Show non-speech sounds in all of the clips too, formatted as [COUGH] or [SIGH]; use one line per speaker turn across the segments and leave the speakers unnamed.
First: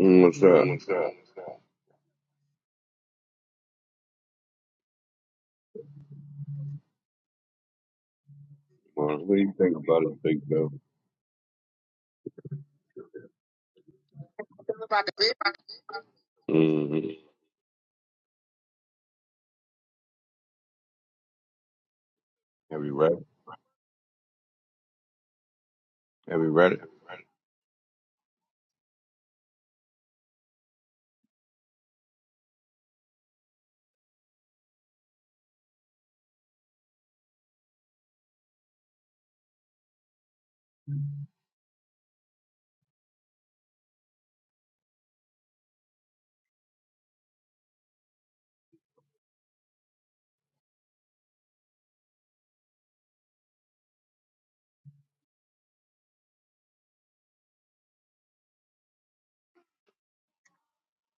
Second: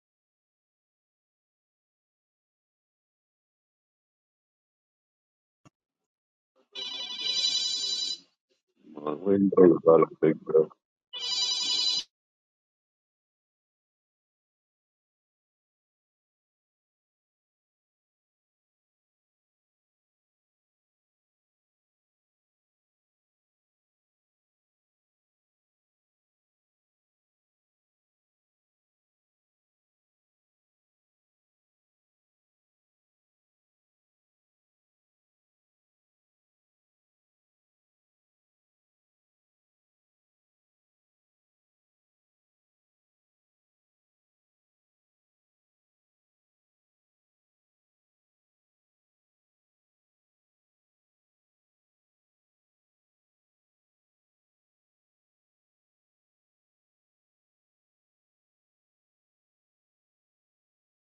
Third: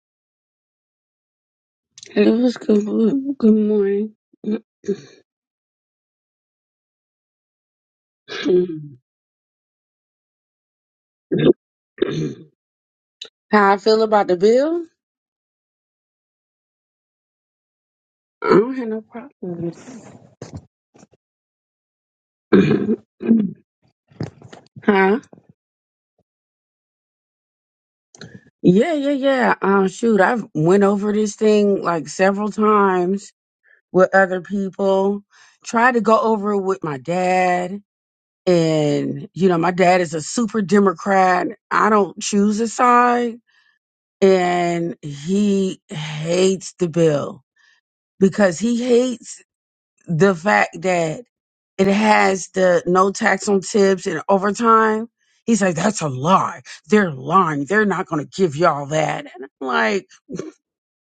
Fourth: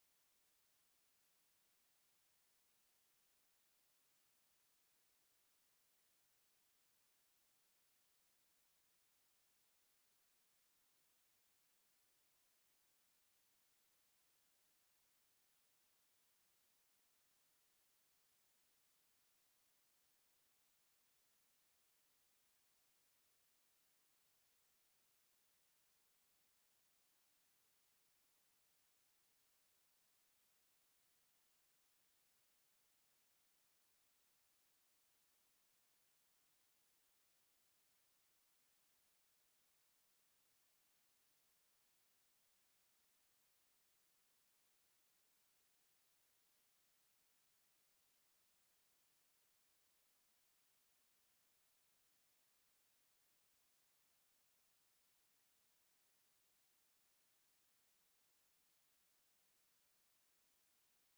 Mm, What's up? What's up?
Lewis, good, good morning. [CLEARS THROAT]
Well,
Well,
what
what
do
do
you think about
about a
it,
big
Big
bro?
Bill?
How I feel about the bill?
Mm-hmm.
I don't have no problems.
Have you
[CLEARS THROAT]
read it?
huh?
Have you read it?
Yeah, yeah, yeah. Um, shoot, I've went over this thing like several times with other people. Tried to go over it with my dad, and you know, my dad is a super Democrat. I don't choose a side, and he hates the bill because he hates the fact that it has the no tax on tips and overtime. He's like, that's a lie. They're lying. They're not going to give y'all that. And I'm like,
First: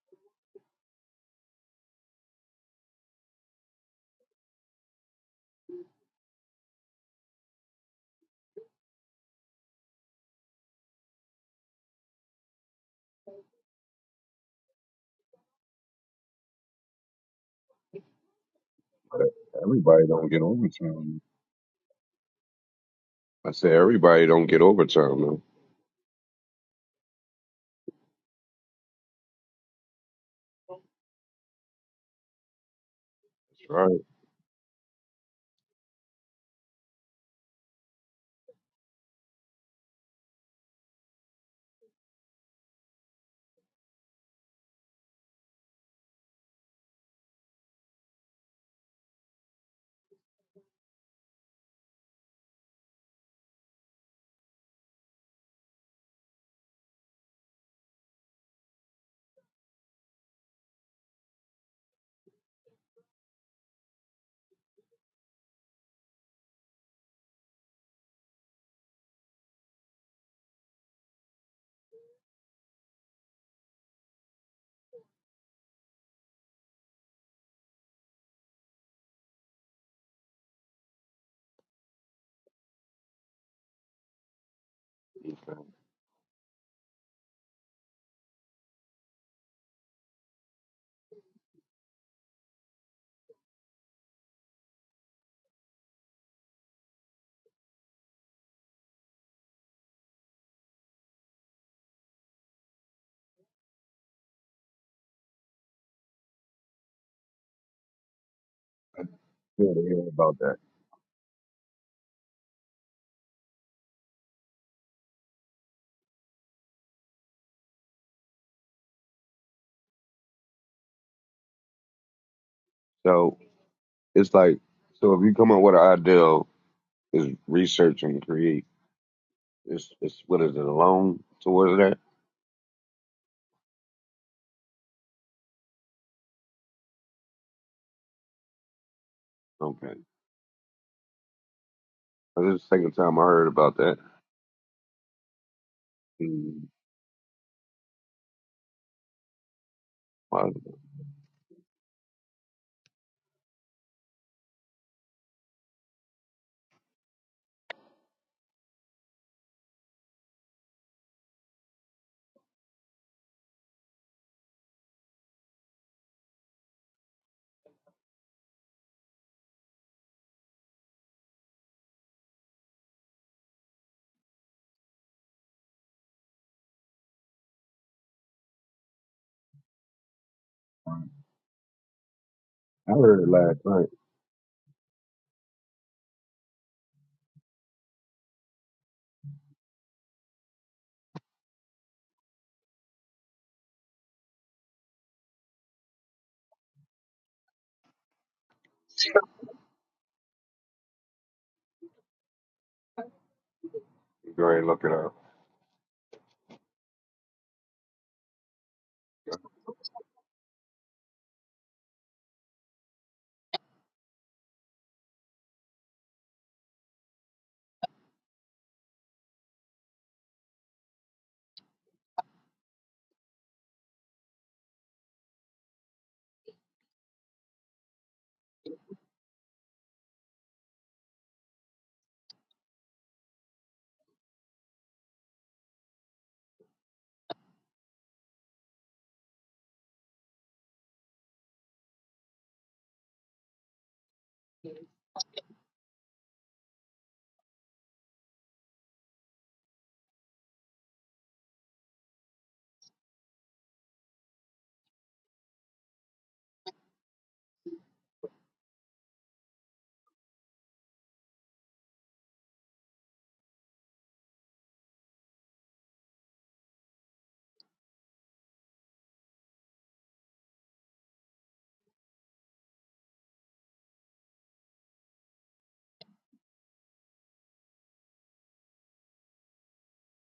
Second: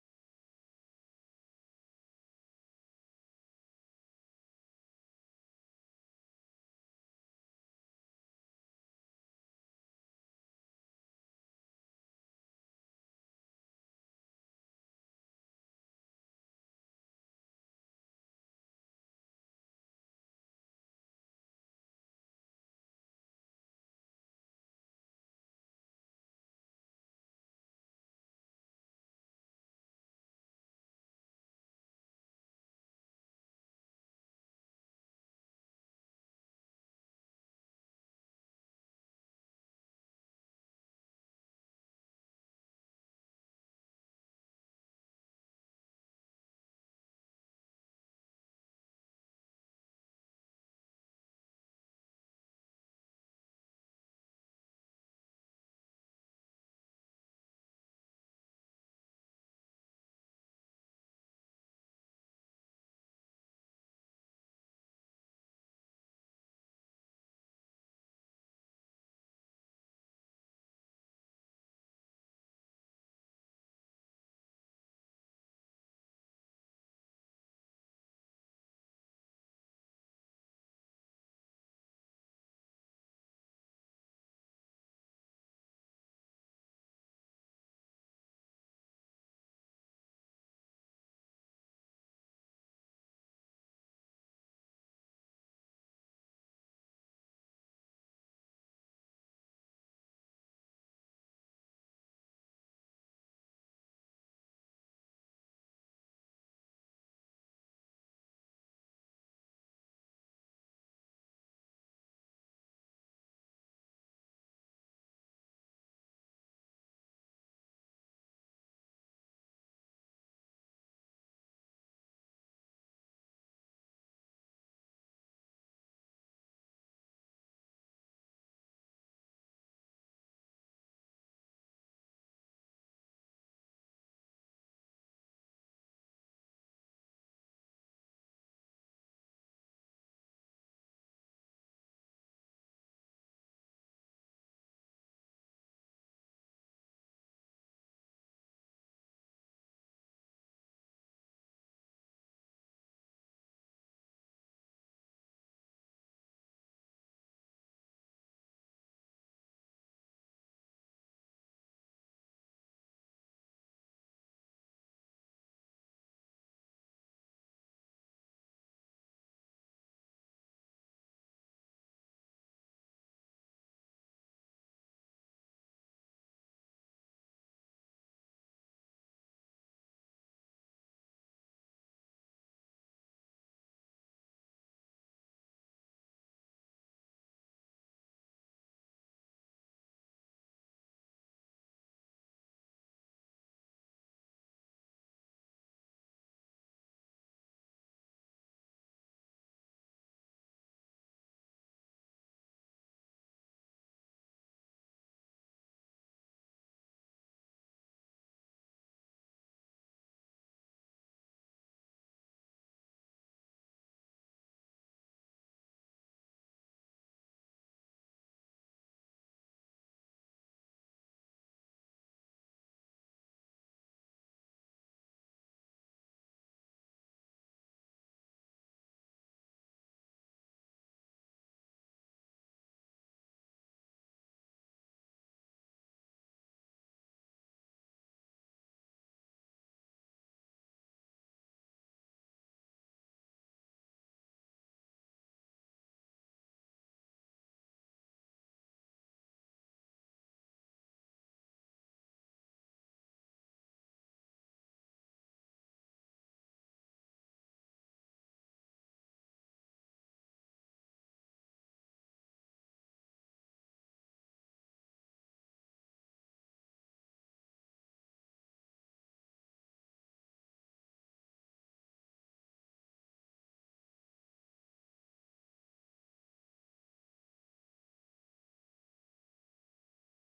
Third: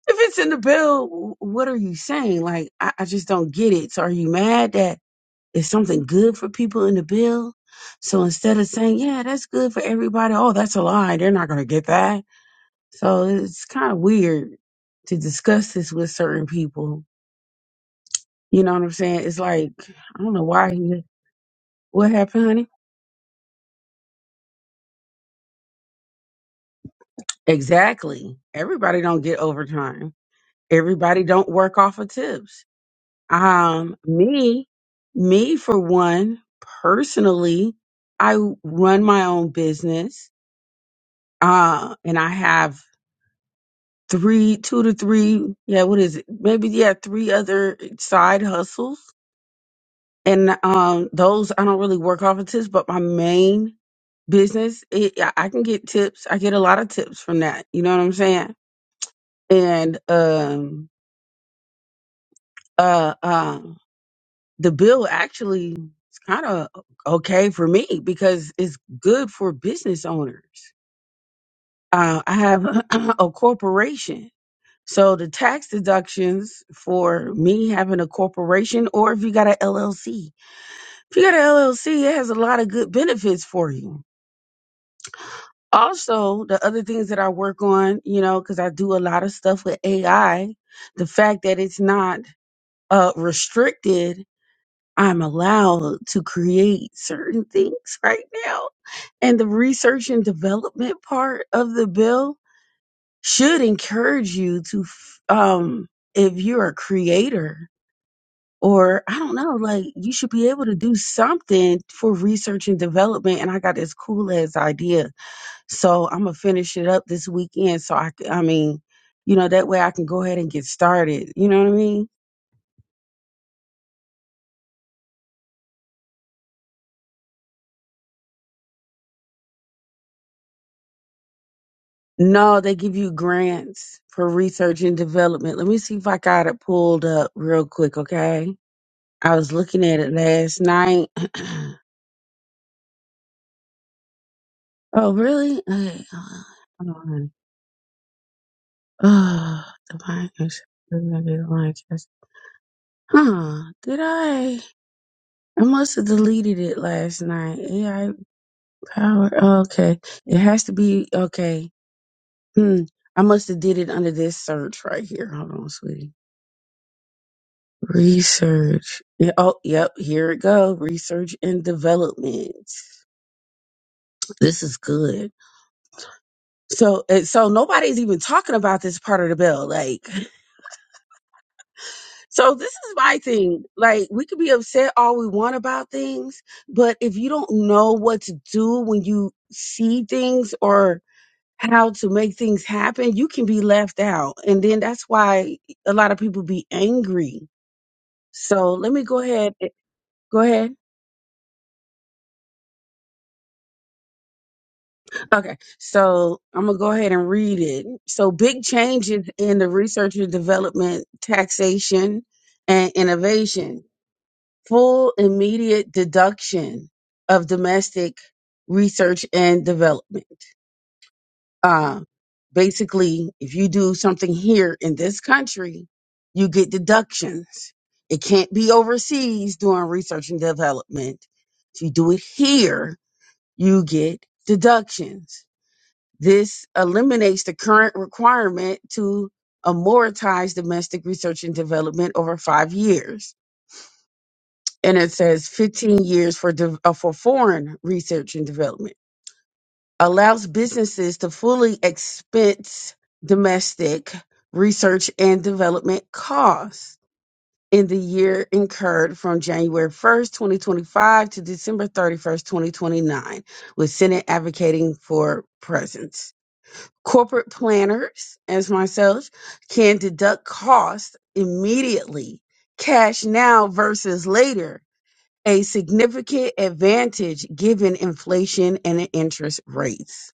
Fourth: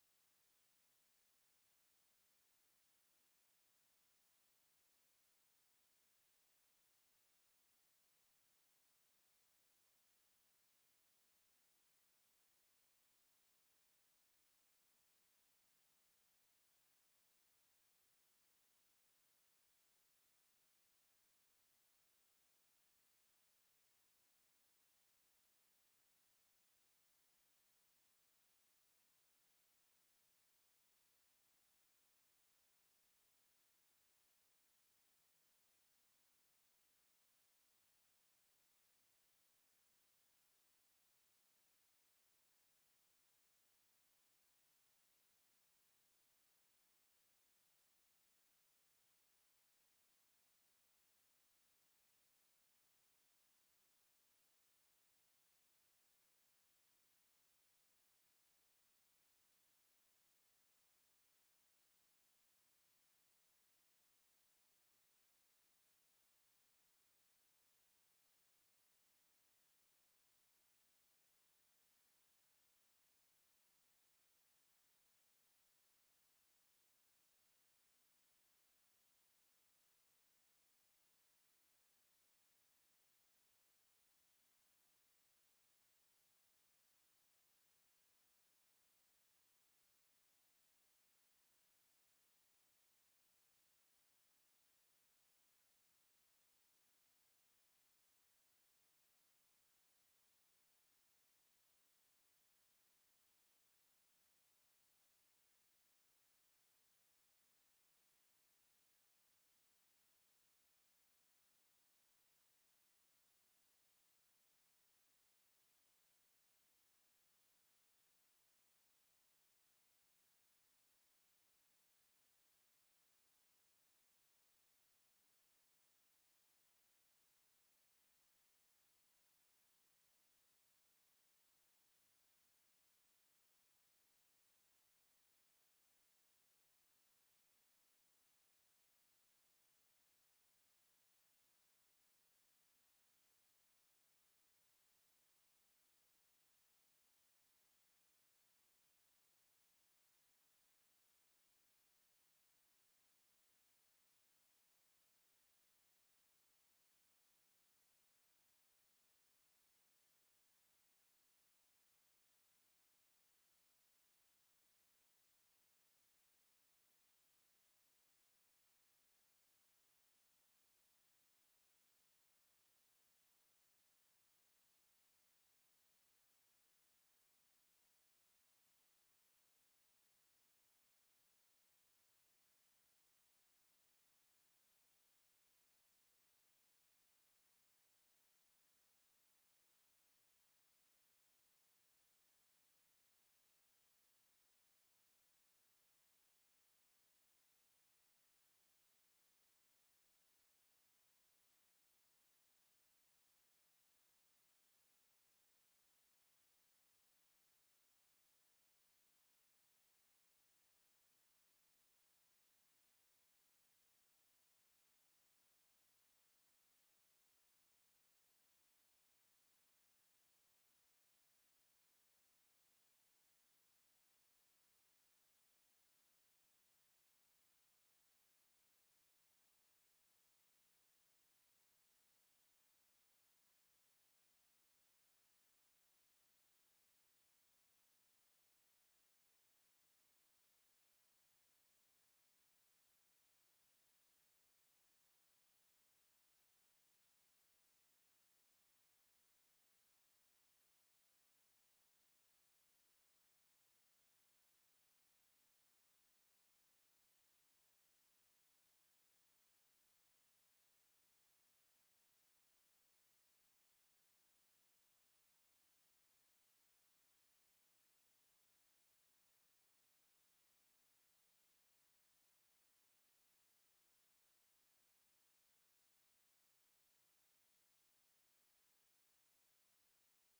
if it's in the bill, wh- what are you saying? Like, I, I just don't get it. So are you mad that it's something good for people in the bill? So instead of saying, yeah, that's good for everybody. Oh, that's a lie. They're not going to get that. So it's kind of weird to discuss this with certain people. You know what I'm
But
saying? It's like,
everybody
I
don't
don't
get
know why
overtime.
What happened, honey?
I say everybody don't get overtime, man.
Exactly. Everybody don't get overtime. Everybody don't work off of tips. Um,
right.
me, me for one, personally, I run my own business. Uh, and I have three, two to three, yeah, what is it? Maybe yeah, three other side hustles. And um, those I don't really work off of tips, but my main business, it, I I can get tips. I get a lot of tips from that. You know what I'm saying? and um uh uh the bill actually is kind of okay for me because it's good for business owners uh, i have [LAUGHS] [CLEARS THROAT] a corporation so the tax deductions for me having a corporation or if you got an llc if you got an llc it has a lot of good benefits for you
Okay.
also the other things that i work on you know because i do a lot of stuff with ai the fact that it's not uh, restricted I'm allowed to create certain things right now. And the research and development part of the bill should encourage you to, f- um, if you're a creator or I don't know,
Yeah, they
like
hear
you should
about
be
that.
able to do something for research and development. And I got this cool ass idea. So I'm going to finish it up this weekend. So I, c- I mean, you know, that way I can go ahead and get started. You know what I mean?
So it's like, so if you come up with an idea, is research and create. It's, it's what is it, a loan towards that?
No, they give you grants for research and development. Let me see if I got it pulled up real quick, okay? I was looking
Okay.
at it last night. [CLEARS THROAT]
This is the second time I heard about that.
oh, really? Okay.
Mm,
Hold on. Oh, [SIGHS] the
wow.
podcast. We're going the podcast. Huh? Did I? I must have deleted it last night. AI power. oh, okay. It has to be okay. Hmm. I must have did it under this search right here. Hold on, sweetie. Research. Yeah, oh, yep. Here it go. Research and development. This is good. So, and so nobody's even talking about this part of the bill. Like, [LAUGHS] so this
I
is my
heard it last
thing.
night.
Like, we could be upset all we want about things, but if you don't know what to do when you see things or how to make things happen, you can be left out. And then that's why a lot of people be angry. So let me go ahead. eh, Go ahead.
Go ahead and look it up.
Okay, so I'm gonna go ahead and read it. So, big changes in the research and development, taxation, and innovation. Full immediate deduction of domestic research and development. Uh, basically, if you do something here in this country, you get deductions. It can't be overseas doing research and development. If you do it here, you get deductions this eliminates the current requirement to amortize domestic research and development over five years. And it says 15 years for, de- uh, for foreign research and development. Allows businesses to fully expense domestic research and development costs in the year incurred from January 1st, 2025 to December 31st, 2029, with Senate advocating for presence. Corporate planners, as myself, can deduct costs immediately, cash now versus later, a significant advantage given inflation and interest rates.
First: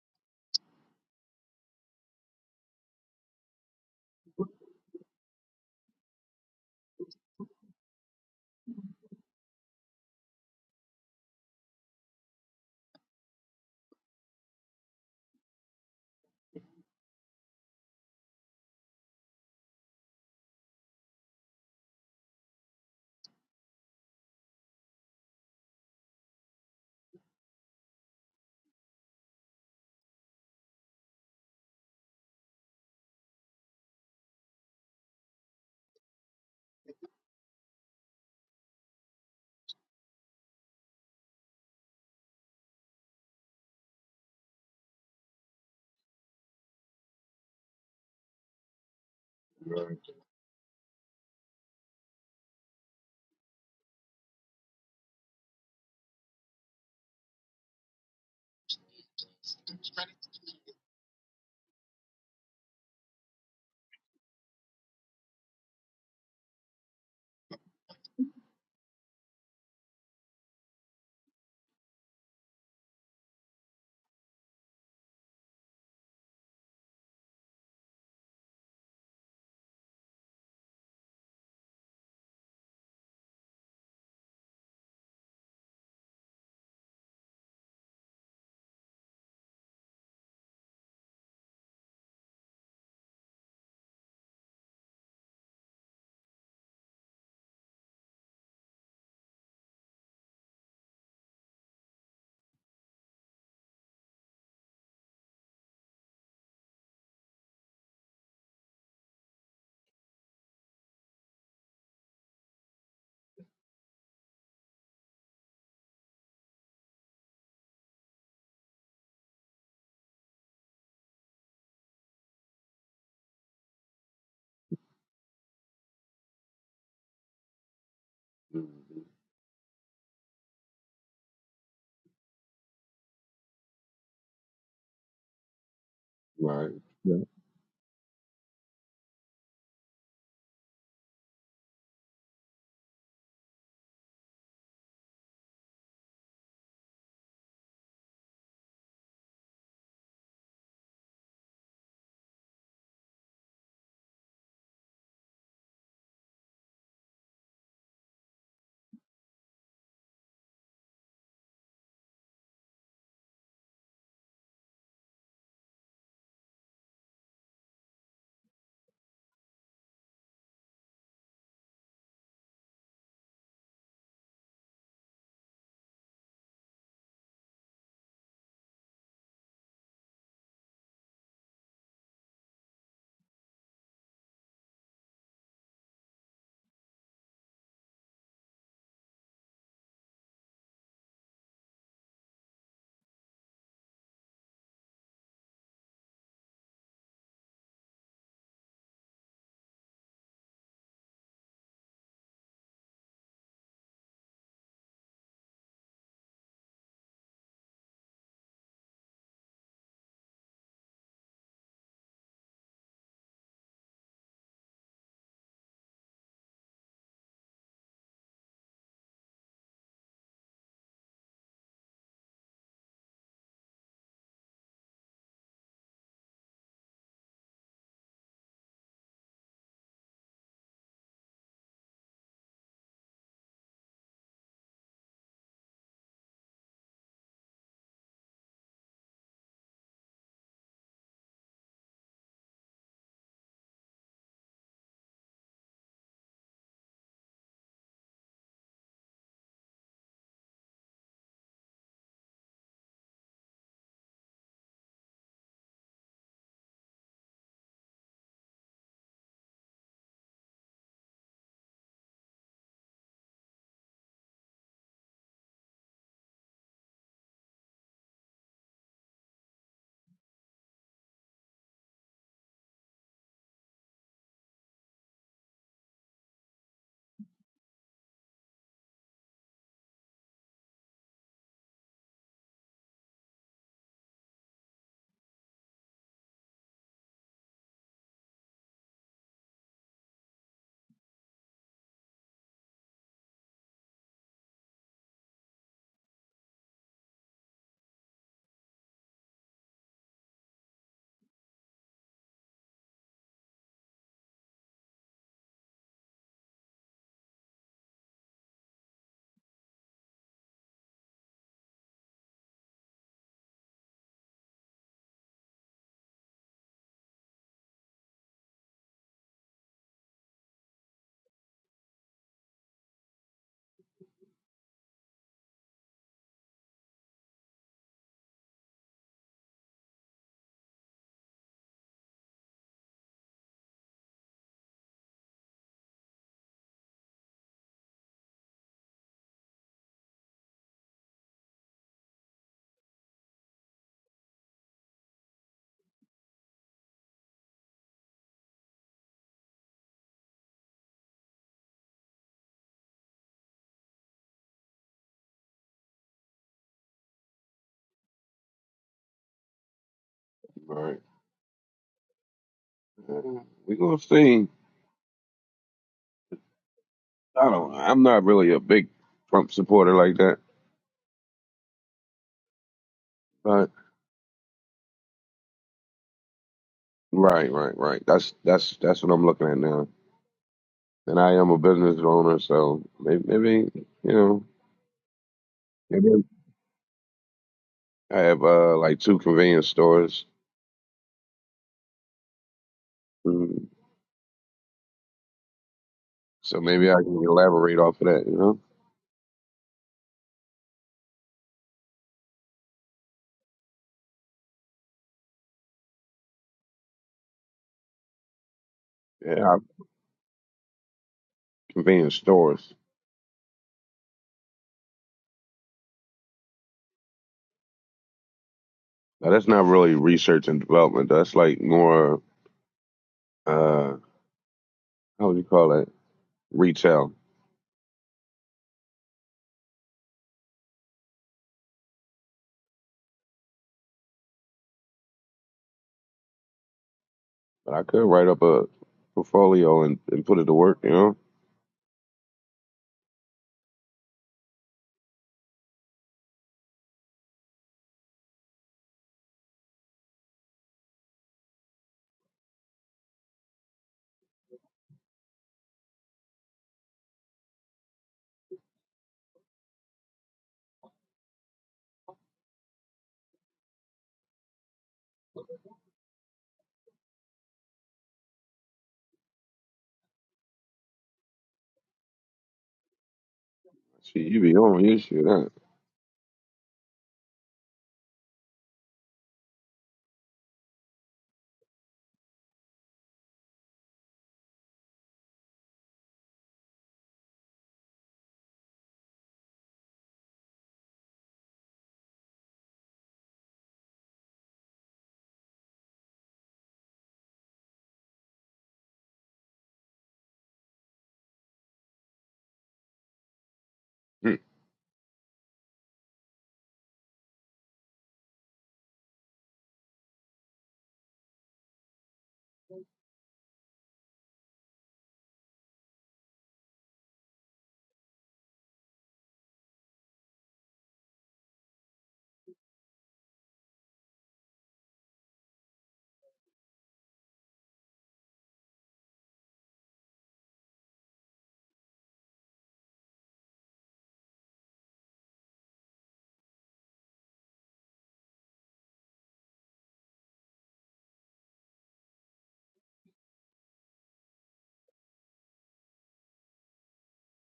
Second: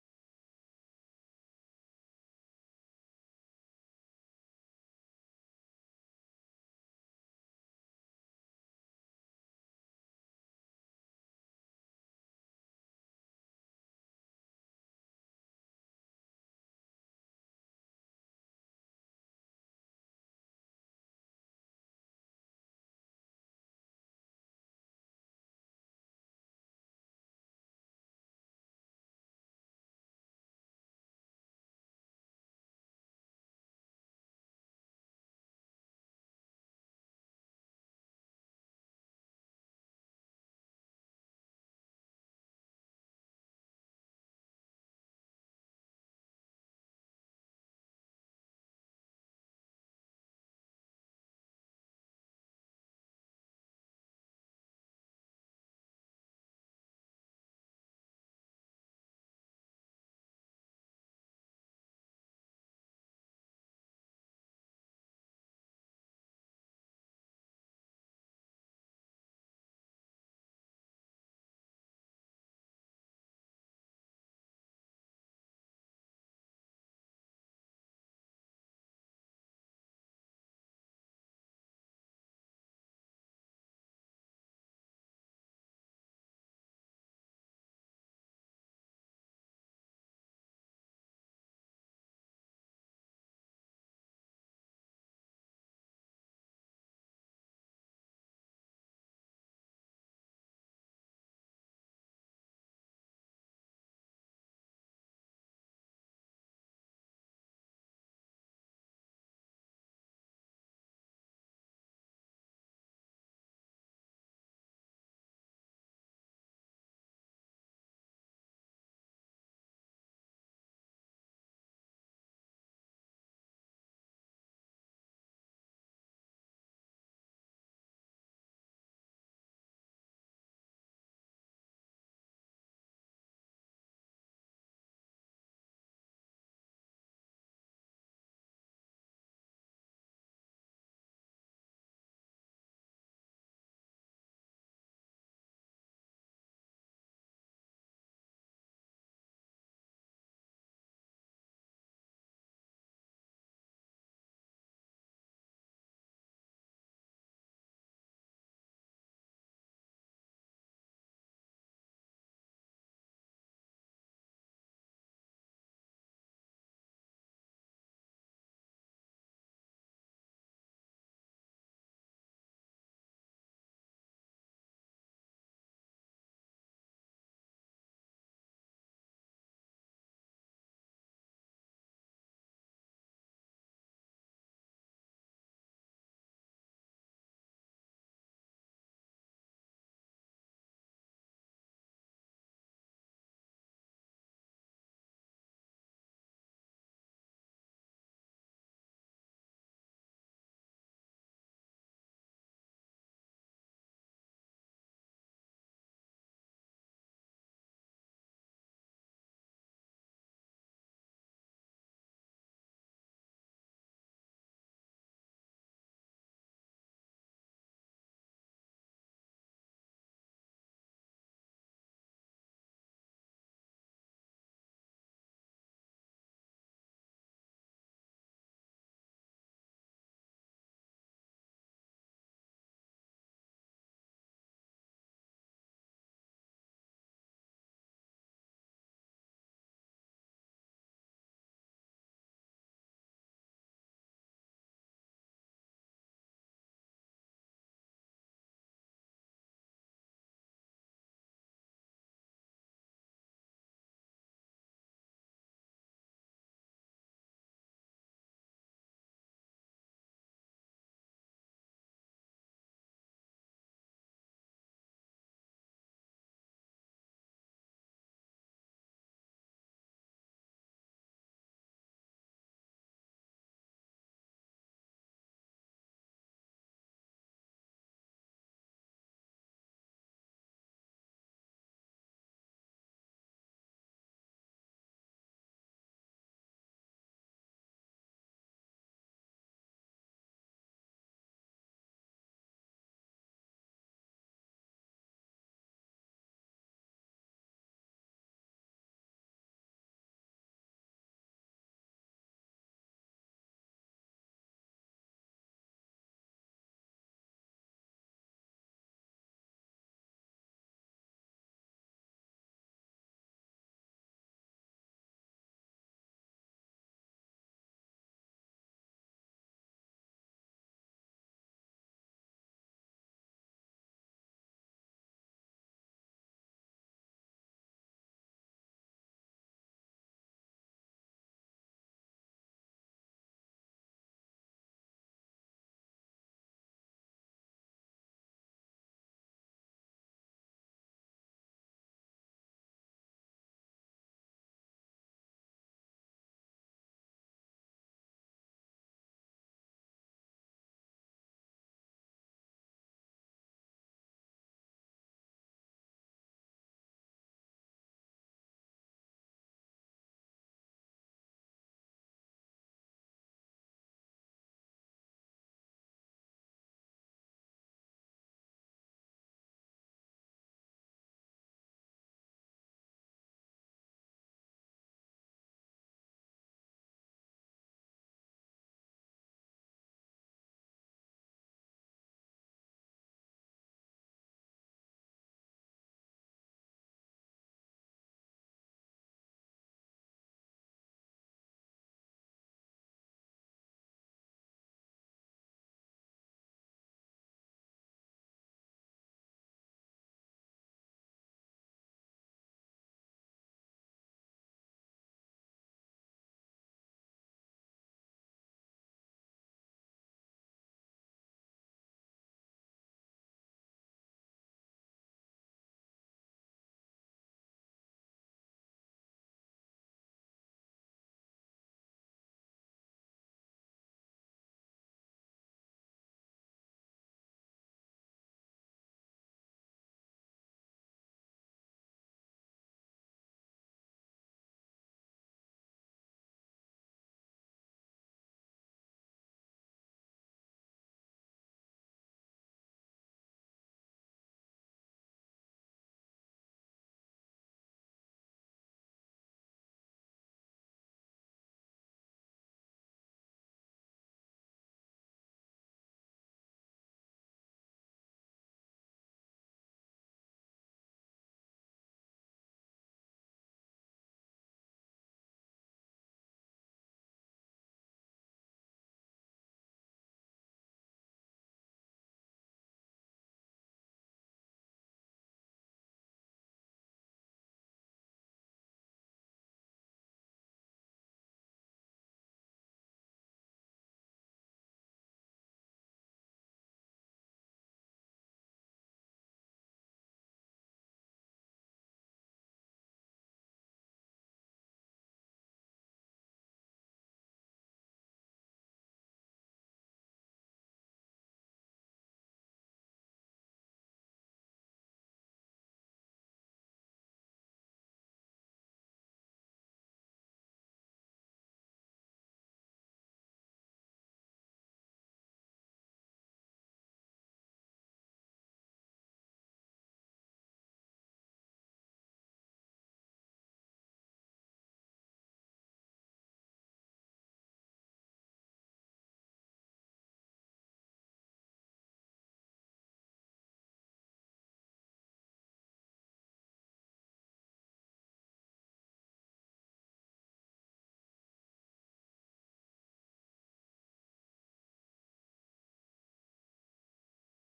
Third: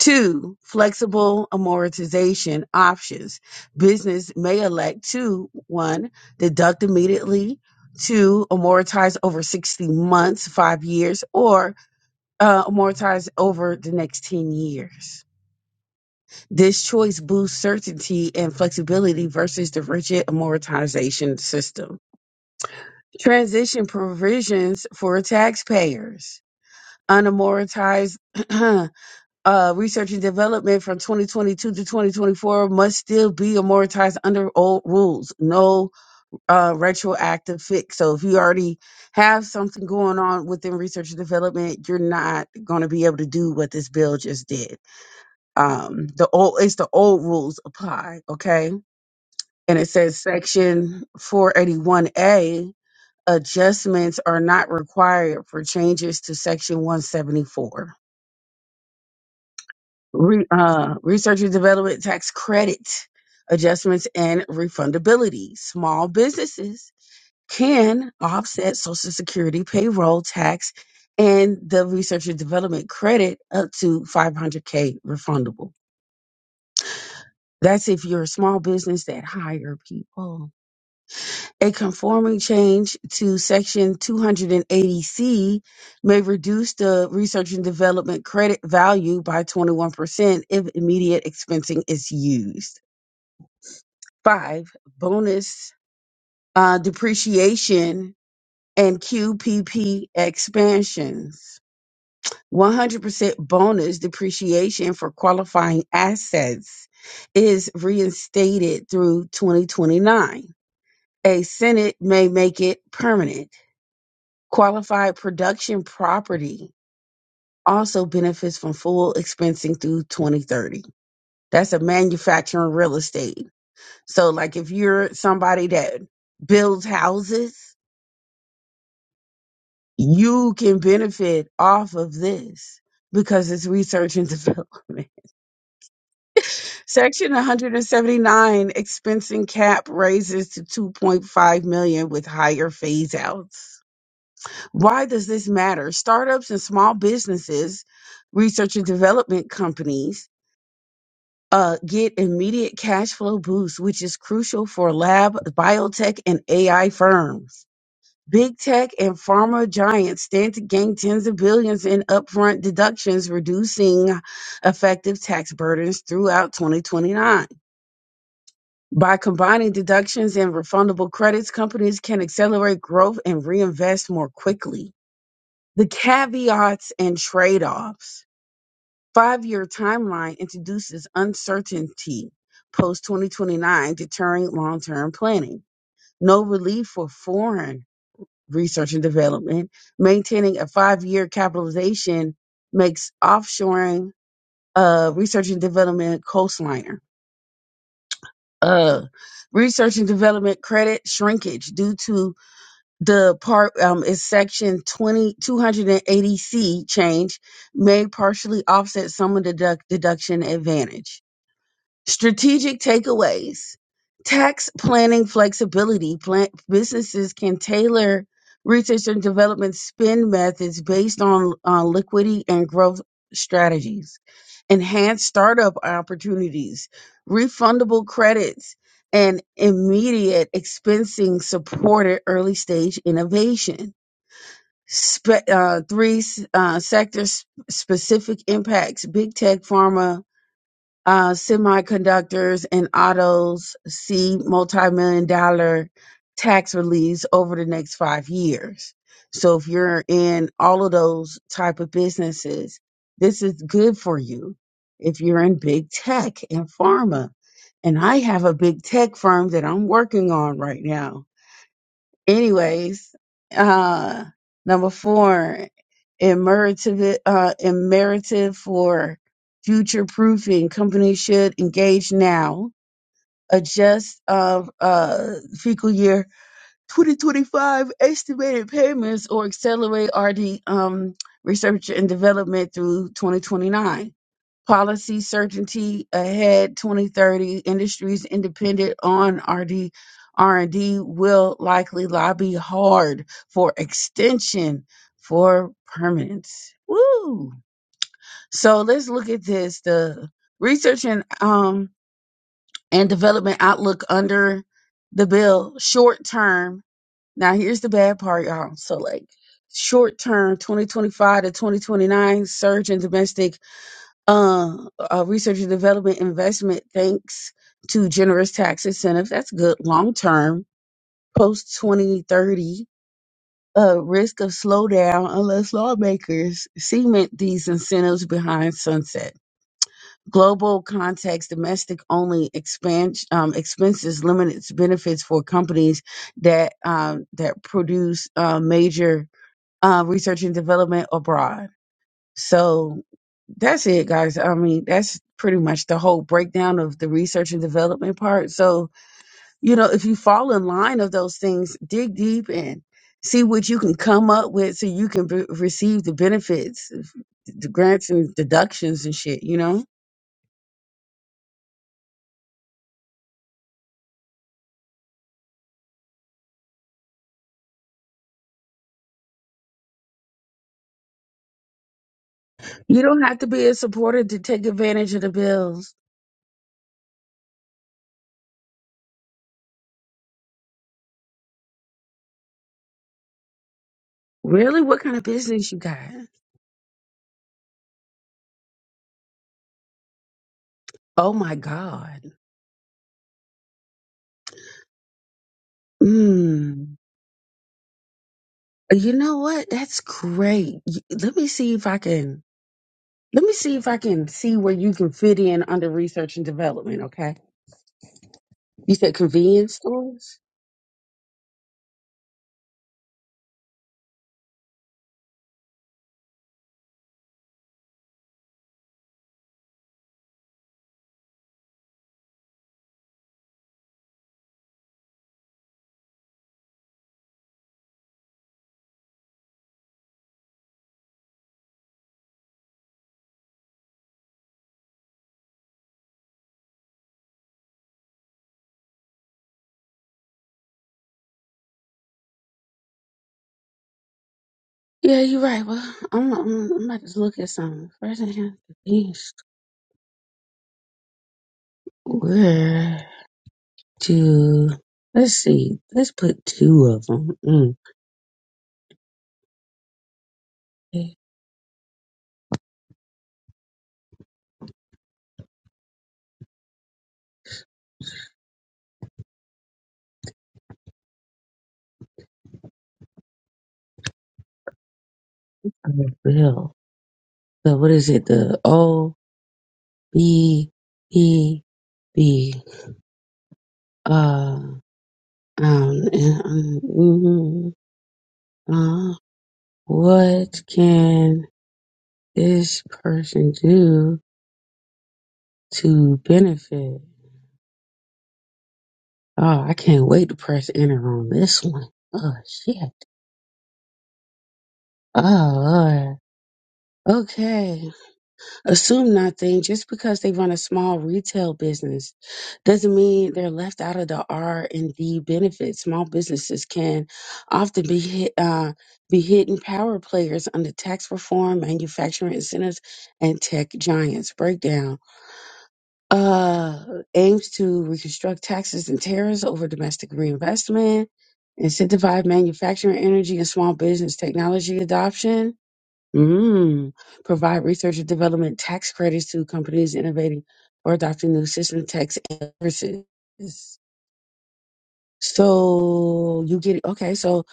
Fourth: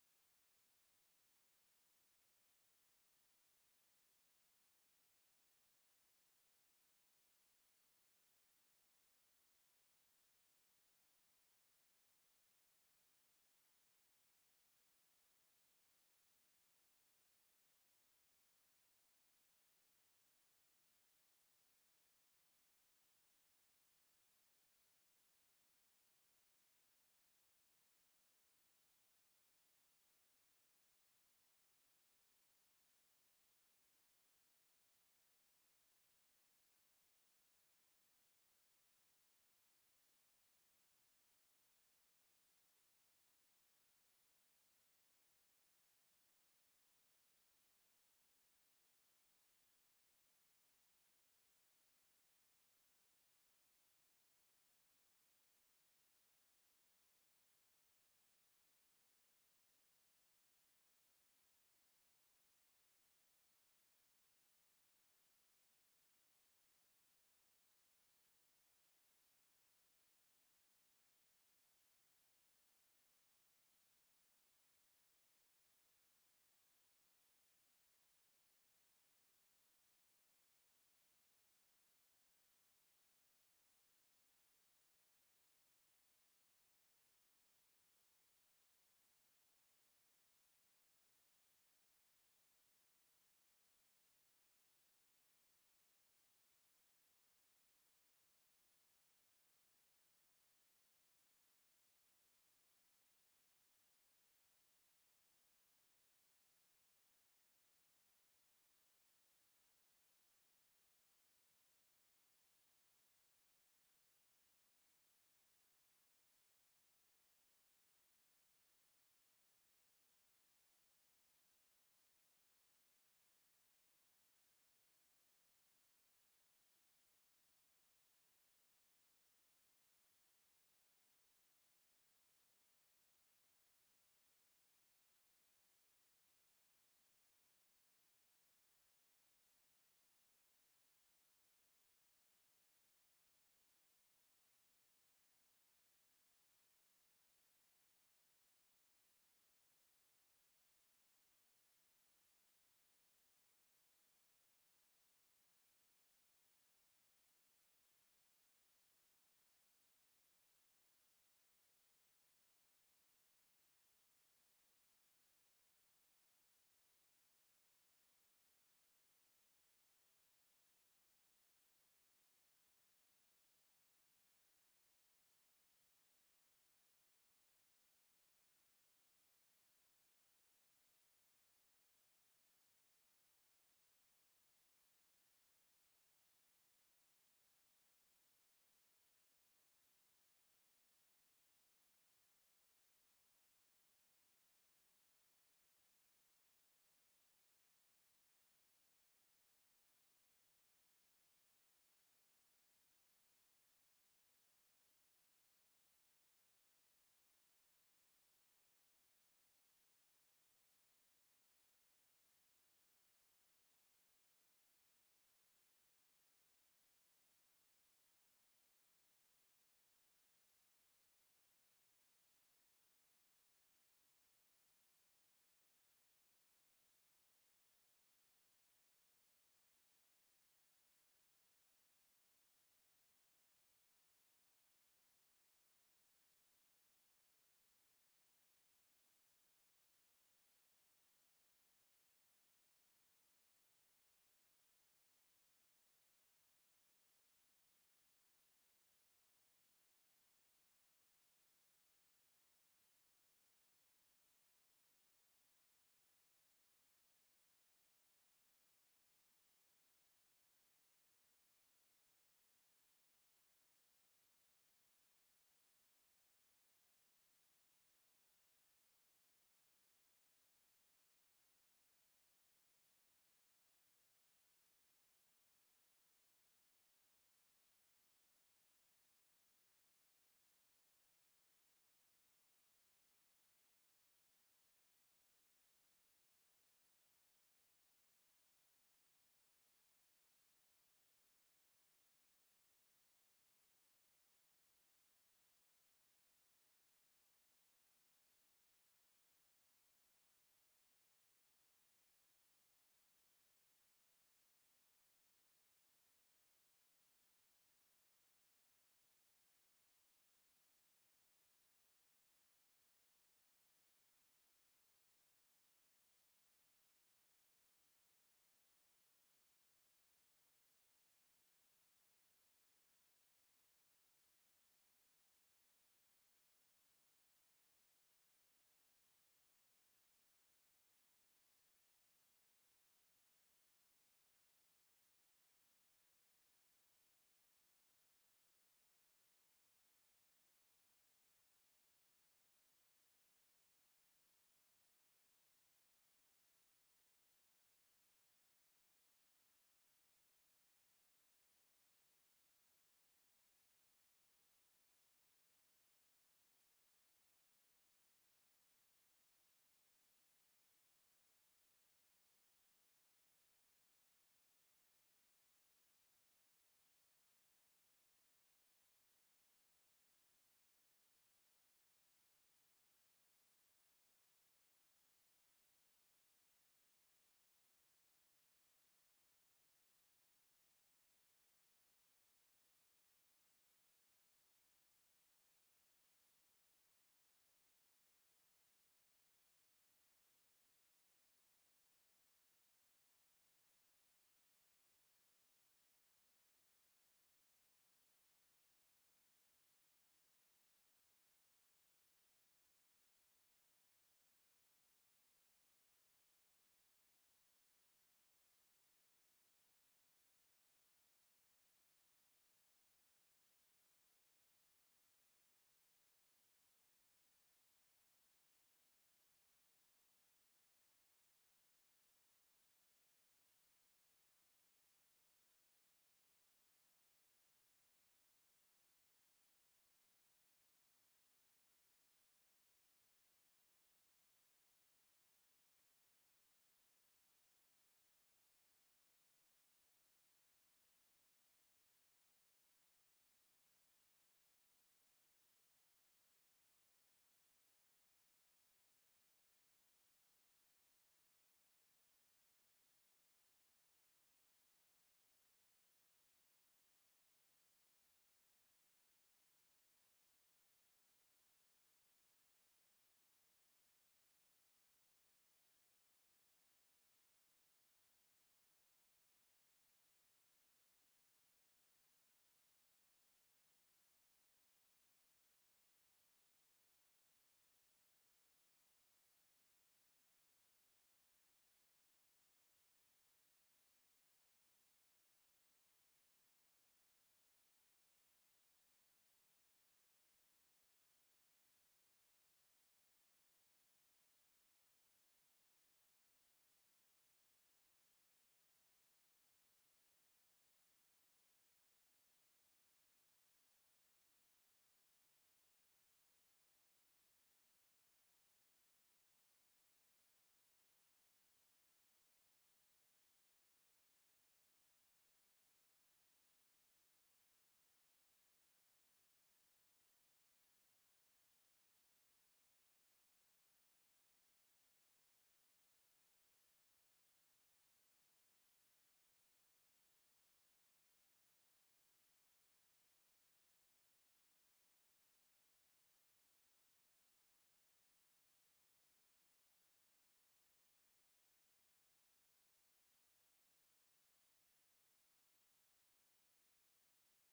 Two, flexible amortization options. Business may elect to one, deduct immediately, two, amortize over 60 months, five years, or uh, amortize over the next 10 years. This choice boosts certainty and flexibility versus the rigid amortization system. Transition provisions for taxpayers. Unamortized [CLEARS THROAT] uh, research and development from 2022 to 2024 must still be amortized under old rules. No uh, retroactive fix. So if you already have something going on within research and development, you're not going to be able to do what this bill just did um the old it's the old rules apply okay and it says section 481A adjustments are not required for changes to section 174. Re, uh, research and development tax credit adjustments and refundability. Small businesses can offset social security payroll tax and the research and development credit up to 500k refundable. That's if you're a small business that hire people. A conforming change to Section 280C may reduce the research and development credit value by 21% if immediate expensing is used. Five, bonus uh, depreciation and QPP expansions. 100% bonus depreciation for qualifying assets is reinstated through 2029. A Senate may make it permanent. Qualified production property also benefits from full expensing through 2030. That's a manufacturing real estate. So, like if you're somebody that builds houses,
Mhm.
you can benefit off of this because it's research and [LAUGHS] development.
Right.
Section 179 expensing cap raises to 2.5 million with higher phase outs. Why does this matter? Startups and small businesses, research and development companies, uh, get immediate cash flow boosts, which is crucial for lab, biotech, and AI firms. Big tech and pharma giants stand to gain tens of billions in upfront deductions, reducing effective tax burdens throughout 2029. By combining deductions and refundable credits, companies can accelerate growth and reinvest more quickly. The caveats and trade offs. Five year timeline introduces uncertainty post 2029, deterring long term planning. No relief for foreign research and development. Maintaining a five year capitalization makes offshoring uh, research and development coastliner. Uh, research and development credit shrinkage due to the part um is section twenty two hundred and eighty c change may partially offset some of the deduct, deduction advantage Strategic takeaways tax planning flexibility. Plan- businesses can tailor research and development spend methods based on uh, liquidity and growth strategies, Enhanced startup opportunities, refundable credits, and immediate expensing supported early stage innovation. Spe- uh, three uh, sector s- specific impacts big tech, pharma, uh, semiconductors and autos see multi-million dollar tax release over the next five years. So if you're in all of those type of businesses, this is good for you. If you're in big tech and pharma, and I have a big tech firm that I'm working on right now anyways, uh, number four, imperative, uh, imperative for future proofing. Companies should engage now. Adjust of uh, fiscal year 2025 estimated payments or accelerate RD um, research and development through 2029 Policy certainty ahead 2030. Industries independent on RD R&D will likely lobby hard for extension for permits. Woo! So let's look at this. The research and um and development outlook under the bill short term. Now here's the bad part, y'all. So like short term 2025 to 2029 surge in domestic uh, uh, research and development investment thanks to generous tax incentives. That's good long term, post 2030. Uh, risk of slowdown unless lawmakers cement these incentives behind sunset. Global context, domestic only expansion um, expenses limits benefits for companies that um, that produce uh, major uh, research and development abroad so that's it, guys. I mean, that's pretty much the whole breakdown of the research and development part. So, you know, if you fall in line of those things, dig deep and see what you can come up with so you can be- receive the benefits, of the grants and deductions and shit, you know?
Right. Uh, we gonna see. I don't. I'm not really a big Trump supporter like that.
You don't have to be
But
a supporter to take advantage of the bills.
right, right, right. That's that's that's what I'm looking at now. And I am a business owner, so maybe, maybe you know,
Really? What kind of business you
maybe
got?
I have uh like two convenience stores.
Oh my God.
Mm, So maybe I
Mm.
can elaborate off of that. You know,
You know what? That's great. Y- Let me see if I can. Let me see if I can see where you can fit in under research and development. Okay, you said
yeah,
convenience stores.
convenience stores. Now that's not really research and development. That's like more uh, how would you call it? Retail. But I could write up a portfolio and, and put it to work, you know?
Yeah, you're right. Well, I'm, I'm, I'm about to look at some first. I have convenience store. where to let's see. Let's put two of them. Mm. Okay,
See, you be on your shit, huh?
I will. So what is it? The O B E B. Uh, um, um, mhm. uh, what can this person do? to benefit. Oh, I can't wait to press enter on this one. Oh shit.
Hmm.
Oh Lord. Okay. Assume nothing. Just because they run a small retail business doesn't mean they're left out of the R and D benefits. Small businesses can often be hit uh be hidden power players under tax reform, manufacturing incentives, and tech giants. Breakdown. uh, aims to reconstruct taxes and tariffs over domestic reinvestment, incentivize manufacturing, energy, and small business technology adoption, mm. provide research and development tax credits to companies innovating or adopting new system tax and services. So you get okay. So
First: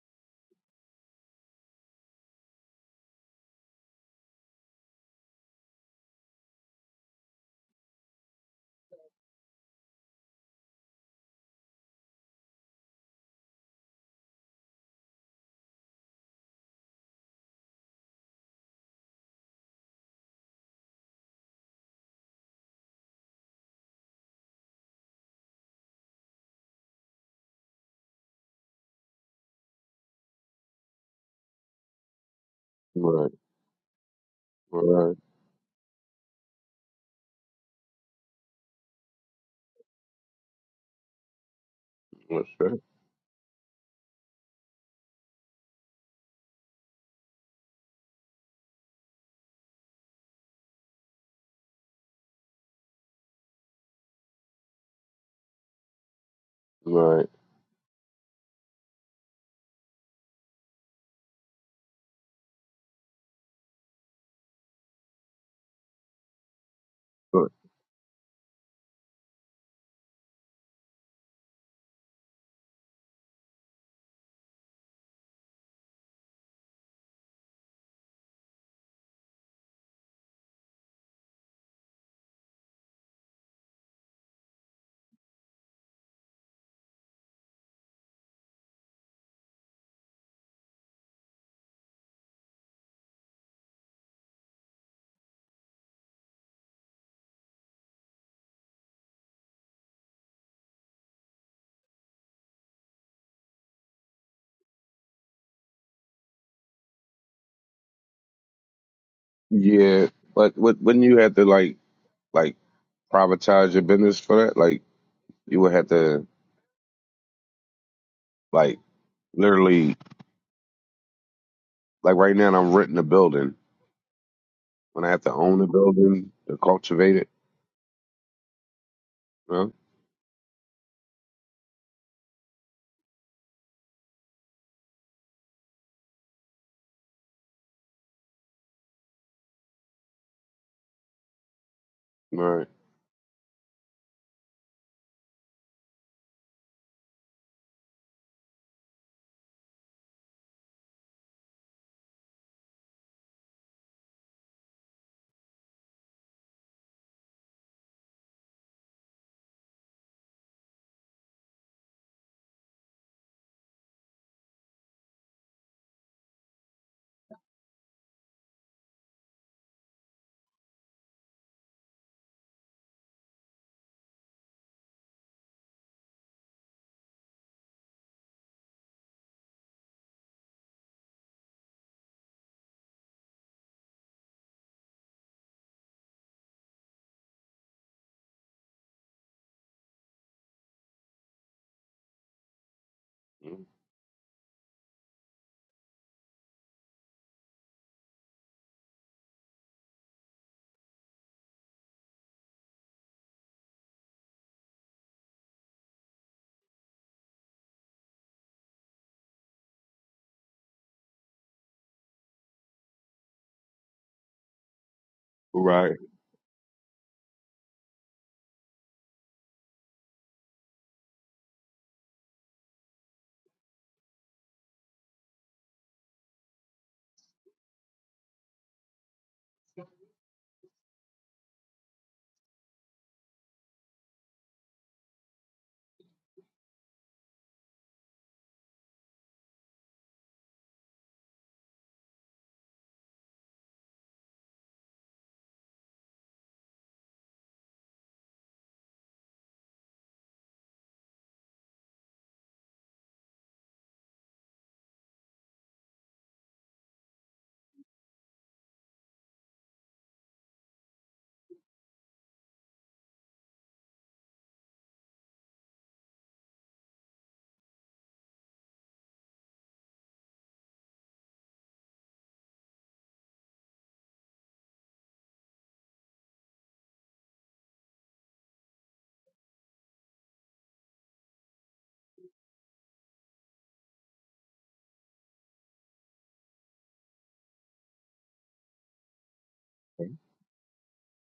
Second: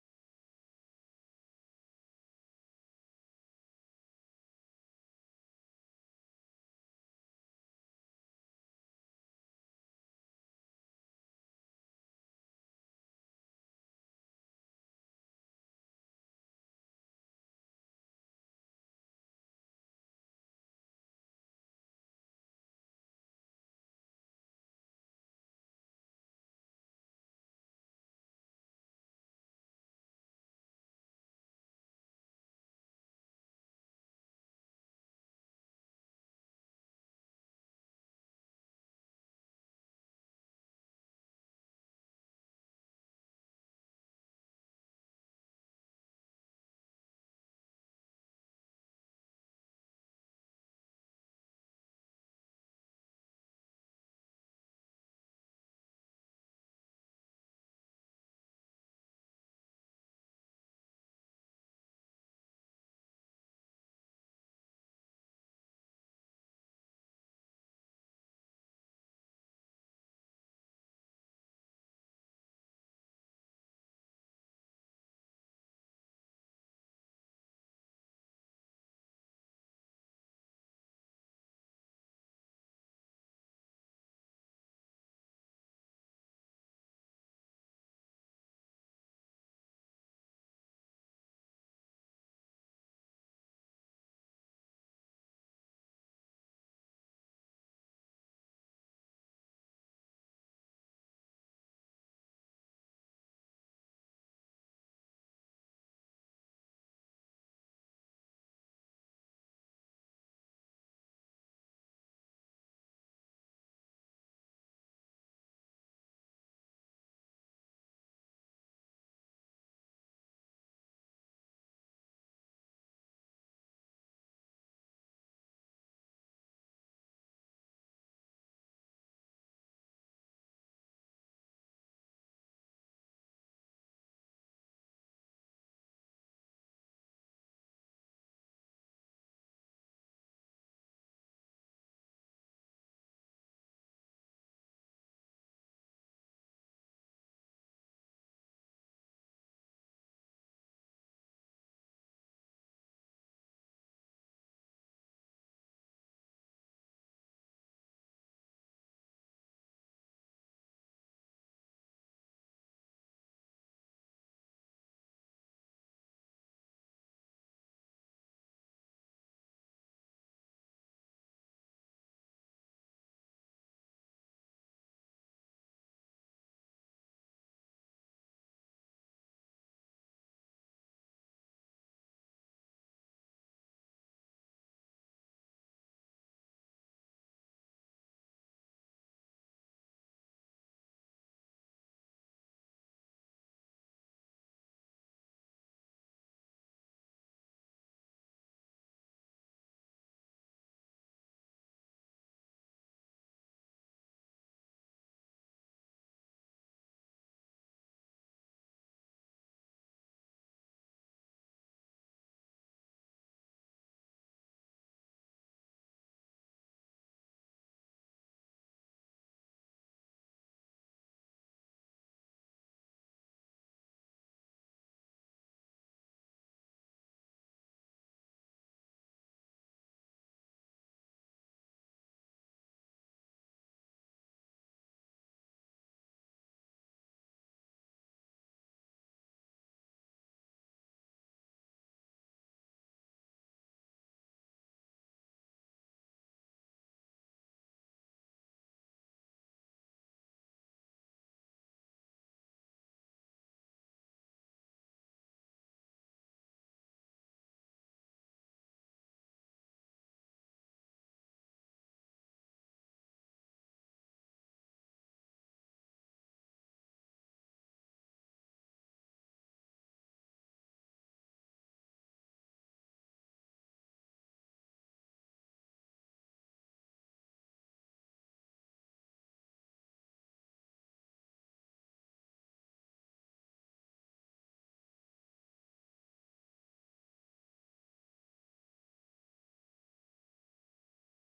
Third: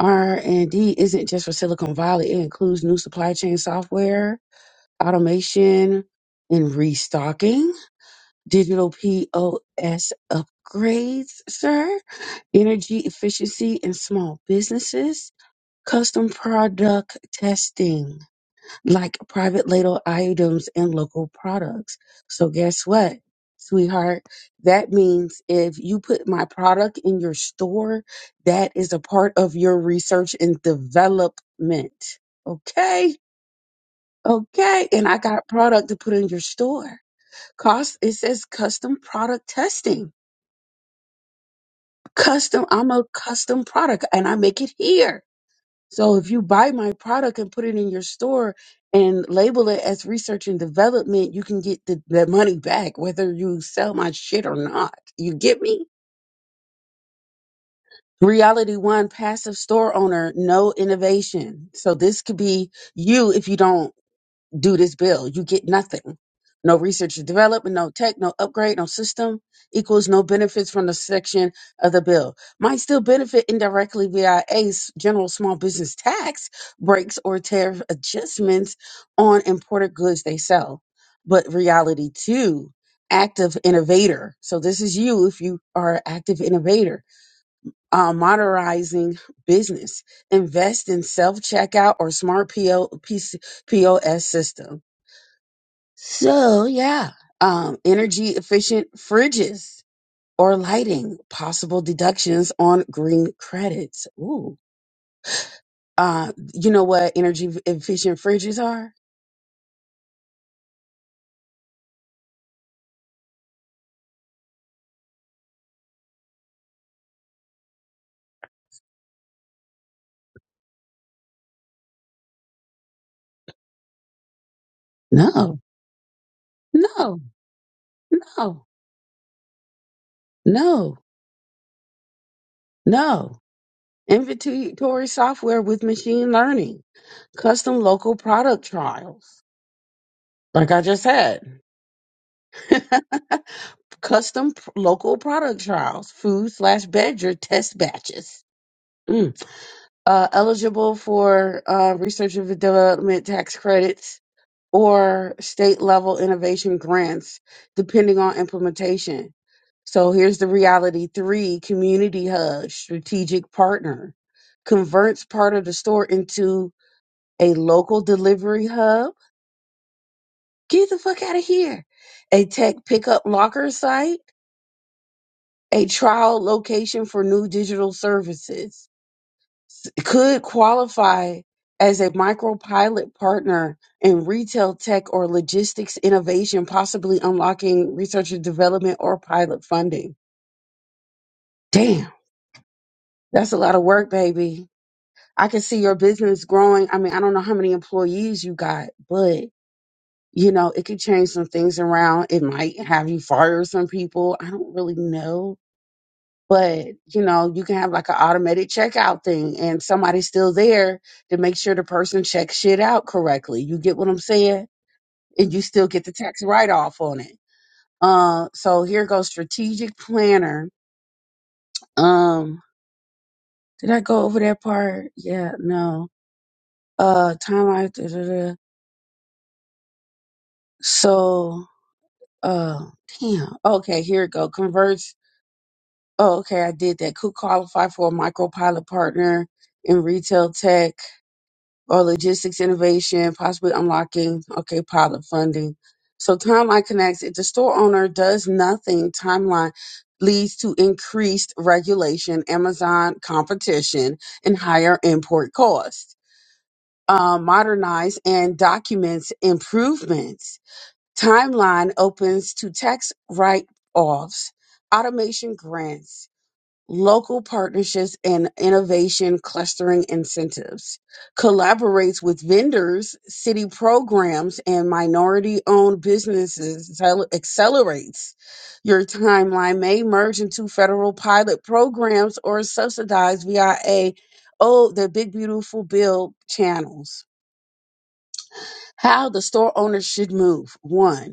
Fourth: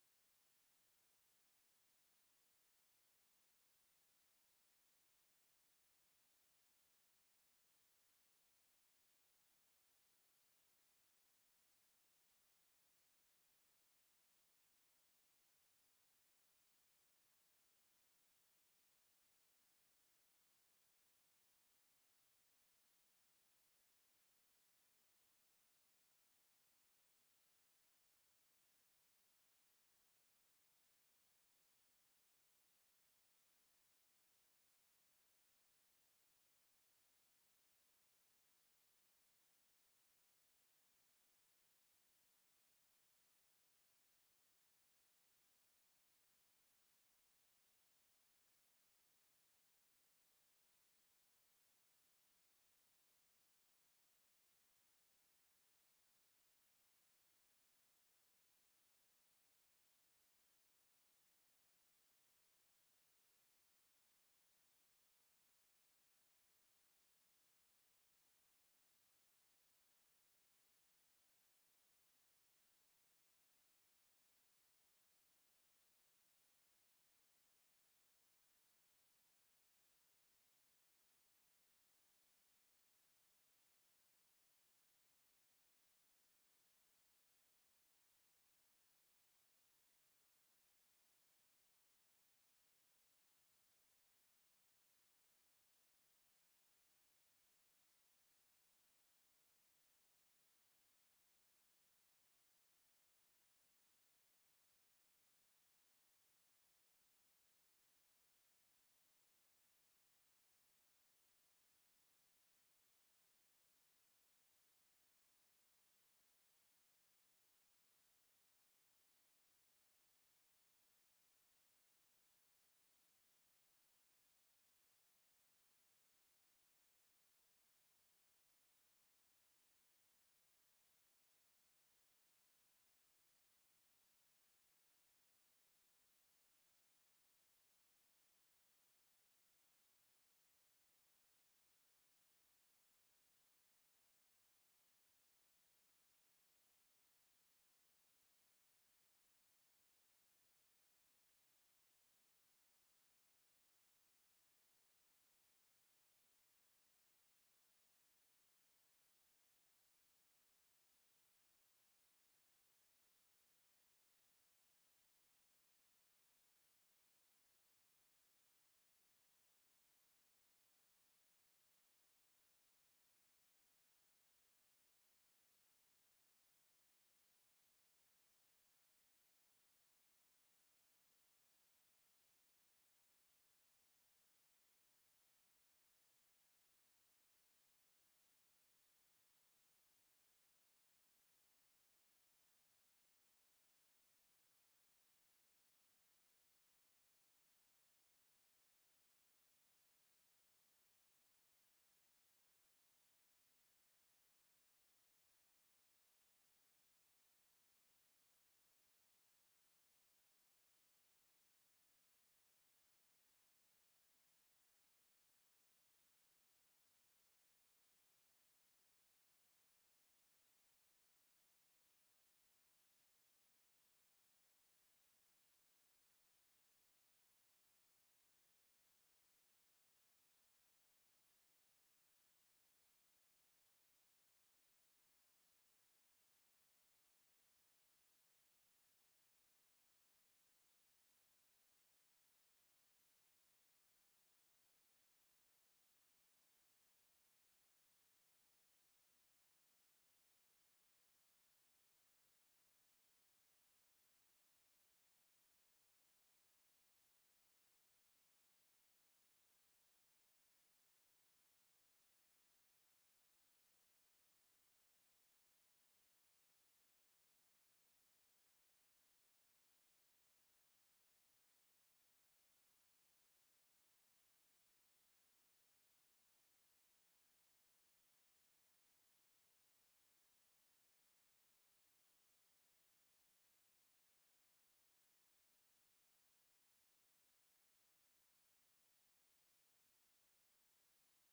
R and D isn't just for Silicon Valley; it includes new supply chain software, automation, and restocking digital POS upgrades, sir, energy efficiency in small businesses, custom product testing, like private label items and local products. So, guess what, sweetheart? That means if you put my product in your store, that is a part of your research and development. Okay.
Right,
Okay, and
right,
I got product to put in your store. Cost, it says custom product testing.
that's
custom
right,
i'm a custom product and i make it here so if you buy my product and put it in your store and label it as research and development you can get the, the money back whether you sell my shit or not you get me
right.
reality one passive store owner no innovation so this could be you if you don't do this bill. You get nothing. No research and
But,
development, no tech, no upgrade, no system equals no benefits from the section of the bill. Might still benefit indirectly via a s- general small business tax breaks or tariff adjustments on imported goods they sell. But reality two, active innovator. So this is you if you are an active innovator, uh, modernizing business. Invest in self checkout or smart PO, POS system so yeah, um, energy efficient fridges or lighting, possible deductions on green credits. Ooh, uh, you know what energy efficient fridges are?
yeah, but would- wouldn't you have to, like, like privatize your business for that? Like, you would have to, like, literally, like right now I'm renting a building. When I have to
No,
own a building to cultivate
no,
it,
no,
huh?
no, no. Inventory software with machine learning, custom local product trials. Like I just had,
Right,
[LAUGHS] custom p- local product trials, food slash beverage test batches. Mm. uh, eligible for uh, research and development tax credits or state level innovation grants, depending on implementation. So here's the reality three community hub, strategic partner, converts part of the store into a local delivery hub. Get the fuck out of here. A tech pickup locker site, a trial location for new digital services s- could qualify as a micro pilot partner in retail tech or logistics innovation, possibly unlocking research and development or pilot funding. Damn, that's a
Mm.
lot of work, baby. I can see your business growing. I mean, I don't know how many employees you got, but you know, it could change some things around. It might have you fire some people. I don't really know but you know you can have like an automated checkout thing and somebody's still there to make sure the person checks shit out correctly you get what i'm saying and you still
right,
get the tax write-off on it uh, so here goes strategic planner um did i go over that part yeah no uh time I, da, da, da. so uh damn okay here it go converts oh okay i did that could qualify for a micro pilot partner in retail tech or logistics innovation, possibly unlocking, okay, pilot funding. So timeline connects. If the store owner does nothing, timeline leads to increased regulation, Amazon competition, and higher import costs. Uh, modernize and documents improvements. Timeline opens to tax write-offs, automation grants, local partnerships and innovation clustering incentives, collaborates with vendors, city programs, and minority owned businesses, Accel- accelerates your timeline, may merge into federal pilot programs or subsidized via a Oh, the big beautiful bill channels. How the store owners should move. One,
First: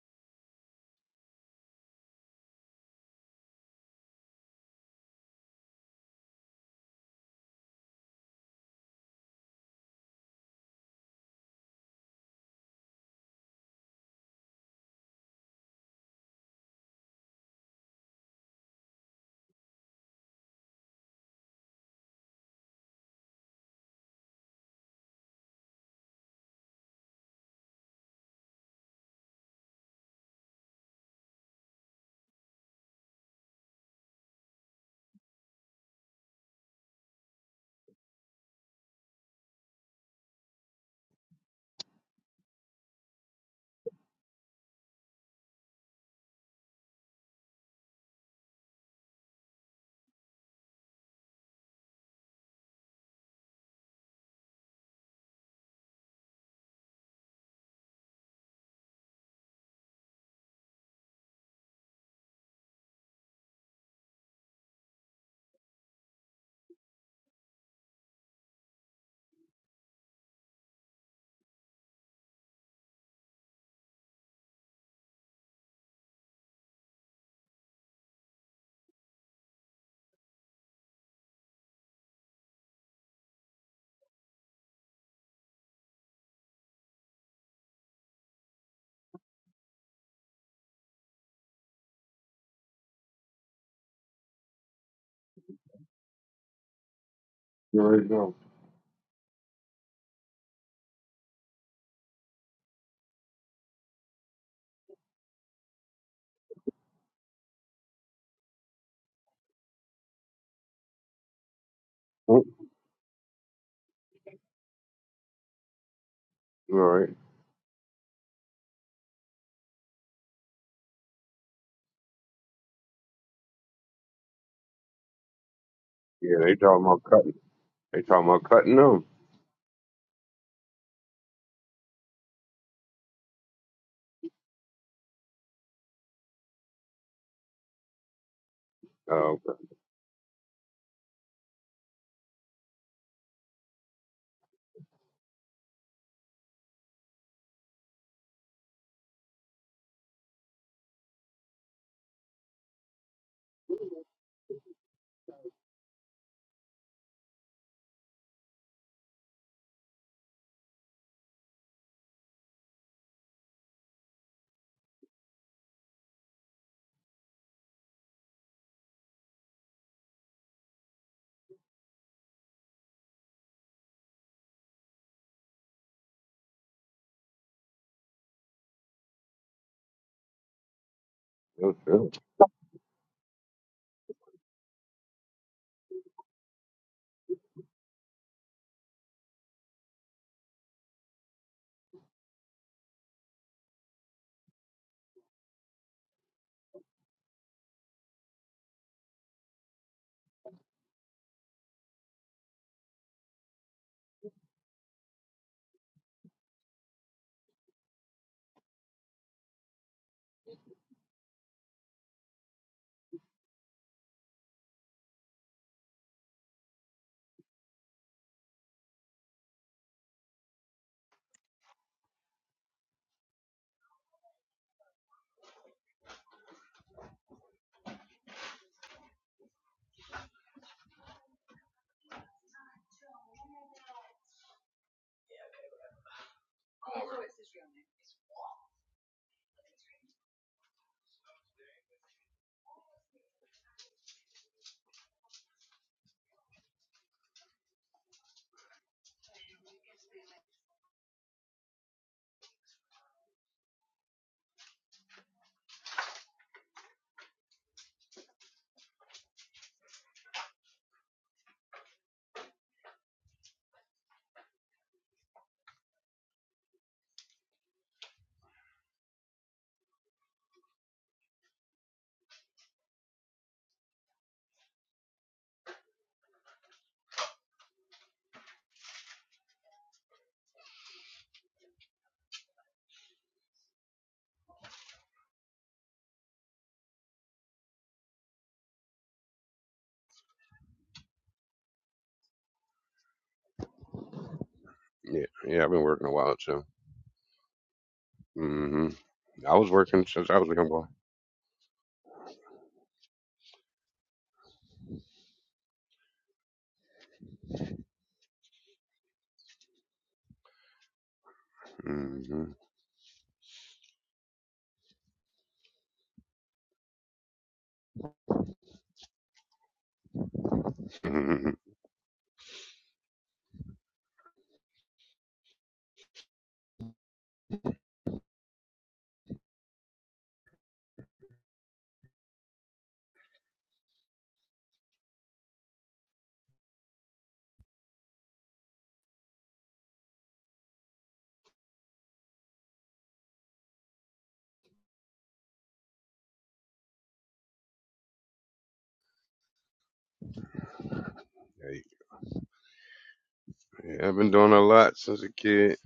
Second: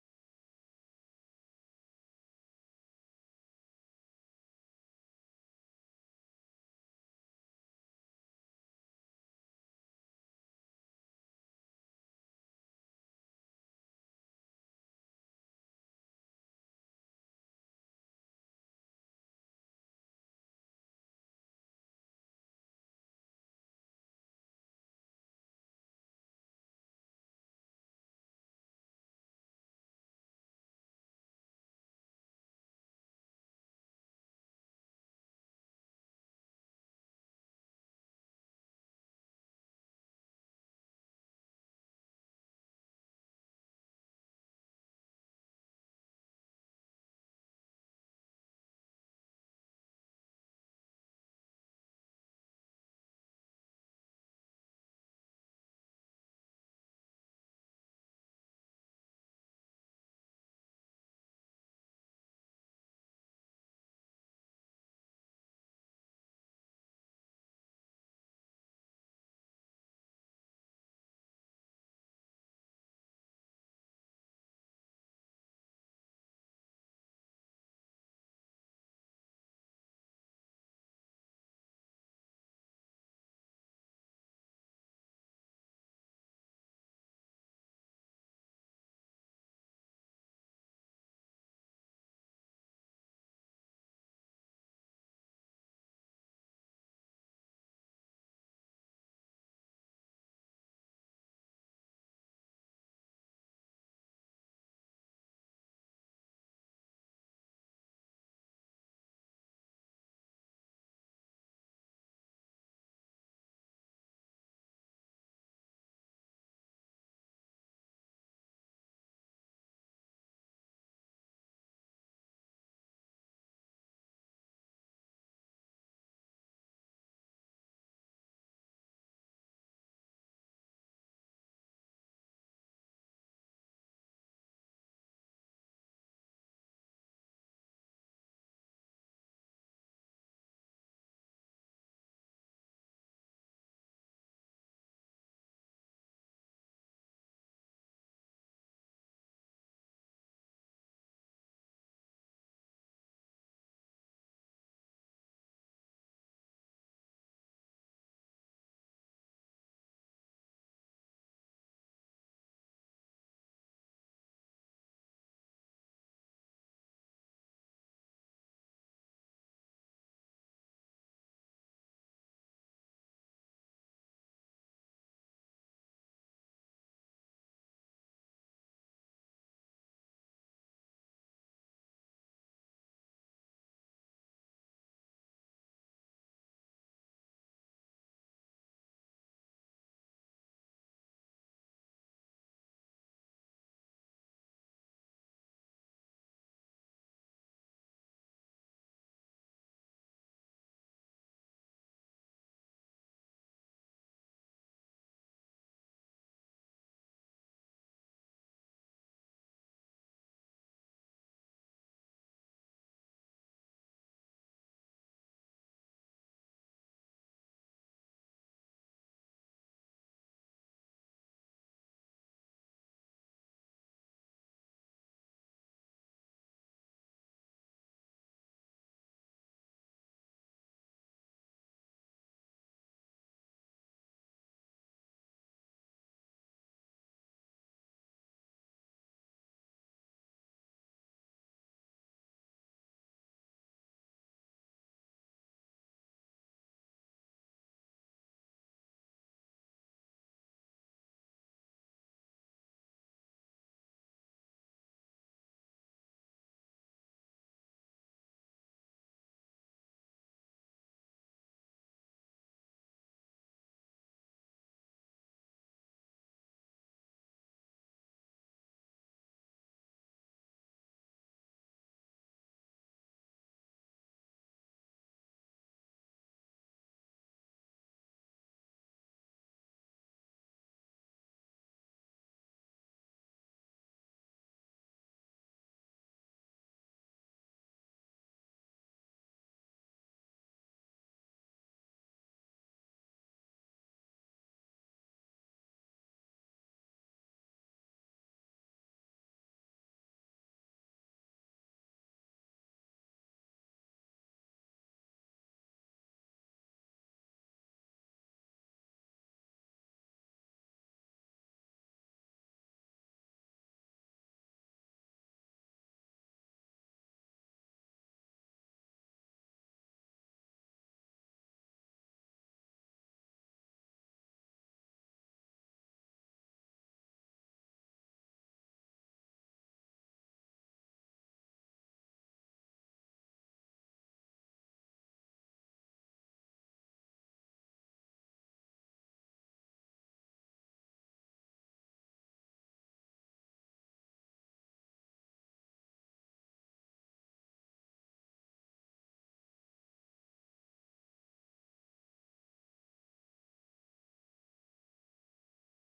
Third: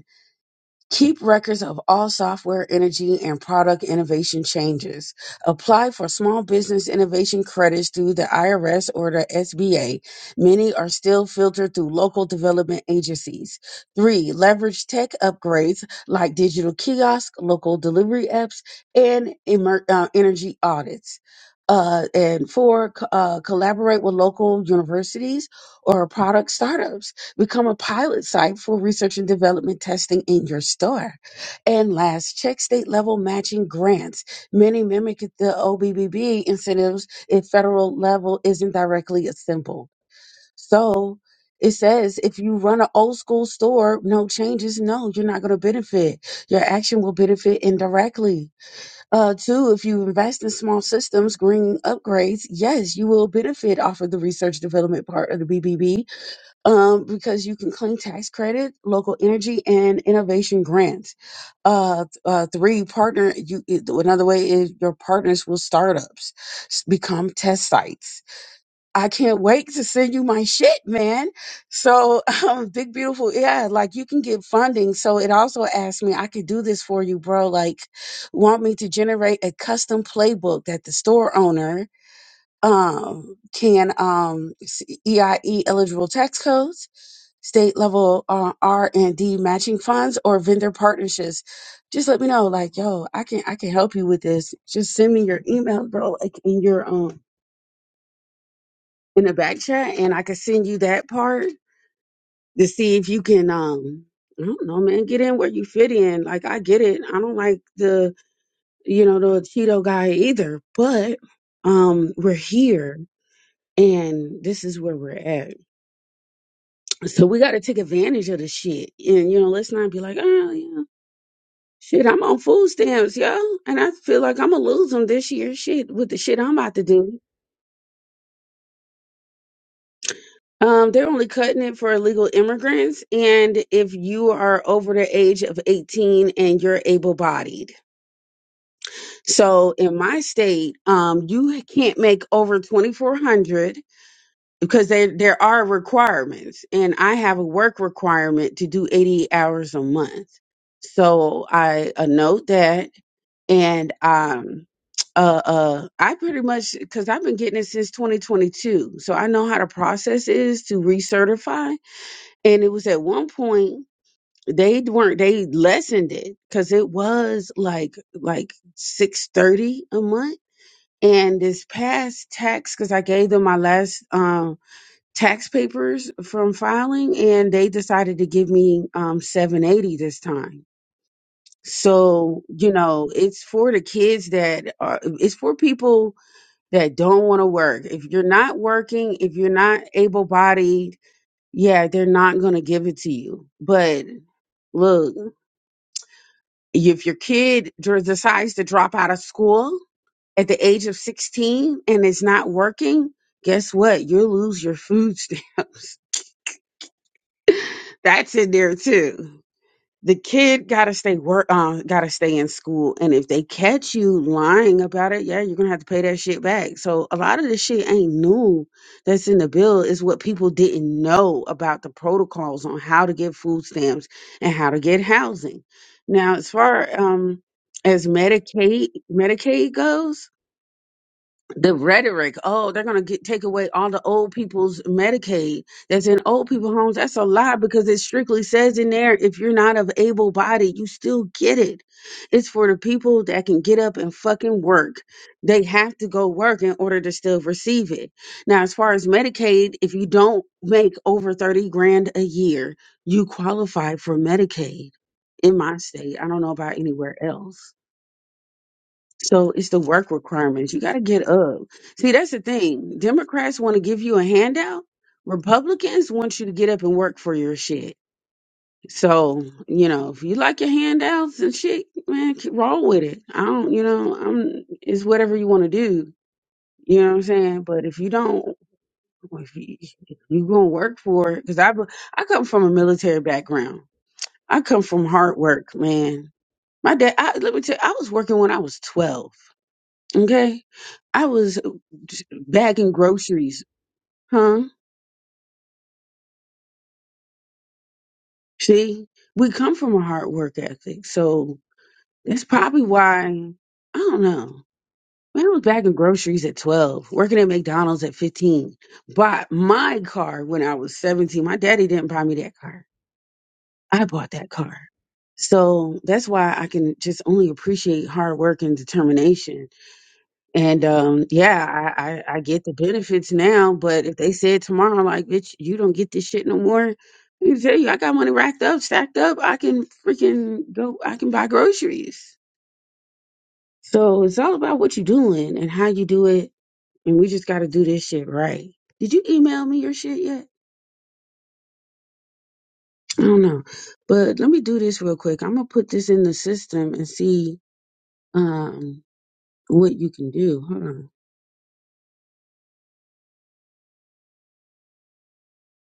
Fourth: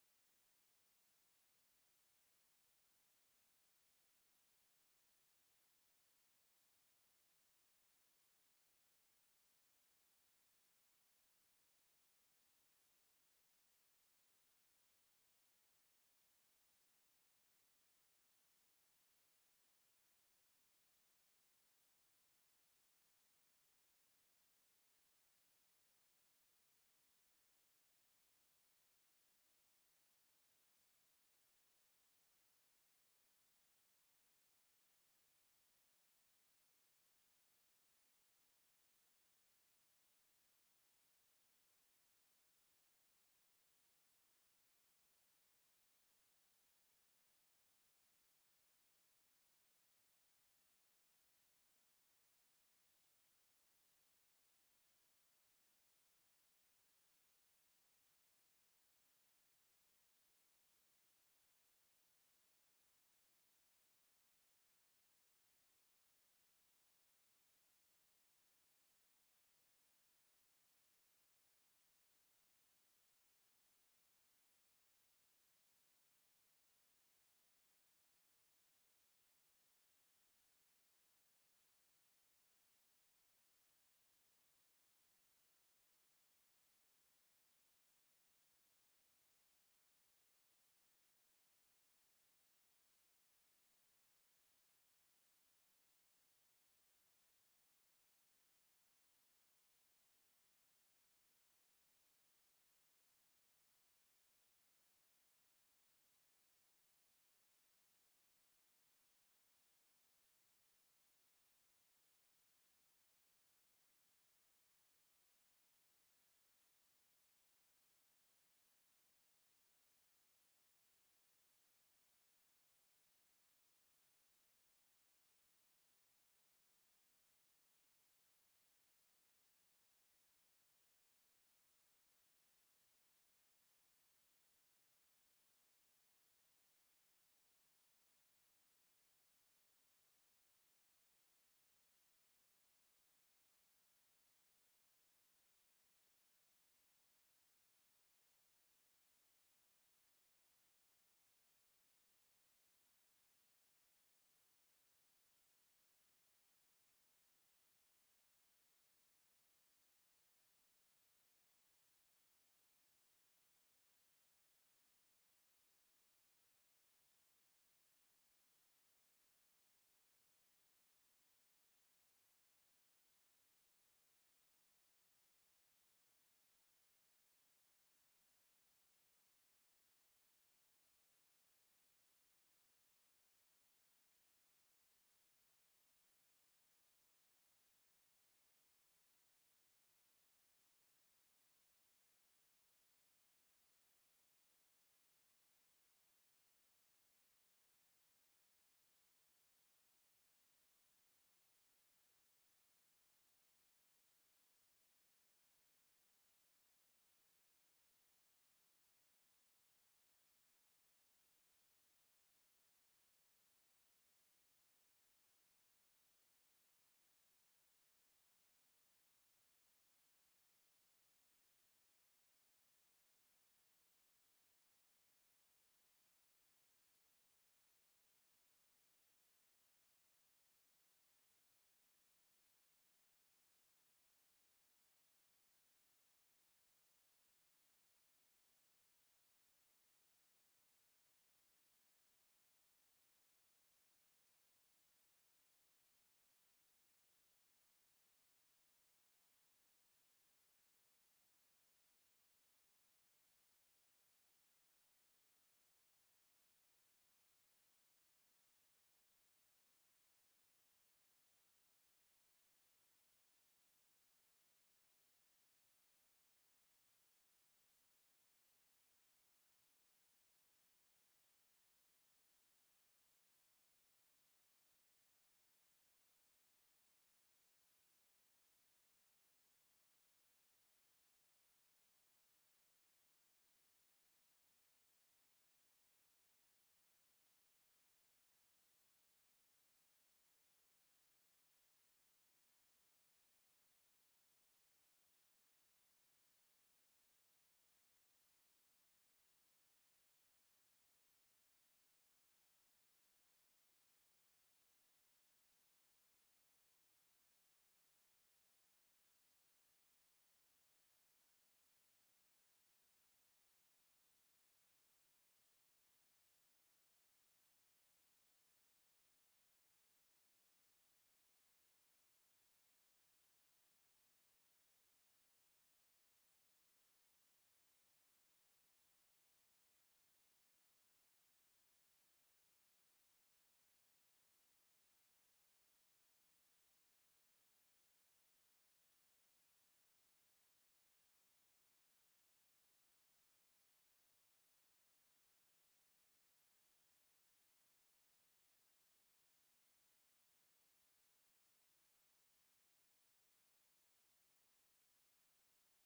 Keep records of all software, energy, and product innovation changes. Apply for small business innovation credits through the IRS or the SBA. Many are still filtered through local development agencies. Three, leverage tech upgrades like digital kiosks, local delivery apps, and emer- uh, energy audits. Uh, and four, co- uh, collaborate with local universities or product startups Become a pilot site for research and development testing in your store. And last, check state level matching grants. Many mimic the OBBB incentives if federal level isn't directly simple. So it says if you run an old school store, no changes, no, you're not going to benefit. Your action will benefit indirectly. Uh, two, if you invest in small systems, green upgrades, yes, you will benefit off of the research development part of the BBB um, because you can claim tax credit, local energy, and innovation grants. Uh, uh, three, partner. You it- another way is your partners will startups s- become test sites. I can't wait to send you my shit, man. So, [LAUGHS] um, big beautiful, yeah. Like you can get funding. So it also asked me, I could do this for you, bro. Like, want me to generate a custom playbook that the store owner um, can um, s- EIE eligible tax codes, state level uh, R and D matching funds, or vendor partnerships. Just let me know, like, yo, I can I can help you with this. Just send me your email, bro, like in your um
right, no.
in the back chat, and I can send you that part to see if you can um. I don't know, man. Get in where you fit in. Like I get it. I don't like the you know the Cheeto guy either, but um, we're
Mm.
here and this is where we're at.
right.
So we got to take advantage of the shit. And, you know, let's not be like, oh, yeah, shit, I'm on food stamps, yo. And I feel like I'm going to lose them this year, shit, with the
Yeah,
shit
they
I'm about to
talking about
do.
cutting. They talking about cutting them.
Um, they're only cutting it for illegal immigrants. And if you are over the age of 18 and you're able bodied.
Oh,
So in my state, um, you can't make over 2400 because there there are requirements and I have a work requirement to do 80 hours a month. So I uh, note that and um uh uh I pretty much cuz I've been getting it since 2022. So I know how the process is to recertify and it was at one point they weren't they lessened it cuz it was like like 630 a month and this past tax cuz I gave them my last um tax papers from filing and they decided to give me um 780 this time
okay.
so you know it's for the kids that are it's for people that don't want to work if you're not working if you're not able-bodied yeah they're not going to give it to you but look if your kid dr- decides to drop out of school at the age of 16 and it's not working guess what you'll lose your food stamps [LAUGHS] that's in there too the kid gotta stay work uh gotta stay in school and if they catch you lying about it yeah you're gonna have to pay that shit back so a lot of this shit ain't new that's in the bill is what people didn't know about the protocols on how to get food stamps and how to get housing now as far um as medicaid medicaid goes the rhetoric oh they're going to get take away all the old people's medicaid that's in old people homes that's a lie because it strictly says in there if you're not of able body you still get it it's for the people that can get up and fucking work they have to go work in order to still receive it now as far as medicaid if you don't make over 30 grand a year you qualify for medicaid in my state i don't know about anywhere else so it's the work requirements. You got to get up. See, that's the thing. Democrats want to give you a handout. Republicans want you to get up and work for your shit. So, you know, if you like your handouts and shit, man, keep- roll with it. I don't, you know, I'm, it's whatever you want to do. You know what I'm saying? But if you don't, if you, if you going to work for it, because I, be- I come from a military background. I come from hard work, man. My dad, I, let me tell you, I was working when I was 12. Okay. I was bagging groceries, huh?
Yeah, yeah, I've been working a while too. hmm
See, we
I was
come from a
working
hard
since I was a
work
young boy.
ethic. So that's probably why, I don't know. Man, I was bagging groceries at 12, working at McDonald's at 15. Bought my car when I was 17. My daddy didn't buy me
hmm
that car. I bought that car. So that's why I can just only appreciate hard work and determination And um,
hmm
yeah, I, I, I get the benefits now, but if they said tomorrow, like, bitch, you don't get this shit no more, let me tell you, I got money racked up, stacked up. I can freaking go, I can buy groceries. So it's all about what you're doing and how you do it. And we just got to do this shit right. Did you email me your shit yet? I don't know. But let me do this real quick. I'm going to put this in the system and see um, what you can do. Hold on.
[LAUGHS] yeah, I've been doing a lot since a kid.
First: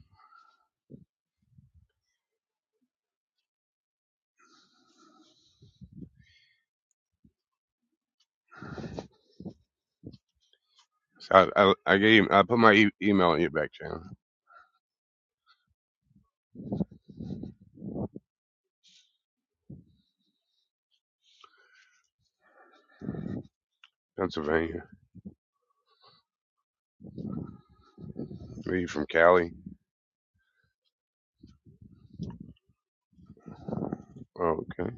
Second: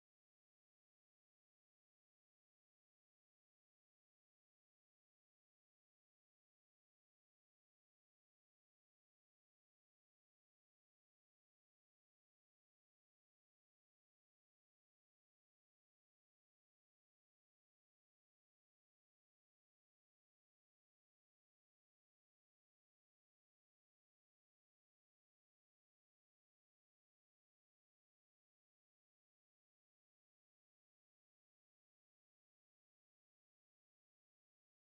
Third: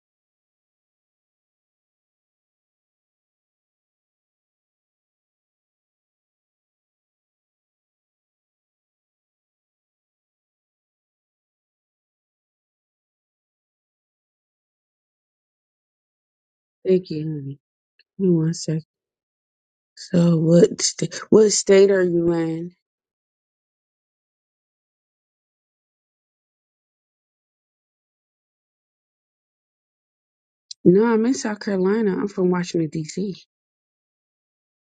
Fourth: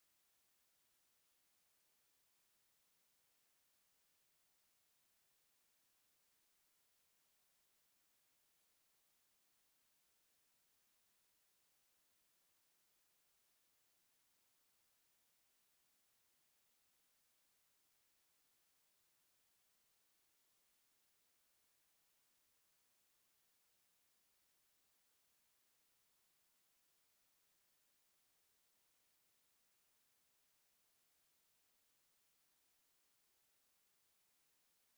So I, I, I gave I put my e- email in your back channel,
Thank you, honey. Give me One second. So what st- what state are you in?
Pennsylvania. Are you from Cali?
No, I'm in South Carolina. I'm from Washington D.C.
Oh, okay.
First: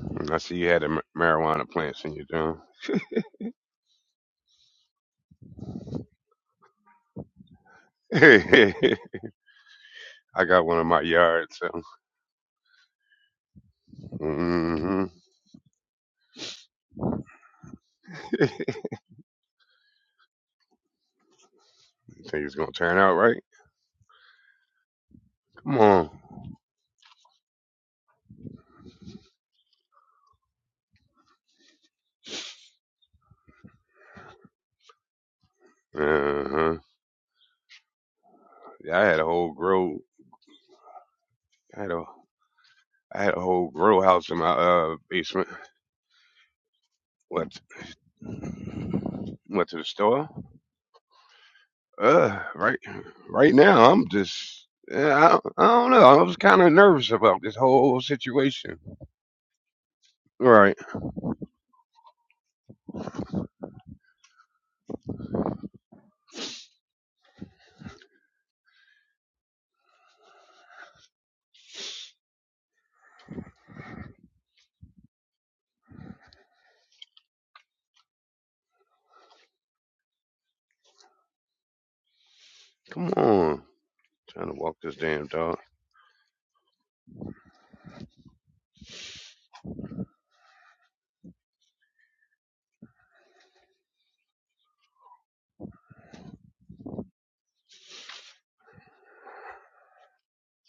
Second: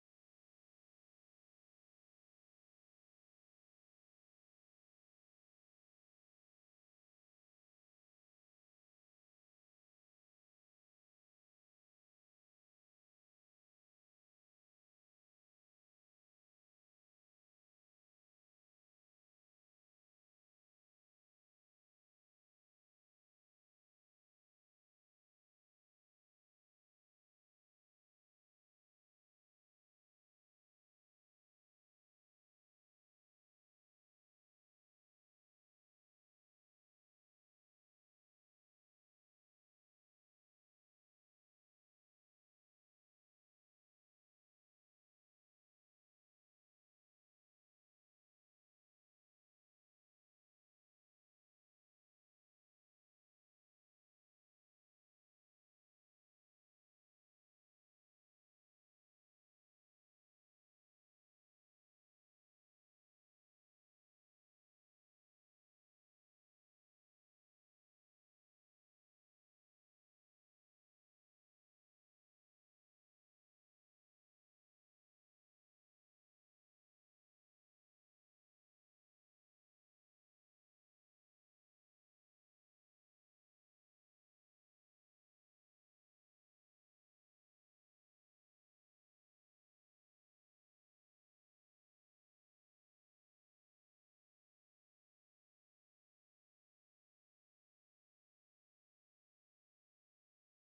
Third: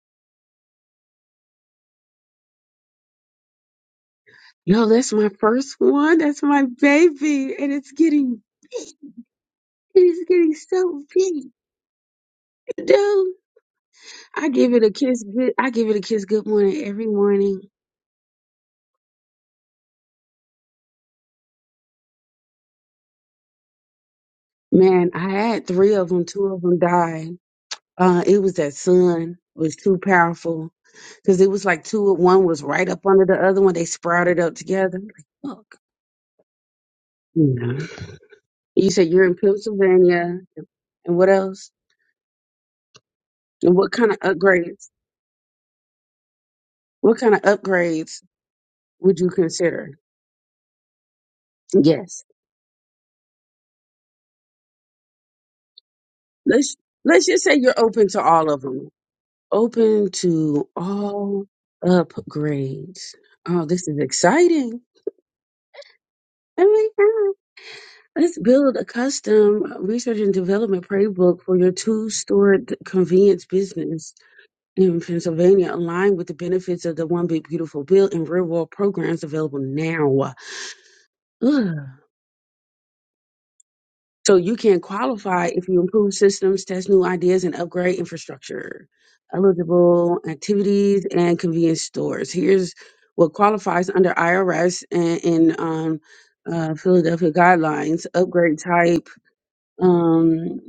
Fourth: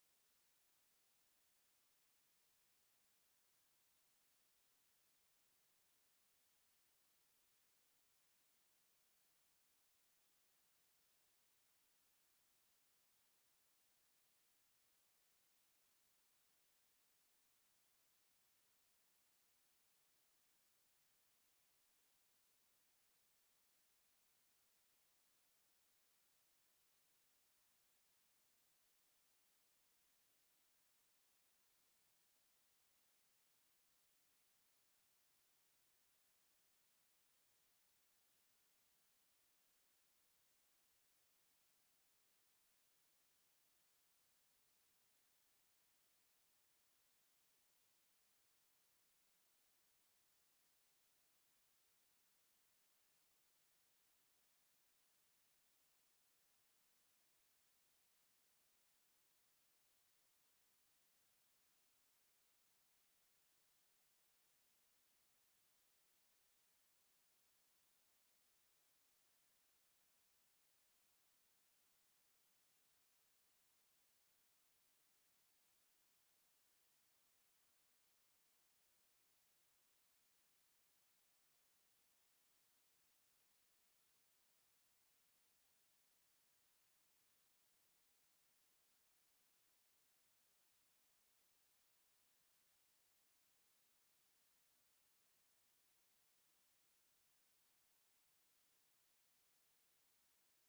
And I see you had a ma- marijuana plants in your town.
Yo, that's my first one. That's my baby, and it's getting
[LAUGHS]
it is
I
getting
got one in my
so big,
yard, so
dude. I give it a
hmm
kiss. Good, I give it a kiss. Good morning every morning.
think it's gonna turn out right.
Man, I had
Come
three of
on.
them. Two of them died. Uh, it was that sun was too powerful because it was like two. One was right up under the other one. They sprouted up together. Like,
Uh-huh.
fuck. You
Yeah, I
said
had a
you're in
whole grow.
Pennsylvania, and what else?
I had a I had a whole
And what
grow
kind of
house in my
upgrades?
uh basement.
What kind of
Went
upgrades would you
went to the
consider?
store.
Yes,
Uh, right right now I'm just yeah, I, I don't know. I was kind of
let's
nervous
let's
about
just
this
say you're
whole
open to all of
situation.
them. Open to
Right?
all upgrades. Oh, this is exciting! Oh my God. Let's build a custom research and development playbook for your two-store d- convenience business in Pennsylvania, aligned with the benefits of the One Big Beautiful Bill and real-world programs available now. Ugh.
come on,
So
trying to
you
walk
can
this damn
qualify
dog.
if you improve systems, test new ideas, and upgrade infrastructure. Eligible activities and convenience stores. Here's what qualifies under IRS and in um, uh, Philadelphia guidelines. Upgrade type, um,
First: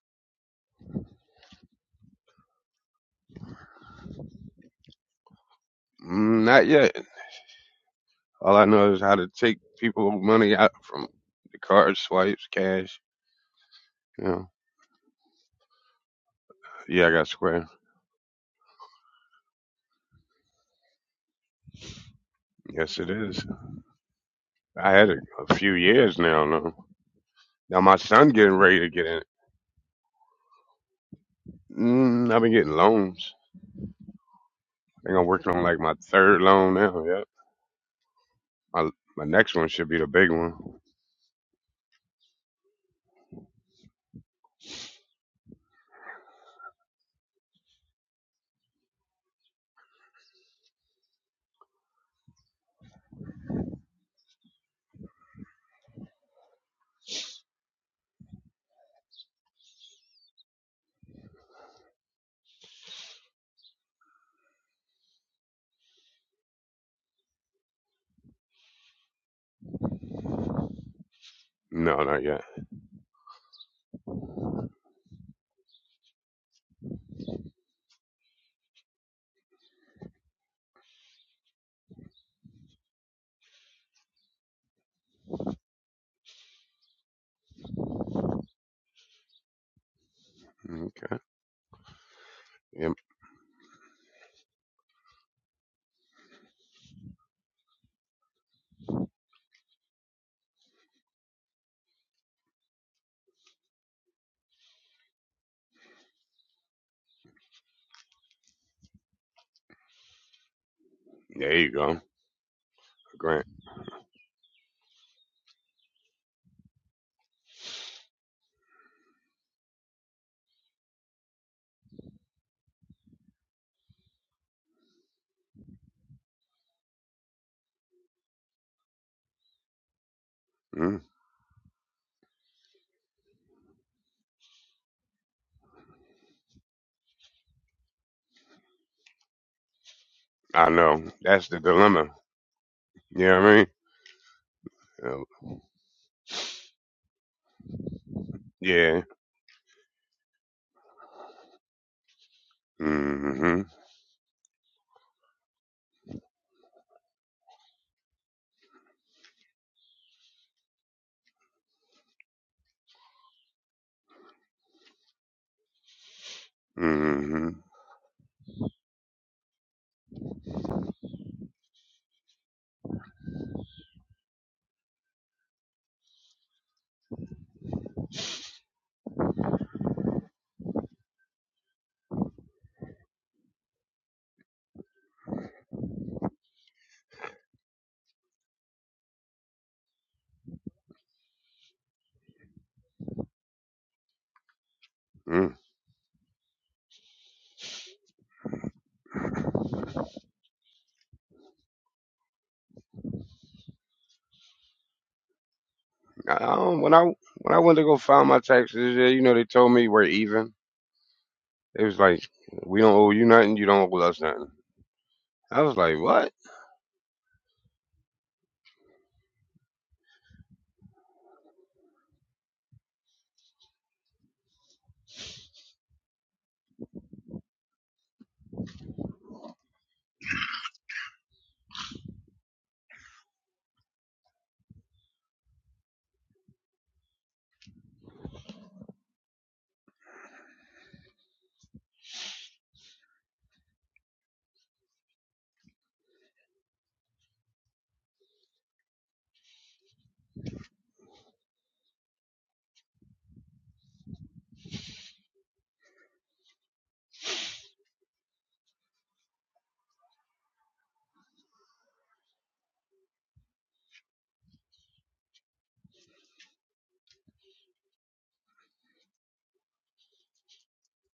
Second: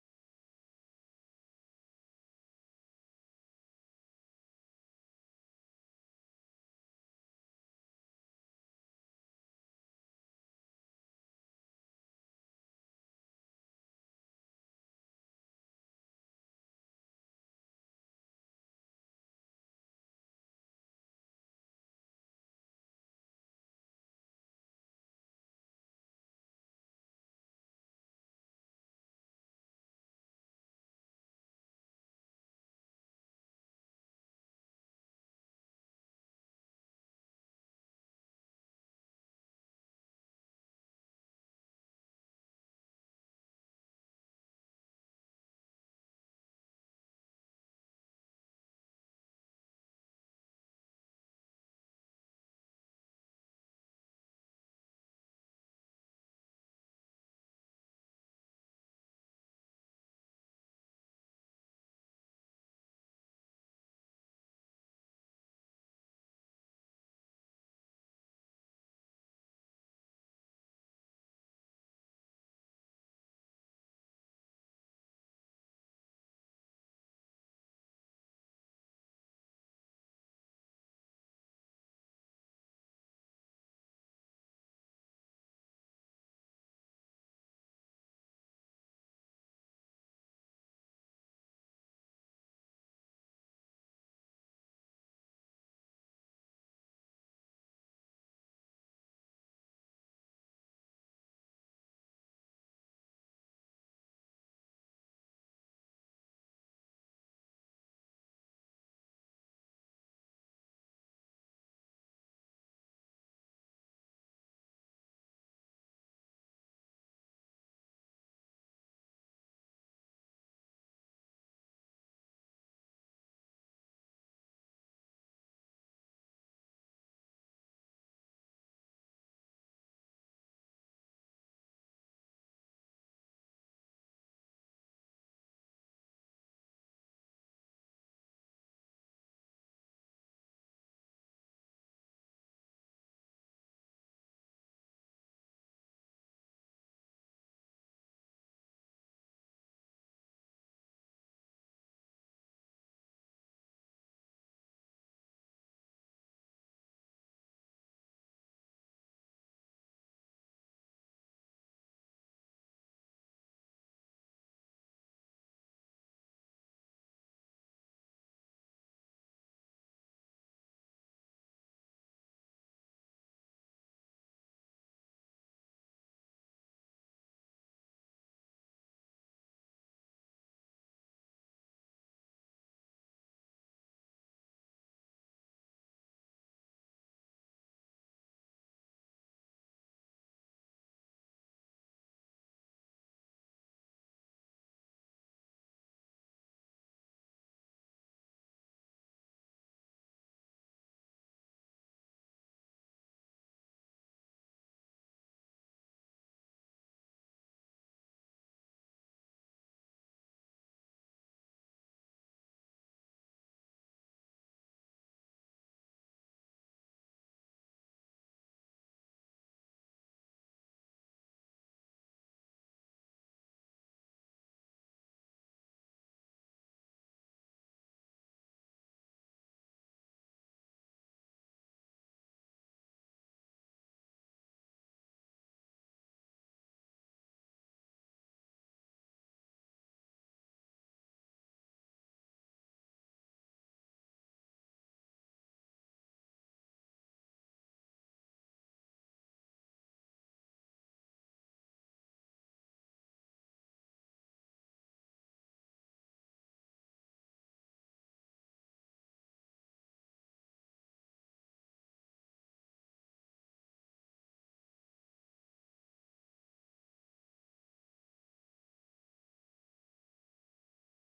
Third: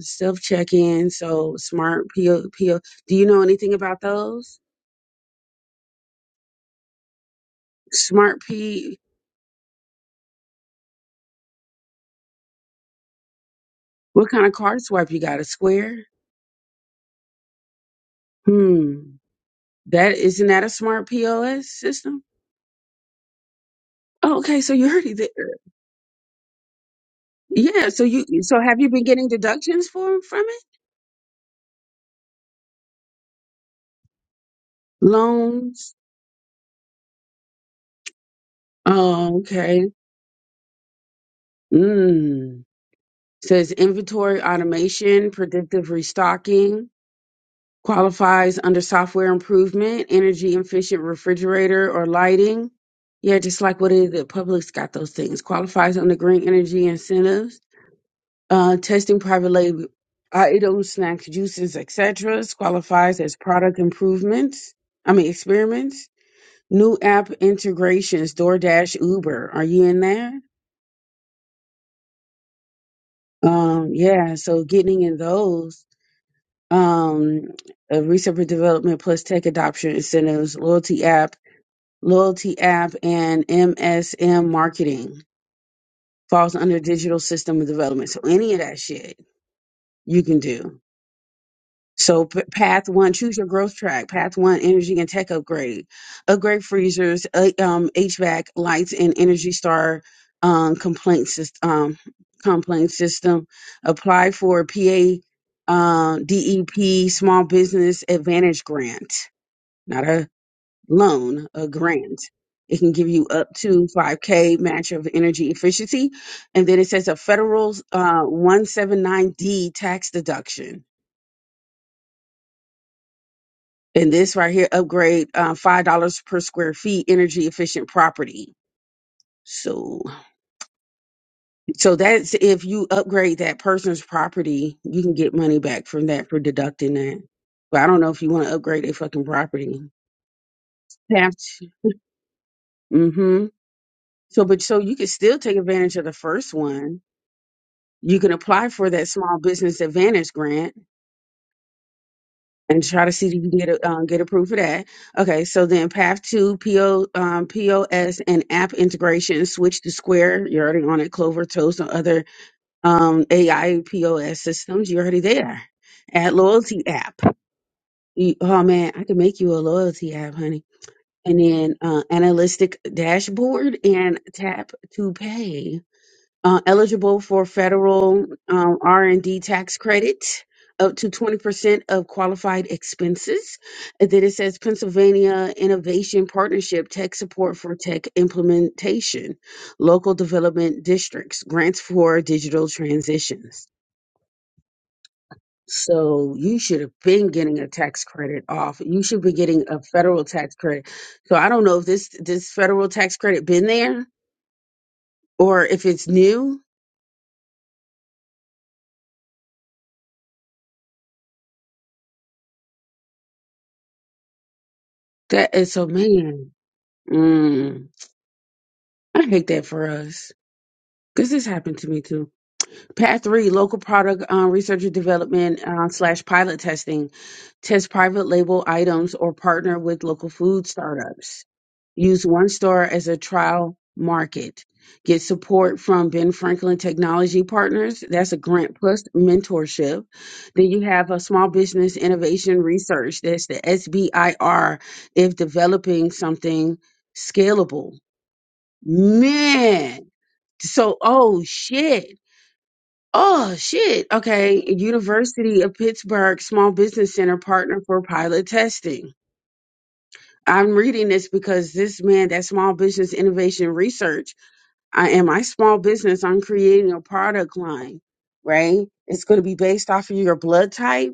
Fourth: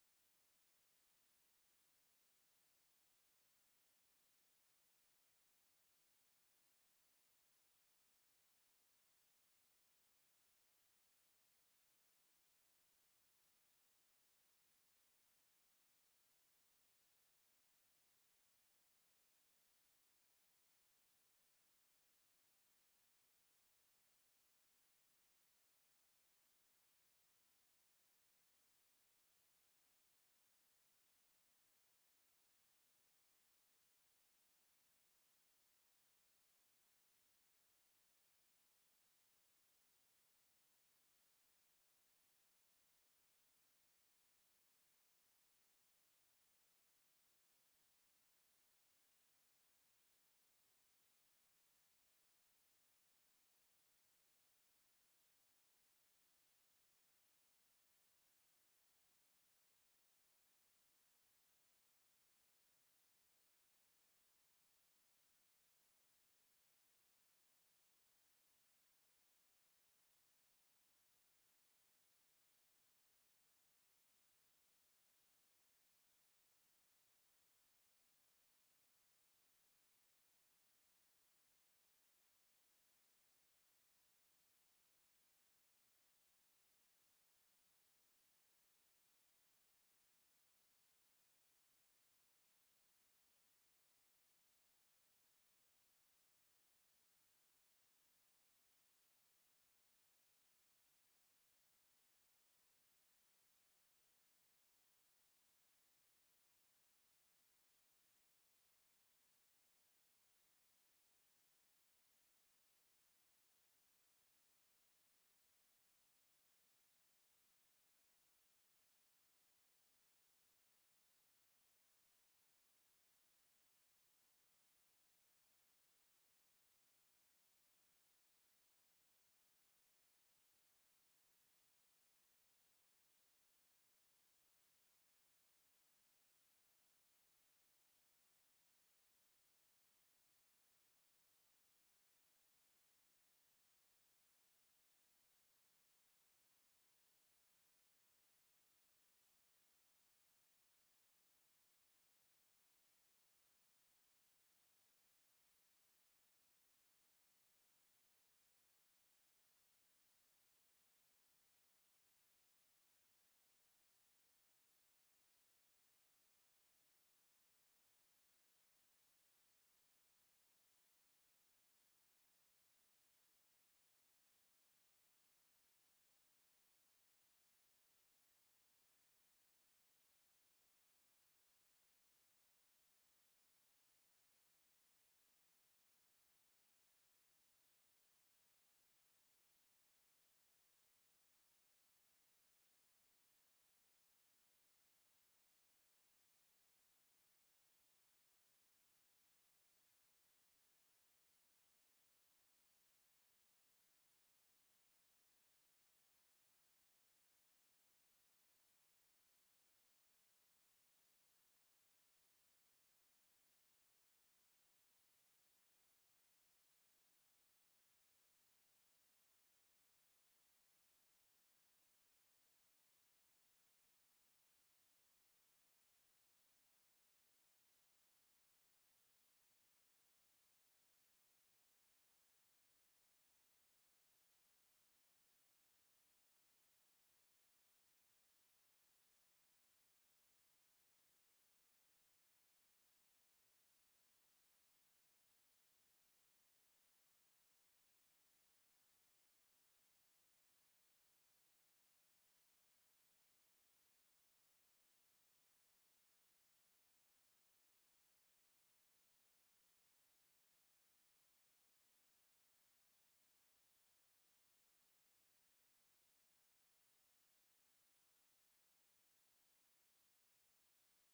self check in. So smart PO, PO. Do you know anything about those?
Mm, not yet.
Smart
All I know
P.
is how to take people money out from the card swipes, cash. You
What kind
know.
of card swipe you got? A square?
Yeah, I got Square.
Hmm. That isn't that a smart POS system?
Yes, it is.
Oh, okay, so you
I had
already
it
there.
a few years now. Now, now
Yeah,
my
so you
son getting
so have
ready to
you been
get in it.
getting deductions for from it?
Mm, I've been getting loans. I think I'm working on like my
Loans.
third loan now. Yep. My my
Oh,
next one should
okay.
be the big one.
Mm. Says inventory automation, predictive restocking, qualifies under software improvement, energy efficient refrigerator or lighting. Yeah, just like what is it? Public's got those things. Qualifies under green energy incentives. Uh, testing private label uh, items, snacks, juices, etc. Qualifies as product improvements. I mean experiments New app integrations, DoorDash, Uber. Are you in there?
No, not yet.
Um, yeah, so getting in those, um, uh, research and development plus tech adoption incentives, loyalty app, loyalty app, and MSM marketing falls under digital system development. So any of that shit you can do.
Okay.
So p- path
Yep.
one, choose your growth track. Path one, energy and tech upgrade, upgrade freezers, uh, um, HVAC lights and Energy Star um, complaint system. Um, complaint system. Apply for PA uh, DEP Small Business Advantage Grant, not a loan,
There
a
you go. A
grant. It can give you
Grant.
up to 5K match of energy efficiency. And then it says a federal uh, 179D tax deduction And this right here, upgrade uh, five dollars per square feet, energy efficient property. So,
Mm.
so that's if you upgrade that person's property, you can get money back from that for deducting that. But I don't know if you want to upgrade a fucking property.
I know.
Have
That's the
to.
dilemma. You know
Mm-hmm.
what I mean?
So, but so you can
Uh,
still take advantage of the first one. You can apply for
yeah.
that small business advantage grant and try to see if you can
Mm-hmm.
get a, um, get approved for that. Okay, so then path two, PO, um, POS and app integration, switch to Square. You're already on it, Clover, Toast, and other um, AI systems. You're already there. Add loyalty app.
Mm-hmm.
You, oh man, I could make you a loyalty app, honey. And then uh, analytic dashboard and tap to pay uh, eligible for federal um, r&d tax credit up to 20% of qualified expenses and then it says pennsylvania innovation partnership tech support for tech implementation local development districts grants for digital transitions
Mm.
so you should have been getting a tax credit off you should be getting a federal tax credit so i don't know if this this federal tax credit been there or if it's
I
new
don't, when I when I went to go file my taxes, yeah, you know, they told me we're even. It was like, we don't owe you nothing, you don't owe us nothing.
that
I
is
was
so
like, what?
man mm. I hate that for us. Because this happened to me too. Path three, local product um, research and development uh, slash pilot testing. Test private label items or partner with local food startups. Use one store as a trial market. Get support from Ben Franklin Technology Partners. That's a grant plus mentorship. Then you have a small business innovation research. That's the SBIR if developing something scalable Man. So, oh shit. Oh shit. Okay. University of Pittsburgh Small Business Center partner for pilot testing. I'm reading this because this man, that small business innovation research, I am my small business. I'm creating a product line, right? It's going to be based off of your blood type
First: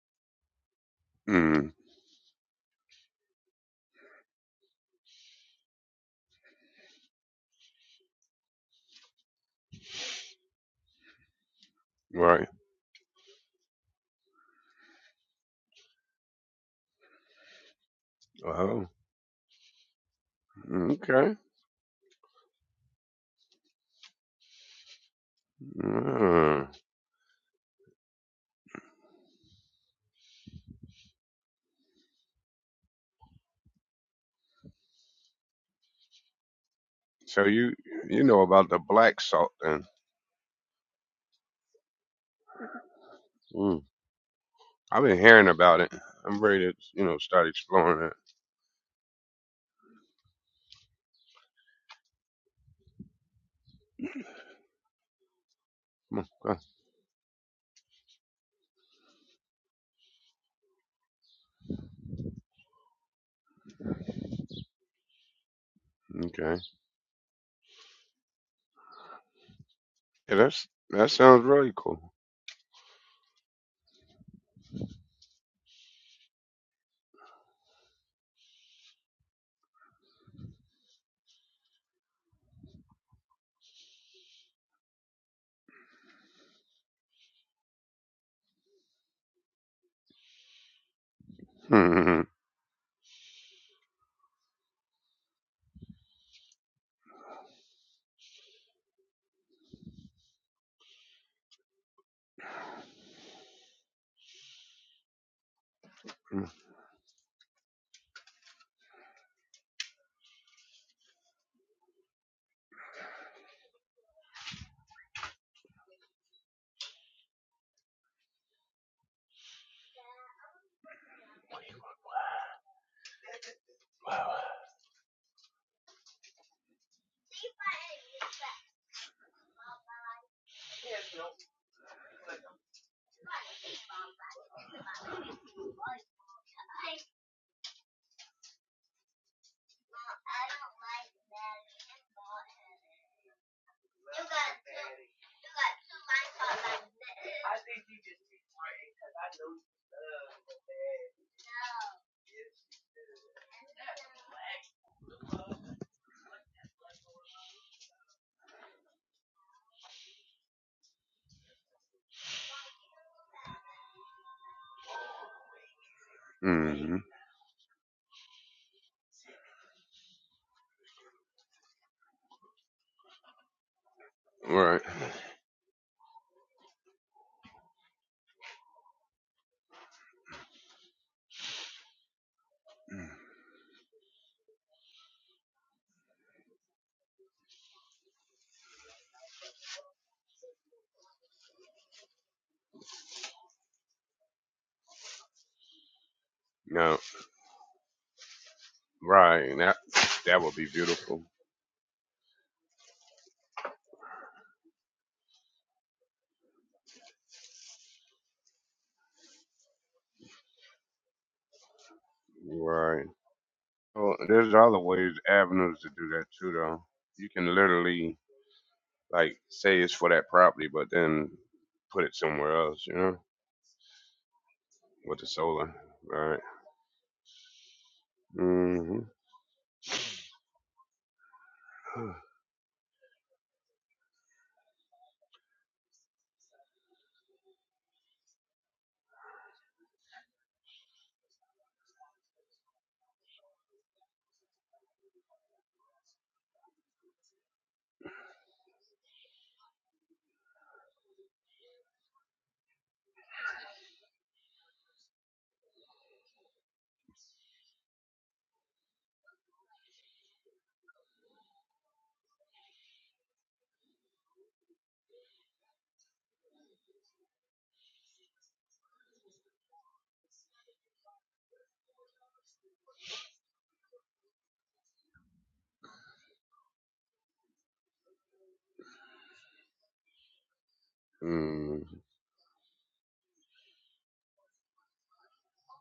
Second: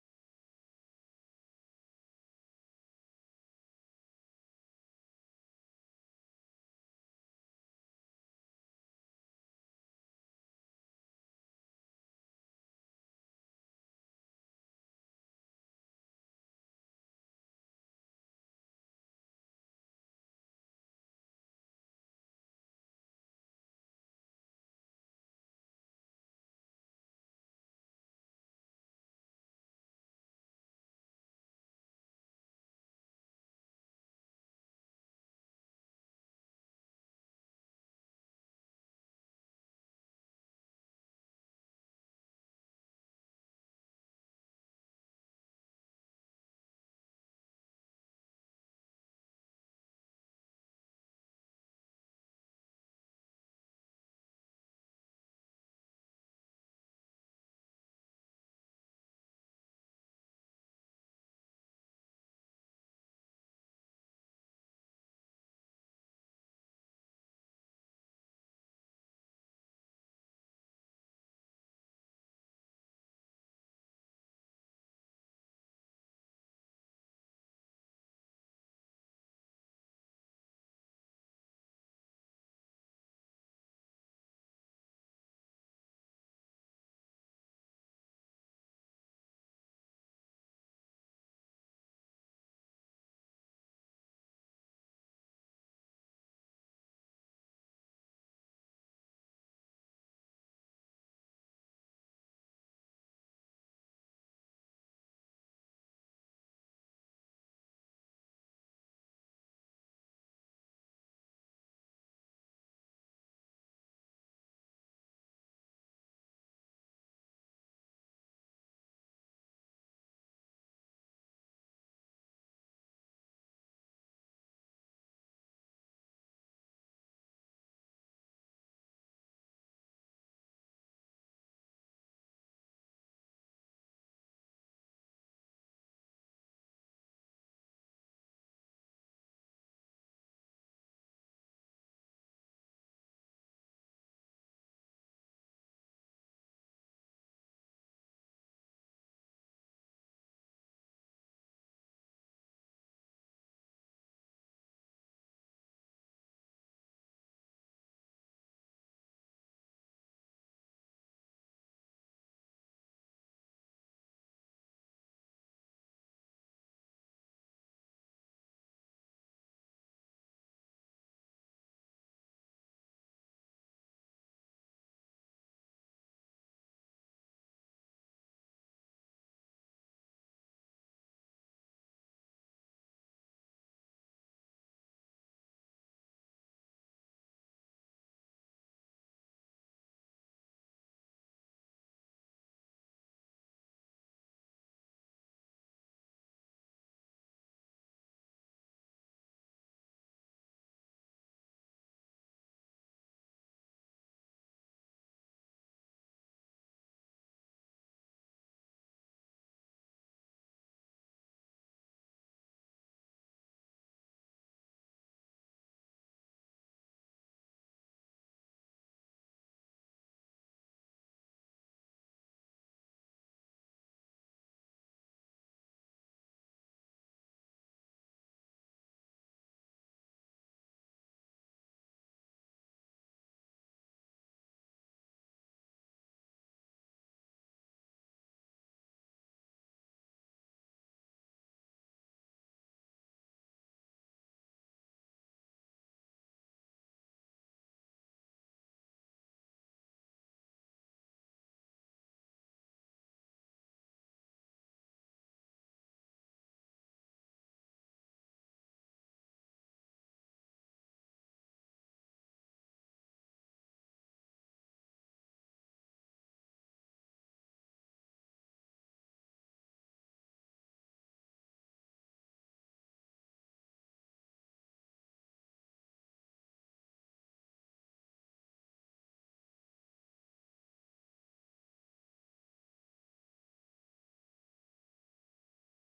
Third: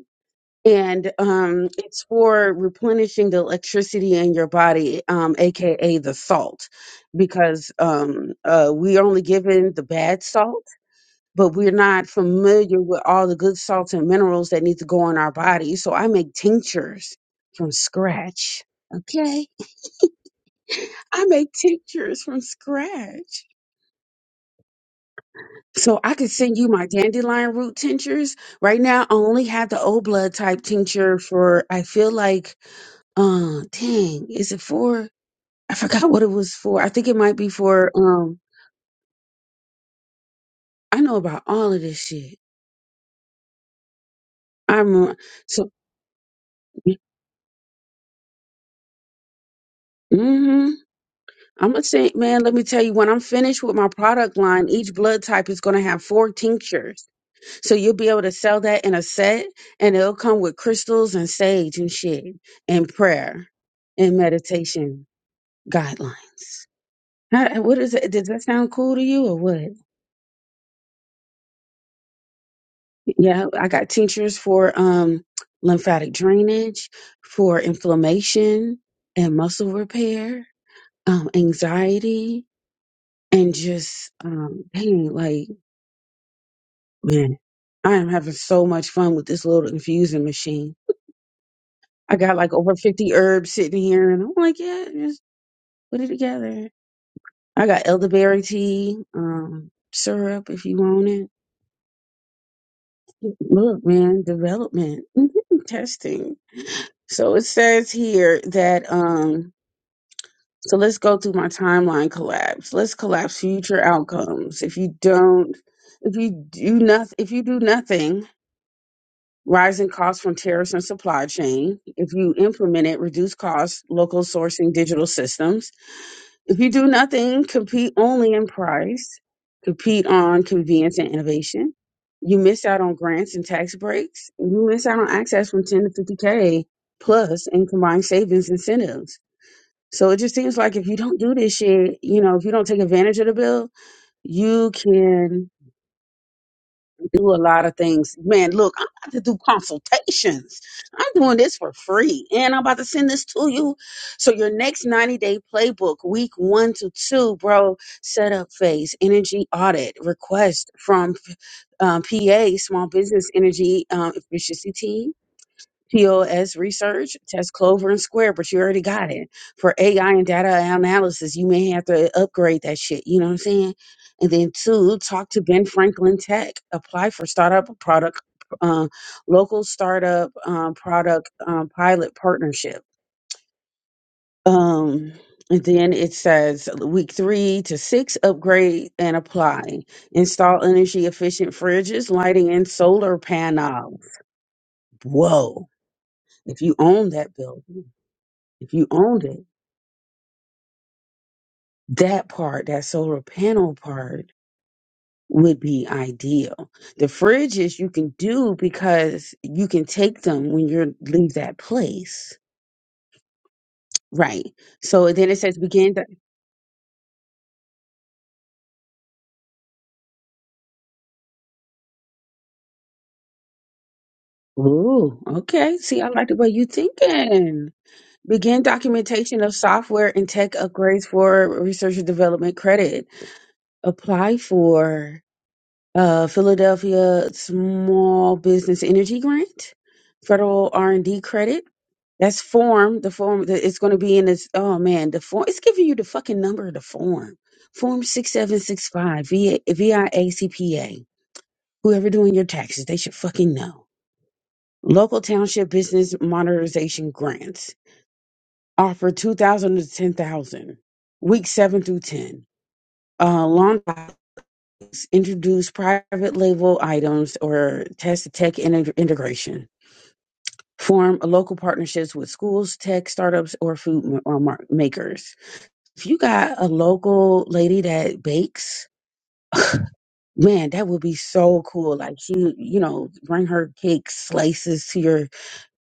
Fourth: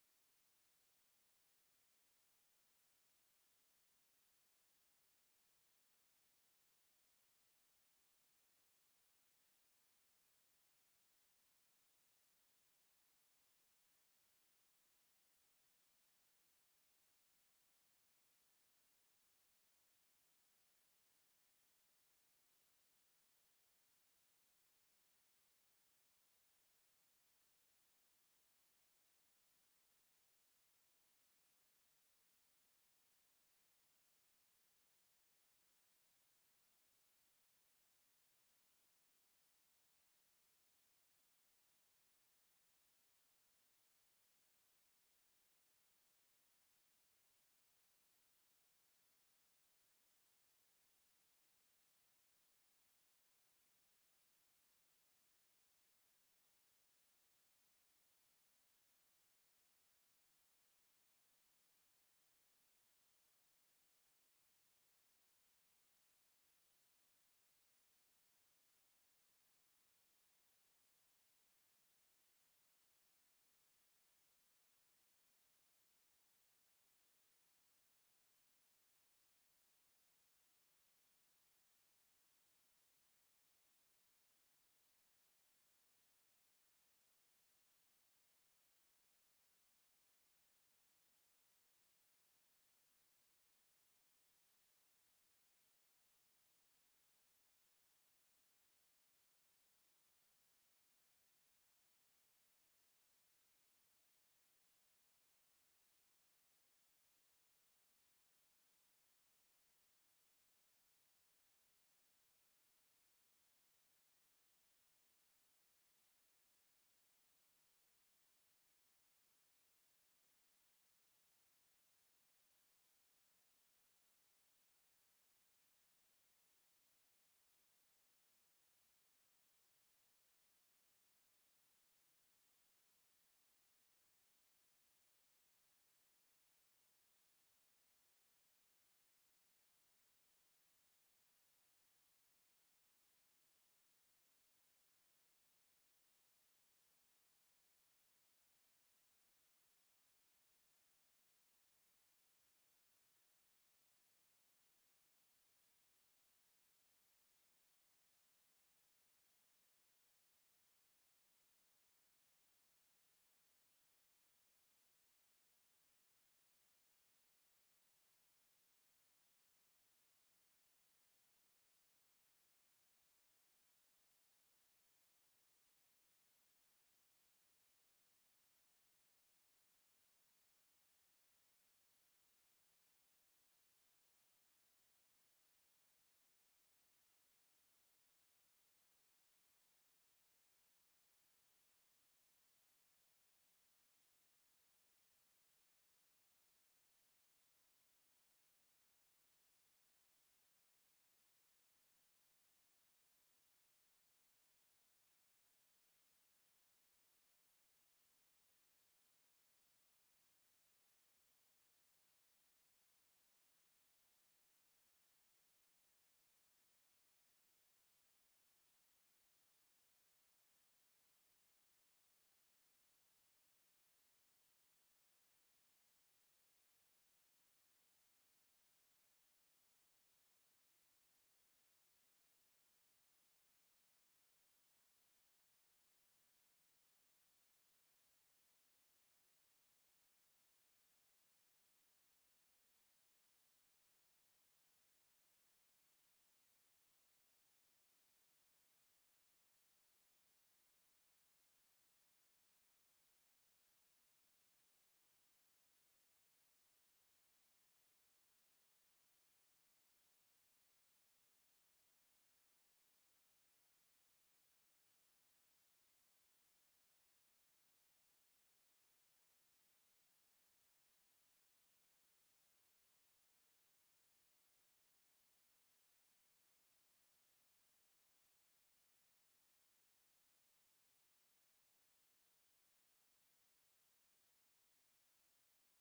and um,
Mm.
it's for replenishing the electricity in your body, um, aka the salt, because um, uh, we only given the bad salt, but we're not
Right.
familiar with all the good salts and minerals that need to go in our body. So I make tinctures from scratch.
Oh.
Okay, I
Okay.
make tinctures from scratch. So I could send
Mm.
you my dandelion root tinctures. Right now, I only have the O blood type tincture for I feel like Uh, dang, is it for? I forgot what it was for. I think it might
So
be
you
for.
you
Um,
know about the black salt then.
I know about all of this shit.
Mm. I've
I'm uh,
been hearing
so.
about it. I'm ready to, you know, start exploring it.
Mm-hmm. I'm gonna say, man. Let me tell you, when I'm finished with my product line, each blood type is gonna have
Come
four
on,
tinctures, so you'll be able to sell that in a set, and it'll come with crystals and sage and shit, and prayer, and meditation
go. Okay.
guidelines. How- What is it? Does that sound cool to you or what?
Yeah, that's that sounds really cool.
Yeah, I got tinctures for um lymphatic drainage, for inflammation and muscle repair, um, anxiety, and just um pain. Like, man, I am having so much fun with this little infusing machine. I
Hmm.
got like over fifty herbs sitting here and I'm like, yeah, just put it together. I got elderberry tea, um, syrup if you want it. Look, man, development, [LAUGHS] testing. So it says here that um So let's go through my timeline collapse. Let's collapse future outcomes. If you don't, if you do nothing, if you do nothing, rising costs from tariffs and supply chain. If you implement it, reduce costs, local sourcing, digital systems. If you do nothing, compete only in price, compete on convenience and innovation. You miss out on grants and tax breaks. You miss out on access from 10 to 50K plus and combined savings incentives so it just seems like if you don't do this shit, you know, if you don't take advantage of the bill, you can do a lot of things. Man, look, I'm about to do consultations. I'm doing this for free and I'm about to send this to you. So your next 90 day playbook, week one to two, bro, setup phase, energy audit, request from um, PA, small business energy um, efficiency team POS
hmm
research, test Clover and Square, but you already got it. For AI and data analysis, you may have to upgrade that shit. You know what I'm saying? And then
Right.
two, talk to Ben Franklin Tech. Apply for startup product, uh, local startup um, product um, pilot partnership. Um, and then it says week three to six, upgrade and apply. Install energy efficient fridges, lighting, and solar panel. Whoa! If you
No.
own that building. if you owned it,
Right. That that would be beautiful.
that part, that solar panel part would be ideal. The fridges you can do because you can take them when you leave that place.
Right. Well,
Right.
there's other ways,
So then it says
avenues to
begin.
do
Do-
that too, though. You can literally like say it's for that property, but then put it somewhere else. You know, with
Ooh,
the solar.
okay. See, I like the
Right.
way you thinking. Begin
Mm-hmm.
documentation of software and tech upgrades for research and
[SIGHS]
development credit. Apply for uh, Philadelphia Small Business Energy Grant, federal R and D credit That's form. The form that it's going to be in this. Oh man, the form. It's giving you the fucking number of the form. Form six seven six five. V V I A C P A. Whoever doing your taxes, they should fucking know. Local township business modernization grants offer two thousand to ten thousand. Week seven through ten. Uh, lawn products introduce private label items or test tech in- integration. Form local partnerships with schools, tech startups, or food uh, ma- or mar- makers If you got a local lady that bakes, [LAUGHS] man, that would be so
Mm.
cool. Like she, you know, bring her cake slices to your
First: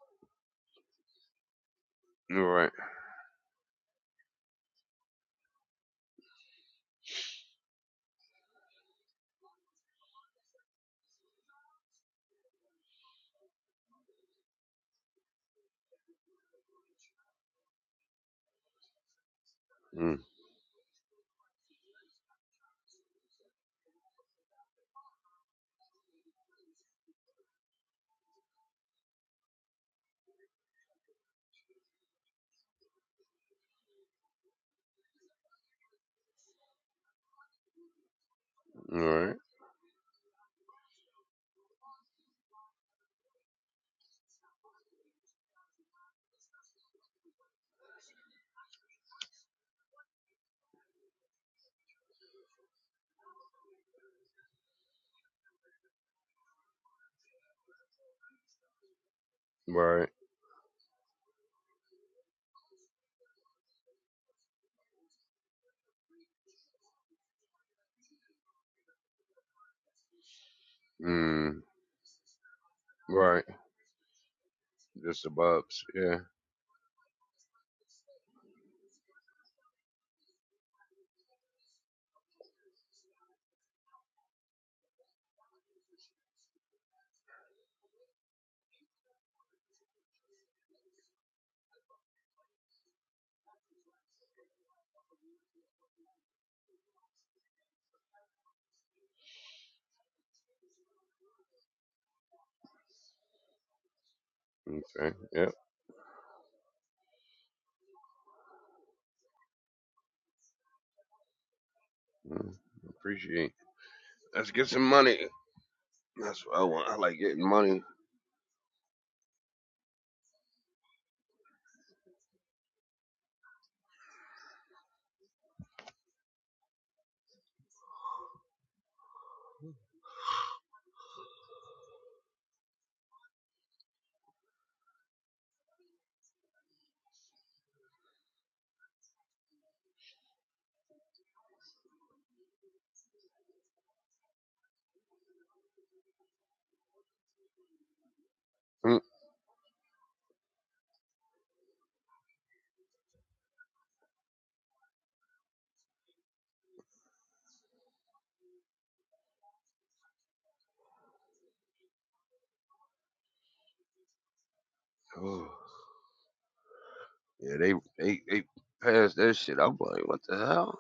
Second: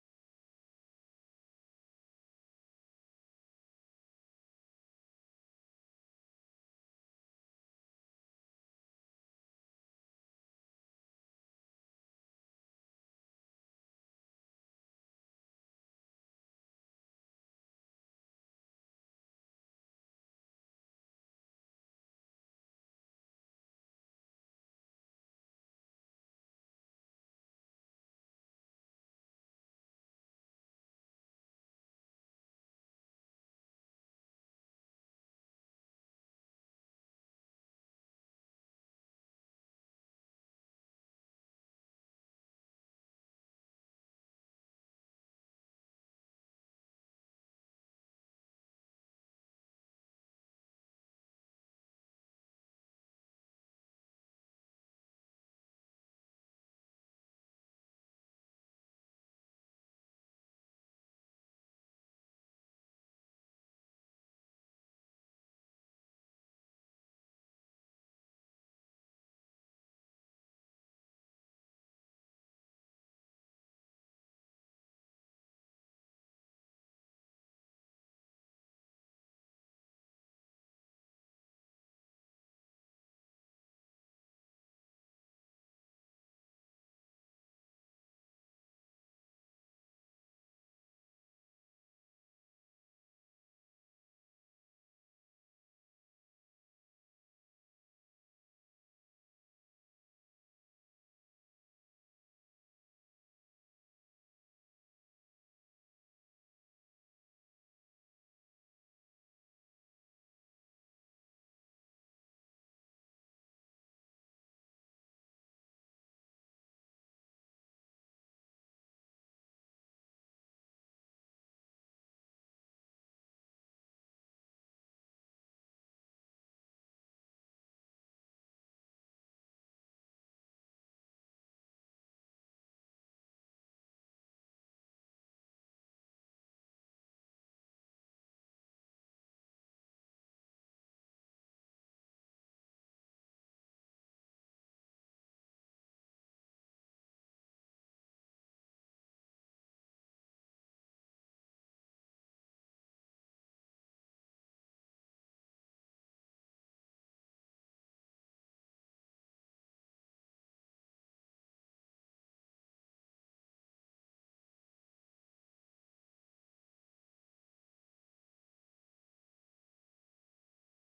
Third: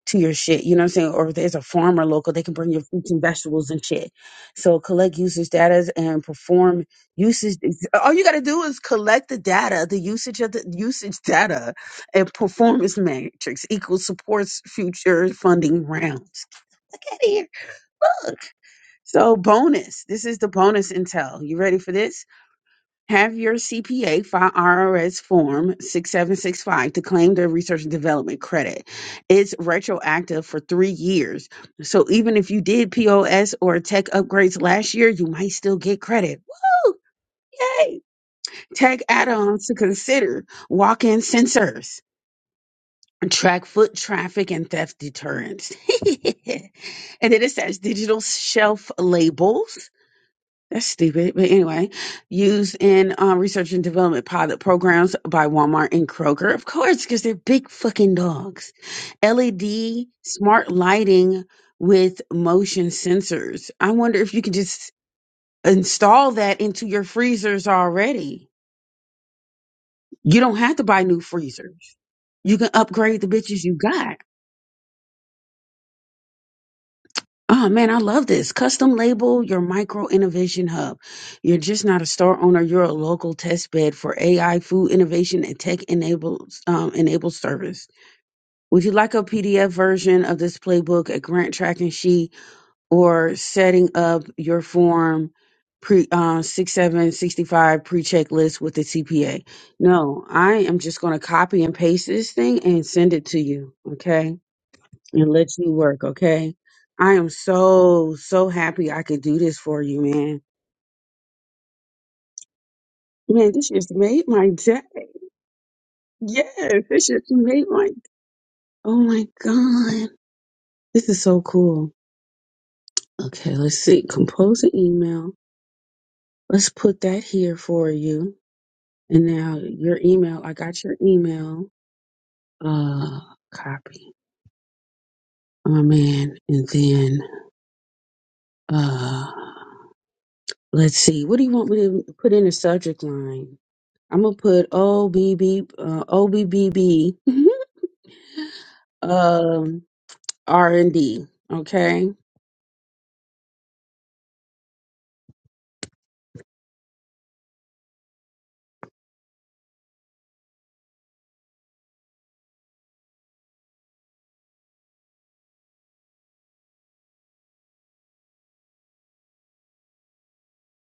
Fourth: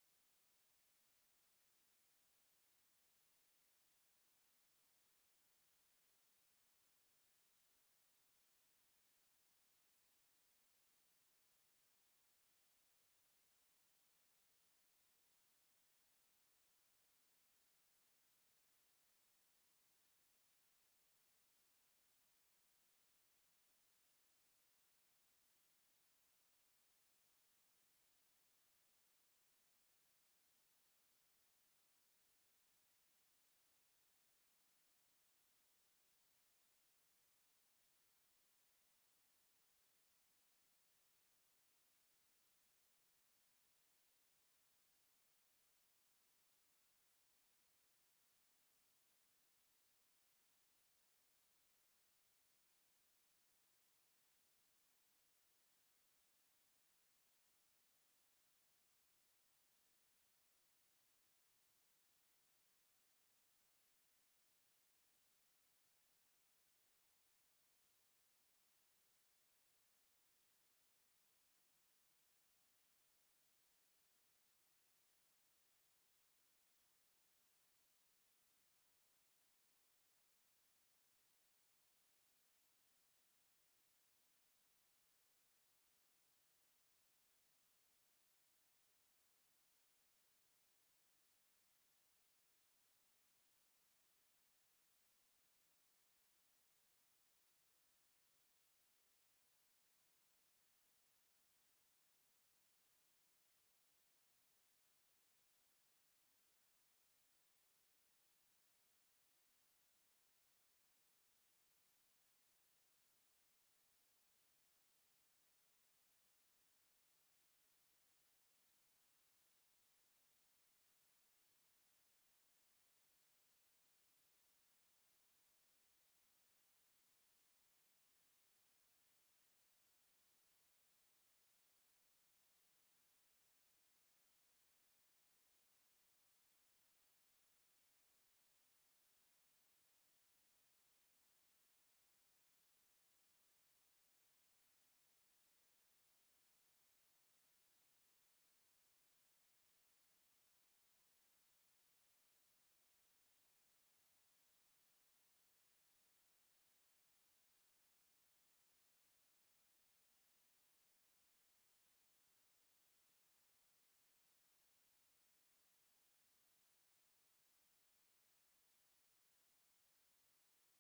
to your shit. You know what I'm saying? Or if there's a farmer local, they can bring
Right.
your fruits and vegetables and shit. So collect usage data and perform usage. All you gotta do is collect the data, the usage of the usage data, and performance matrix equals supports future funding rounds. Get here, look. So bonus.
Mm.
This is the bonus intel. You ready for this? Have your CPA file IRS Form 6765 to claim the research and development credit. It's retroactive for three years. So even if you did POS or tech upgrades last year, you might still get credit. Woo! Yay! Tech add
Right.
ons to consider walk in sensors, track foot traffic, and theft deterrence. [LAUGHS] and then it says digital shelf labels that's stupid. But anyway, used in um, research and development pilot programs by Walmart and Kroger. Of course, because they're big fucking dogs. LED
Right.
smart lighting with motion sensors. I wonder if you could just install that into your freezers already. You don't have to buy new
Mm-hmm.
freezers. You can upgrade the
Right.
bitches you got.
Just the above. Yeah.
Oh man, I love this. Custom label your micro innovation hub. You're just not a store owner, you're a local test bed for AI, food innovation, and tech enables um, enabled service. Would you like a PDF version of this playbook, a grant tracking sheet, or setting up your form pre uh, six seven sixty five pre checklist with the CPA? No, I am just going to copy and paste this thing and send it to you. Okay
Okay.
and
Yep.
let you work, okay? I am so, so happy I could do this for you, man.
Mm.
Man,
Appreciate.
this just made my
Let's get
day.
some money. That's what I
Yes,
want. I
this
like
just
getting
made
money.
my Oh my God. This is so cool. Okay, let's see. Compose an email. Let's put that here for you. And now your email. I got your email. Uh copy. Oh man. And then uh let's see. What do you want me to put in the subject line? I'm gonna put O B B uh, O B B B [LAUGHS]
Mm.
um R and D. Okay.
Oh. Yeah. They they they passed that shit. I'm like, what the hell?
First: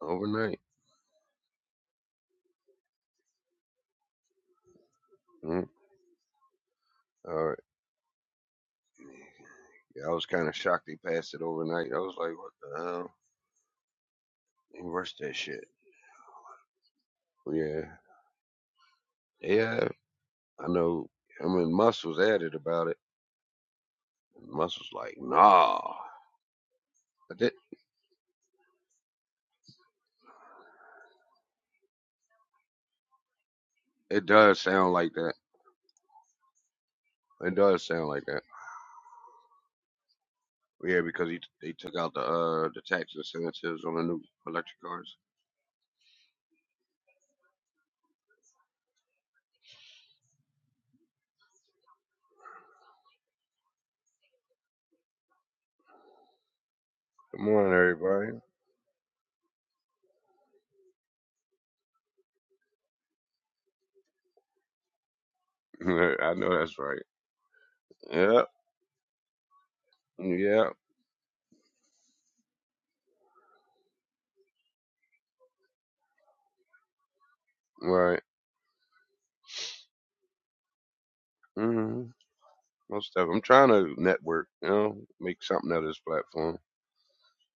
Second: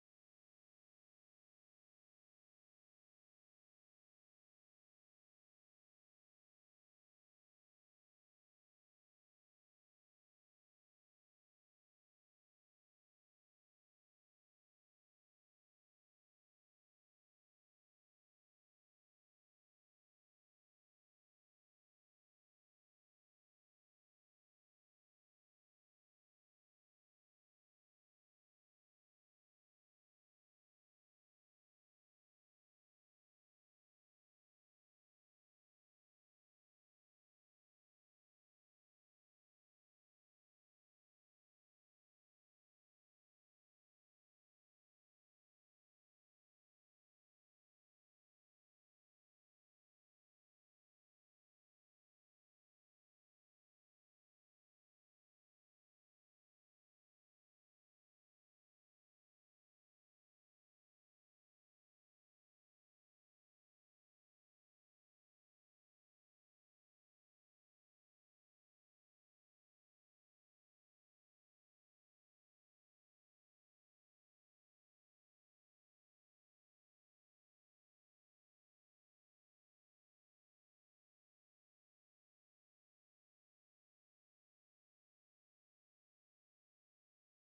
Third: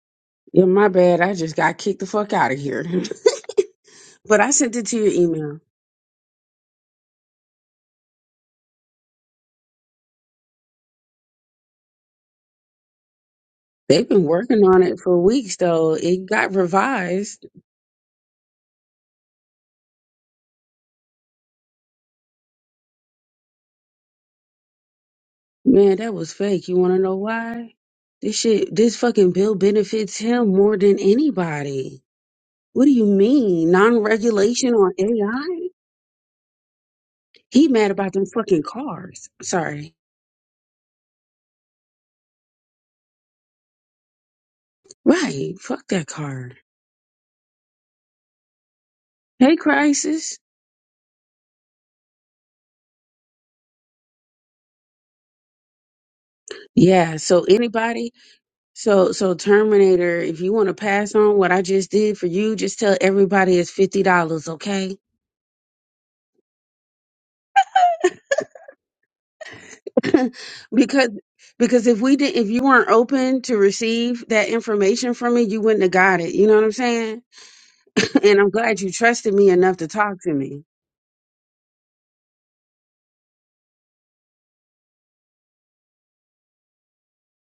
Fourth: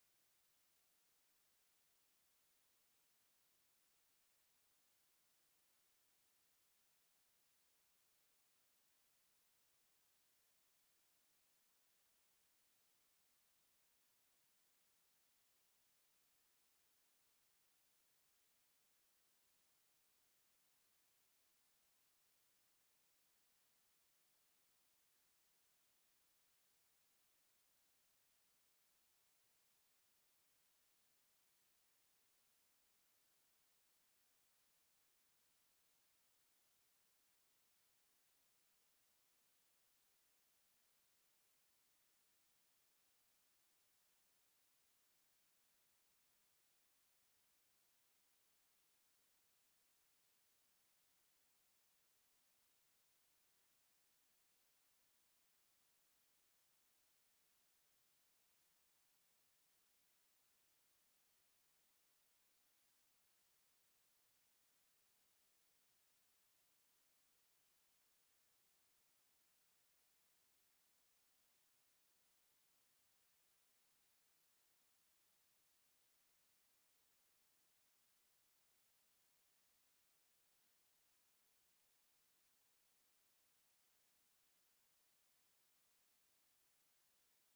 Overnight.
Yeah, my bad. I just got kicked the fuck out of here. [LAUGHS] but I sent it to your email.
Mm. All right. Yeah. I was kind of shocked they passed it overnight. I was like, what the hell?
They've been working
They
on it
rushed
for
that
weeks
shit.
though. It got revised.
Yeah. Yeah. I know. I mean, Muscles added about it. Muscles like, nah.
Man, that was fake. You wanna know
But It,
why? This shit this fucking bill benefits him more than anybody. What do you mean? Non
it does
regulation
sound
on
like that.
AI?
It
He
does
mad
sound
about
like
them
that.
fucking cars. Sorry.
Yeah, because he, they took out the uh the tax incentives on the new electric cars.
Right. Fuck that car. Hey, crisis. Yeah.
Good
So
morning,
anybody,
everybody.
so so Terminator, if you want to pass on what I just did for you, just tell everybody it's fifty dollars, okay?
[LAUGHS] I know that's right. Yeah,
[LAUGHS]
yeah,
because because if we didn't, if you weren't open to receive that information from me, you wouldn't have got it. You know what I'm saying?
right.
[LAUGHS] And I'm glad you trusted me enough to talk to me.
hmm Most stuff. I'm trying to network. You know, make something out of this platform.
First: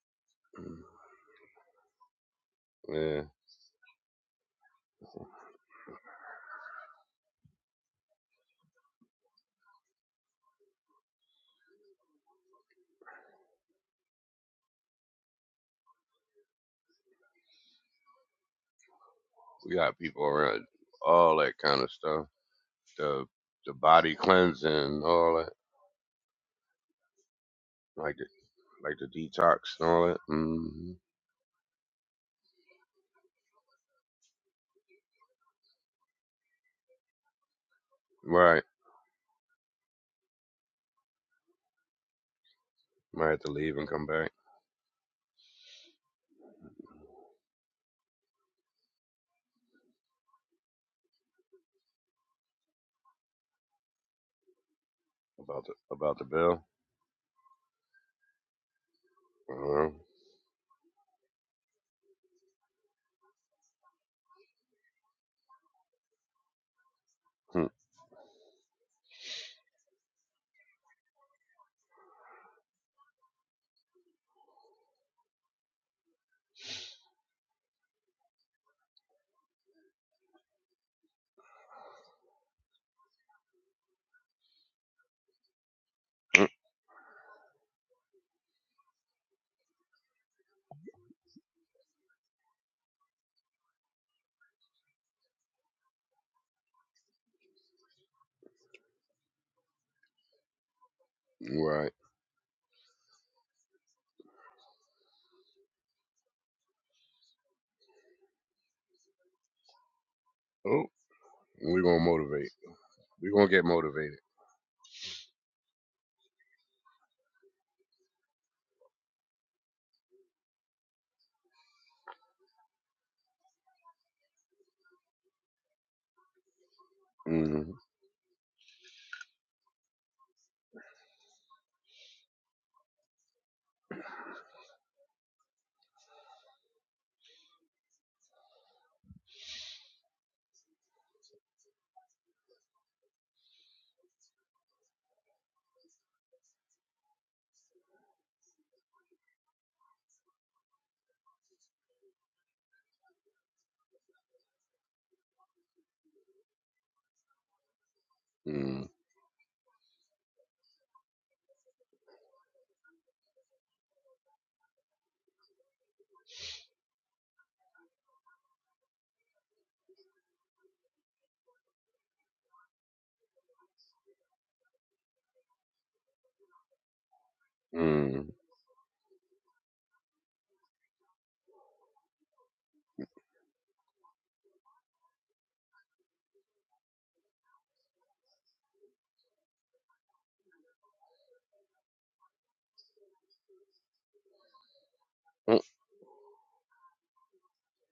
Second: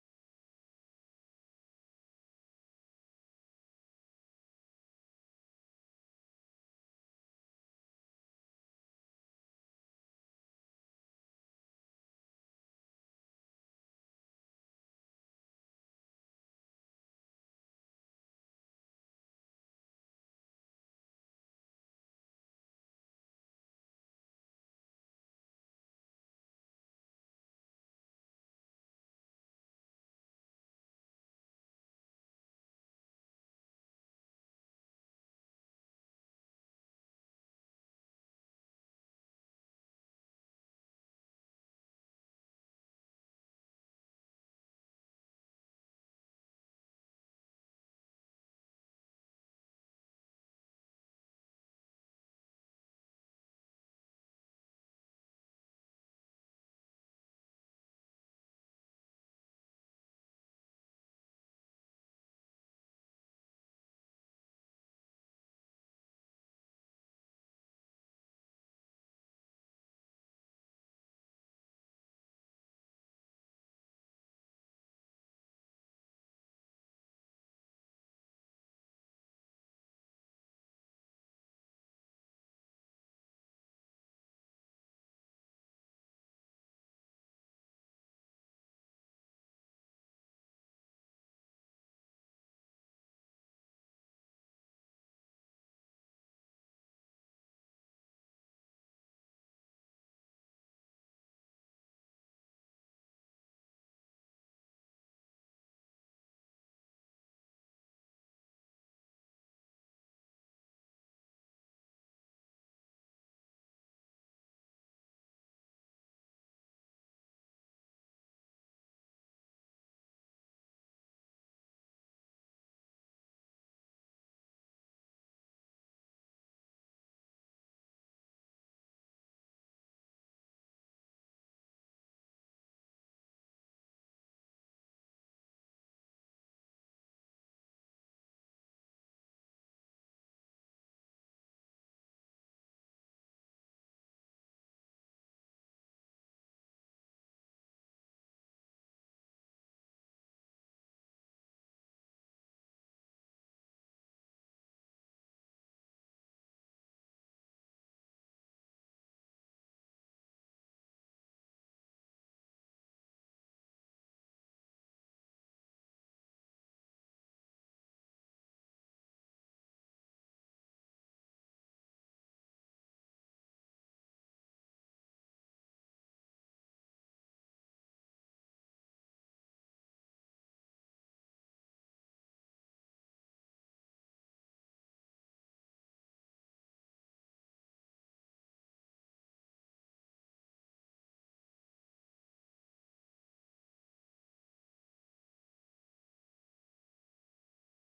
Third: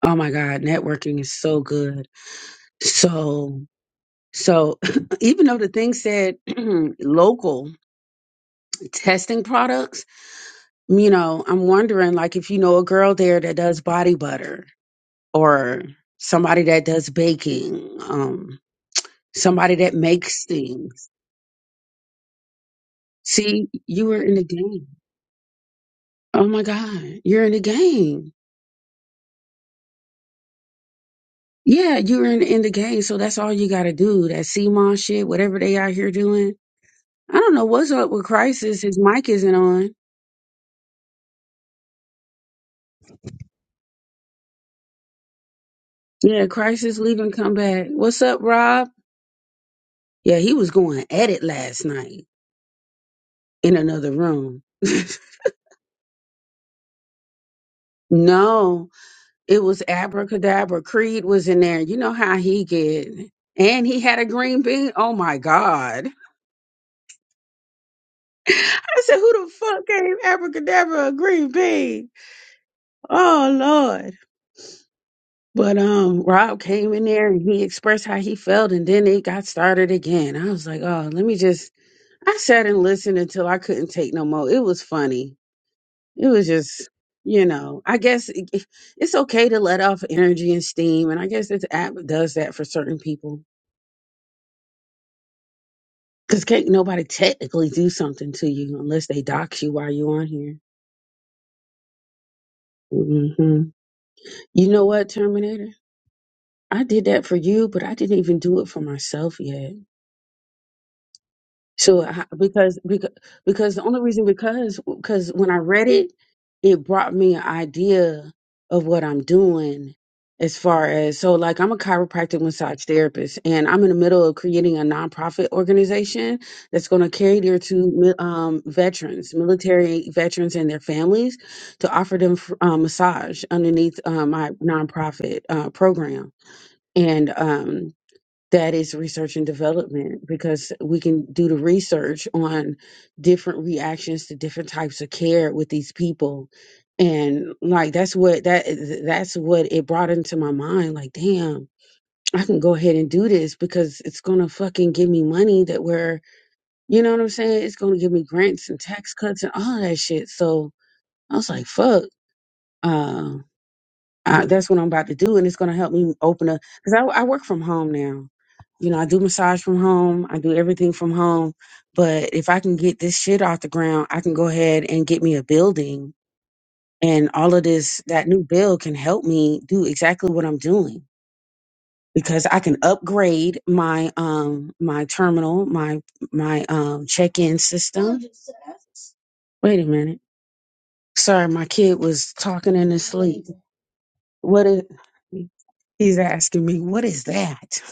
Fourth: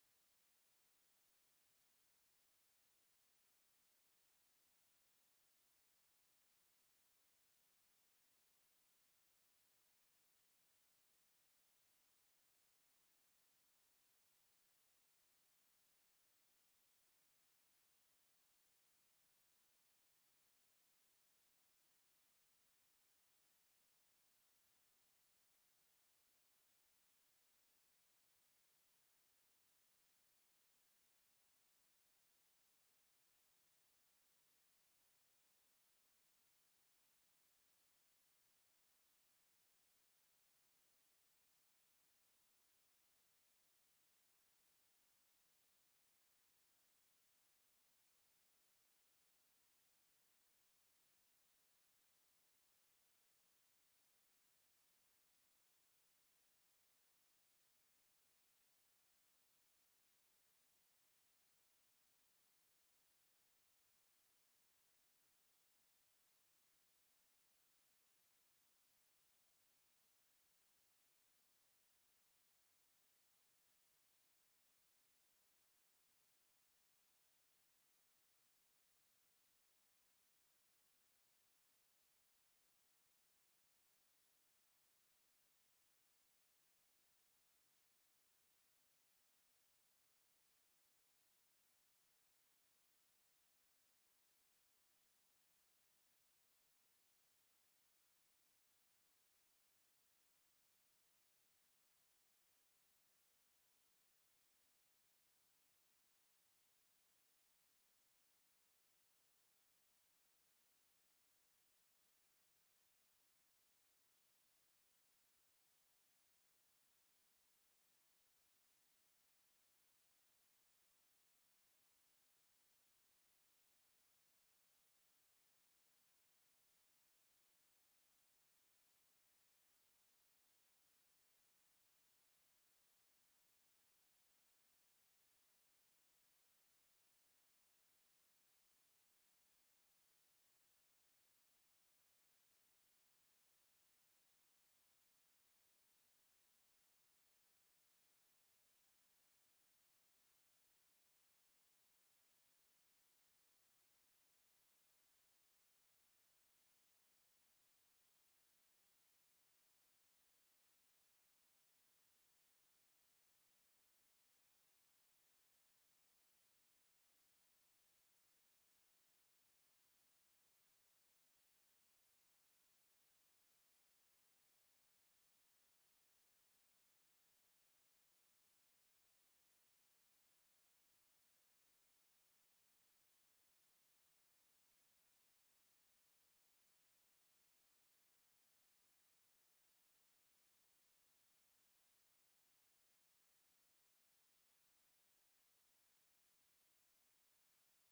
Oh my God,
Mm-hmm.
networking is so good.
Yeah,
So so [LAUGHS] [CLEARS THROAT] even though the thing said [CLEARS THROAT] local testing products you know, I'm wondering like if you know a girl there that does body butter or somebody that does baking, um,
we
somebody that
got people
makes
around
things.
all that kind of stuff. The
See,
the
you
body
were in the game.
cleansing, all that,
Oh my God, you're in the
like the
game.
like the detox and all that. hmm
Yeah, you were in, in the game. So that's all you got to do. That CMON shit, whatever they out here doing. I don't know what's up with
Right.
Crisis. His mic isn't on.
Might have to leave and come back
Yeah, Crisis leave and come back. What's up, Rob? Yeah, he was going at it last night in another room. [LAUGHS]
about the about the bill.
No, It was
Uh,
abracadabra. Creed was in there. You know how he get. And he had a green bean. Oh my God.
hmm,
[LAUGHS] I said, who the fuck gave abracadabra a green bean? Oh Lord. But um Rob came in there and he expressed how he felt and then it got started again. I was like, oh, let me just I sat and listened until I couldn't take no more. It was funny. It
hmm,
was just you know, I guess it- it's okay to let off energy and steam, and I guess this app does that for certain people Because can't nobody technically do something to you unless they dox you while you're on here.
[LAUGHS] right.
hmm You know what, Terminator? I did that for you, but I didn't even do it for myself yet.
Oh, we're gonna
So h-
motivate.
because because
We're gonna get
because the only
motivated.
reason because because when I read it, it brought me an idea of what I'm doing as far as so like I'm a chiropractic massage therapist and I'm in the middle of creating a nonprofit organization that's going to cater
Mm-hmm.
to mi- um, veterans, military veterans and their families to offer them f- uh, massage underneath uh, my nonprofit uh, program. And um, that is research and development because we can do the research on different reactions to different types of care with these people and like that's what that that's what it brought into my mind like damn i can go ahead and do this because it's gonna fucking give me money that where you know what i'm saying it's gonna give me grants
Mm-hmm.
and tax cuts and all that shit so i was like fuck uh, uh, that's what I'm about to do, and it's going to help me open up because I, I work from home now. You know, I do massage from home, I do everything from home. But if I can get this shit off the ground, I can go ahead and get me a building, and all of this that
mm
new bill can help me do exactly what I'm doing because I can upgrade my um my terminal, my my um check in system. Wait a minute. Sorry, my kid was talking in his sleep. What is, he's asking me, what is that?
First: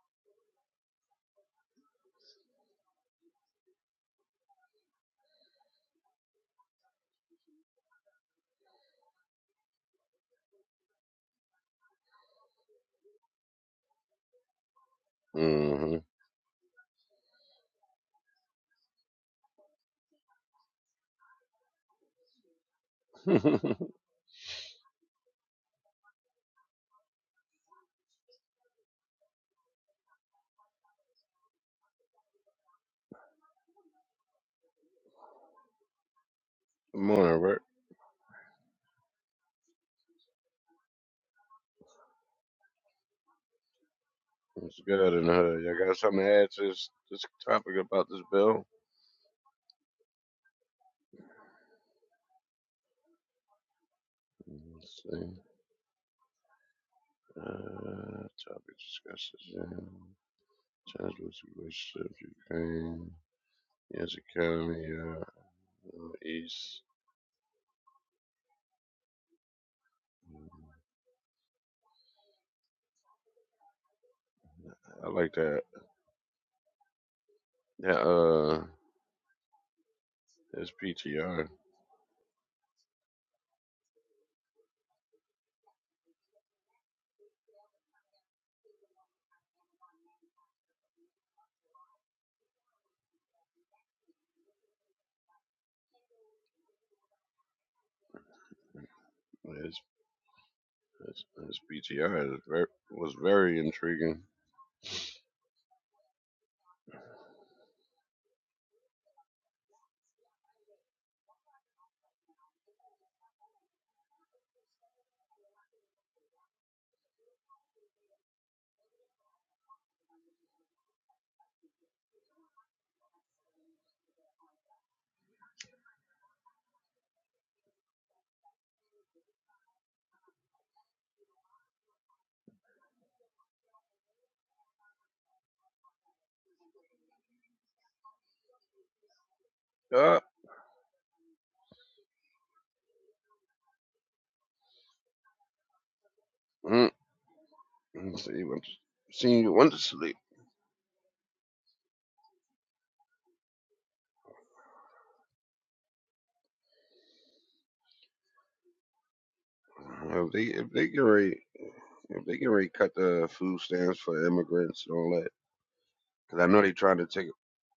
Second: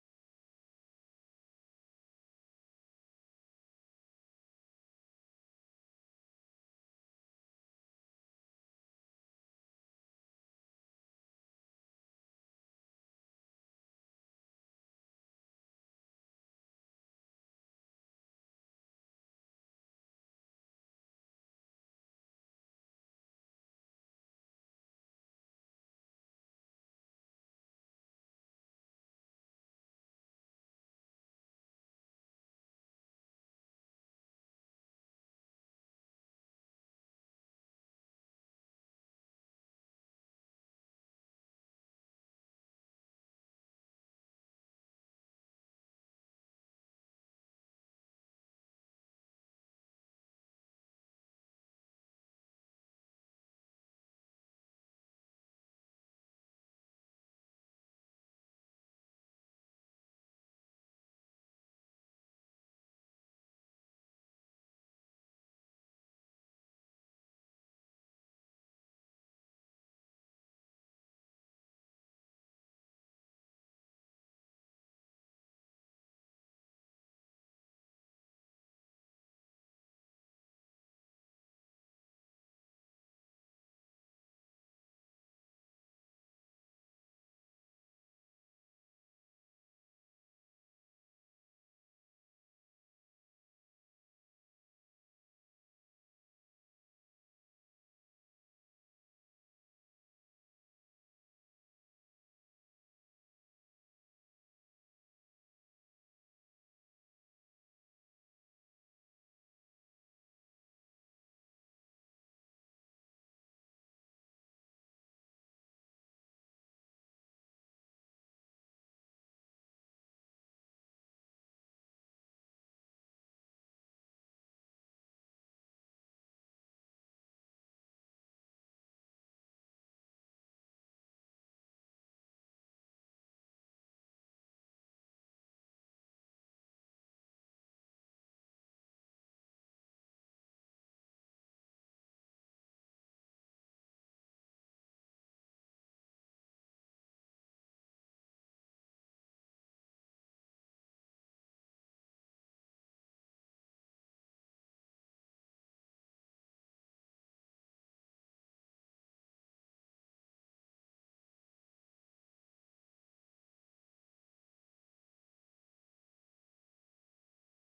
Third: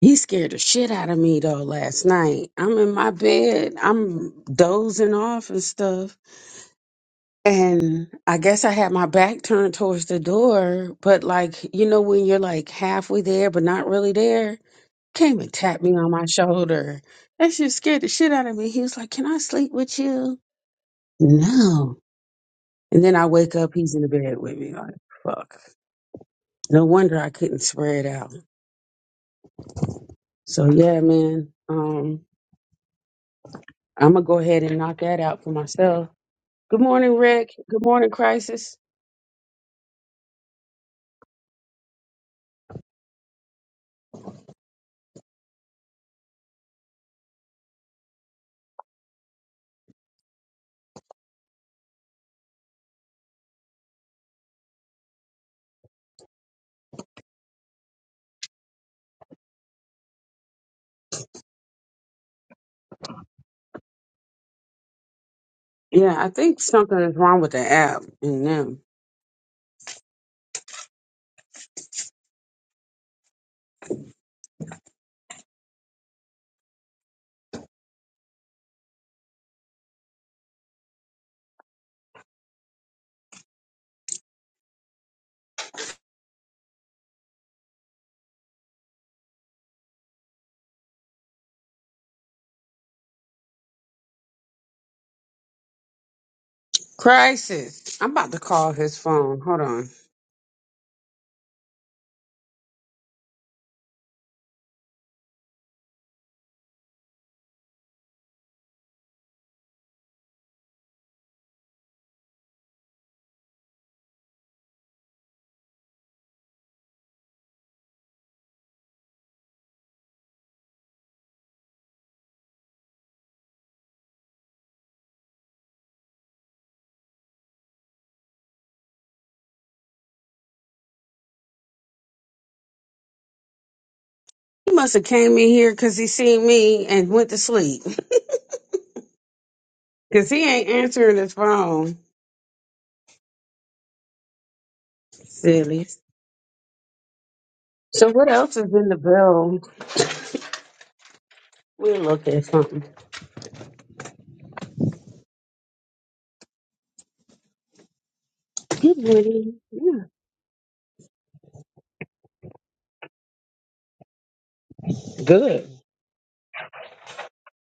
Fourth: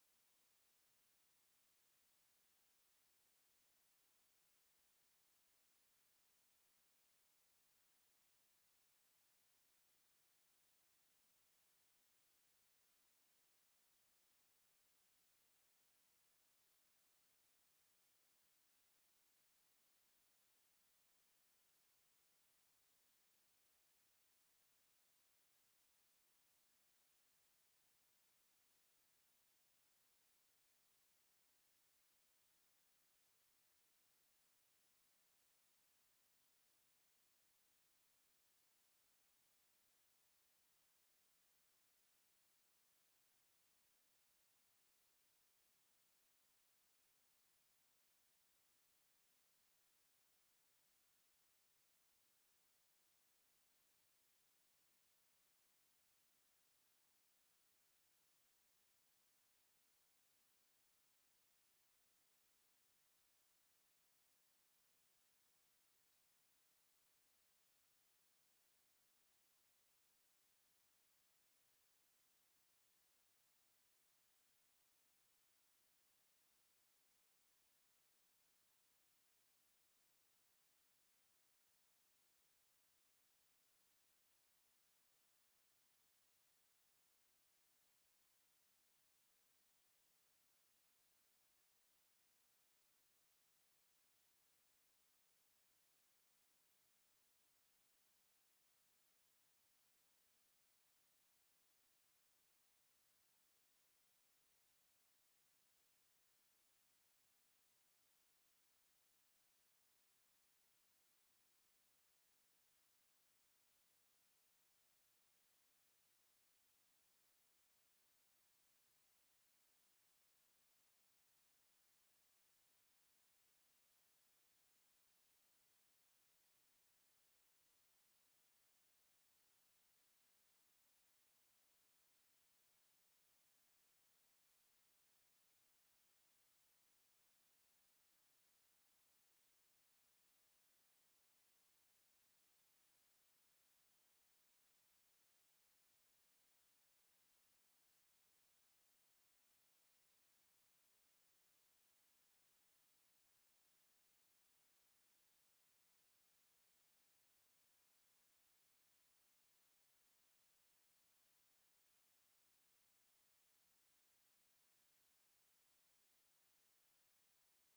He scared the shit out of me though last night. I'm in my bed, I'm dozing off and stuff. And I guess I had my back turned towards the door, but like, you know, when you're like halfway there, but not really there, came and tapped me
Mm.
on my shoulder. That shit scared the shit out of me. He was like, Can I sleep with you? No. And then I
mm-hmm. [LAUGHS]
wake up,
Good
he's in the bed with me. Like, fuck. No wonder I couldn't spread out. So yeah, man. Um, I'm gonna go ahead and knock that out for myself. Good morning,
morning,
Rick.
Rick.
Good morning, Crisis.
It's good in the hood. Y'all got something to add to this, this topic about this bill? Let's see. Uh, topic discussed. Transfer relationships, Ukraine, yes, economy, uh, uh,
Yeah, I think
East.
something is wrong with the app and them.
Mm, I like that. That uh, his PTR,
Crisis. I'm about to call his phone. Hold
his
on.
his, his PTR is ver was very intriguing.
He must have came in here because he seen me and went to sleep. [LAUGHS]
Uh,
Cause he ain't answering his phone. Silly.
mm,
So
let's
what
see.
else
Once,
is in the
seeing you
bill?
went to sleep.
We'll look at something. Good morning. Yeah.
If they if they can already, if they can already cut the food stamps for immigrants and all that,
Good.
because I know they trying to take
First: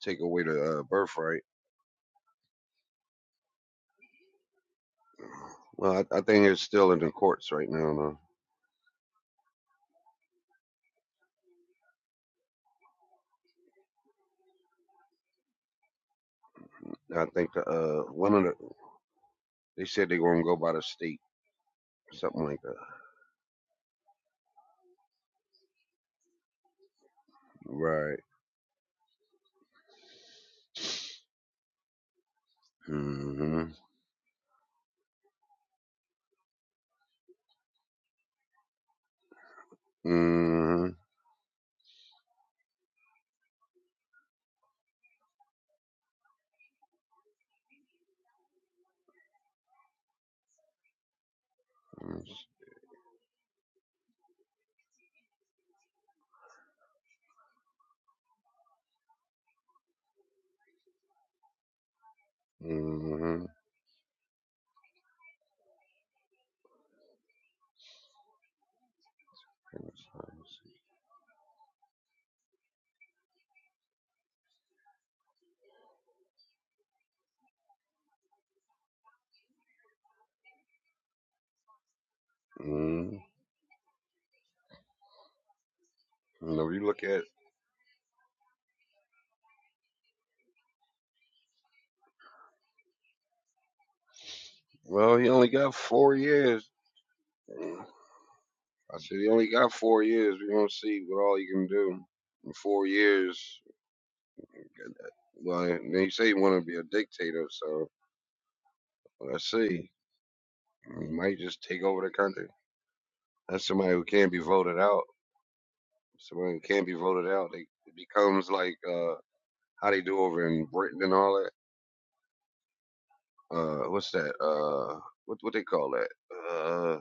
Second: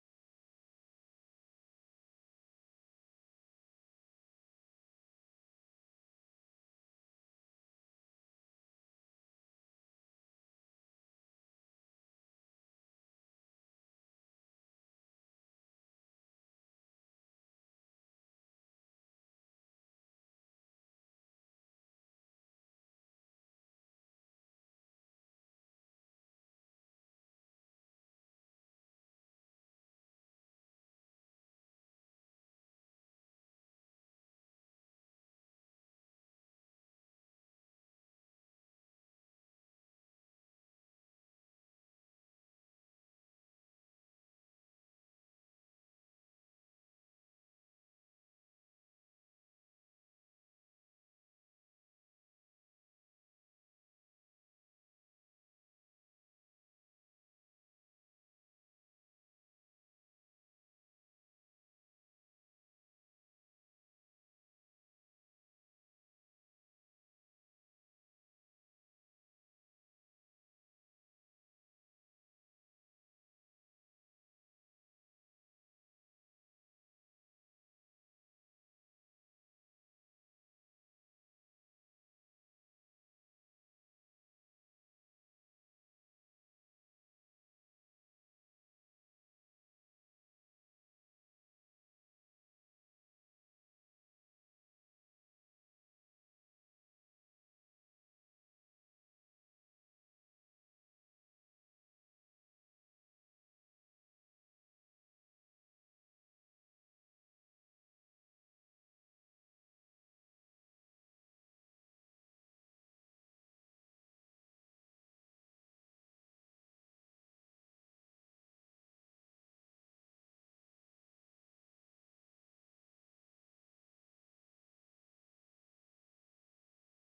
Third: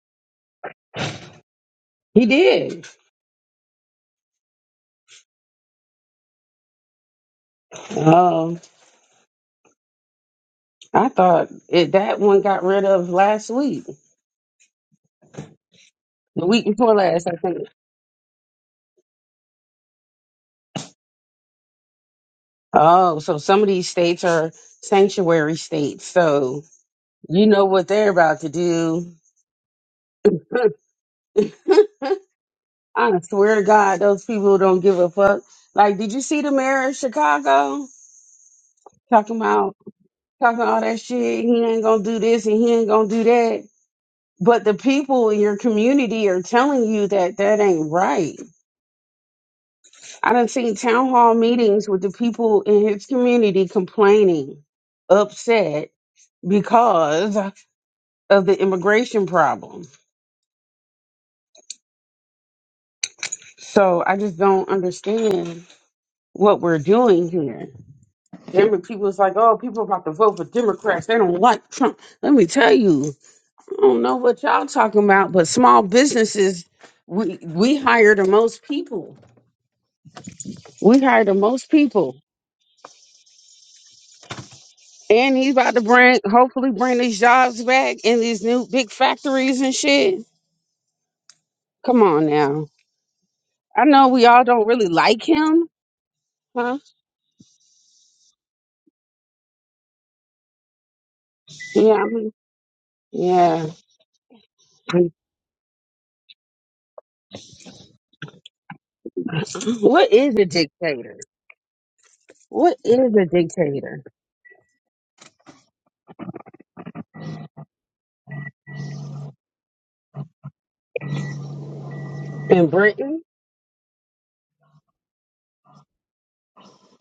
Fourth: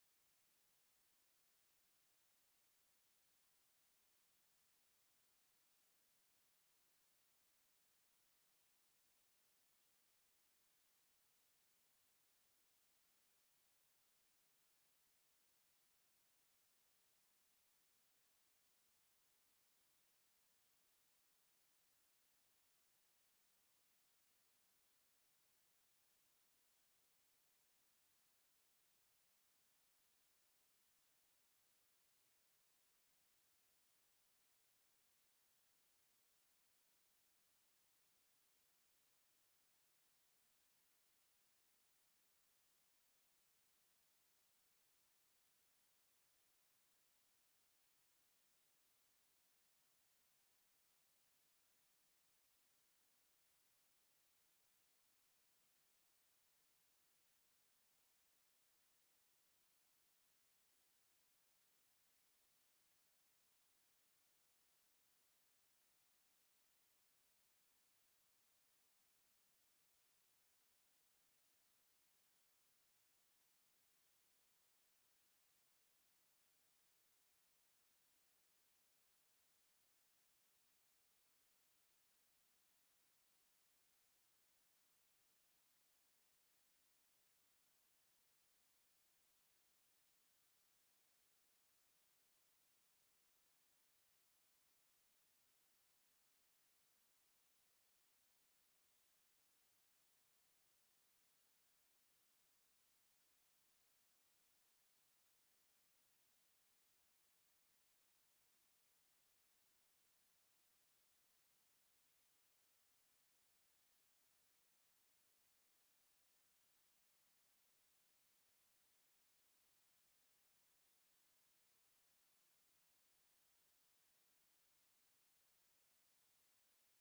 take away the uh, birthright.
He did.
Well, I, I think it's still in the courts right now.
I thought it, that one got rid of last week, the week before
Though. I
last, I
think the,
think.
uh one of the they said they're gonna go by the state, something like that.
Oh, so some of these states are sanctuary states. So you know what they're
Right.
about to do. [LAUGHS] I swear to
Mm
God, those people don't give a fuck. Like, did you see the mayor of Chicago talking about talking all
hmm
that shit? He ain't gonna do this and he ain't gonna do that. But the people in your community are telling you that that ain't right. I done seen town hall meetings with the
hmm
people in his community complaining, upset because of the immigration problem.
hmm
So I just don't understand what we're doing here. Remember, people was like, oh, people about to vote for Democrats. They don't like Trump. Let me tell you, I don't know what y'all talking about, but small businesses, we we hire the most people. We hire the most people.
hmm
And he's about to bring,
Now
hopefully,
you
bring
look
these
at
jobs back in these new big factories and shit. Come on now. I know we all don't really
well,
like
he only
him,
got four years.
huh?
I said, you only got four years. We're going to see what all you can
Yeah,
do
I mean,
in four years.
yeah.
Well, they say you want to be a dictator, so let's see.
What is a
You
dictator?
might just take over the country.
What is a
That's somebody
dictator
who can't be voted out. Somebody who can't be voted out. They, it becomes like uh, how they do over in Britain and all that.
in Britain?
Uh, what's that? Uh, what what they call that? Uh,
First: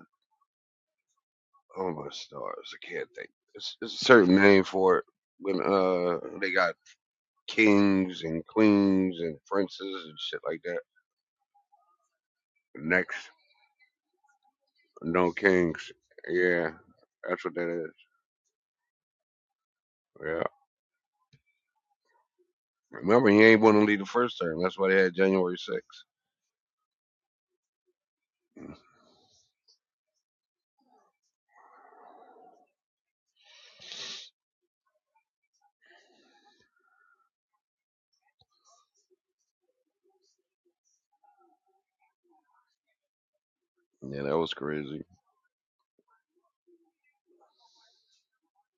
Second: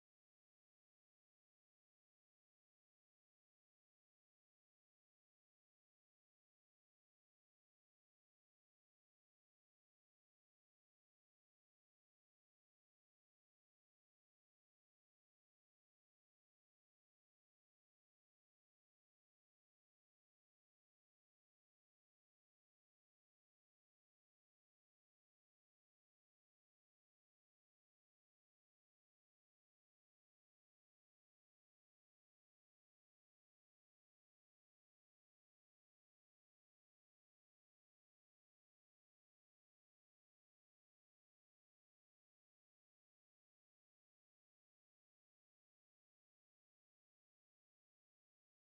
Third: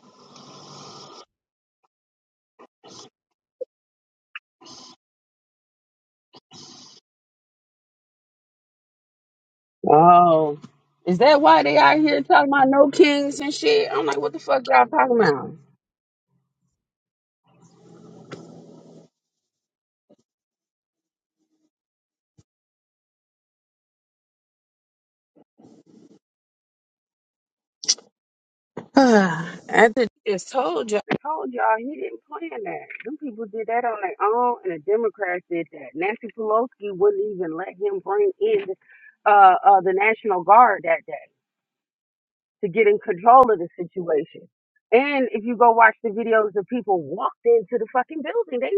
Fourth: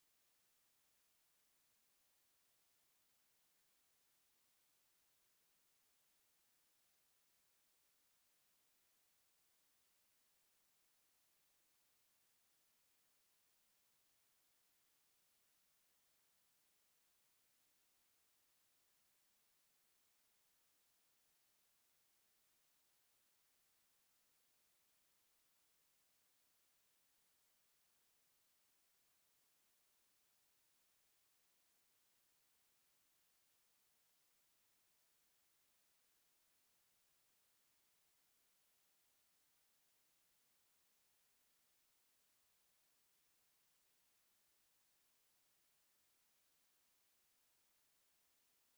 oh my stars! I can't think. It's, it's a certain name for it when uh they got kings and queens and princes and shit
Oh,
like that.
is that why they out here talking about no
Next,
kings and shit? I'm like, what the fuck y'all talking
no
about?
kings. Yeah, that's what that is. Yeah. Remember, he ain't want to leave the first term. That's why they had January 6th.
[SIGHS] I did- just told you, I told y'all he didn't plan that. Them people did that on their own, and the Democrats did that. Nancy Pelosi wouldn't even let him bring in uh, uh, the National Guard that day to get in control of the
Yeah, that
situation.
was crazy.
And if you go watch the videos, the people walked into the fucking building. They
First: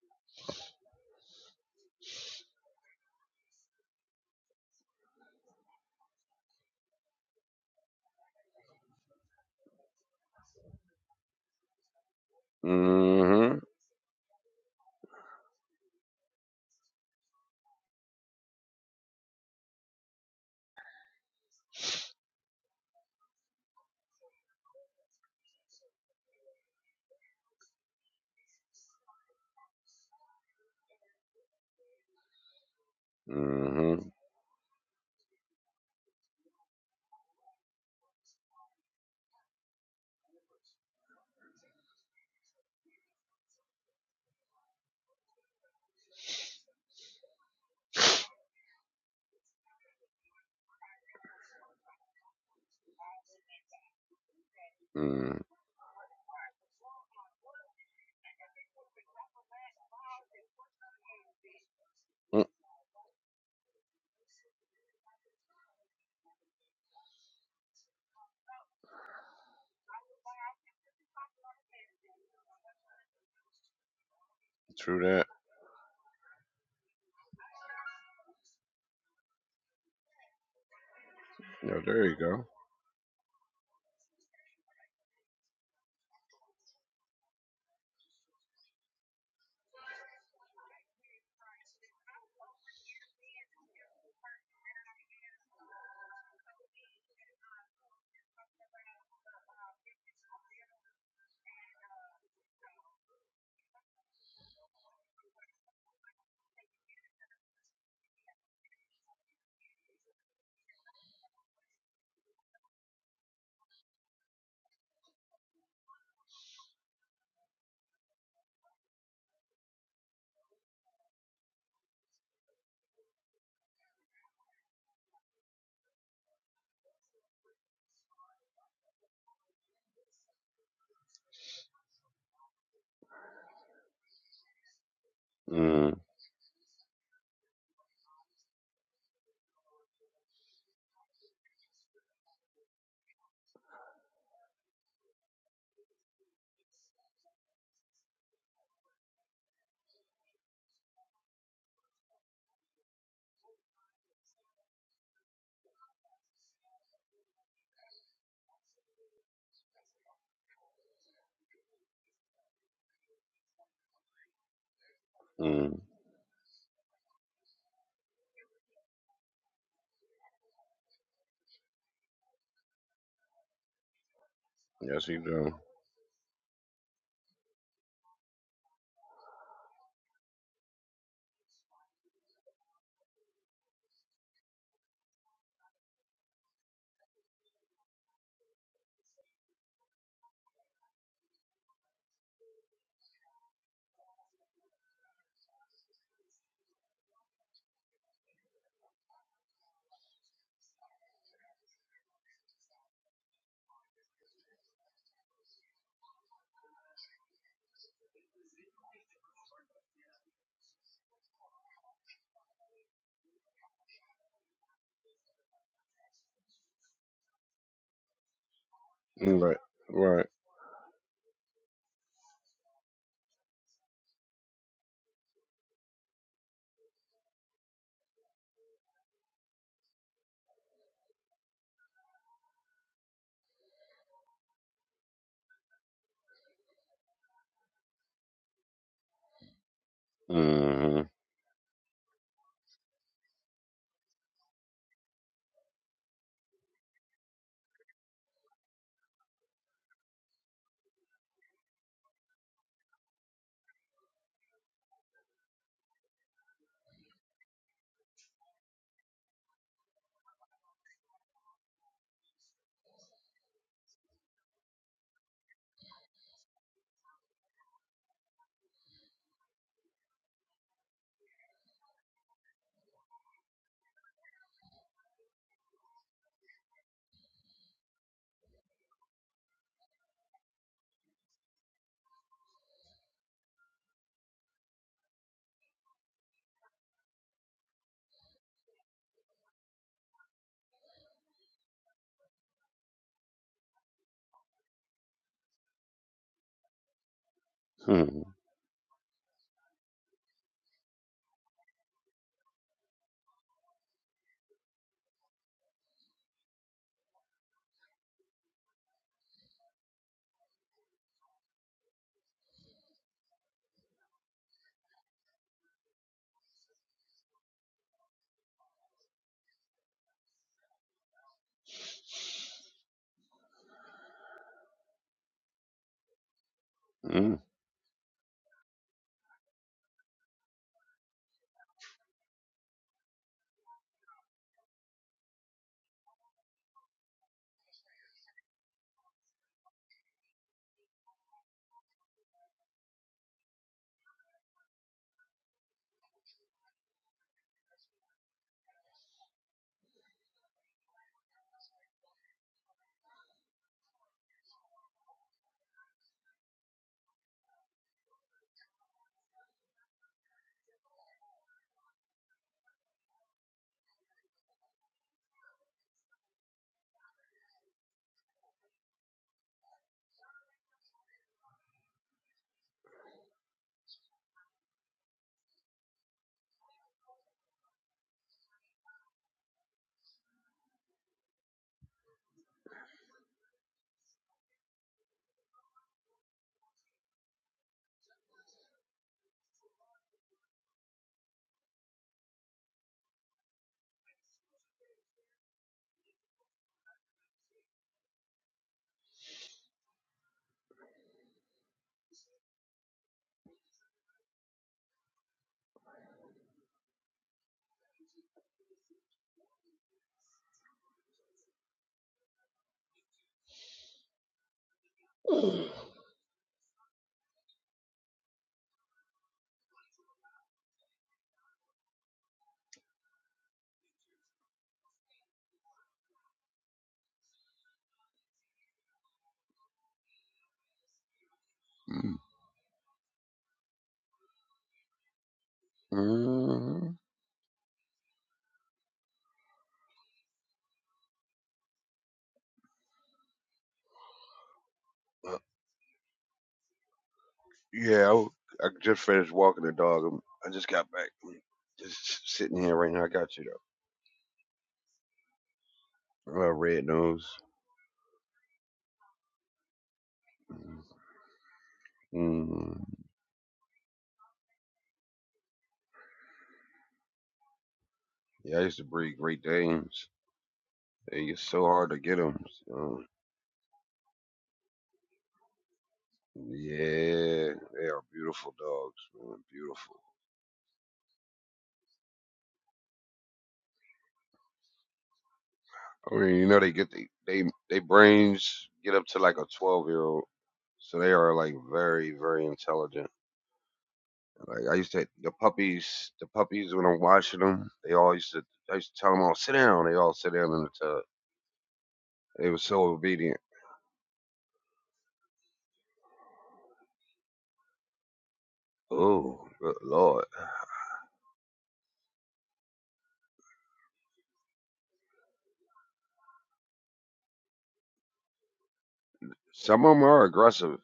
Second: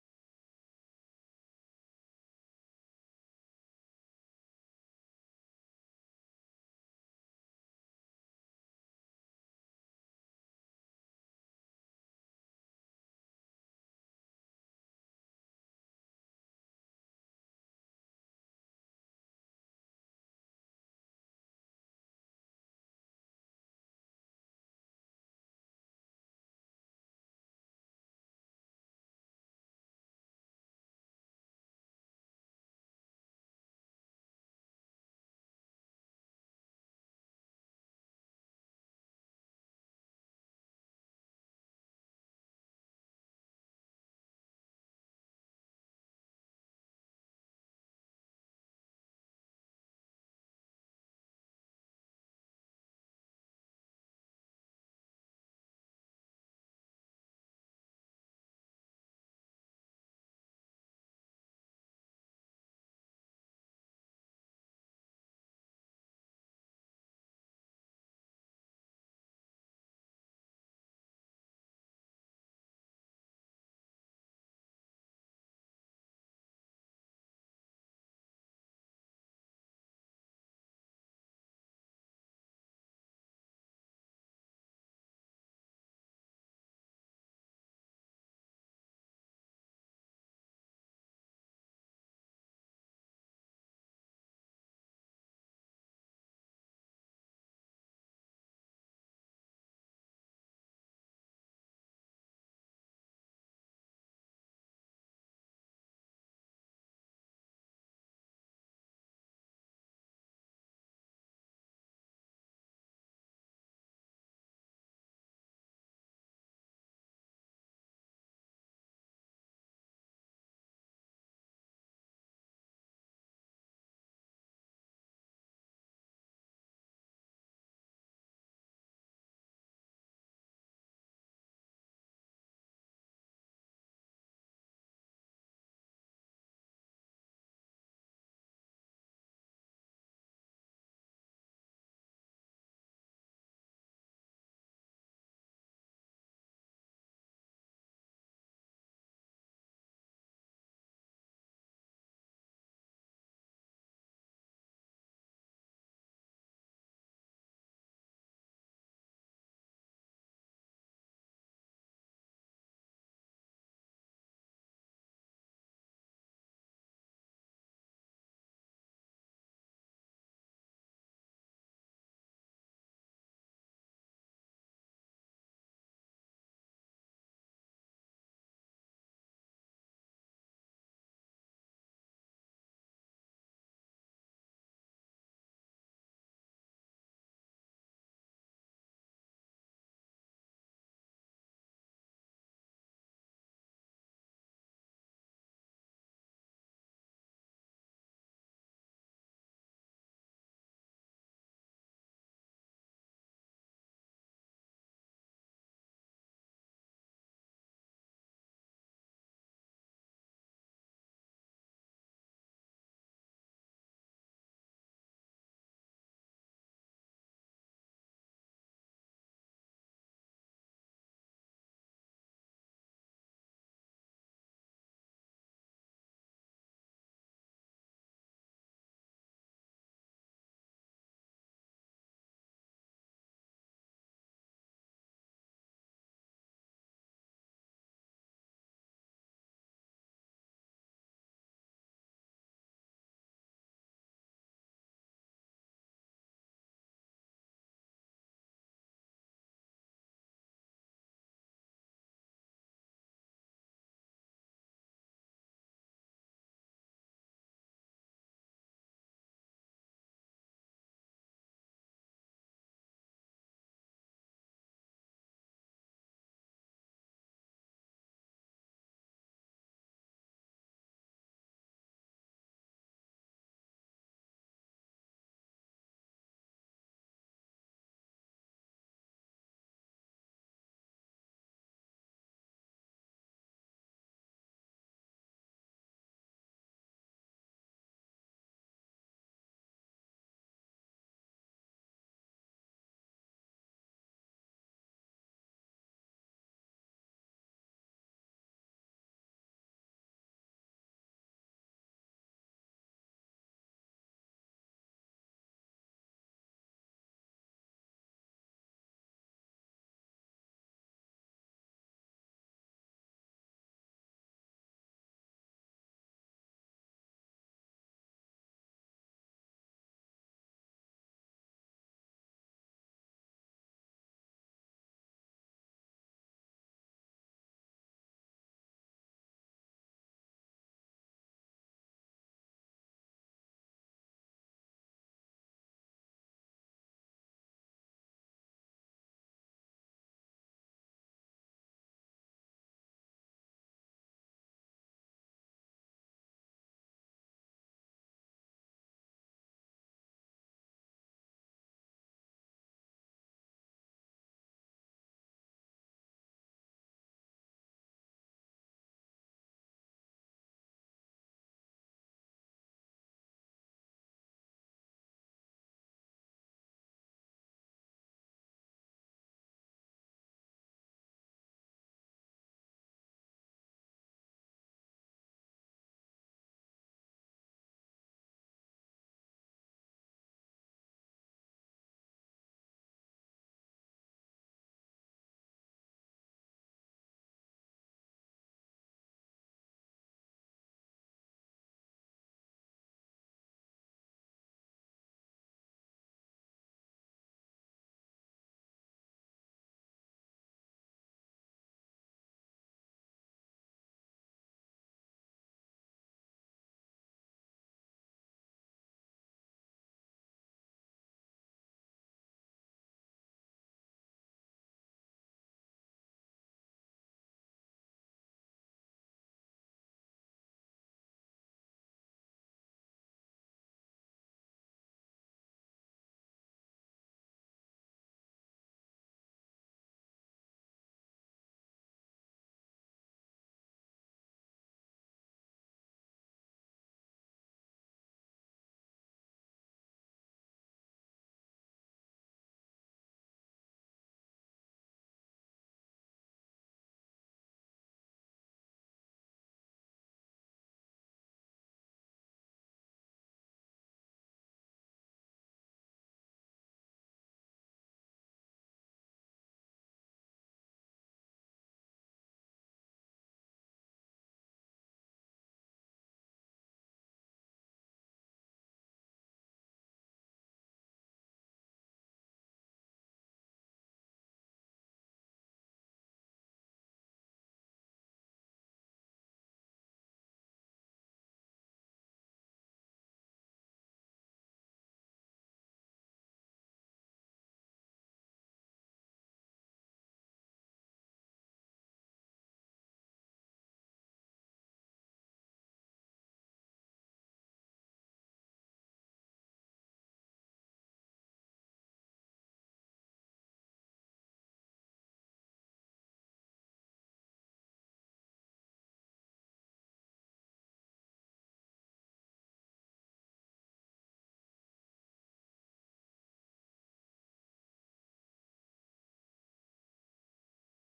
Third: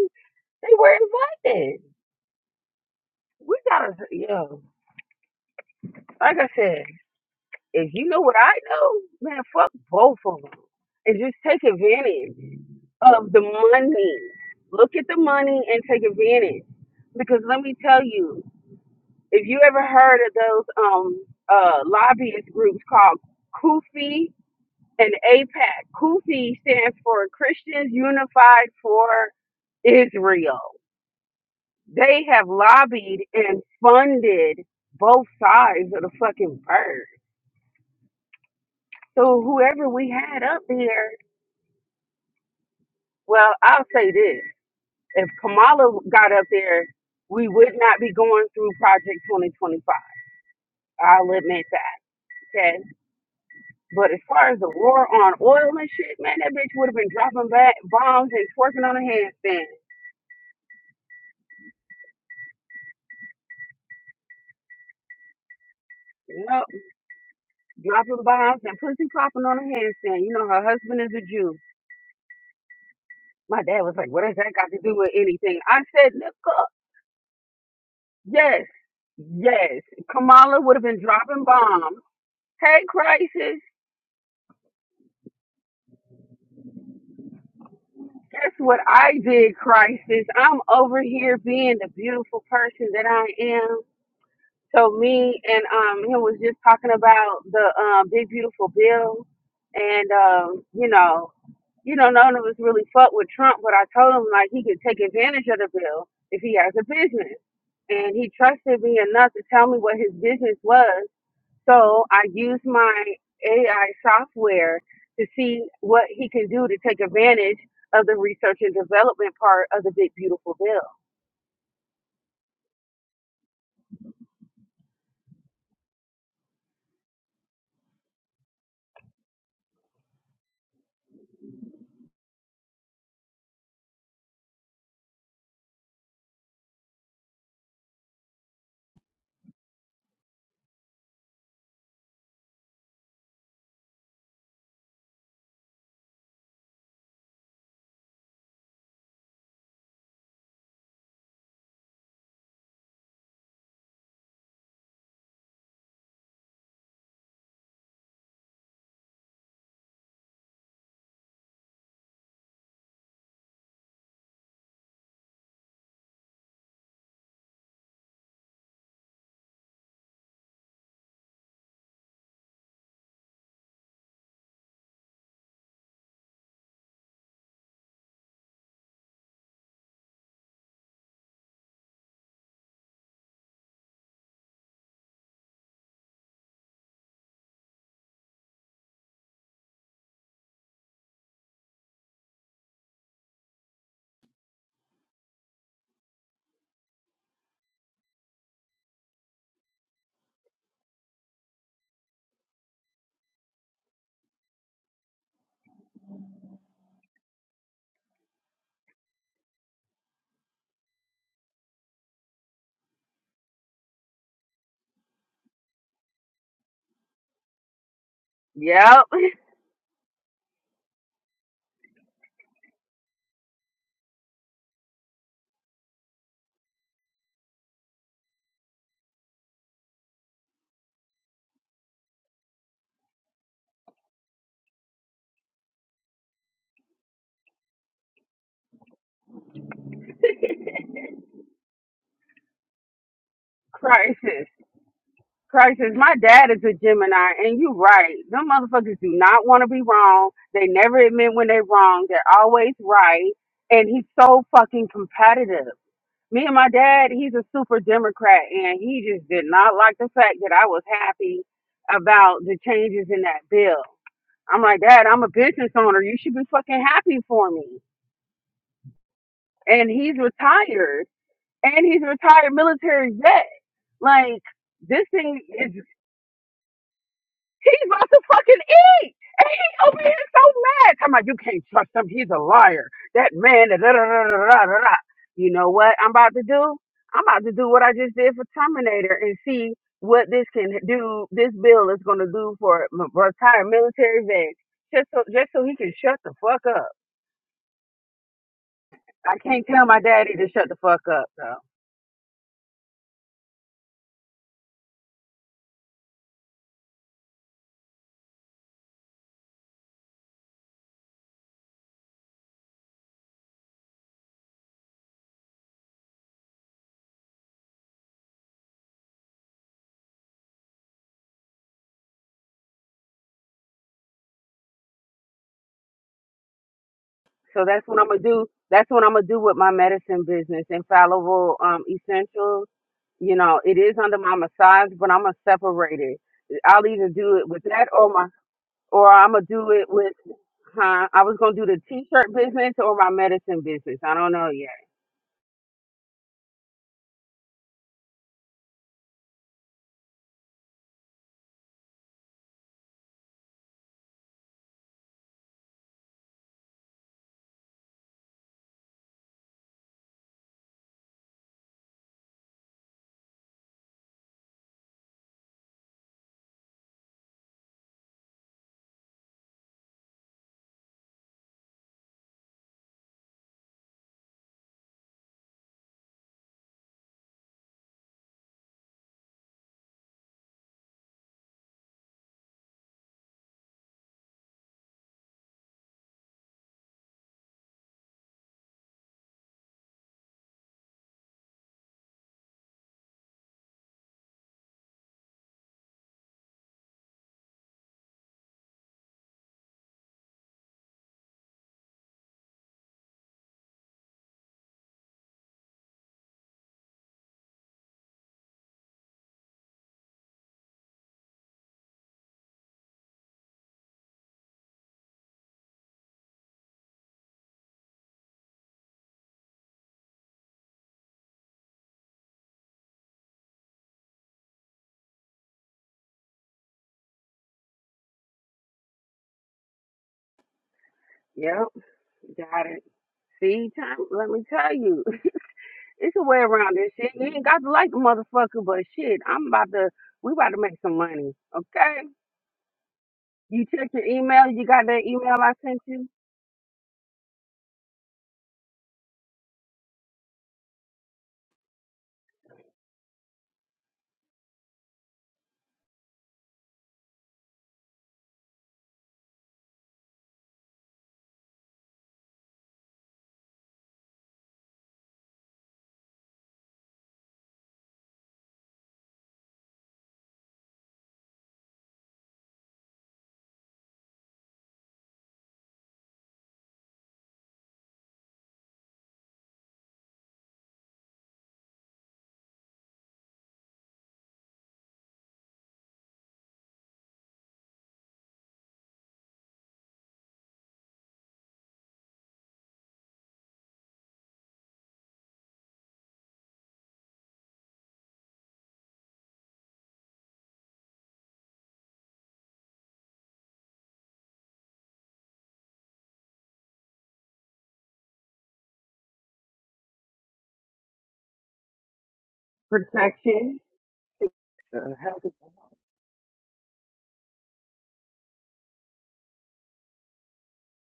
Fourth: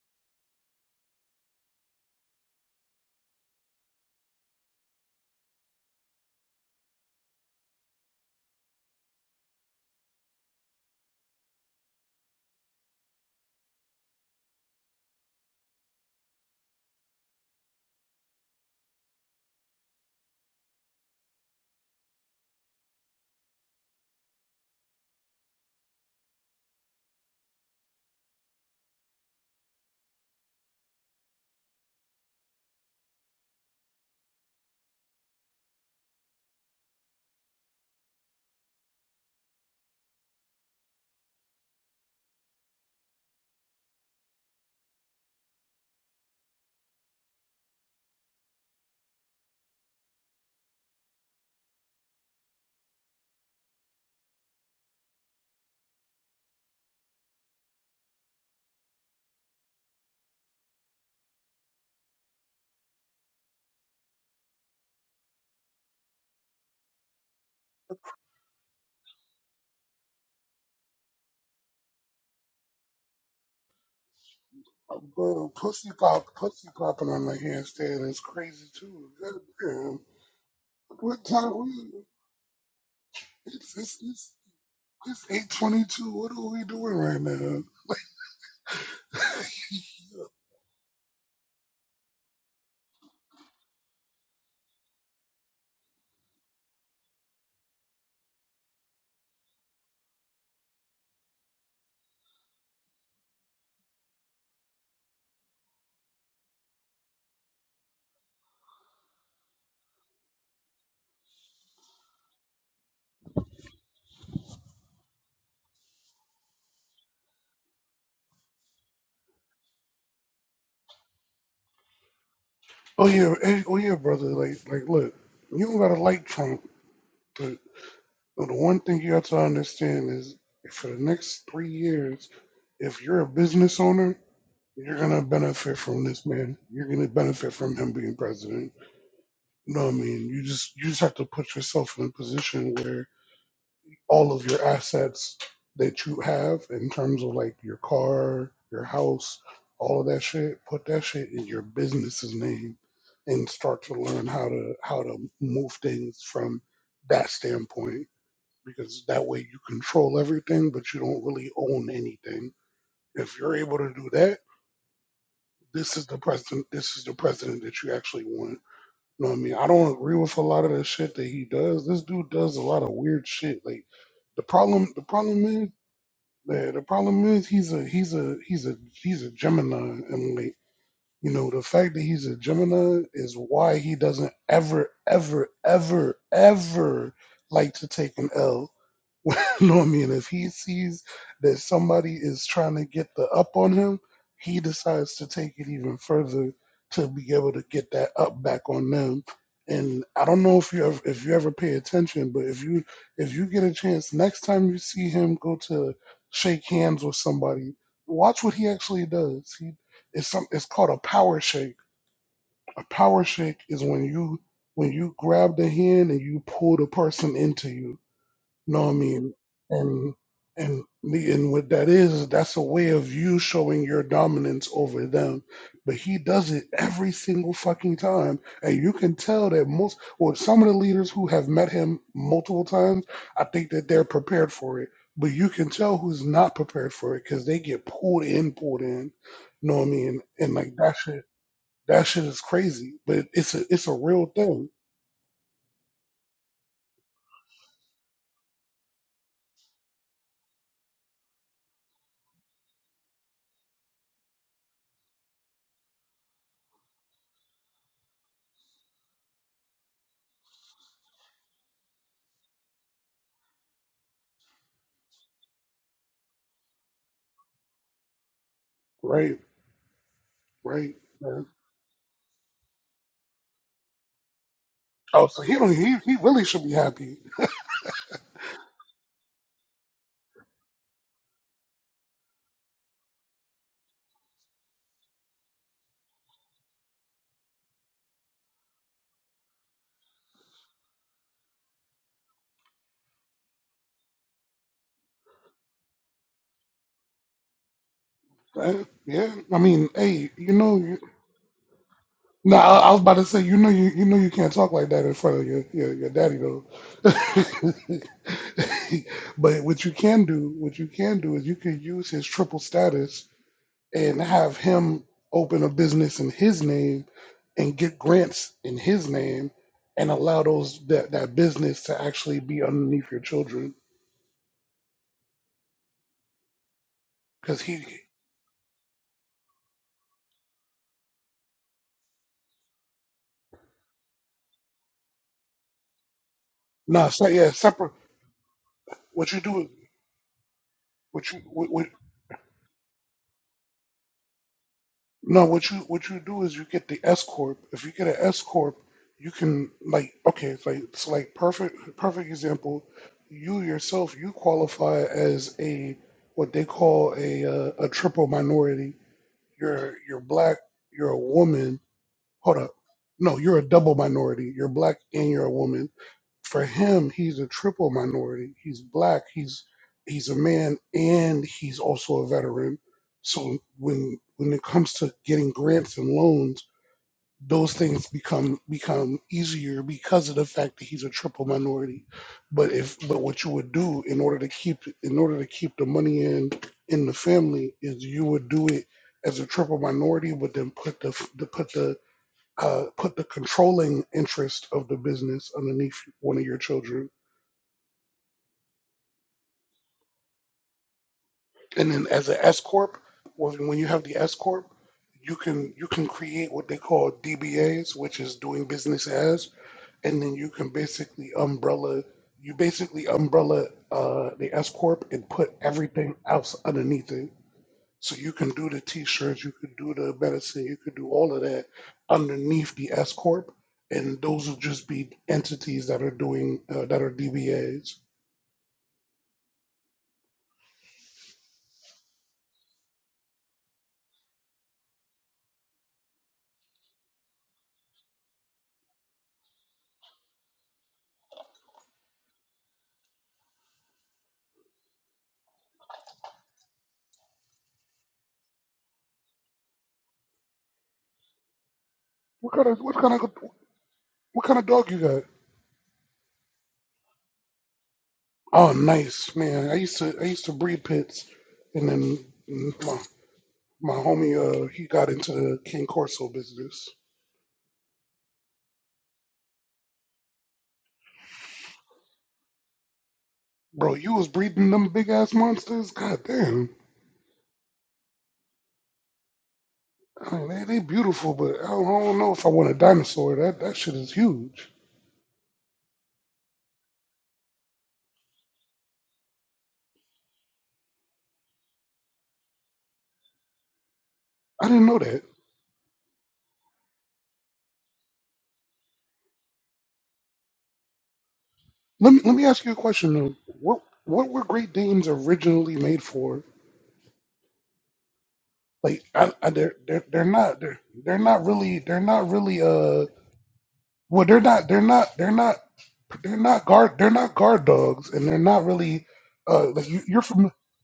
they were invited. We gotta, yeah. Like I said. If you know what I know, man, fuck both of them. And just take advantage of the
Mm-hmm.
money. Look at the money and take advantage. Because let me tell you, if you ever heard of those um uh lobbyist groups called Kufi and APAC, Kufi stands for Christians Unified for Israel. They have lobbied and
Mm-hmm.
funded both sides of the fucking bird. So whoever we had up there Well, I'll say this. If Kamala got up there, we would not be going through Project 2025. I'll admit that. Okay. But as far as the war on
Mm-hmm.
oil and shit, man, that bitch would have been dropping ba bombs and twerking on a handstand.
Oh,
Yep. Dropping bombs and pussy popping on a handstand. You know, her husband is a Jew. My dad was like, what has that got to do
True
with
that.
Bro,
anything? I
pussy
said,
pop,
nigga,
pussy popping on the handstand is
yes,
crazy too.
yes.
Goddamn.
Kamala would have been
What
dropping
time?
Yeah,
We,
bombs.
there you go.
Hey, crisis.
it's it's it's, it's eight twenty two. What are we doing right now?
That's what I did, crisis. I'm over here being the beautiful person that I am. So me and um he was just talking about the um big beautiful bill and um, you know, you know, none of us really fuck with Trump, but I told him like he could take advantage of the bill if he has a business. And he trusted me enough to tell me what his business was so I use my AI software to see what he can do to take advantage of the research and development part of the big beautiful bill.
Oh yeah, eh, oh yeah, brother. Like like, look, you don't gotta like Trump, but but the one thing you have to understand is for the next three years, if you're a business owner, you're gonna benefit
Mm-hmm.
from this man. You're gonna benefit from him being president. You know what I mean? You just you just have to put yourself in a position where all of your assets that you have in terms of like your car, your house, all of that shit, put that shit in your business's name and start to learn how to how to move things from that standpoint because that way you control everything but you don't really own anything. If you're able to do that, this is the president this is the president that you actually want. You know what I mean? I don't agree with a lot of the shit that he does. This dude does a lot of weird shit. Like the problem the
Yes, he
problem
do.
is yeah, the problem is he's a he's a he's a he's a Gemini, and like you know, the fact that he's a Gemini is why he doesn't ever ever ever ever like to take an L. [LAUGHS] no, I mean, if he sees that somebody is trying to get the up on him, he decides to take it even further to be able to get that up back on them. And I don't know if you ever, if you ever pay attention, but if you if you get a chance next time you see him go to shake hands with somebody, watch what he actually does. He it's some it's called a power shake. A power shake is when you when you grab the hand and you pull the person into you know what I
Yep.
mean?
Mm, Right.
And
Right.
and the- and what that is, that's a way of you showing your dominance over them. But he does it every single fucking time. And you can tell that most or some of the leaders who have met him multiple times, I think that they're prepared for it. But you can tell who's not prepared for it because they get pulled in, pulled in. know what I mean? And like that
Mm-hmm.
shit that shit is crazy. But it's a
[LAUGHS]
it's a real
Crisis.
thing.
Crisis. My dad is a Gemini, and you're right. Them motherfuckers do not want to be wrong. They never admit when they're wrong. They're always right. And he's so fucking competitive. Me and my dad, he's a super Democrat, and he just did not like the fact that I was happy about the changes in that bill. I'm like, Dad, I'm a business owner. You should be fucking happy for me.
Right,
And he's
right.
retired.
man.
And he's a retired military vet. Like, this
Oh,
thing
so he
is,
don't he, he really should be happy.
he's about to fucking eat. And he over here so mad. Talking about, you can't trust him. He's a liar. That man, da da da da da da da. da." You know what I'm about to do? I'm about to do what I just did for Terminator and see what this can do. This bill is going to do for m- retired military vets. Just so, just so he can shut the fuck up.
Hmm.
Uh, yeah,
I
I
can't tell
mean,
my
hey,
daddy to
you
shut the
know, you,
fuck up though.
no, I, I was about to say, you know, you you know, you can't talk like that in front of your your, your daddy though. [LAUGHS] but what you can do, what you can do, is you can use his triple status and have him open a business in his name and get grants in his name and allow those that that business to actually be underneath your children
Mm-hmm.
because
So
he
that's what I'm gonna do. That's what I'm gonna do with my medicine business, infallible um essentials. You know, it is under my massage, but I'm gonna separate it. I'll either
no, so,
do it
yeah,
with that
separate.
or my or
What
I'm
you
gonna
do is
do it with huh. I
what
was
you
gonna do the
what,
t shirt business or my medicine business. I don't know yet.
No, what you what you do is you get the S corp. If you get an S corp, you can like okay, it's like it's like perfect perfect example. You yourself you qualify as a what they call a uh, a triple minority. You're you're black. You're a woman. Hold up. No, you're a double minority. You're black and you're a woman for him, he's a triple minority. He's black. He's he's a man, and he's also a veteran. So when when it comes to getting grants and loans, those things become become easier because of the fact that he's a triple minority. But if but what you would do in order to keep in order to keep the money in in the family is you would do it as a triple minority, but then put the the put the uh, put the controlling interest of the business underneath one of your children And then as an S corp, when when you have the S corp, you can you can create what they call DBAs, which is doing business as, and then you can basically umbrella you basically umbrella uh, the S corp and put everything else underneath it. So you can do the T-shirts, you can do the medicine, you can do all of that underneath the S corp, and those will just be entities that are doing uh, that are DBAs.
Yep, got it. See, time let me tell you. [LAUGHS] It's a way around
Mm-hmm.
this shit. You ain't got to like the motherfucker, but shit, I'm about to we about to make some money. Okay? You checked your email. You got that email I sent you.
Yeah, I, w- I just finished walking the dog. I'm, I just got back. I'm just
What
sitting
kind
here
of
right
what
now. I
kind of
got you
what kind of dog you got?
though. Uh, red nose.
Oh, nice man. I used to I used to breed pits, and then
Mm.
my, my homie uh he got into the King Corso business.
Yeah, I used to breed Great Danes. They get so hard to get them. So,
Bro, you was breeding them big ass monsters. God damn.
yeah, they are beautiful dogs. Man, beautiful.
I mean, they, they beautiful, but I don't, I don't know if I want a dinosaur. That that shit is huge.
I mean, you know, they get the they they brains get up to like a twelve year old, so they are like very very intelligent. Like
I
I
didn't
used
know
to
that.
the puppies, the puppies when I'm washing them, they all used to. I used to tell them all sit down. They all sit down in the tub.
Let me let me
They were
ask you a
so
question though.
obedient.
What what were Great Danes originally made for? Like, I,
Oh,
I,
good
they're they're they're
lord!
not they're they're not really they're not really uh
Protection.
well they're not they're
Uh,
not
health-
they're not they're not guard they're not guard dogs and they're not really uh
Some
like
of
you,
them
you're
are
from
aggressive.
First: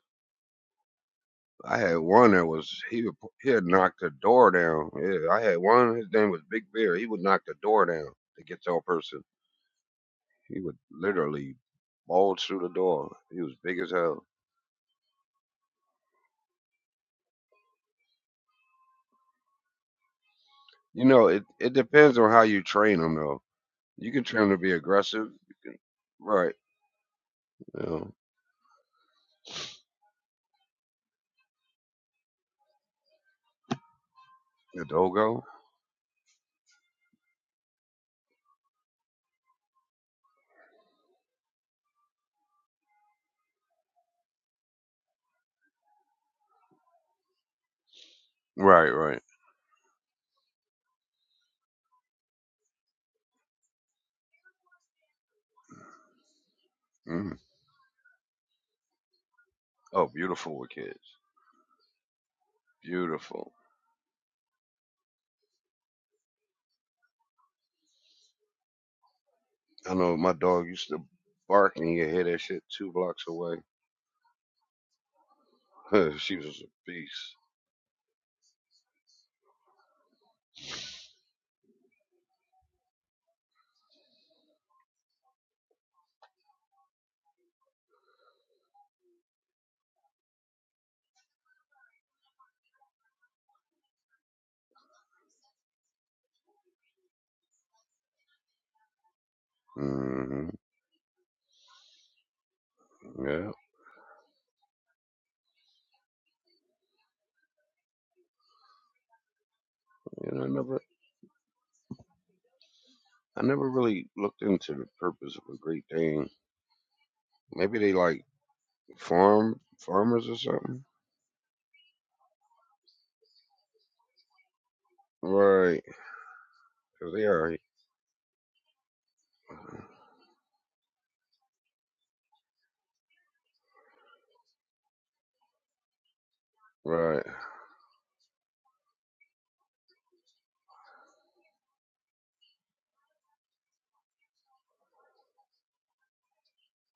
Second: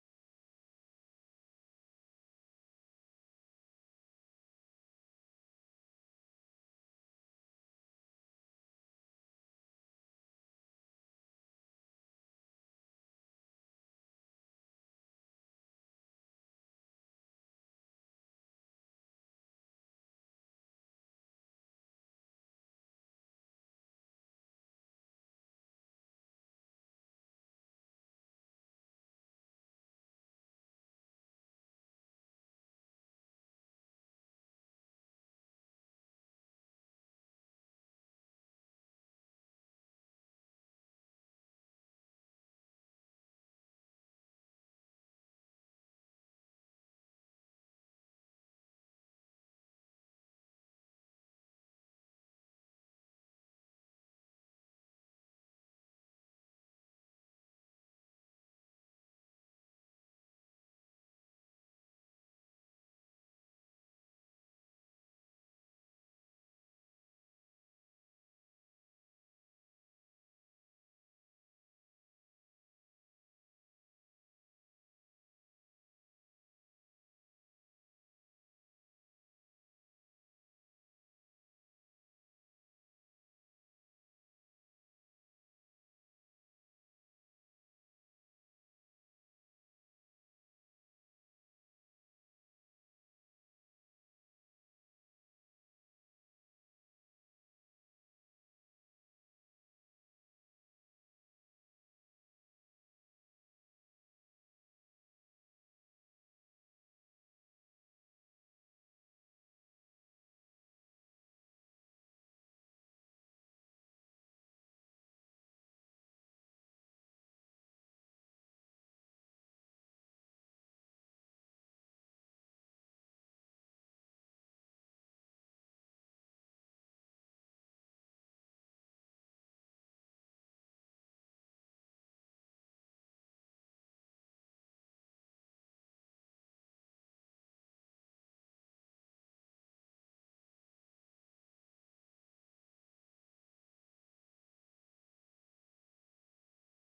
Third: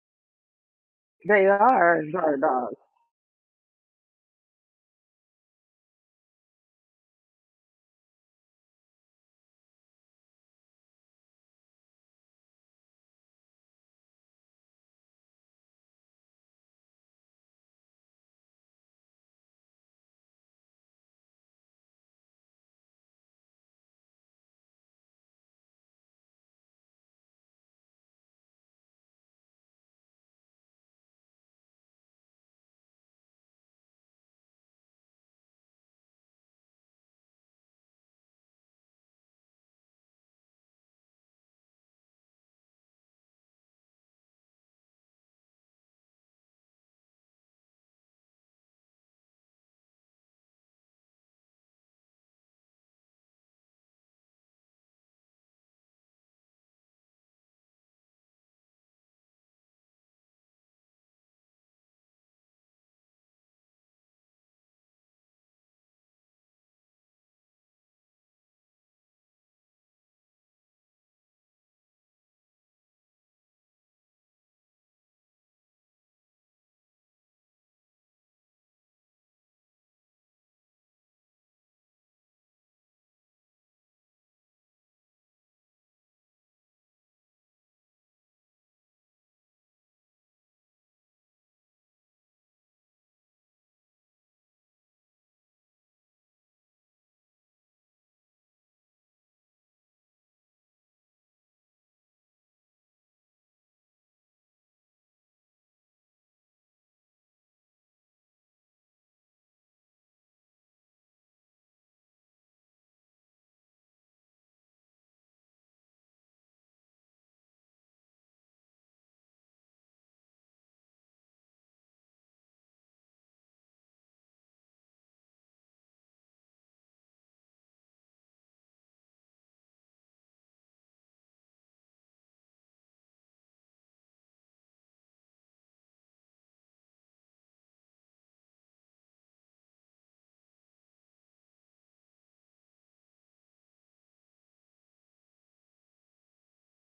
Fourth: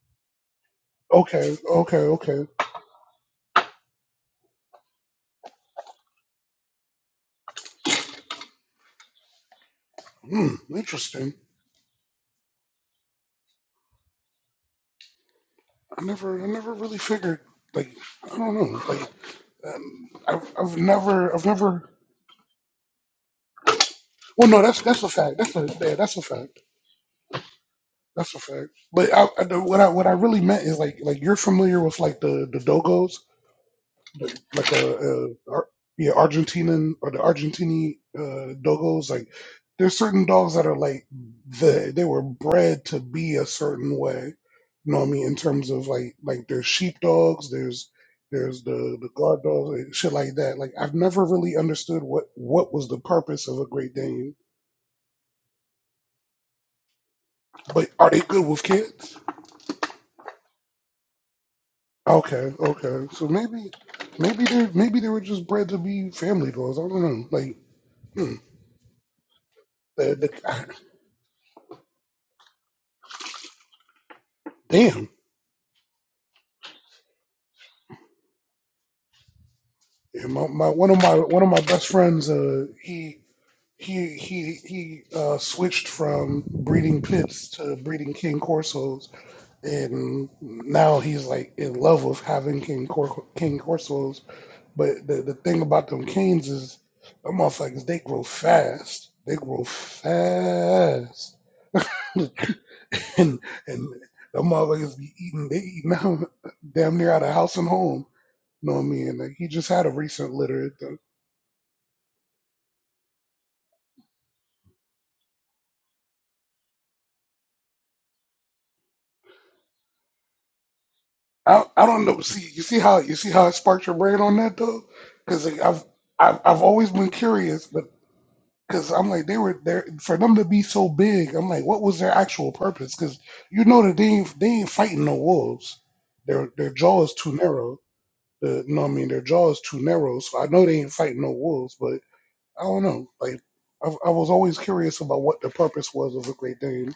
They
okay
I
okay
had
are
one
guard
that
okay
was
dogs.
he would pu- he had knocked the door down. Yeah, I had one. His name was Big Bear. He would knock the door down to get to a person.
hmm,
He would
interesting
literally bulge through the door. He was big as hell.
i never i never really figured like i don't know like um, I've, I've
You know,
never
it
i've
it
never
depends on how you train them though. You can train
well
them to
no
be
that's that's a
aggressive.
fact
You
that's a
can,
yeah, that's a
right.
fact
Yeah.
that's a fact but I, I- what i what i really meant is like like you're familiar with like the the dogos like like
The
a,
dogo?
a Ar- yeah Argentinian or the Argentini uh, dogos. Like there's certain dogs that are like the they were bred to be a certain way. You know what I mean? In terms of like like there's sheep dogs, there's there's
Right,
the the
right.
guard dogs, and shit like that. Like I've never really understood what what was the purpose of a Great Dane.
Mm.
But are they good with kids?
Oh, beautiful with kids.
Okay, okay. So
Beautiful.
maybe maybe they maybe they were just bred to be family dogs. I don't know. Like hmm,
I
the,
know my dog
the,
used to bark and you could hear that shit two blocks away.
[SIGHS] damn.
[LAUGHS] she was a beast.
Yeah, my, my one of my one of my best friends, uh, he he he he uh, switched from breeding pits to breeding king corsos, and now he's like in love with having king cor- king corsos. But the, the thing about them canes is, them motherfuckers they grow fast. They grow
hmm
fast, [LAUGHS] and and
Yeah.
them motherfuckers be eating. They eating [LAUGHS] out damn near out of house and home. You know what I mean? Like he just had a recent
And I
litter.
never, I never really looked into the purpose of a Great Dane. Maybe they like farm farmers or something.
I, I don't know. See, you see how you see how it sparked your brain on that though, because like,
Right.
I've, I've I've always been
'Cause they are.
curious, but because I'm like they were there for them to be so big. I'm like, what was their actual purpose? Because you know that they ain't, they ain't fighting no wolves. Their their jaw is
Right.
too narrow. The, you know what I mean? Their jaw is too narrow, so I know they ain't fighting no wolves. But I don't know. Like I, I was always curious about what the purpose was of a Great Dane.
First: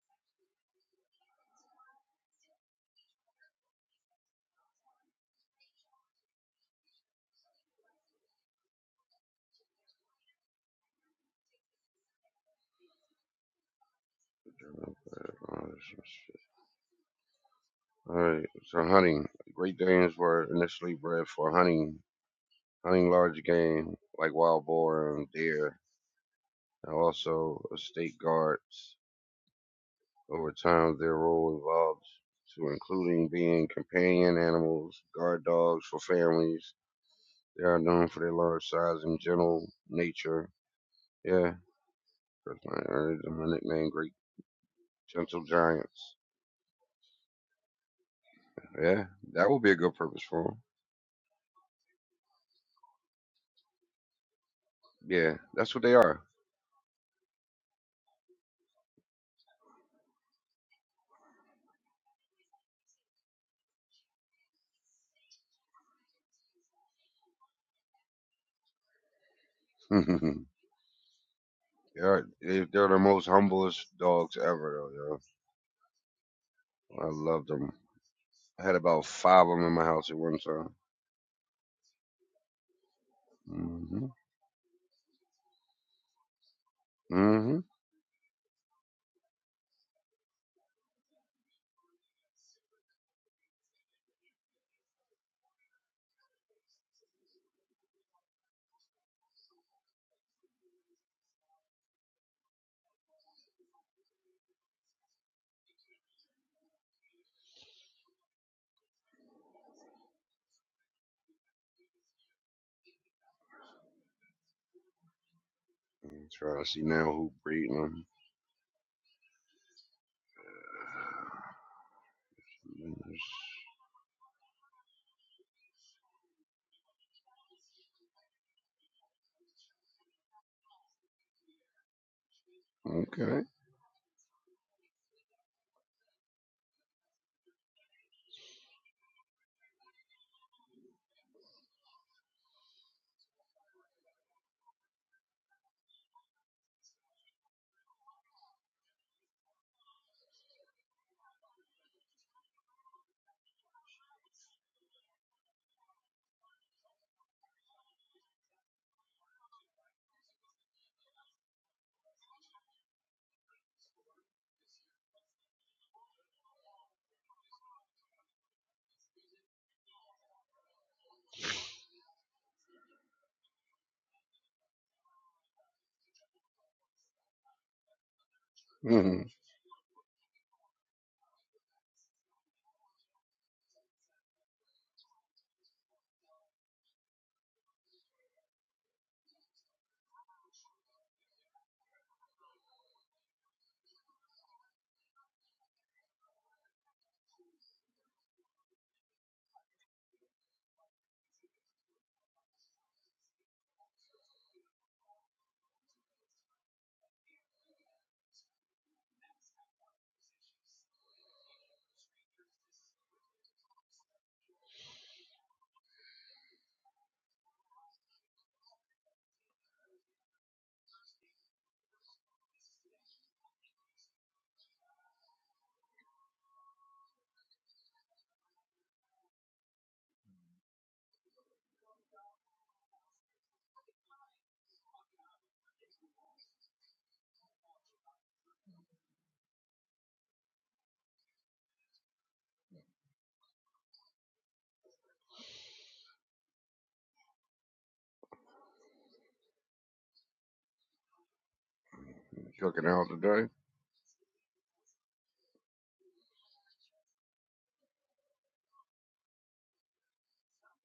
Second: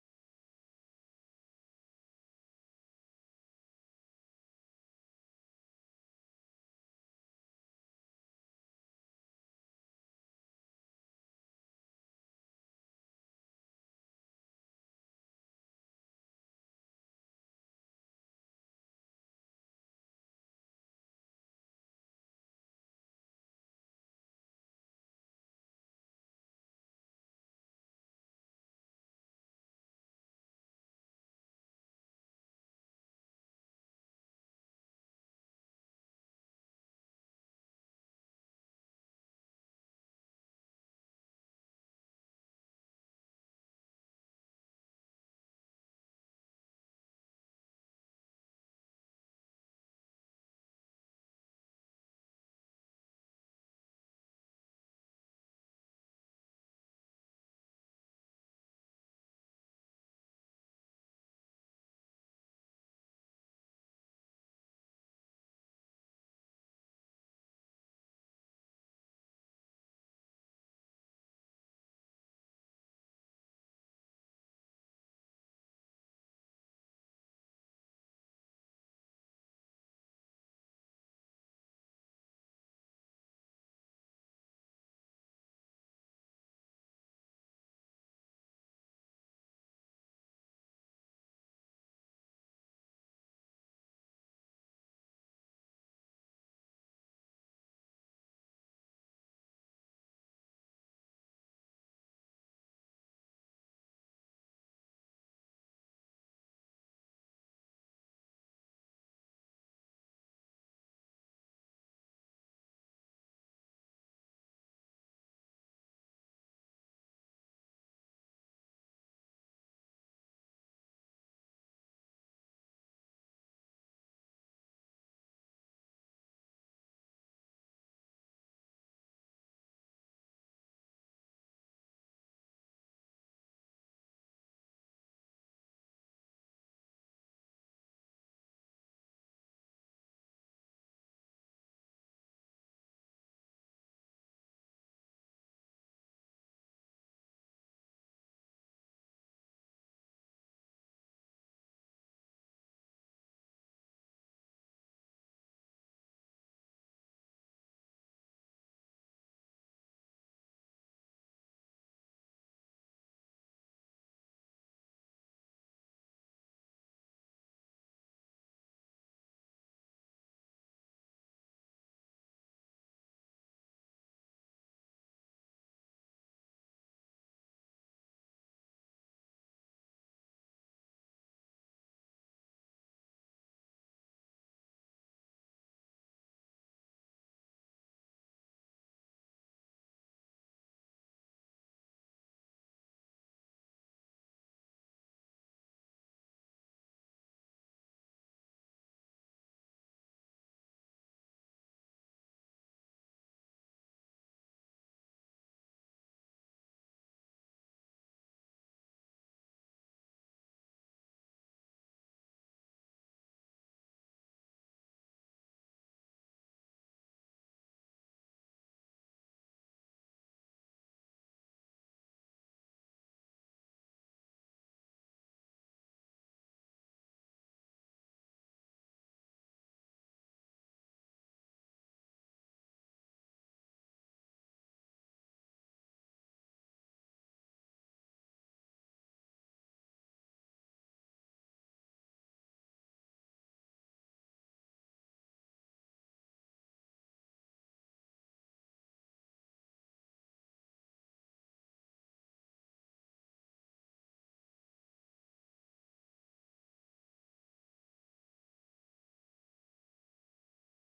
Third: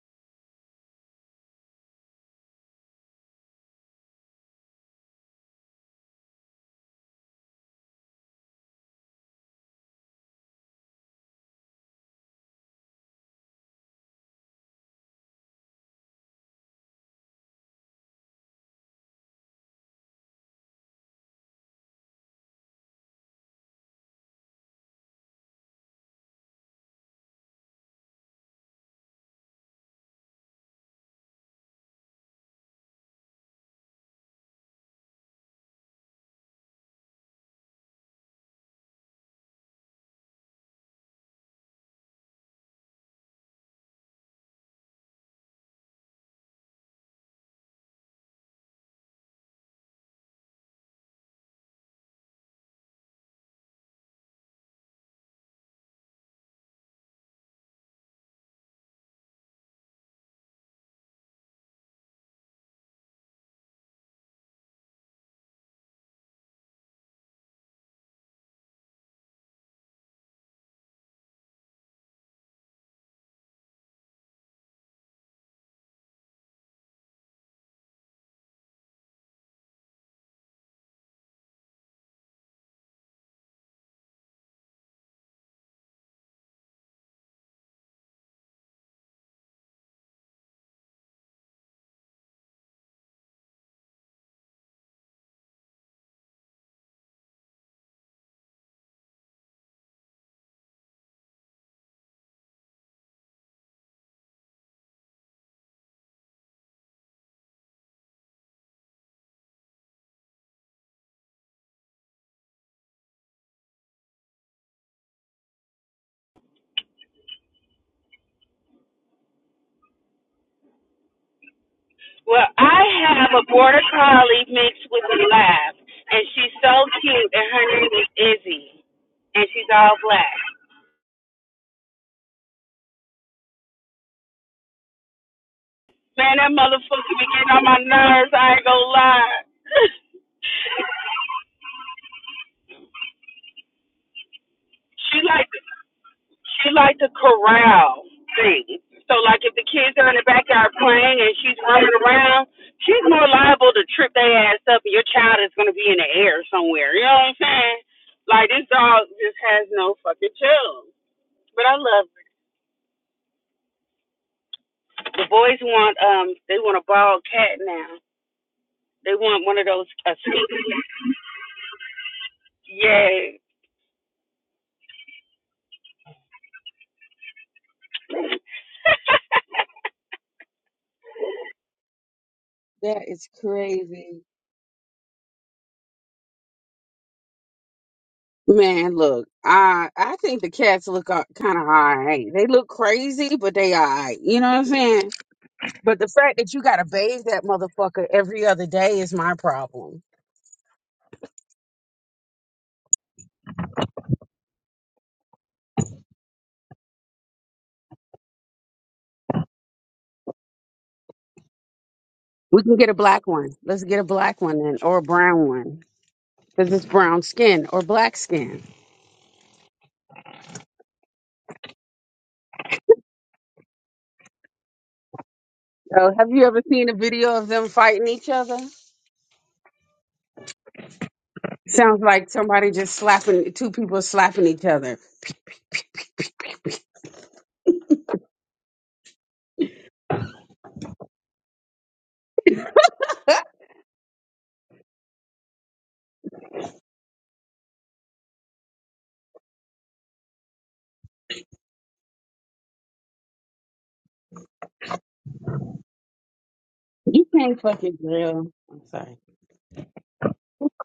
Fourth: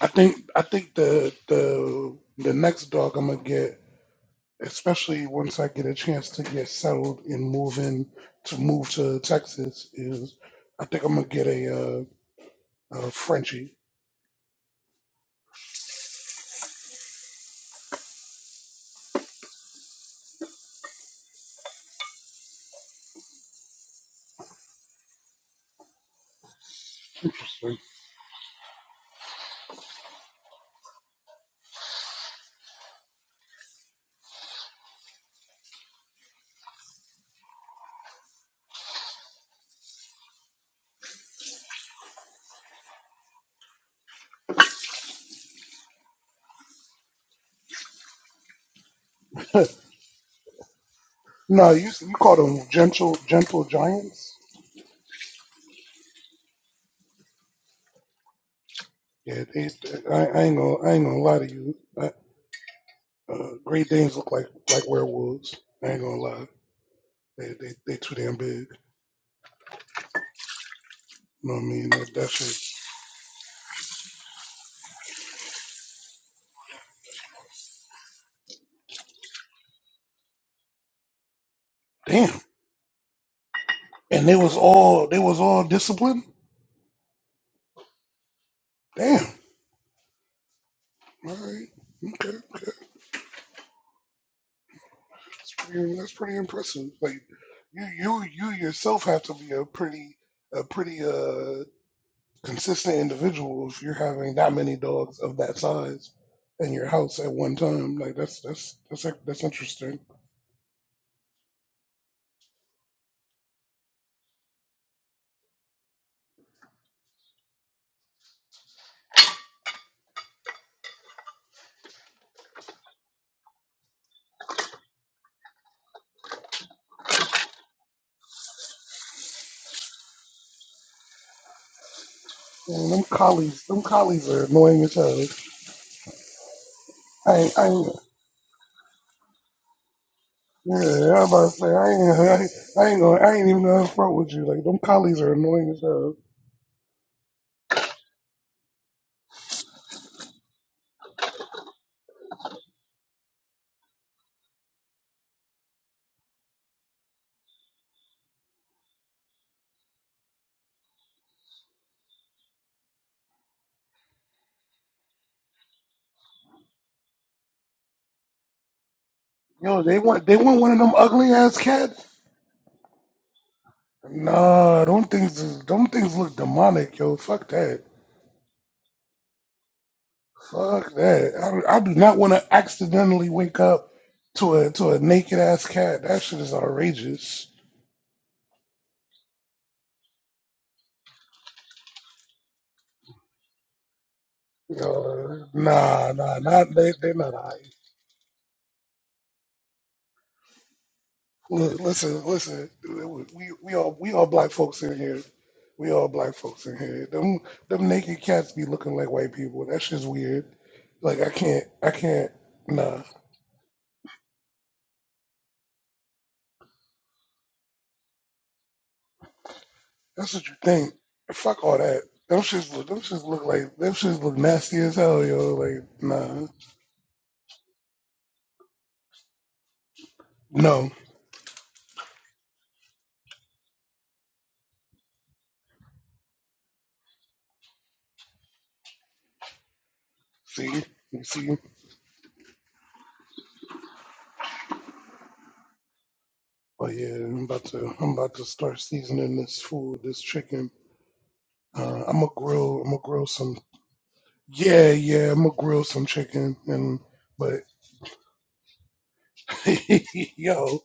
I think I think the the the next dog I'm gonna get especially once I get a chance to get settled and move in to move to Texas is I think I'm gonna get a uh, a Frenchie.
All right. So hunting. Great Danes were initially bred for hunting hunting large game like wild boar and deer, and also
Interesting.
estate guards. Over time, their role evolved to including being companion animals, guard dogs for families. They are known for their large size and gentle nature. Yeah, that's my, that's my nickname, Great Gentle Giants. Yeah, that would be
[LAUGHS]
a good purpose for them.
no, you you call them gentle gentle giants.
Yeah, that's what they are.
Yeah, they, I, I ain't gonna I ain't gonna lie to you. I, uh, Great Danes look like like werewolves. I ain't gonna lie. They they they too damn big.
[LAUGHS] they
You know what I mean? That,
are
that
they-
shit.
they're the most humblest dogs ever, though, yo. I love them. I had about five of them in my house at one time.
Damn.
hmm
And they was all they was all disciplined.
hmm
Damn. All right. Okay. That's pretty, that's pretty impressive. Like you, you, you yourself have to be a pretty, a pretty uh, consistent individual if you're having that many dogs of that size in your house at one time. Like that's that's that's that's interesting.
trying to see now who breeding them.
Well, I have a border collie mixed with a lab, and she's so cute, and her name is Izzy, and she's all black.
And them
Okay.
collies, them collies are annoying as hell.
Man, that motherfucker be
I,
getting
ain't-
on
I,
my
ain't-
nerves. I ain't gonna lie. [LAUGHS]
yeah, I'm about to say I ain't, I, ain't- I ain't gonna, I ain't even gonna front with you. Like them
She
collies are
like.
annoying as hell.
she liked to corral things. So like if the kids are in the backyard playing and she's running around, she's more liable to trip their ass up and your child is gonna be in the air somewhere. You know what I'm saying? Like this dog just has no fucking chill. But I love it. the boys want um they want a bald cat now. They want one of
Yo,
those
they
a
want, they
sneak.
want one of them ugly ass cats
Yeah.
Nah, them things, them things look demonic, yo. Fuck that.
hmm
Fuck that. I, I do not want to
That is
accidentally wake up
crazy.
to a to a naked ass cat. That shit is outrageous.
Man, look, I I think the cats look kind of all right. They look crazy, but they all right. You know what I'm saying?
Uh,
But the
nah,
fact
nah,
that you
not
gotta
they. They're
bathe
not
that
I.
motherfucker every other day is my problem.
Look, listen, listen. We we all we all black folks in here. We all black folks in here. Them them naked cats be looking like white people. That shit's weird. Like I can't, I can't.
We can get a
nah.
black one. Let's get a black one then, or a brown one, because it's brown skin or black skin.
That's what you think. Fuck all that. Them shits look. Them shits look like. Them shits look nasty as hell, yo. Like
So, have you
nah,
ever seen a video of them fighting each other?
no.
Sounds like somebody just slapping two people slapping each other.
See, you see. Oh yeah, I'm about to. I'm about to start seasoning this food. This chicken. Uh, I'm gonna grill. I'm
Cooking
gonna
out
grill
today.
some. Yeah, yeah. I'm gonna grill some chicken and.
You
But
can't fucking drill.
[LAUGHS] yo, [LAUGHS]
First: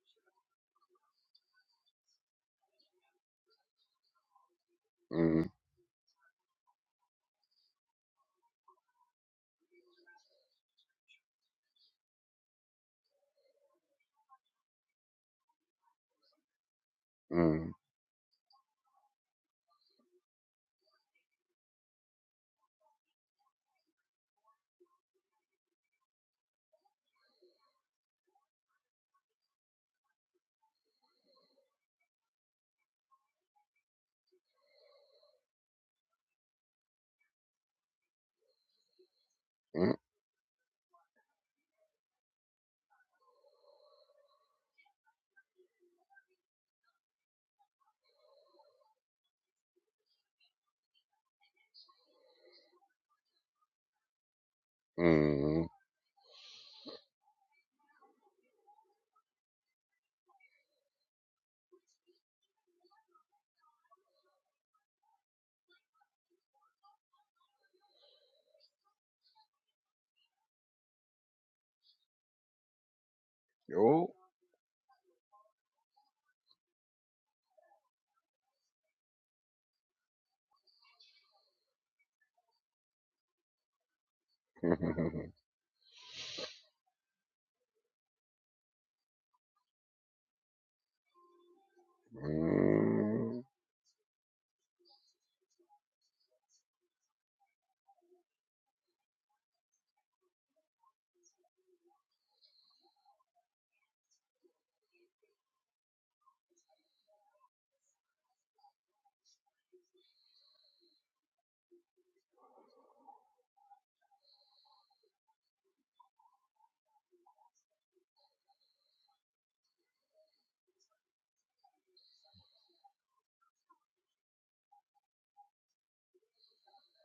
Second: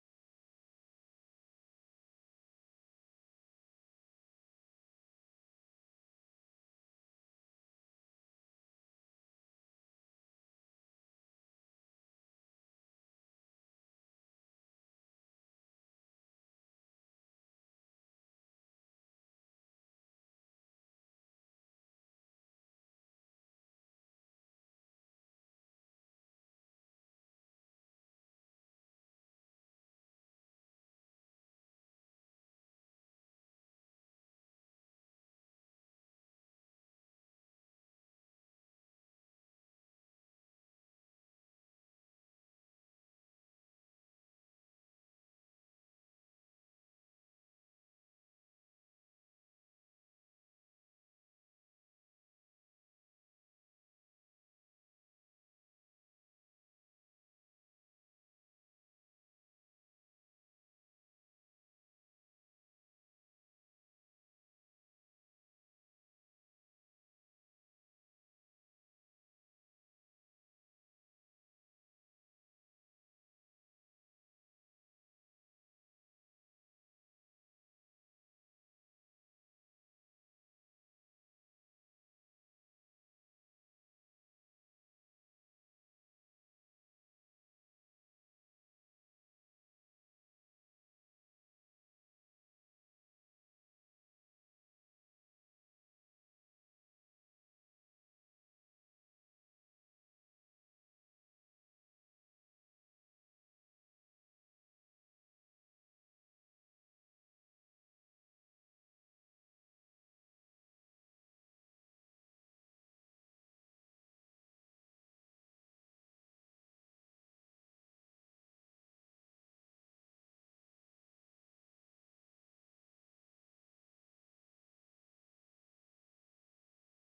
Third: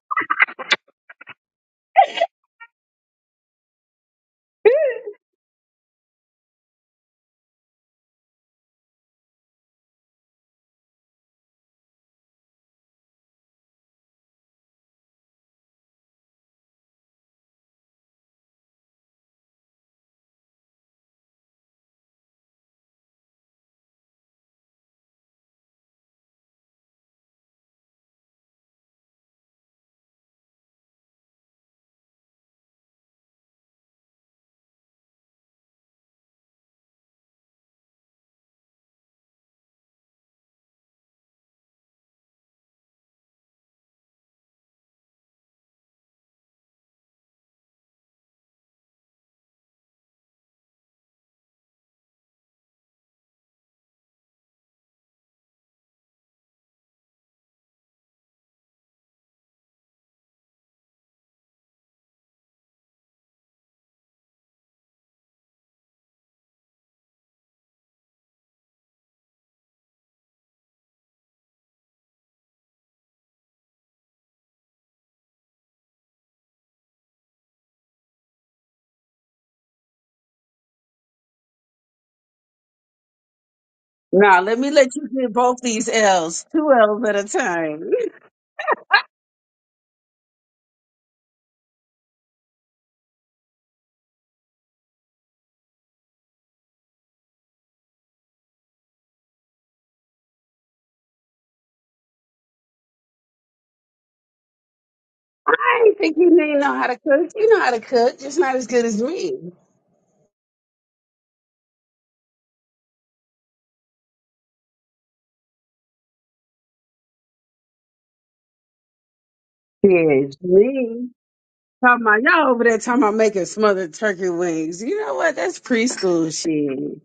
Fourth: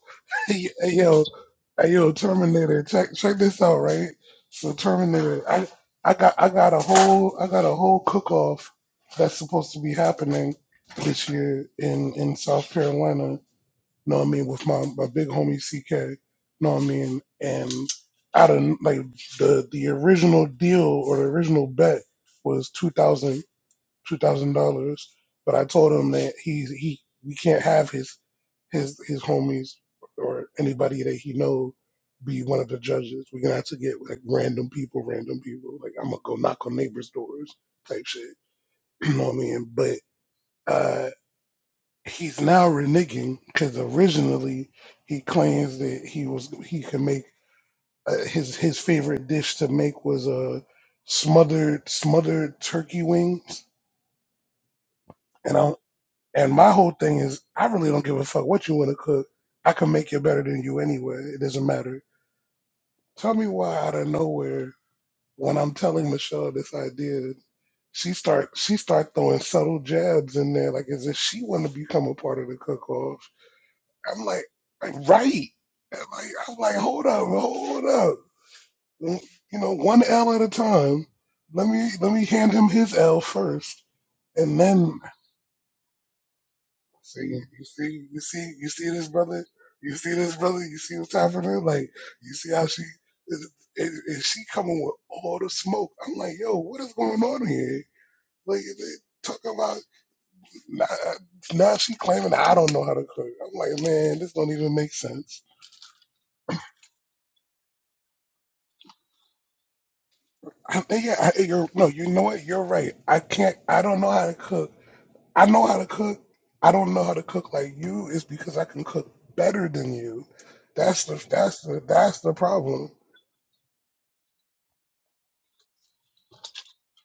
yo, hey, yo, Terminator, check check this out, right? So
mm
Terminator, I I got I got a whole I got a whole cook off that's supposed to be happening this year in in South Carolina. Know what I mean with my my big homie CK. Know what I mean
mm
and out of like the the original deal or the original bet was two thousand two thousand dollars, but I told him that he he we can't have his his his homies or anybody that he know be one of the judges. We're gonna have to get like random people, random people. Like I'm gonna go knock on neighbors' doors type shit. [CLEARS THROAT] You know what I mean? But uh he's now reneging because originally he claims that he was he can make uh, his his favorite dish to make was a uh, smothered smothered turkey wings. And I and my whole thing is I really don't give a fuck what you want to cook. I can make it better than you anyway. It doesn't matter Tell me why out of nowhere, when I'm telling Michelle this idea, she start she start throwing subtle jabs in there, like as if she want to become a part of the cook off.
Yo.
I'm like, like right. And like I'm like, hold up, hold up. Mm, You know, one L at a time. Let me let me hand him his L first,
Nah, let
and
[LAUGHS]
me let
then
you
mm
get both these L's, two L's at
See,
a
you
time. [LAUGHS]
see, you see, you see this brother. You see this brother. You see what's happening. Like, you see how she
mhm,
and, and and she coming with all the smoke. I'm like, yo, what is going on here? Like, they talk about now, now she claiming I don't know how to cook. I'm like, man, this don't even make sense.
I ain't think you didn't know how to cook. You know how to cook, just not as good as me.
I, yeah, I, you're no, you know what? You're right. I can't. I don't know how to cook. I know how to cook. I don't know how to cook like you. It's because I can cook better than you.
Bitch, me.
That's the that's the
Talking
that's
about
the
y'all over there
problem
talking about making smothered turkey wings. You know what? That's preschool shit.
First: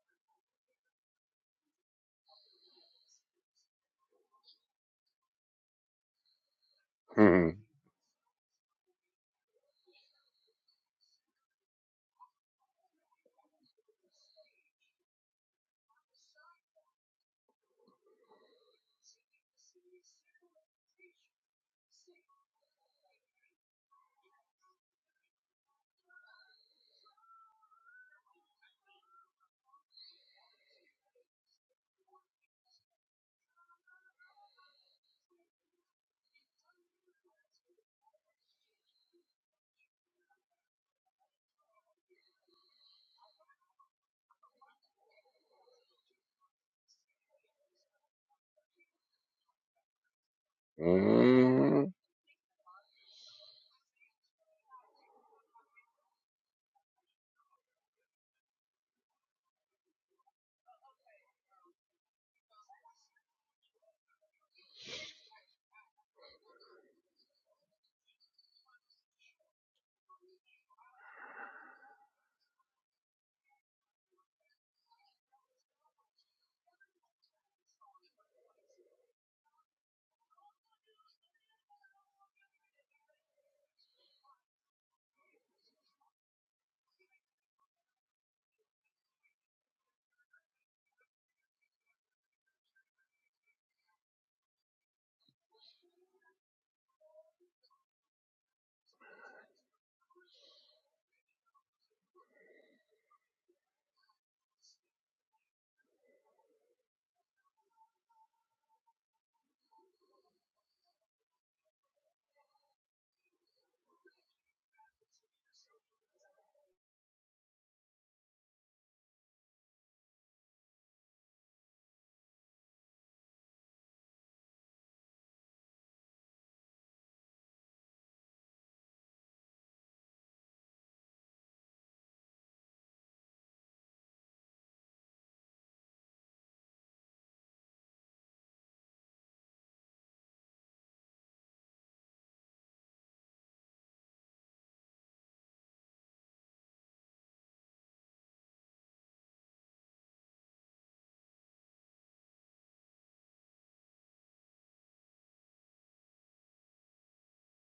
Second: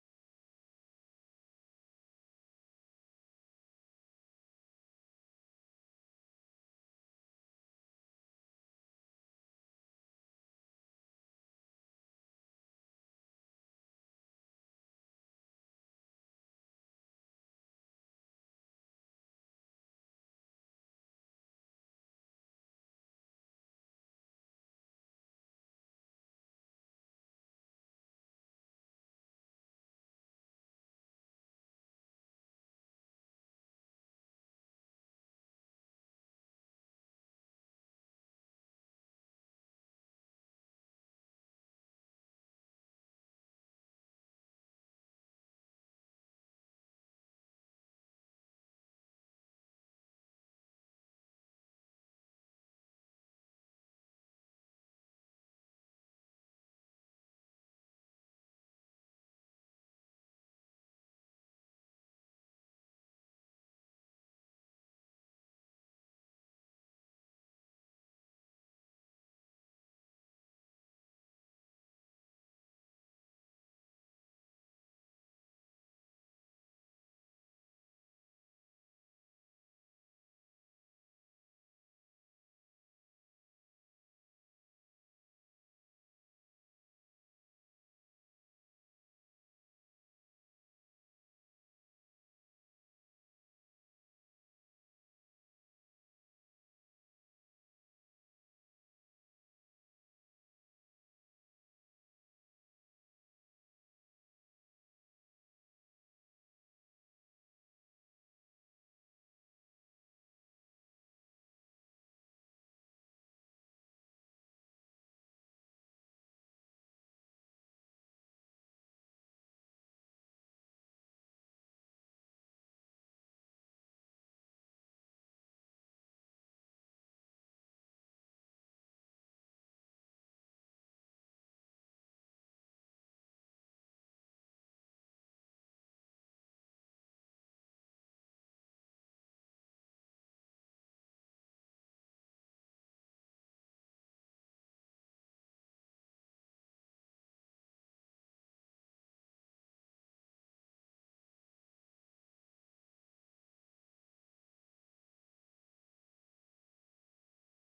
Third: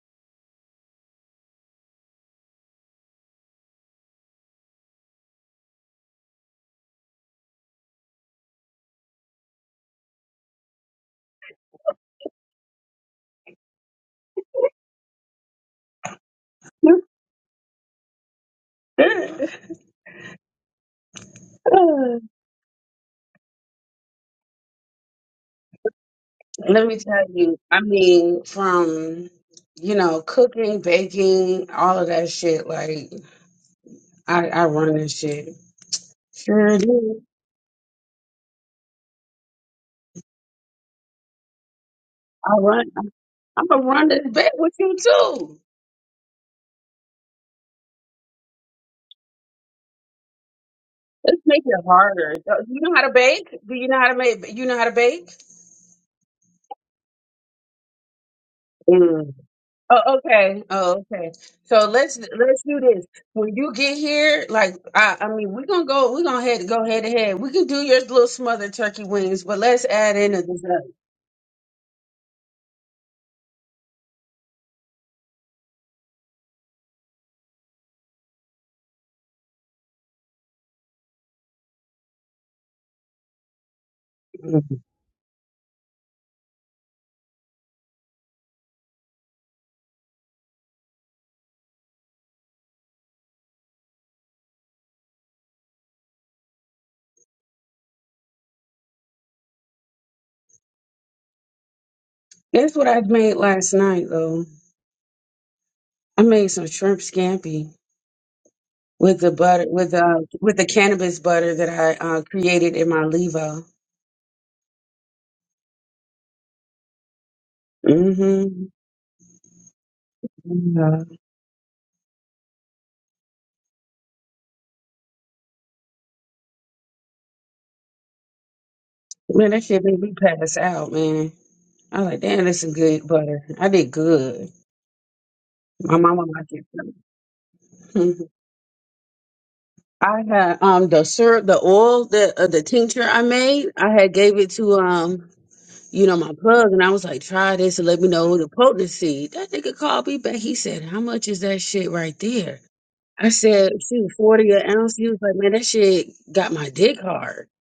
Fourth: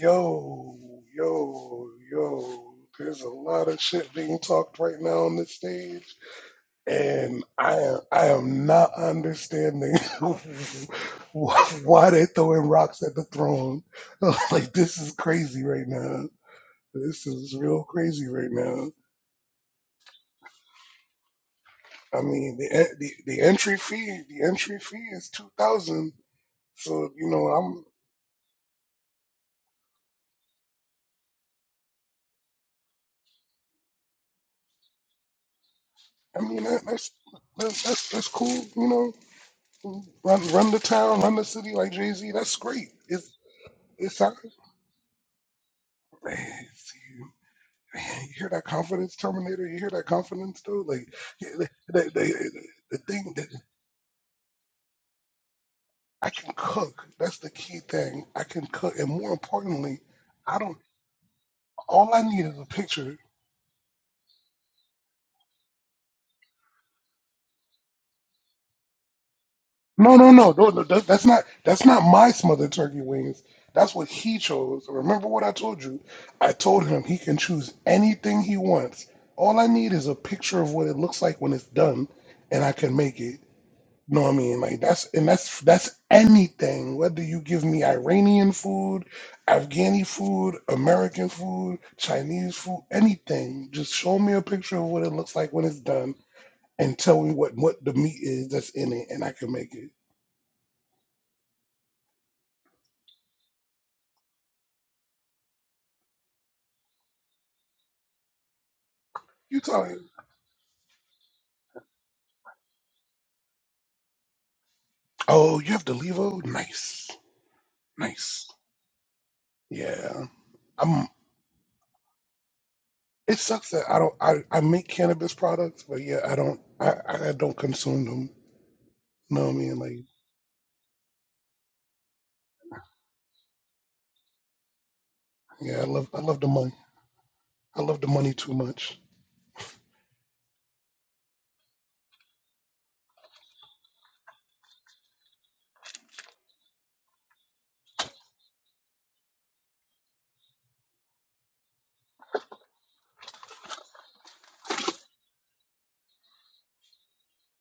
Yo, yo, yo. There's a lot of shit being talked right now on the stage, and
mm
I am I am not understanding [LAUGHS] wh- why they throwing rocks at the throne. [LAUGHS] like this is crazy right now. This is real crazy right now.
[LAUGHS]
I mean, the en- the, the entry fee the entry fee is two thousand.
Let me
So
tell
you know,
you, I
I'm
mean, from you know, cooking, baking, all of that shit, like I, I run this shit.
I mean
Sure
that, that's
do.
that's that's that's cool. You know, Run, run the town, run the city like Jay Z.
I
That's
run
great. It's
I'm gonna run
it
this
sounds.
bake with you too.
Man, see, man, you hear that confidence, Terminator? You hear that confidence, though? Like
Let's
yeah,
make
the,
it
mhm.
the,
harder. Do
the,
You know
the
how to
thing that
bake? Do you know how to make you know how to bake?
I can cook. That's the key thing. I can cook, and more importantly,
Oh,
I
okay.
don't.
Oh, okay. So
All
let's
I need is
let's
a
do this.
picture
When you get here, like I, I mean, we're gonna go. We're gonna head go head to head. We can do your little smothered turkey wings, but let's
No,
add
no,
in a
no, no, no
dessert.
that, that's not that's not my smothered turkey wings. That's what he chose. Remember what I told you? I told him he can choose anything he wants. All I need is a picture of what it looks like when it's done, and I can make it. You know what I mean? Like that's and that's that's anything. Whether you give me Iranian food, Afghani food, American food, Chinese food, anything, just show me a picture of what it looks like when it's done, and tell me what what the meat is that's in it, and I can make it.
That's what I made last night, though. I made some shrimp scampi with the
You
butter
tell
with
him.
uh with the cannabis butter that I uh, created in my levo.
Oh, you have to leave. Oh, nice, nice.
Mm-hmm.
Yeah,
Yeah.
I'm. It sucks that I don't. I, I make cannabis products, but yeah, I don't. I, I don't consume them. You know what
Man,
I
that
mean?
shit made
Like,
me pass out, man. I was like, damn, that's some good butter. I did good.
yeah, I
My
love. I
mama
love the
liked
money. I
it.
love the
[LAUGHS]
money too much.
I had um the syrup, the oil, the uh, the tincture I made. I had gave it to um you know my plug, and I was like, try this and let me know the potency. That nigga called me back. He said, how much is that shit right there? I said, shoot, forty an ounce. He was like, man, that shit got my dick hard. I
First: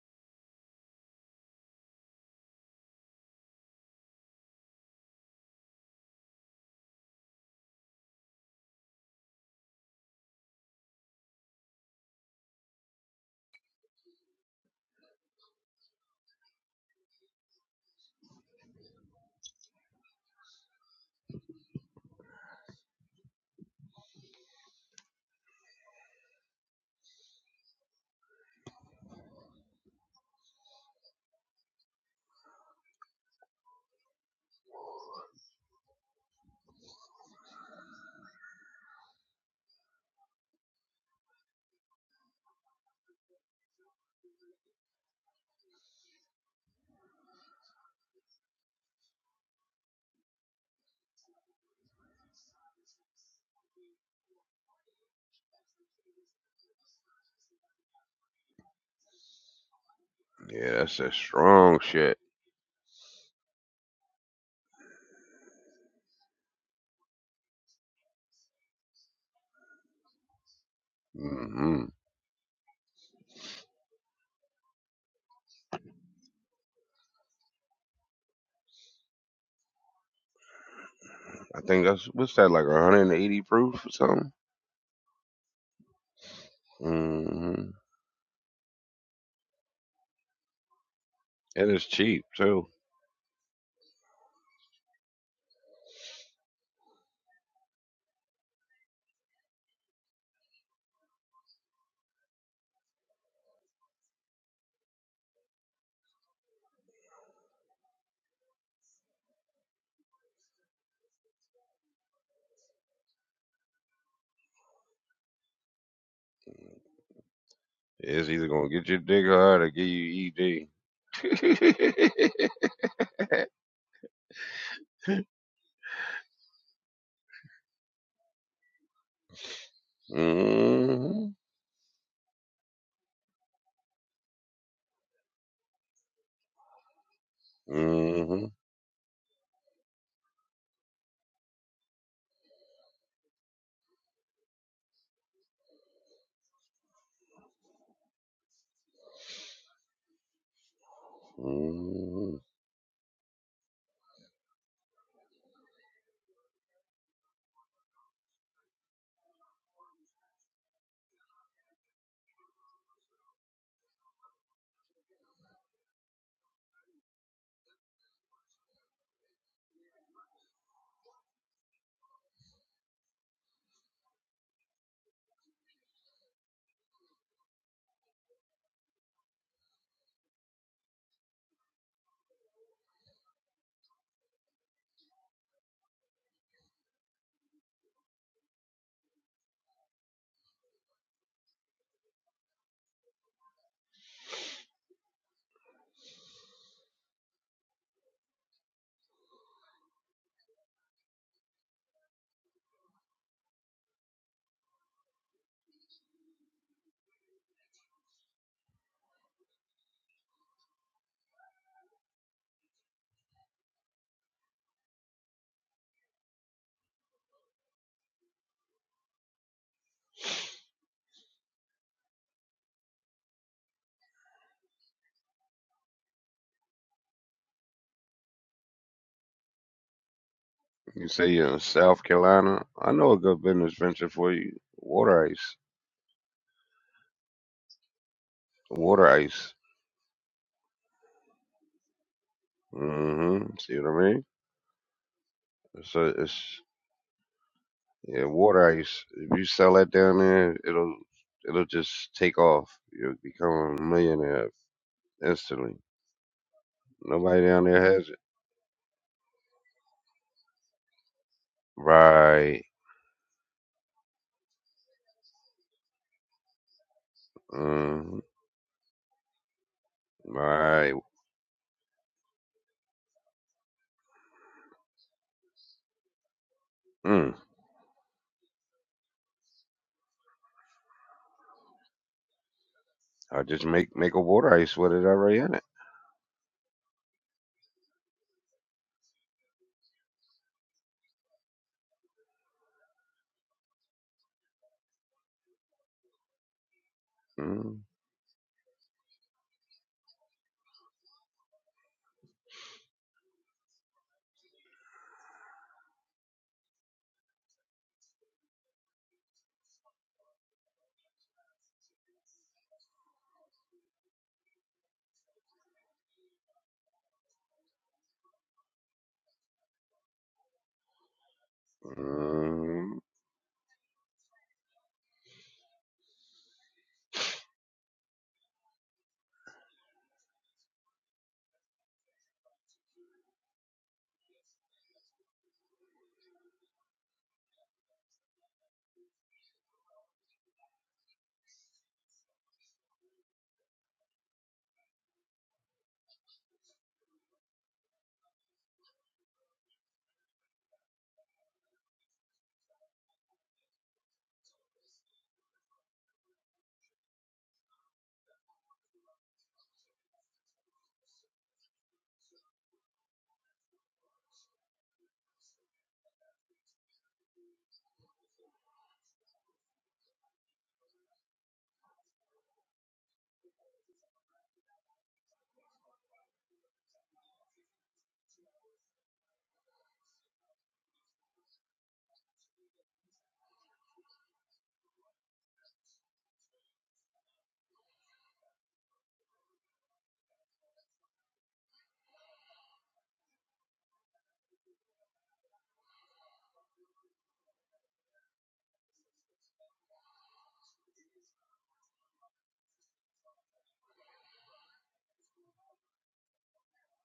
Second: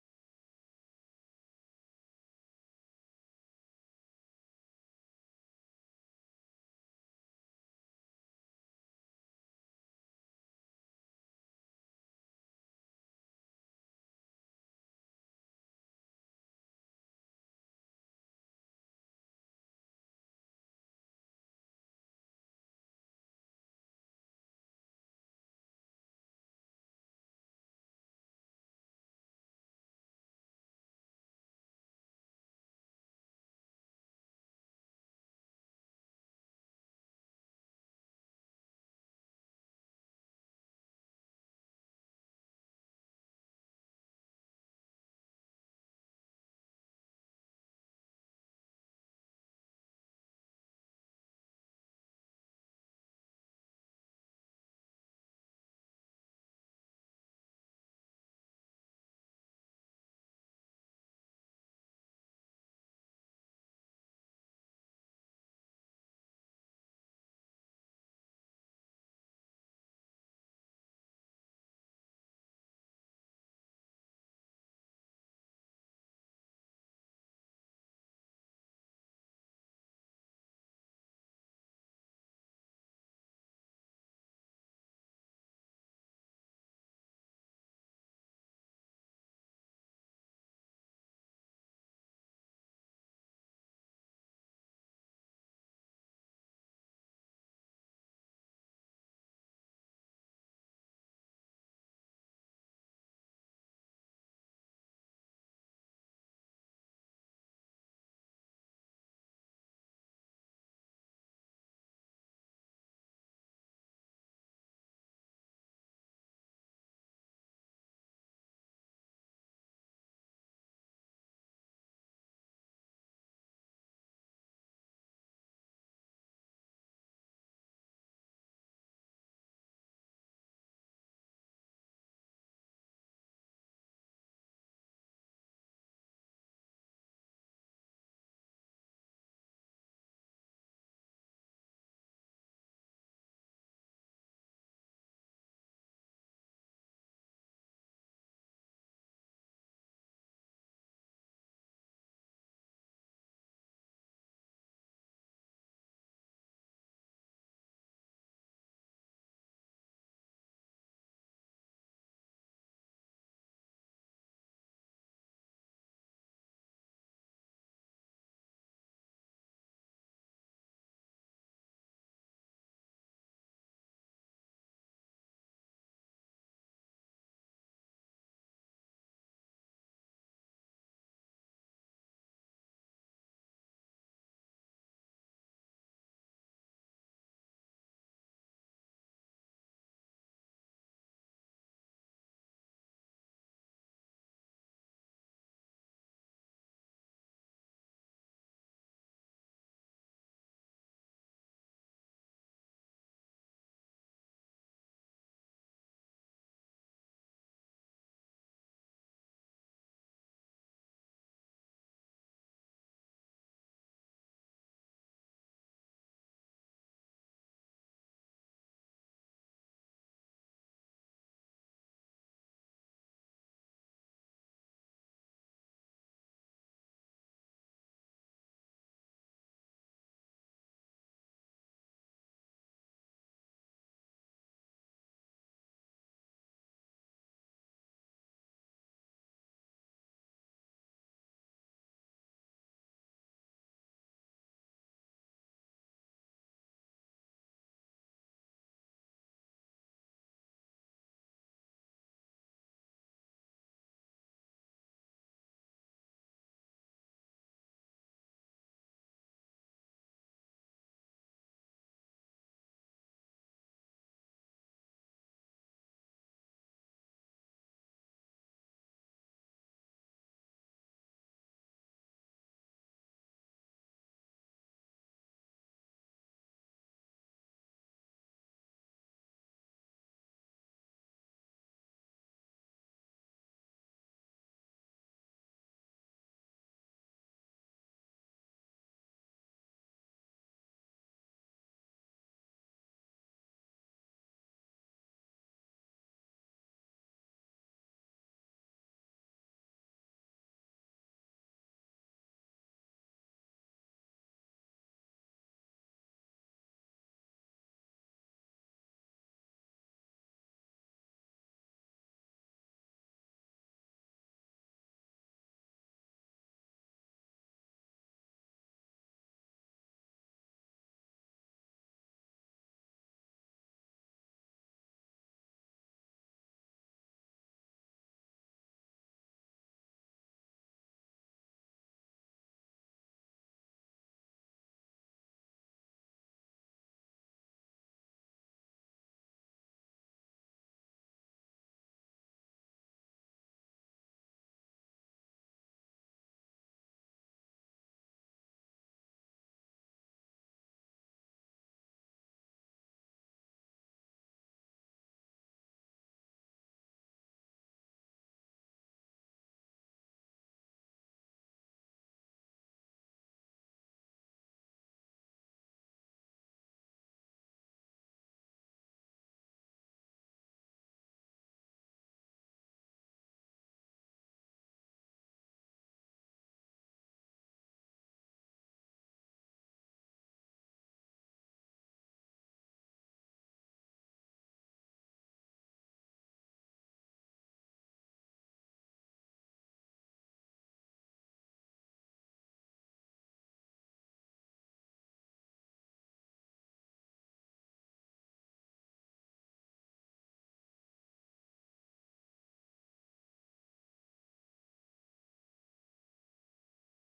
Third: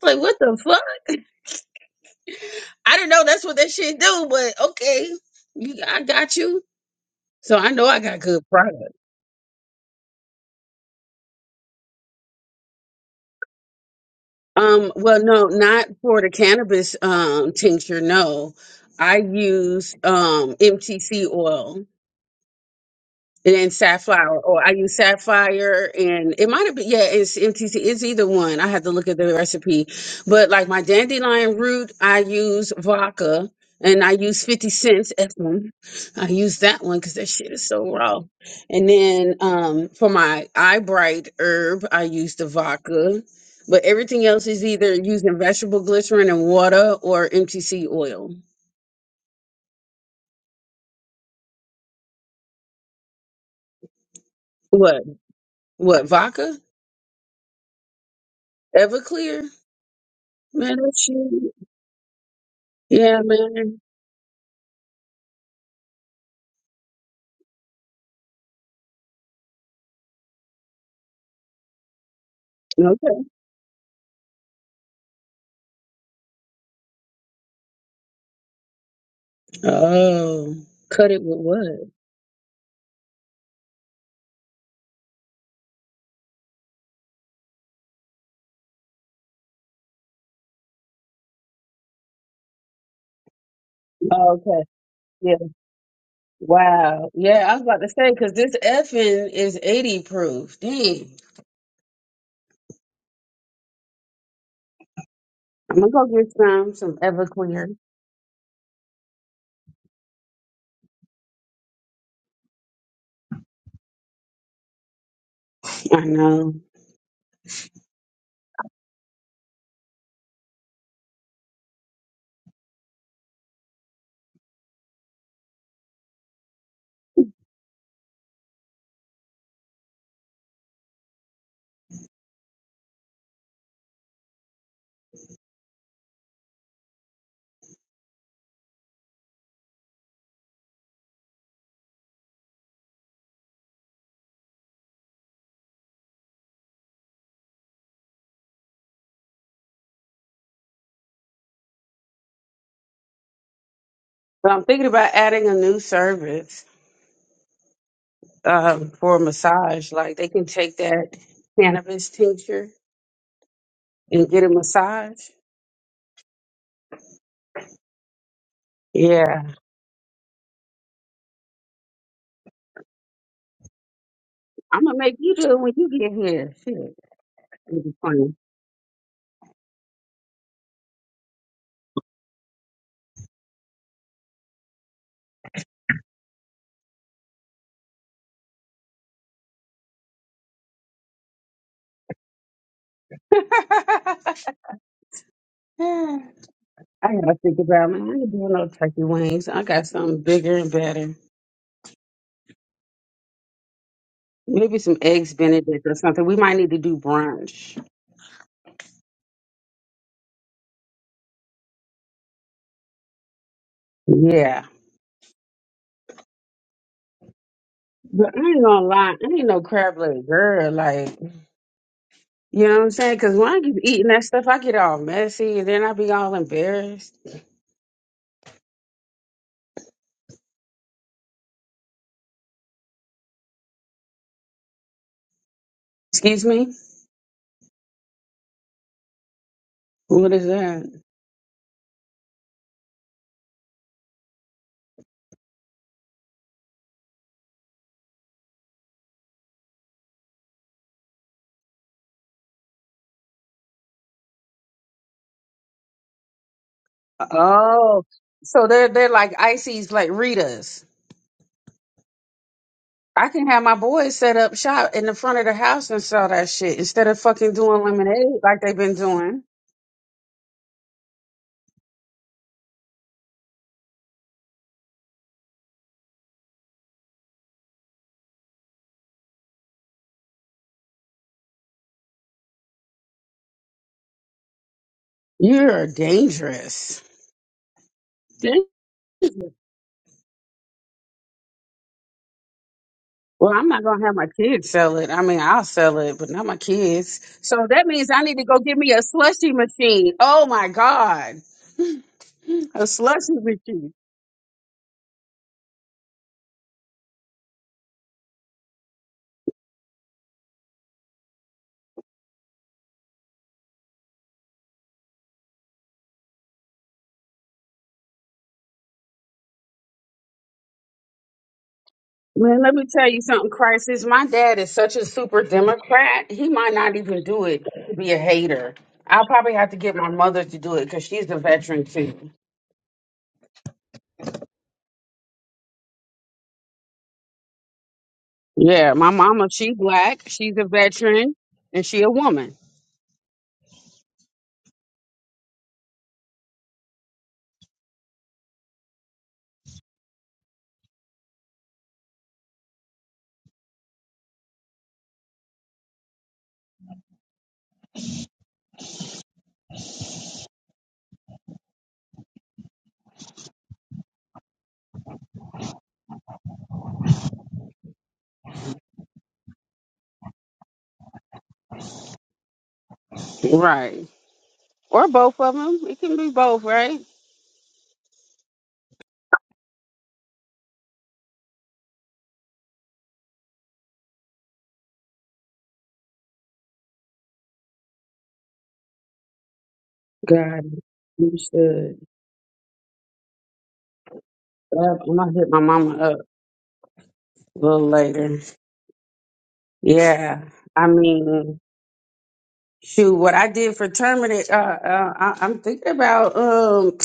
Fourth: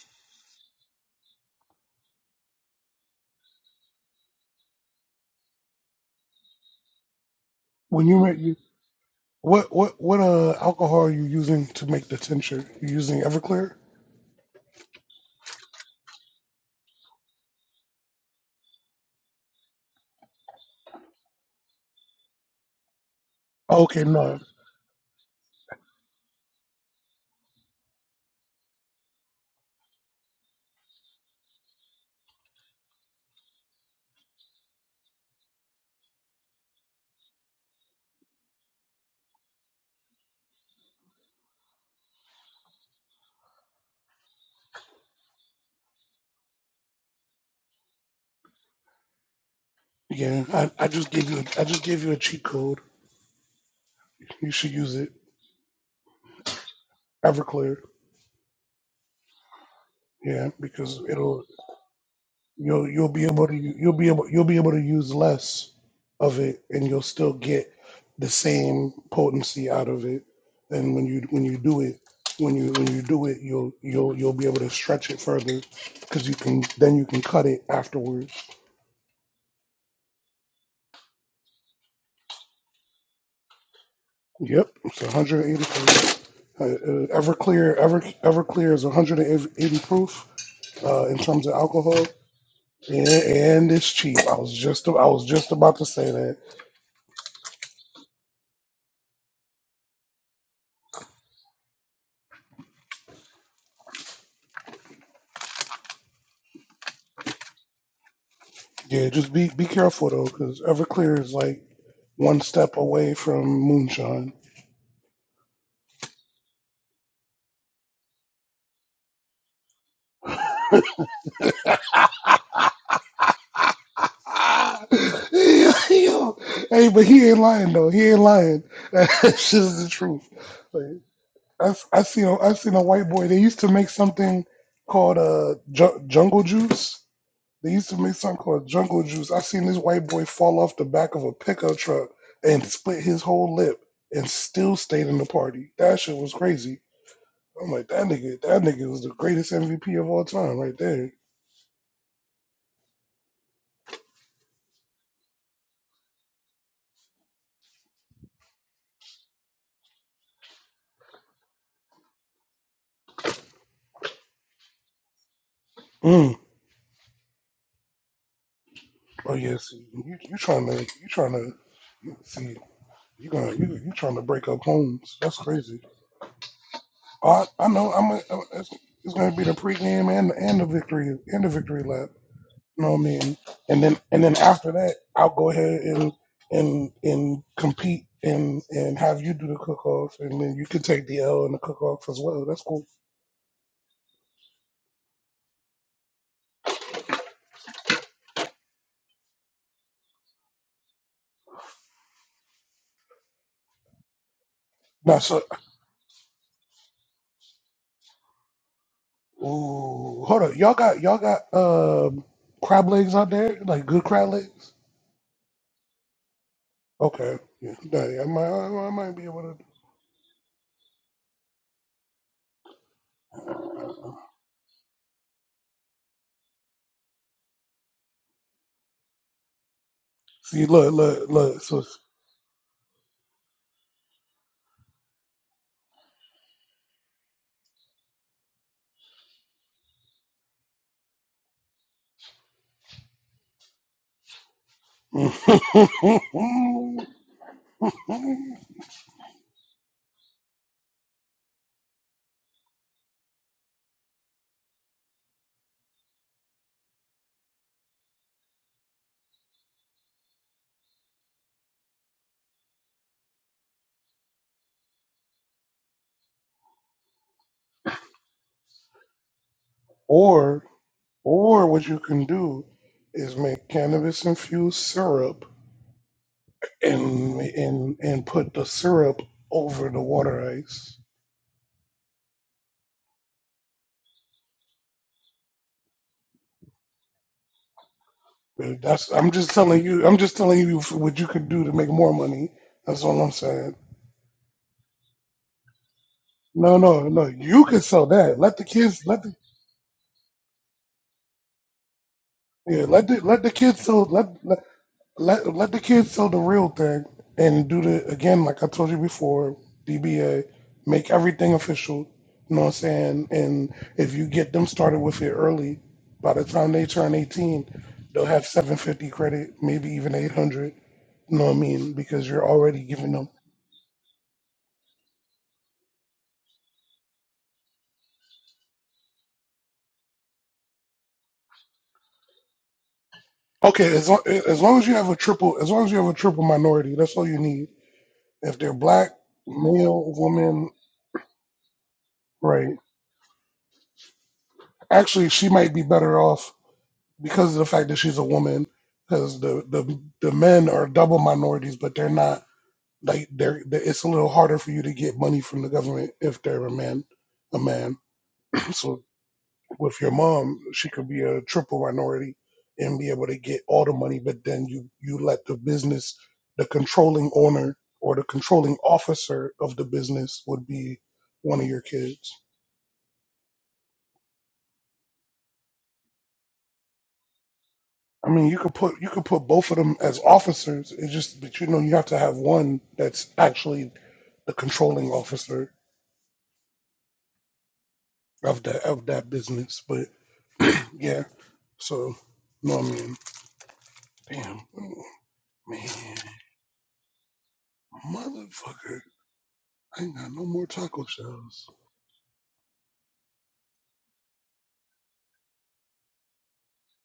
was like, what the fuck? I didn't know that's what that shit do, but okay, you, I got you. So I know I
When you
got
make
good
you,
product.
what what what uh alcohol are you using to make the tincture? You using Everclear?
Um, well, no, not for the cannabis um tincture. No, I use um MTC oil. And then
Okay,
Sapphire,
no.
or I use Sapphire, and it might have been, yeah, it's MTC, it's either one. I have to look at the recipe. But like my dandelion root, I use vodka and I use 50 cents Ephraim. I use that one because that shit is so raw. And then um, for my eye bright herb, I use the vodka. But everything else is either using vegetable glycerin and water or MTC oil.
Yeah, I, I just gave you. A, I just gave you a cheat code. You should use
What?
it.
What? Vodka?
Everclear.
Everclear?
Yeah,
Yeah,
Man, that
that's
because
that
shit.
it'll
strong shit.
You'll you'll
Yeah,
be able to u-
man.
you'll be able you'll be able to use less of it, and you'll still get the same potency out of it. And when you when you do
hmm
it when you when you
Okay.
do it, you'll you'll you'll be able to stretch it further because you can then you can cut it afterwards.
Oh, cut it with
I think
what?
that's what's that like 180 proof or something.
Yep, it's 180 proof. Uh, uh,
hmm
Everclear, Ever Everclear is 180 proof uh, in terms of
And it's
alcohol,
cheap too.
and, and it's cheap.
Oh,
I was
okay.
just I was
Yeah.
just about to say that.
Wow. Yeah, I was about to say because this effing is eighty proof. Dang. I'm gonna go get some some Everclear.
Yeah, just be be careful though, because Everclear is like one step away from moonshine.
I know,
It's either gonna get you dick hard or give you ED. [LAUGHS]
Ah, [LAUGHS] yo, hey, but he ain't lying though. He ain't lying. [LAUGHS] That's just the truth. Like,
hmm
I s- I seen a, I seen a white boy. They used to make something called uh ju- jungle juice. They used to make something
hmm
called jungle juice. I seen this white boy fall off the back of a pickup truck and split his whole lip and still stayed in the party. That shit was crazy. I'm like that nigga. That nigga was the greatest MVP of all time, right there.
hmm
but I'm thinking about adding a new service um, for a massage. Like they can take that cannabis tincture and get a massage.
Mm. Oh
Yeah,
yeah, see, you you trying to you trying to you, see you gonna you, you trying to break up
I'm gonna make
homes?
you
That's
do it when
crazy.
you get here. Shit,
Oh, I, I know. I'm. A,
I'm
I'm it's, it's gonna be the pregame and and the victory and the victory lap. You know what I mean? And then and then after that, I'll go ahead and and and compete and and have you do the cook off, and then you can take the L in the cook off as well. That's cool.
just playing. [LAUGHS] I gotta think about man. I ain't doing no turkey wings. I got something bigger and better. Maybe some
Now,
eggs
so
Benedict or something. We might need to do brunch.
Ooh, hold on. Y'all got y'all got um crab legs out there, like good crab
Yeah,
legs. Okay, yeah, nah, yeah, I
but I
might
ain't gonna
I, I
lie.
might be
I
able
ain't
to
no crab leg girl. Like you know what I'm saying? Because when I keep eating that stuff, I get all messy and then I be all embarrassed.
see. Look,
You say
look,
you're in
look. So,
South Carolina. I know a good business venture for you. Water ice.
Excuse me.
Water ice.
What is that?
hmm See what I mean? So it's
[LAUGHS]
yeah, water ice. If you sell that down there, it'll it'll just take off. You'll become a millionaire instantly. Nobody down there
Oh,
has it.
so they're they're like ices like Ritas.
Right.
I can have my boys set up shop in the front of the house and sell that shit instead of fucking doing
hmm
lemonade like they've been doing.
or
Right.
or what you can do is make cannabis infused syrup
Mm.
and and and put the syrup over the water ice.
I just make make a water ice with it already in it.
You're dangerous. Dang-
That's I'm just telling you. I'm just telling you what you could do to make more money. That's all I'm
Well,
saying.
I'm not gonna have my kids sell it. I mean, I'll sell it, but not my
No, no,
kids.
no. You
So
Mm-hmm.
can
that
sell
means I need
that.
to
Let
go
the
get me a
kids let the
slushy machine. Oh my god, [LAUGHS]
yeah,
a
let the
slushy
let the kids
machine.
sell let let let, let the kids sell the real thing and do the again like I told you before, DBA, make everything official. You know what I'm saying? And if you get them started with it early, by the time they turn 18, they'll have 750 credit, maybe even 800. You know what I mean? Because you're
Well, let
already
me
Mm-hmm.
tell
giving
you
them.
something, Crisis. My dad is such a super Democrat. He might not even do it to be a hater. I'll probably have to get my mother to do it because she's a veteran too.
Okay, as long, as long as you have a triple, as long as you have a triple minority, that's all you need If they're
Yeah, my
black,
mama, she
male,
black, she's a
woman,
veteran, and she a woman.
right? Actually, she might be better off because of the fact that she's a woman, because the, the the men are double minorities, but they're not like they're. they it's a little harder for you to get money from the government if they're a man, a man. [CLEARS THROAT] So with your mom, she could be a triple minority and be able to get all the money, but then you you let the business, the controlling owner or the controlling officer of the business would be one of your kids.
Right. Or both of them. It can be both, right?
I mean, you could put you could put both of them as officers. It's just that you know you have to have one that's actually the controlling officer of that of that business. But
God,
yeah,
you should.
so no, I mean, damn,
Uh,
Oh,
I'm gonna hit my
man,
mama up a little later.
motherfucker, I ain't got
Yeah,
no more
I
taco
mean,
shells.
shoot, what I did for terminating, uh, uh, I, I'm thinking about, um.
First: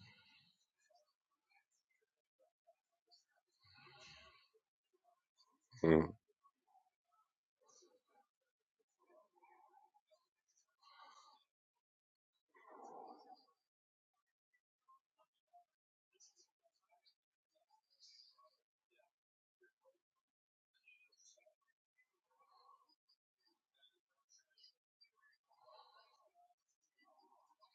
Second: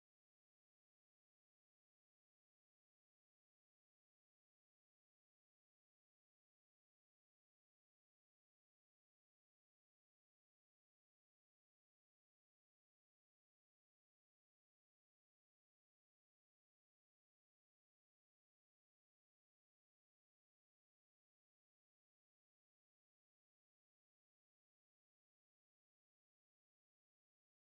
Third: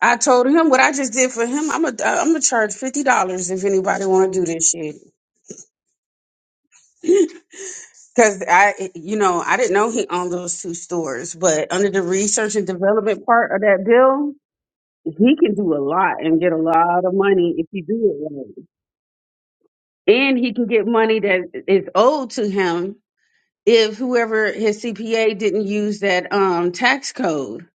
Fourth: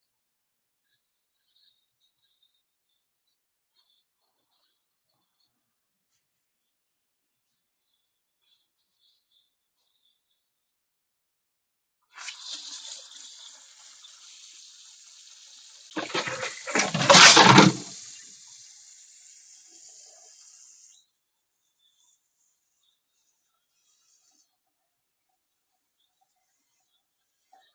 I told him what I just did for him. I'm a, I'm gonna charge fifty dollars if anybody want to do this shit. [LAUGHS] Cause I, you know, I didn't know he owned those two stores, but under the research and development part of that bill, he can do a lot and get a lot of money if you do it right. And he can get money that is owed to him if whoever his CPA didn't use that um tax code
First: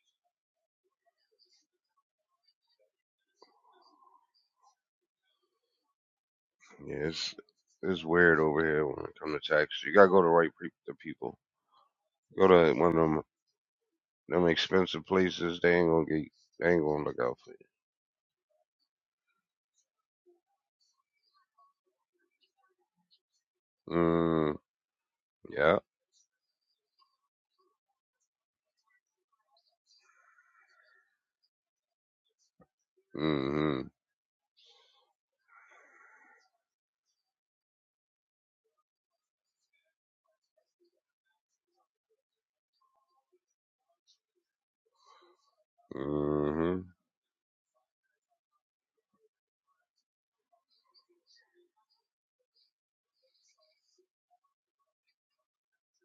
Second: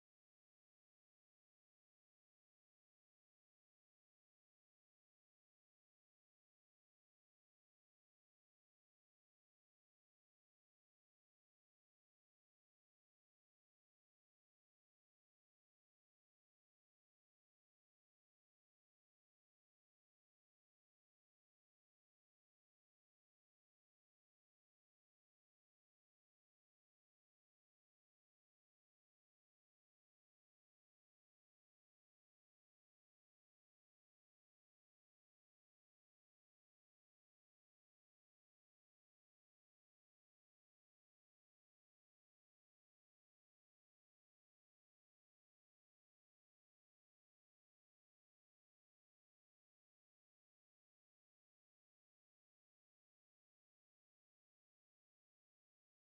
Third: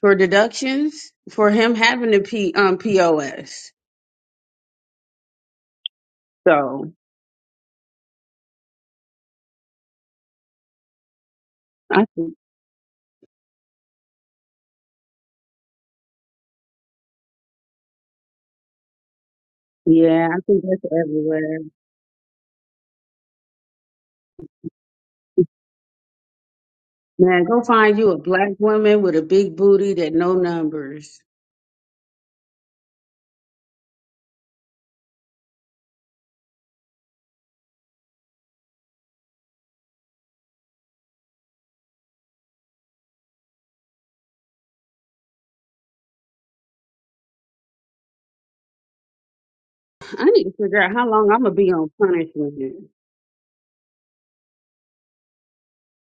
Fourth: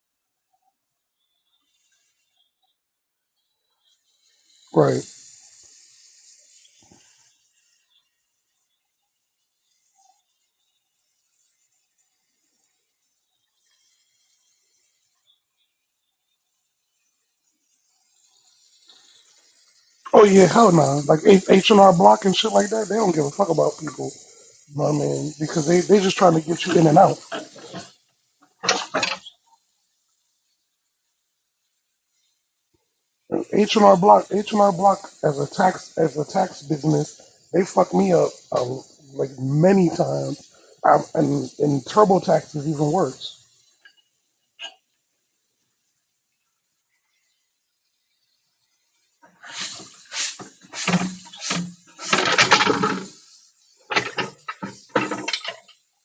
for deductions for him having the P, um, POS.
Right?
So
Yeah, it's it's weird over here when it comes to taxes. You gotta go to right pe- the people.
I
Go to one of them them expensive places. They ain't gonna get. They ain't gonna look out for
Oh
Yeah, I
yeah,
think
hell
that's
nah. Like
everywhere.
H and R Block and shit like that, they don't give a fuck about
you.
people.
Mm,
No, I mean, because
yeah.
they they just trying to get you in and out.
Man, go find you a black woman with a big booty that know numbers.
hmm
H&R Block, H&R Block as a tax as a tax business, they fucked me up um, like many times, um, and and TurboTax is even worse.
hmm
I need to figure out how long I'm gonna be on punishment.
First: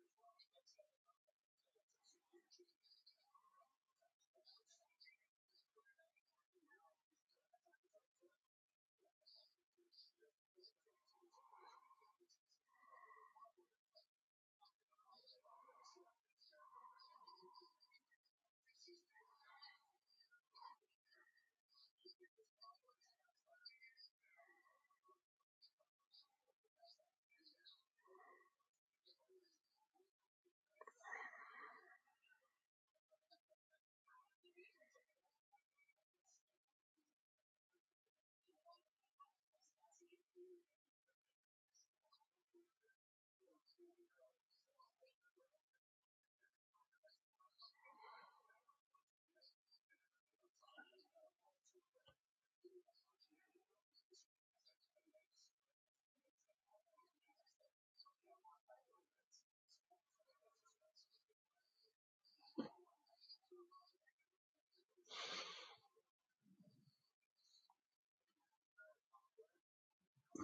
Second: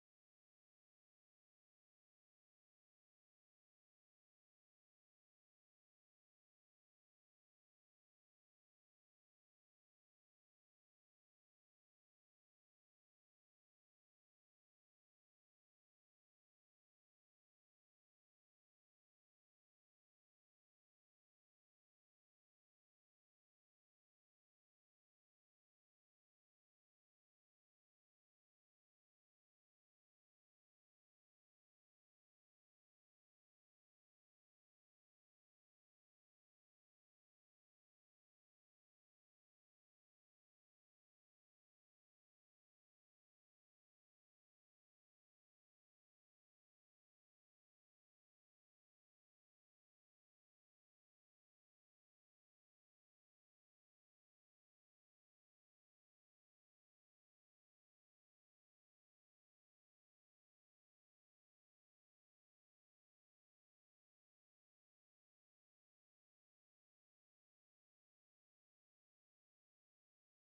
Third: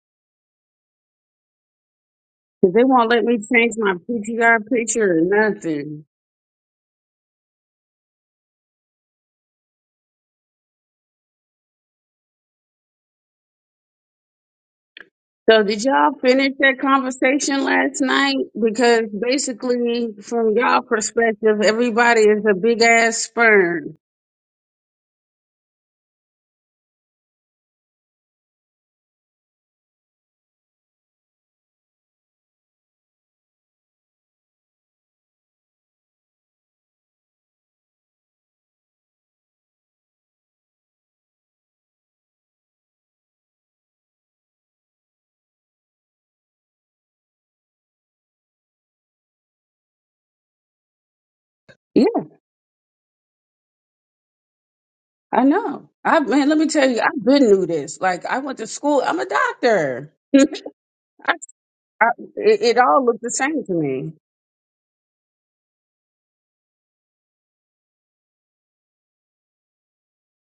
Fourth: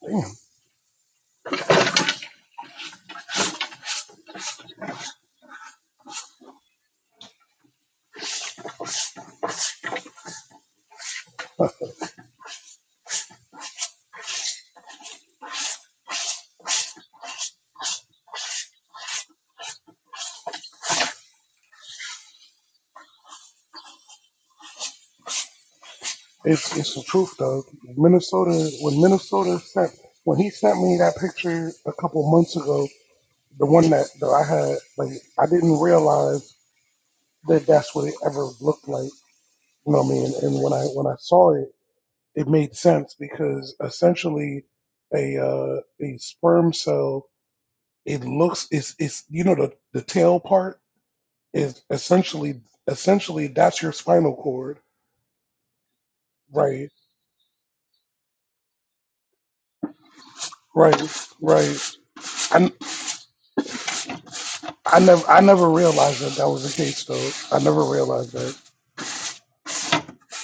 Damn,
Cause they won't let me change my PTR picture or nothing. So did y'all finish that conversation last night? Because basically, from y'all perspective, everybody is a big ass sperm.
it's it's the truth though. Minnesota, when Minnesota sent when he sent me that picture a couple months ago, the one that, that I had, like I didn't realize that that's what it ever looked like. You know what I mean? And when I when I saw it, it made sense because essentially a uh, a sperm cell it looks it's it's you know the the tail part is
Yeah,
essentially essentially that's your spinal cord
I know. I man, let me tell
right
you, I've been knew this. Like I went to school. I'm a doctor. [LAUGHS]
right
I
right
I, it,
i
it all looked the same to me.
i never i never realized that that was the case though i never realized that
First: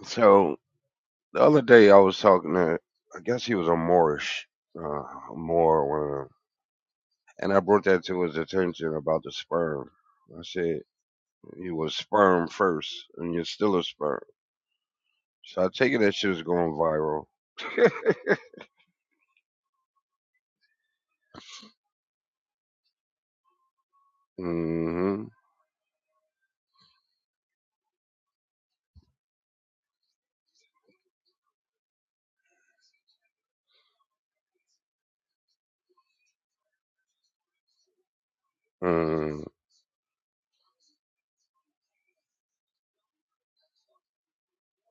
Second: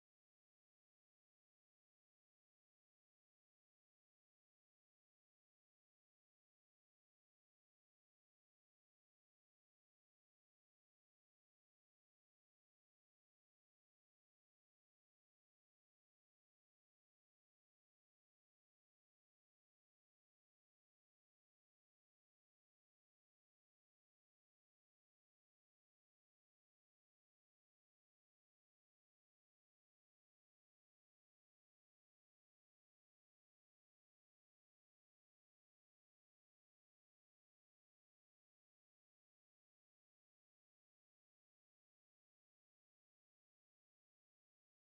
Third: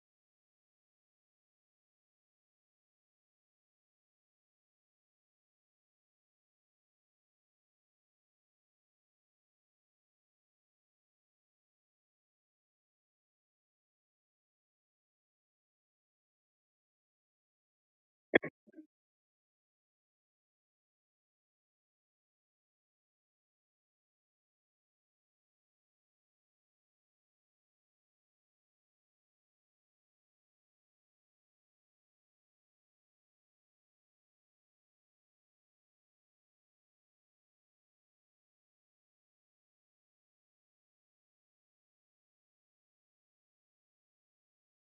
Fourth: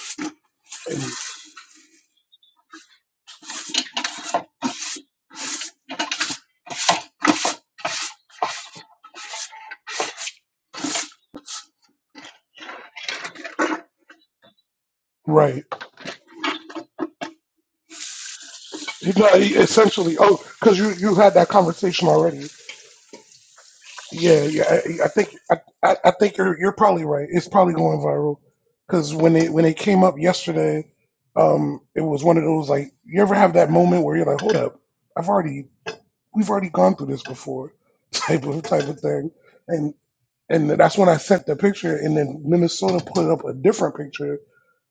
So
And-
the other day I was talking to. I guess he was a Moorish, uh, Moor, one of them. And I brought that to his attention about the sperm. I said you was sperm first, and you're still a sperm. So
right
I take it that shit was going viral.
you know essentially oh because you you had that conversation already yeah yeah i, I
Mm-hmm.
think I, I I think you're you're probably right it's probably going viral because when it when it came up yesterday um it was one of those like you ever have that moment where you're like hold up i've already we've already gone through this before [LAUGHS] type of type of thing
Mm-hmm.
and and that's when i sent the picture and then minnesota put up a different picture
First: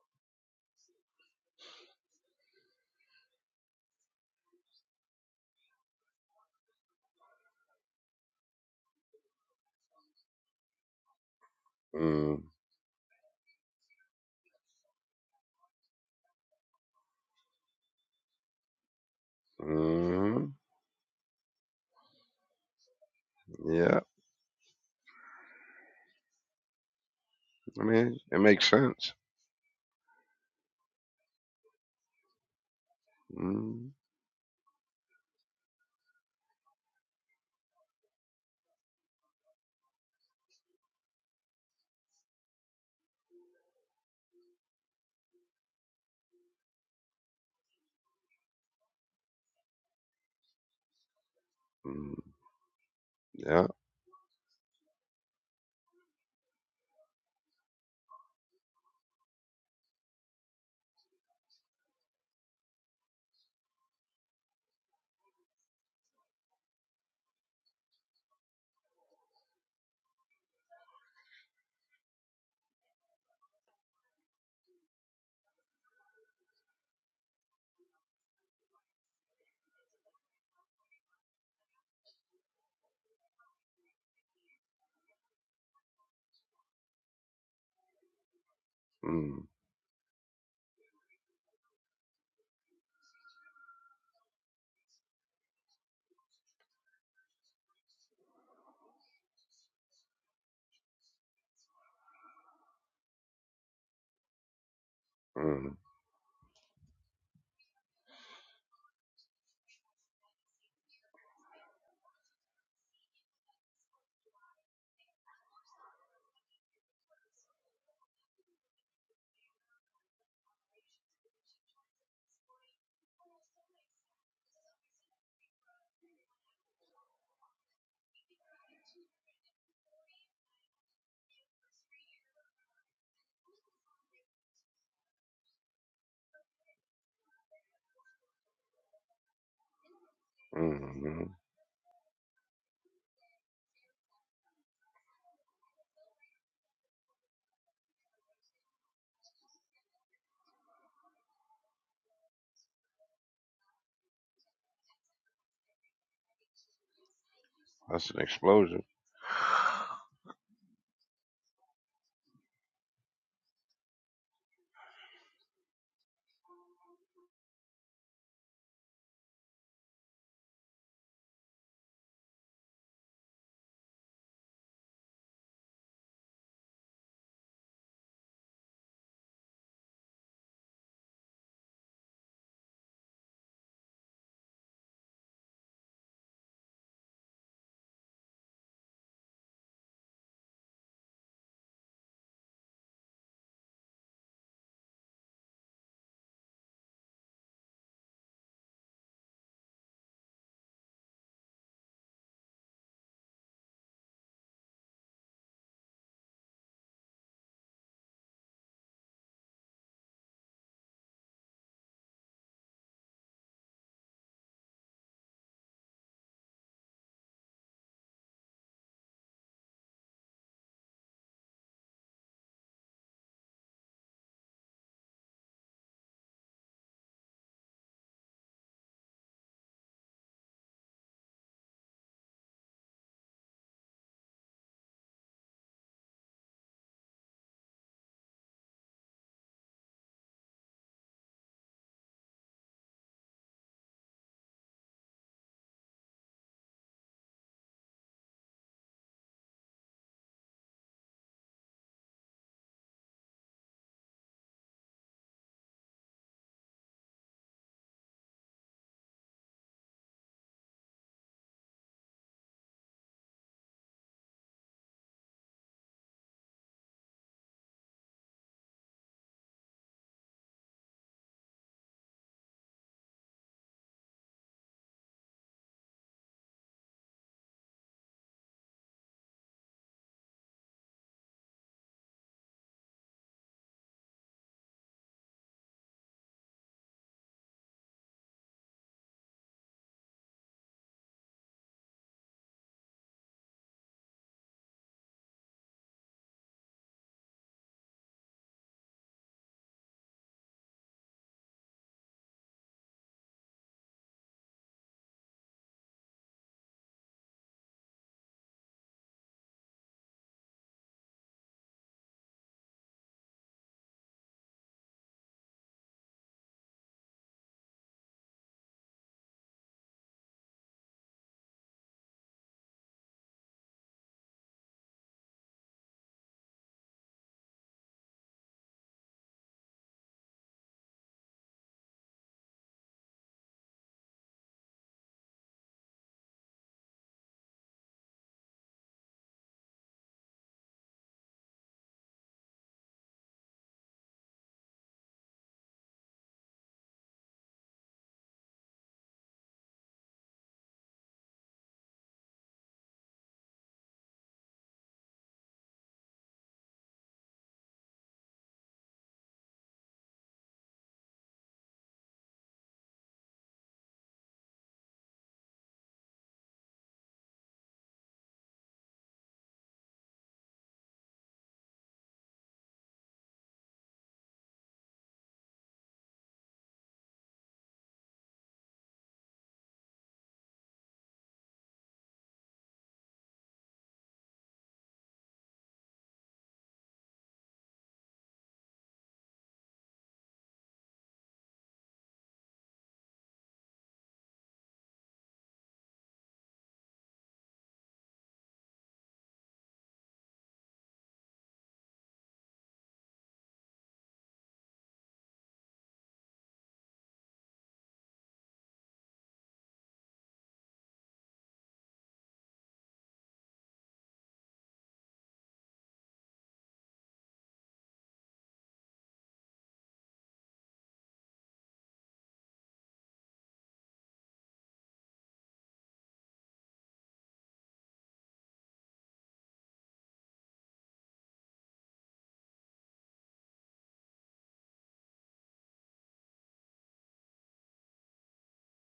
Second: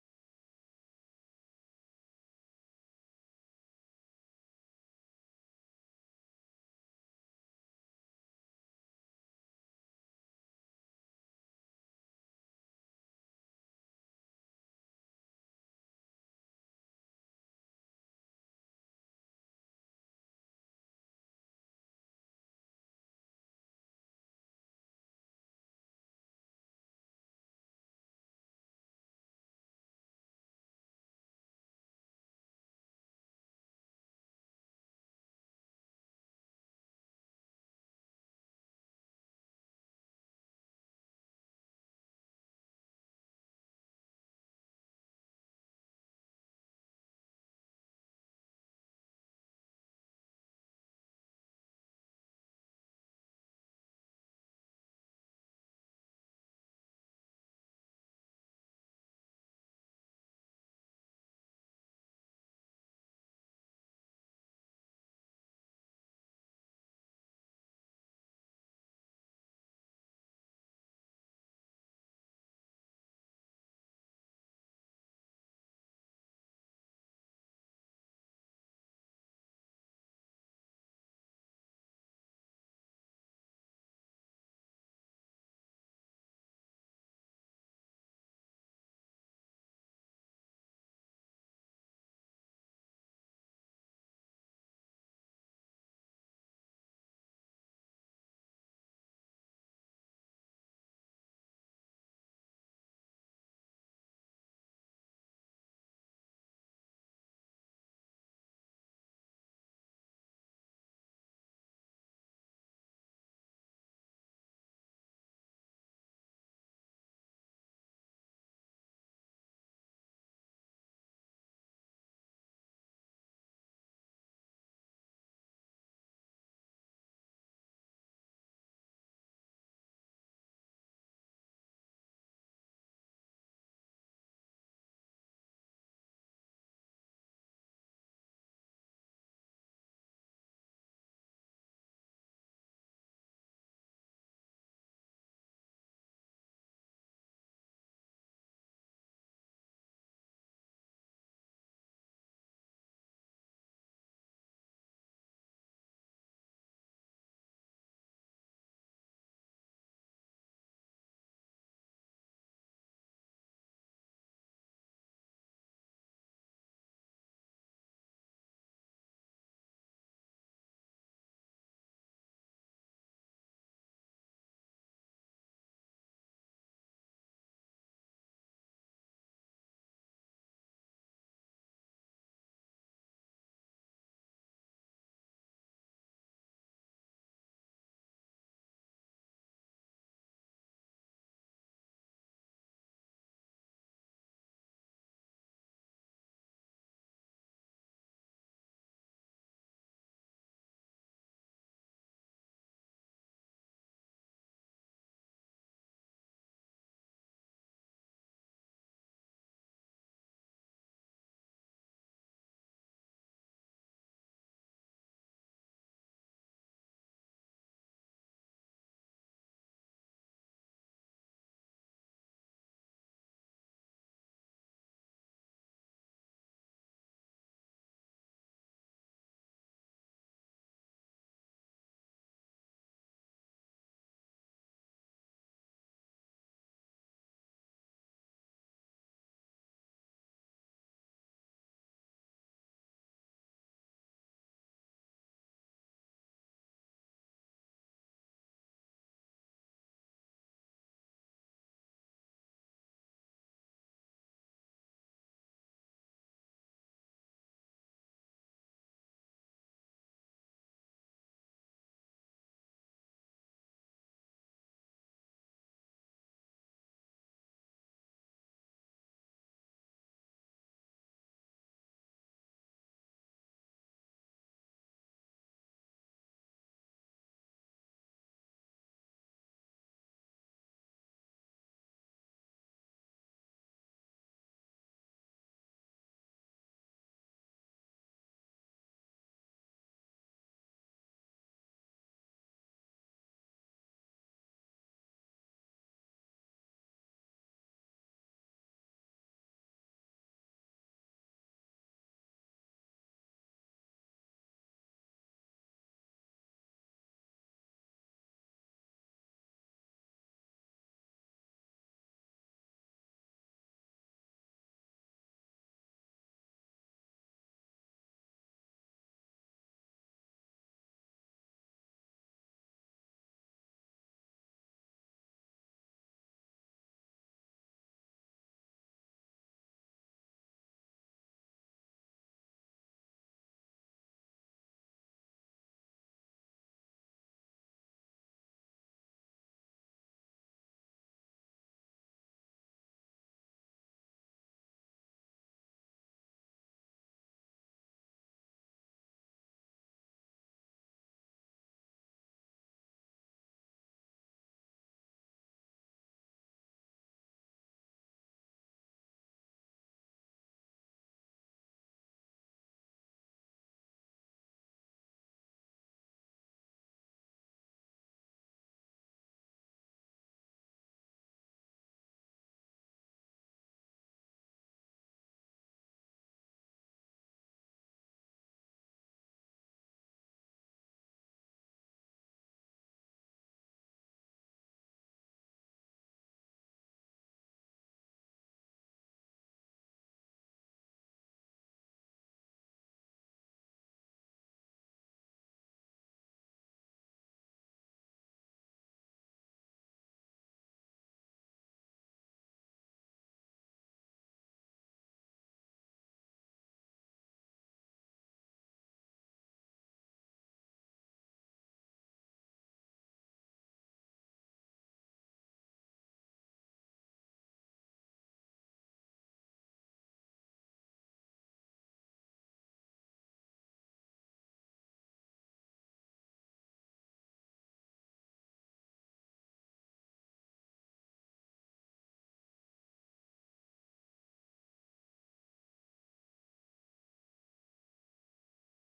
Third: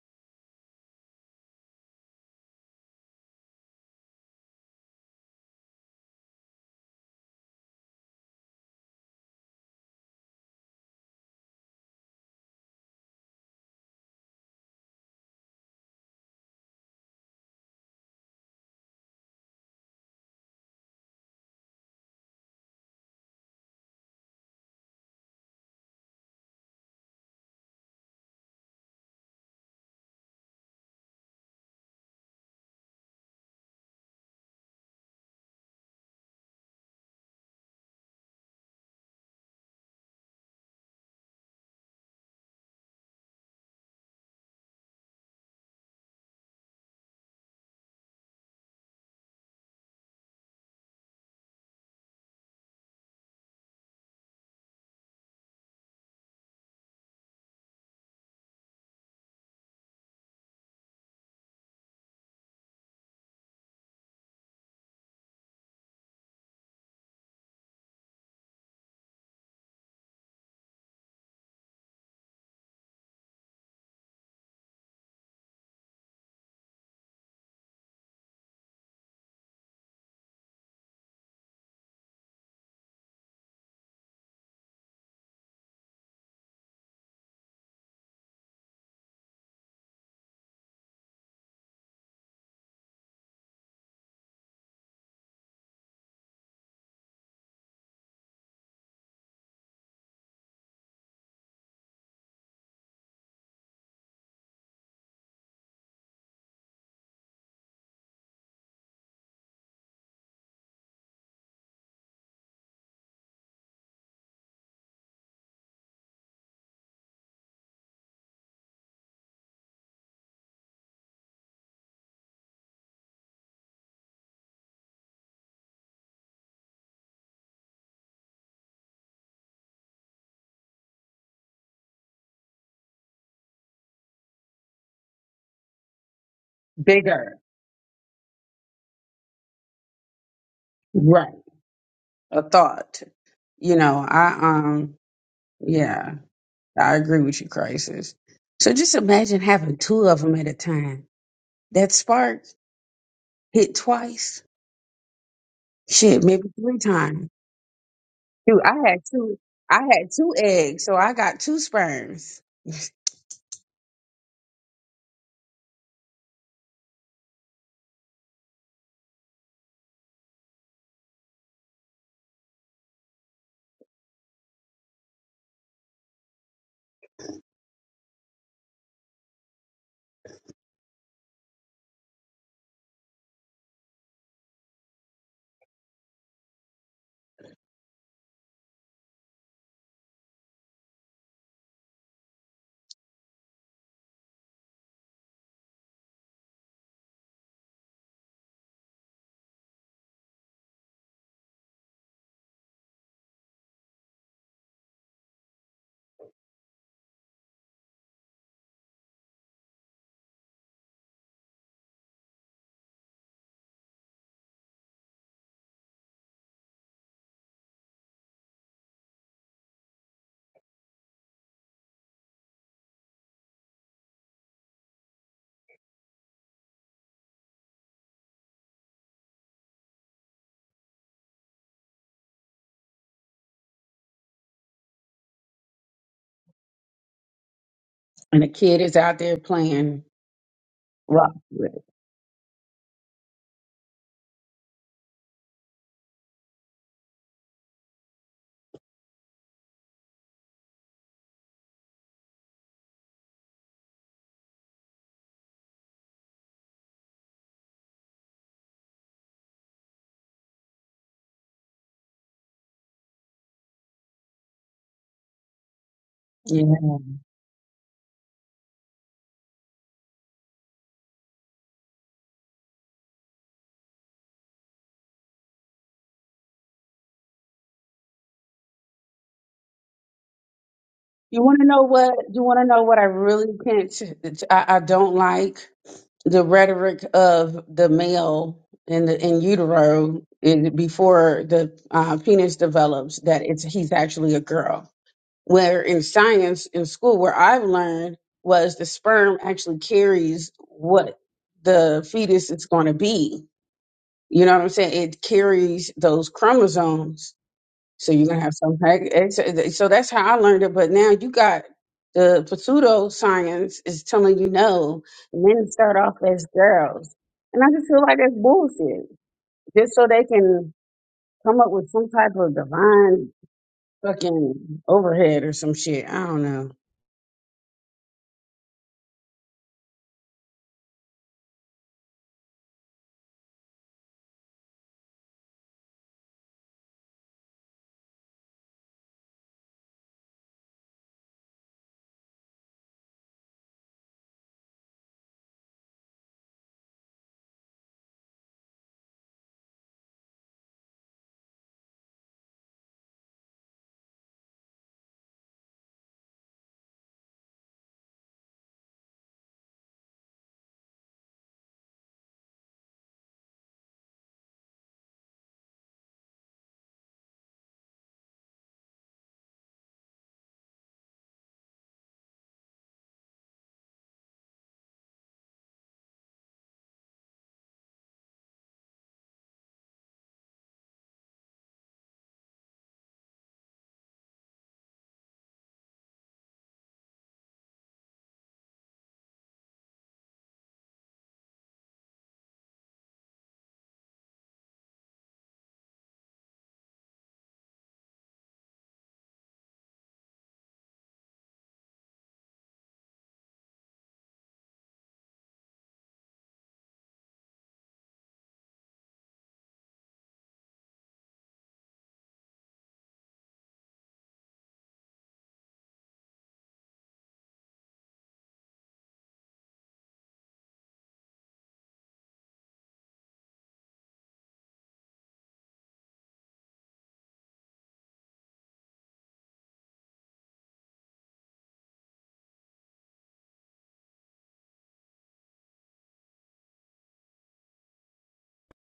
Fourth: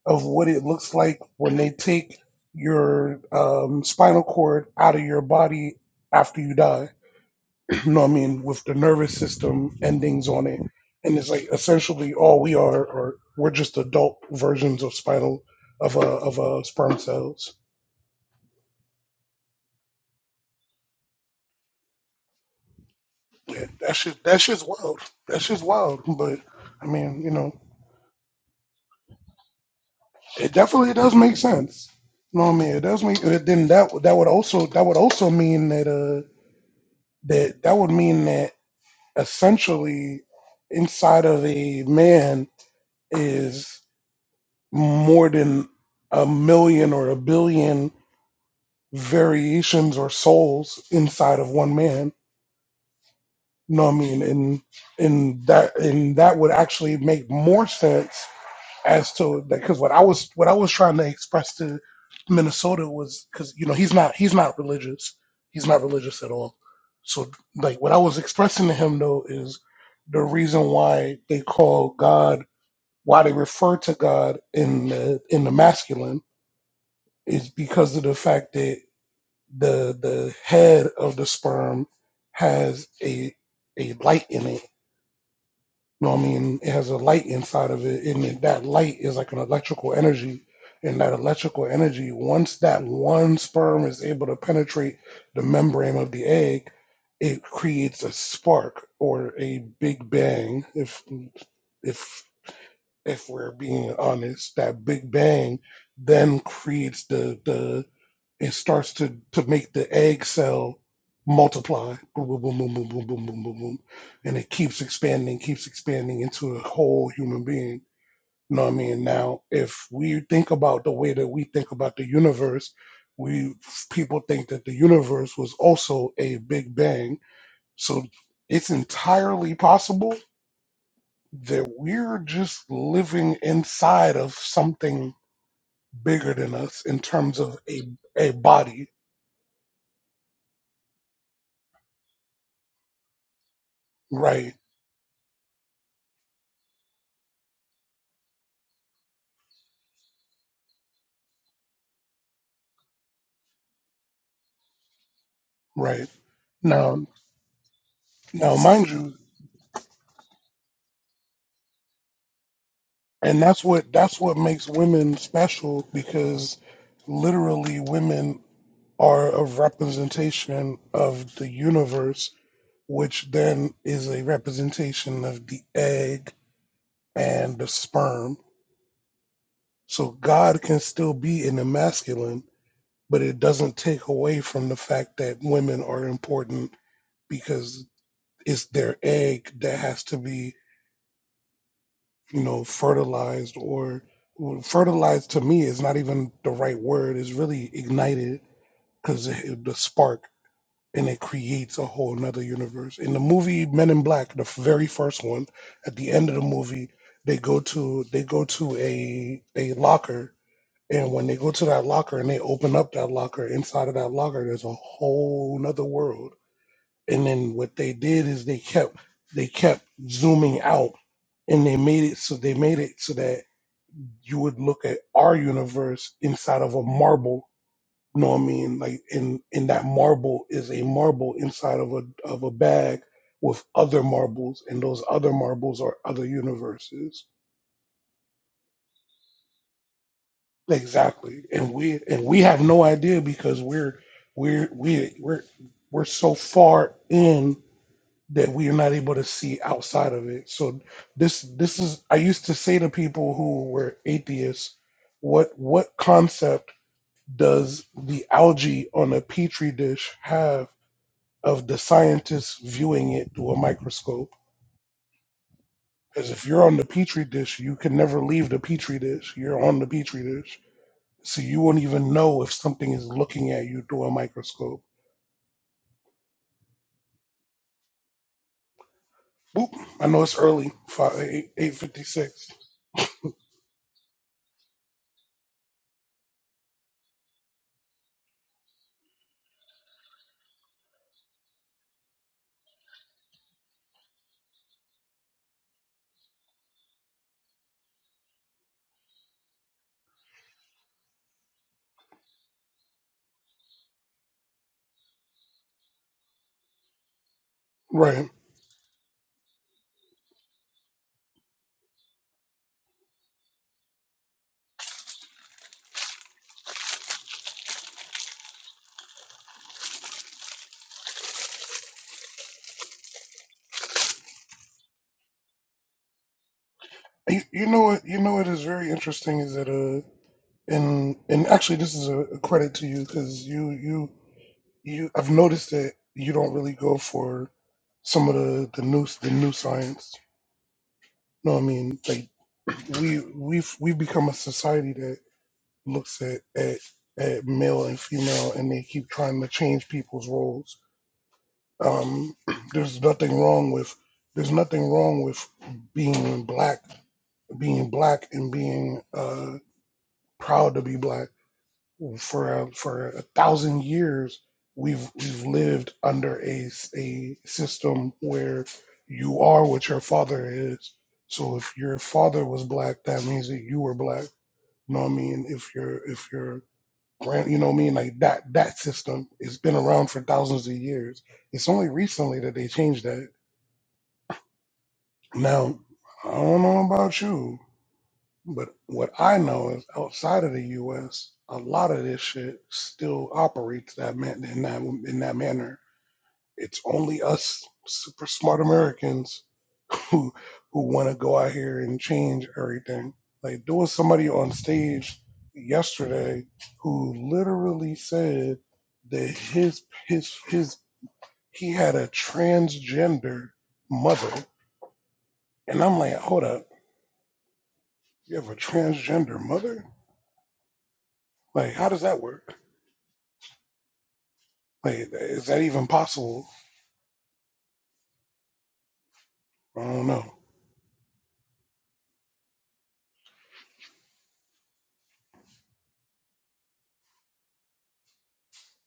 of what it looks like when they take your um, spinal cord out of your body after you die [CLEARS THROAT] you know what i mean with the nervous system endings on it and it's like essentially all
Mm,
we are are we're just adult versions of spinal of a of a sperm cells
mm,
yeah, that
yeah,
shit that shit's wild that shit's wild but i mean you know
I mean, it makes sense.
It definitely does make sense. You know what I mean? It does make it, then
Mm,
that that would also that would also mean that uh that that would mean that essentially inside of a man is more than a million or a billion variations or souls inside of one man.
mm, yeah,
You know what I mean? And and that and that would actually make more sense as to because what I was what I was trying to express to Minnesota was because you know he's not he's not religious he's not religious at all so like what I was expressing to him though is the reason why they call God why they refer to God in the in the masculine is because of the fact that the the head of the sperm has a a light in it you know what I mean? It has a light inside of it, and it- that light is like an
mm,
electrical energy. And that electrical energy, once that one sperm is able to penetrate the membrane of the egg, it creates a spark or a big bang. If if if we're being honest, that big bang
mmm, mm,
then creates the the it starts to to make the egg cell multiply. Boom, boom, boom, boom, boom, boom, boom, boom, boom, boom. And it keeps expanding, keeps expanding into a whole human being. You know what I mean? Now, if we think about the way that we think about the universe, we people think that the universe was also a big bang. So it's entirely possible that we're just living inside of something bigger than us in
Bigger,
terms of a a body,
mm.
right? A thought. You know, I
right?
um, yeah, I agree with you, crisis. So just imagine having two of them at a time. That spark hit twice.
Right.
Shit, maybe three
Now,
times.
that's an
now,
Dude,
explosion.
I
mind
had
you,
two. I had two eggs, so I got two sperms.
and that's what that's what makes women special because literally women are a representation of the universe, which then is a representation of the egg and the sperm. So God can still be in the masculine, but it doesn't take away from the fact that women are important because it's their egg that has to be you know, fertilized or well, fertilized to me is not even the right word. It's really ignited because the spark and it creates a whole another universe. In the movie Men in Black, the f- very first one, at the end of the movie, they go to they go to a a locker, and when they go to that locker and they open up that locker, inside of that locker, there's a whole another world. And then what they did is they kept they kept zooming out and they made it so they made it so that you would look at our universe inside of a marble. You know what I mean? Like in in that marble is a marble inside of a of a bag with other marbles, and those other marbles are other universes.
And a kid is out there playing rock
Exactly. And
with it.
we and we have no idea because we're we're we we're we're so far in that we are not able to see outside of it. So this this is I used to say to people who were atheists, what what concept does the algae on a petri dish have of the scientists viewing it through a microscope? Because if
Yeah.
you're on the petri dish, you can never leave the petri dish. You're on the petri dish. So you won't even know if something is looking at you through a microscope. Oop, I know it's early,
You want to know what? You
8.56.
want to know what I really can't? I, I don't like. the rhetoric of the male in the in utero in, before the uh, penis develops that it's he's actually a girl. Where in science in school, where I've learned was the sperm actually carries what the fetus is going to be. You know what I'm saying? It carries those chromosomes so you're
Right.
gonna have some hack. ex- So that's how I learned it. But now you got the pseudo science is telling you no. Men start off as girls, and I just feel like that's bullshit. Just so they can come up with some type of divine fucking overhead or some shit. I don't know.
You, you know what? You know what is very interesting is that uh, and and actually this is a, a credit to you because you you You, I've noticed that you don't really go for some of the the new the new science. No, I mean like we we've we've become a society that looks at at at male and female, and they keep trying to change people's roles. Um, [CLEARS THROAT] there's nothing wrong with there's nothing wrong with being black, being black, and being uh, proud to be black for a, for a thousand years we've we've lived under a s- a system where you are what your father is. So if your father was black, that means that you were black. You know what I mean? If your if your grand, you know what I mean? Like that that system has been around for thousands of years. It's only recently that they changed that. Now I don't know about you, But what I know is outside of the U.S., a lot of this shit still operates that man in that in that manner. It's only us super smart Americans who who want to go out here and change everything. Like there was somebody on stage yesterday who literally said that his his his he had a transgender mother, and I'm like, hold up, you have a transgender mother? Like, how does that work? Wait, is that even possible? I don't know.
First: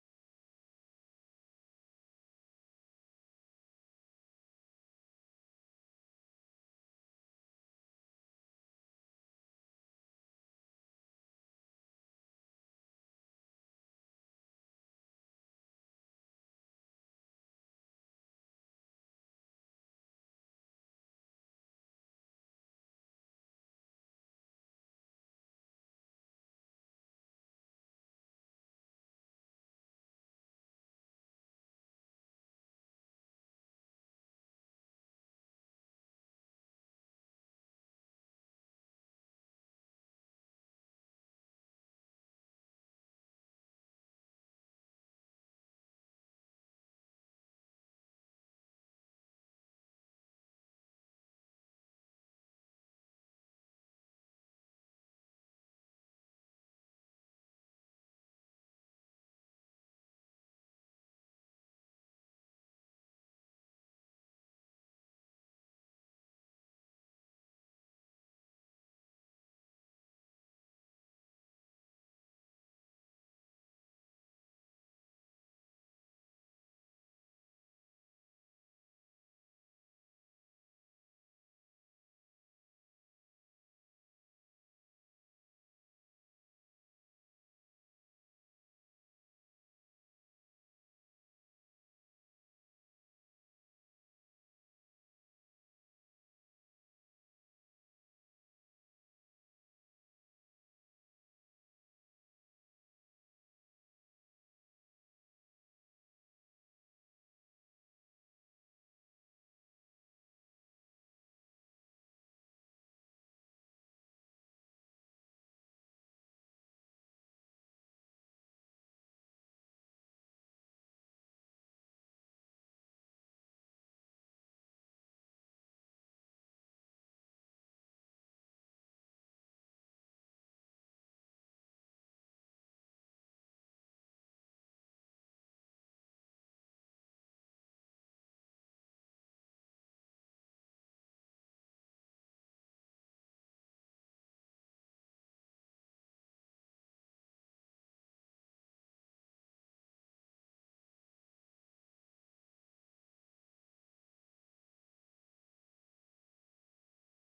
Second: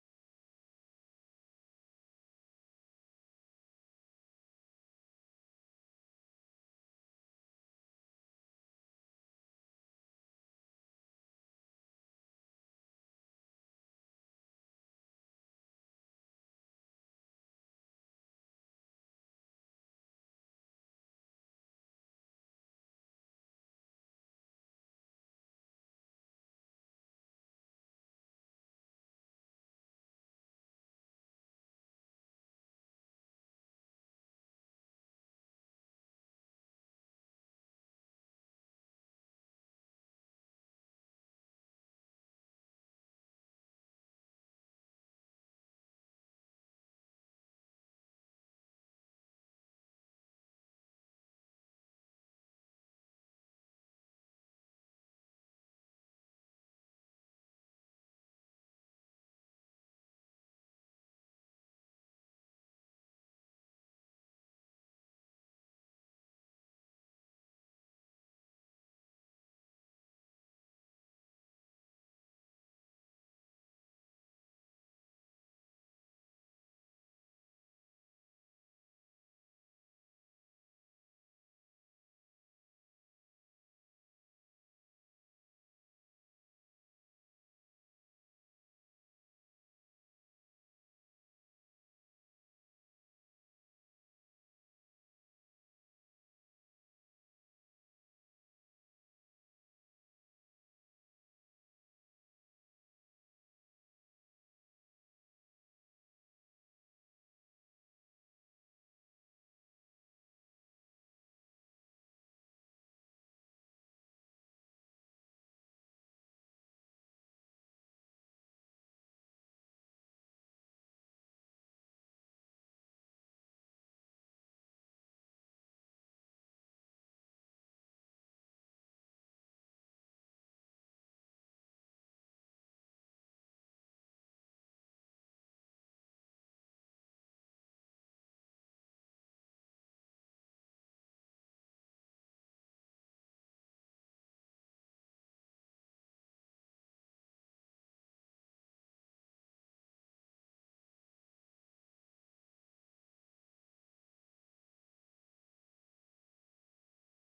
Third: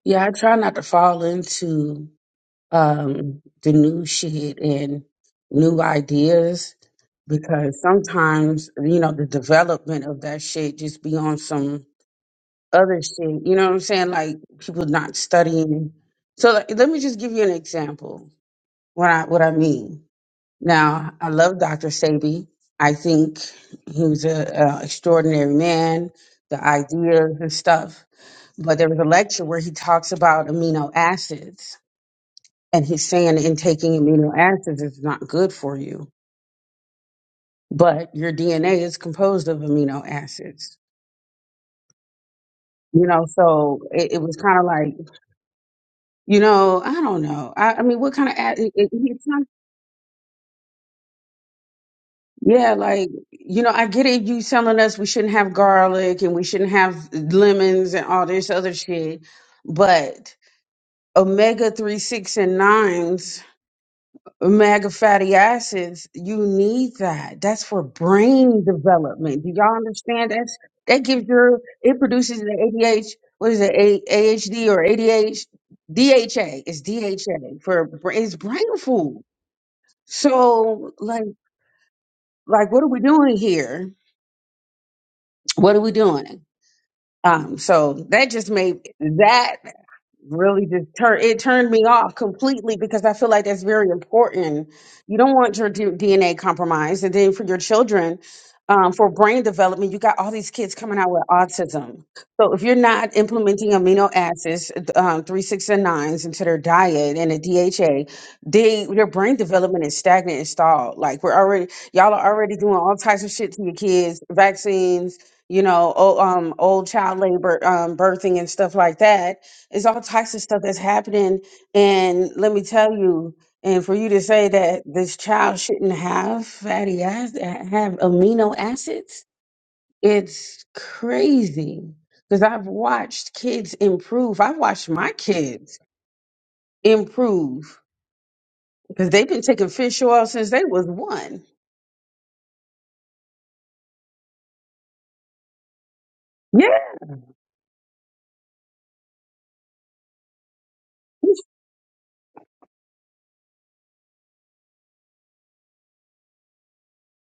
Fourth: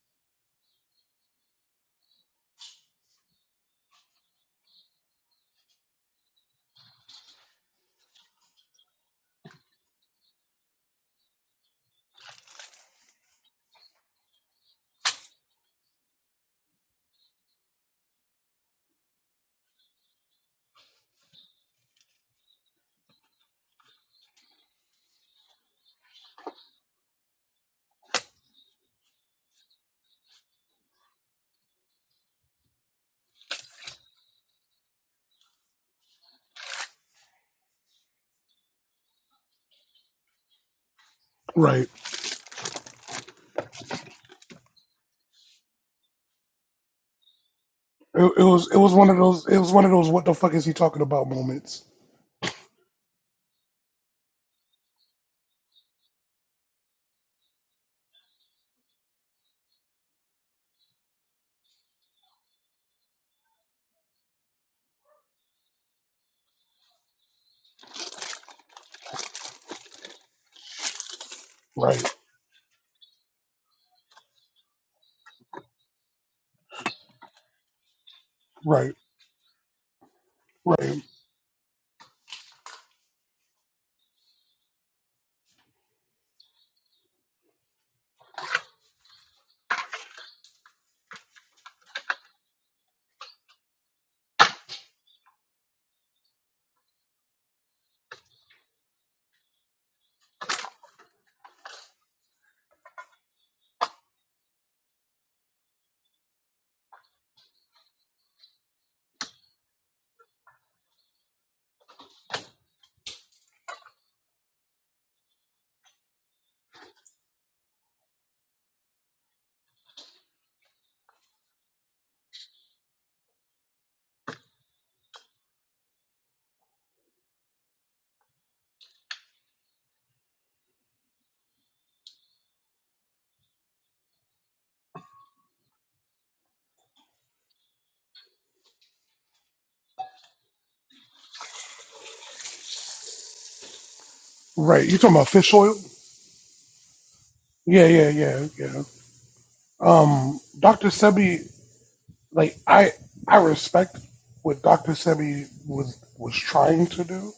Yeah, I try not to fall into um the new shit and new ideas because sometimes you know the development of that shit just be on some other shit. You know what I'm saying? Like people not studying. So like, let me just give you an example. What I what I mean. Now I love Dr. Sabi. I think he was an extraordinary man. The ideas and stuff. But there was a lecture where he talks about amino acids, and he's saying in taking amino acids is not good for you. But your DNA is composed of amino acids.
Right.
You know, so it, it was kind of like You know, I don't know. I, I mean, what kind
It,
of
it
ad, it,
was it
it-
was one of
it's not-
those it was one of those what the fuck is he talking about moments.
yeah, like, you know, I get it. You telling us we shouldn't have garlic and we shouldn't have lemons and all this other shit, but omega three, six, and nines, omega fatty acids, you need that. That's for brain development. Do y'all understand? That's that gives your it
Right.
produces the ADH. What is it? A, AHD or A D H D H A? It's DHA for bra- it's brain
Right.
food. So
Right.
like like what are we doing here? What are we doing? Um, so that just made that really just turn it turned me off completely because I feel like that's very important. You don't want your D- DNA compromised, and then for your children, um, for brain development, you got all these kids coming out with autism. So if you're not implementing amino acids, um, three, six, and nines into their diet and a DHA, they their brain development is stagnant and stalled. Like we're already, y'all are already doing all types of shit to your kids, vaccines, you know, old, um, old child labor, um, birthing and stuff like that. It's all types of stuff that's happening. And let me tell you, and for you to say that this child shouldn't have fatty acids, have amino acids, it's crazy. Because I've watched kids improve. I've watched my kids improve because they've been taking fish oil since they was one.
Right. You talking about fish oil?
Yeah.
Yeah, yeah, yeah, yeah. Um Dr. Sebi like I I respect what Dr. Sebi was was trying to do.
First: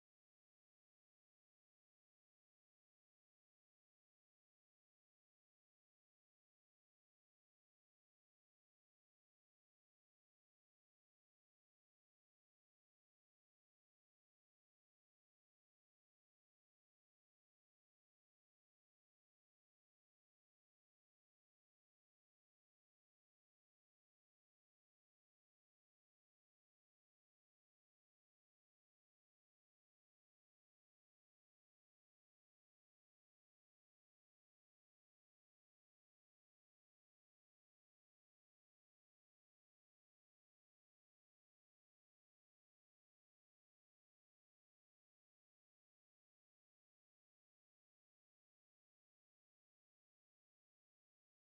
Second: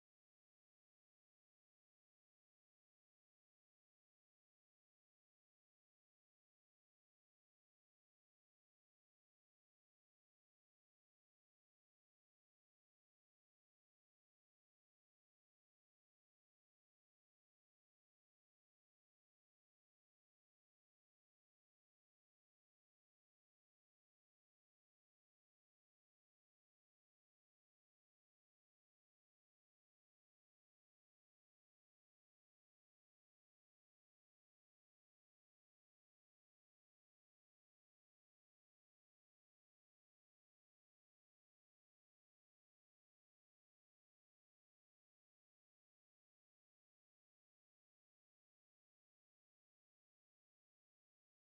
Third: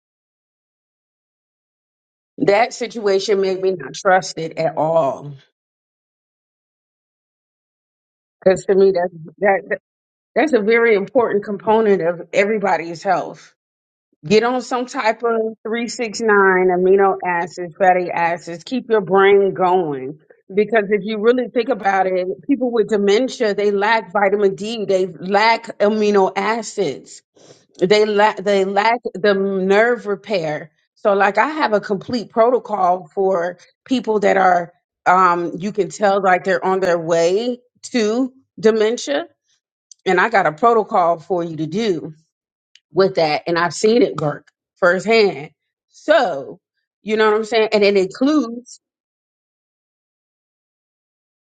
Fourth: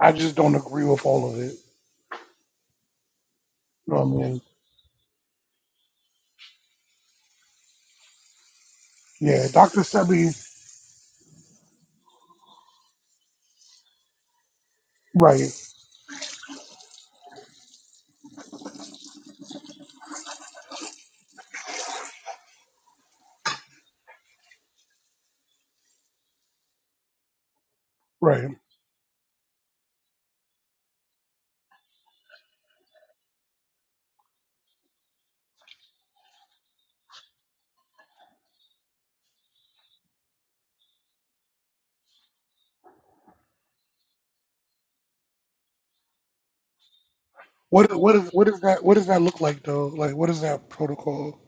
I just don't agree with all of it.
That situation made me not
You know what I
trust
mean?
it at all. Because to me, that's,
Yeah,
that, that-
Dr. Sebi
that's a very important component of everybody's health. Get on some type of
right,
369 amino acids, fatty acids. Keep your brain going. Because if you really think about it, people with dementia, they lack vitamin D, they lack amino acids, they lack
right.
they lack the nerve repair. So like I have a complete protocol for people that are um you can tell like they're on their way to dementia and I got a protocol for you to do with that and I've seen it work firsthand. So, you know what I'm saying? And
What
it
what is what is
includes
that what does that look like though? Like what does that protocol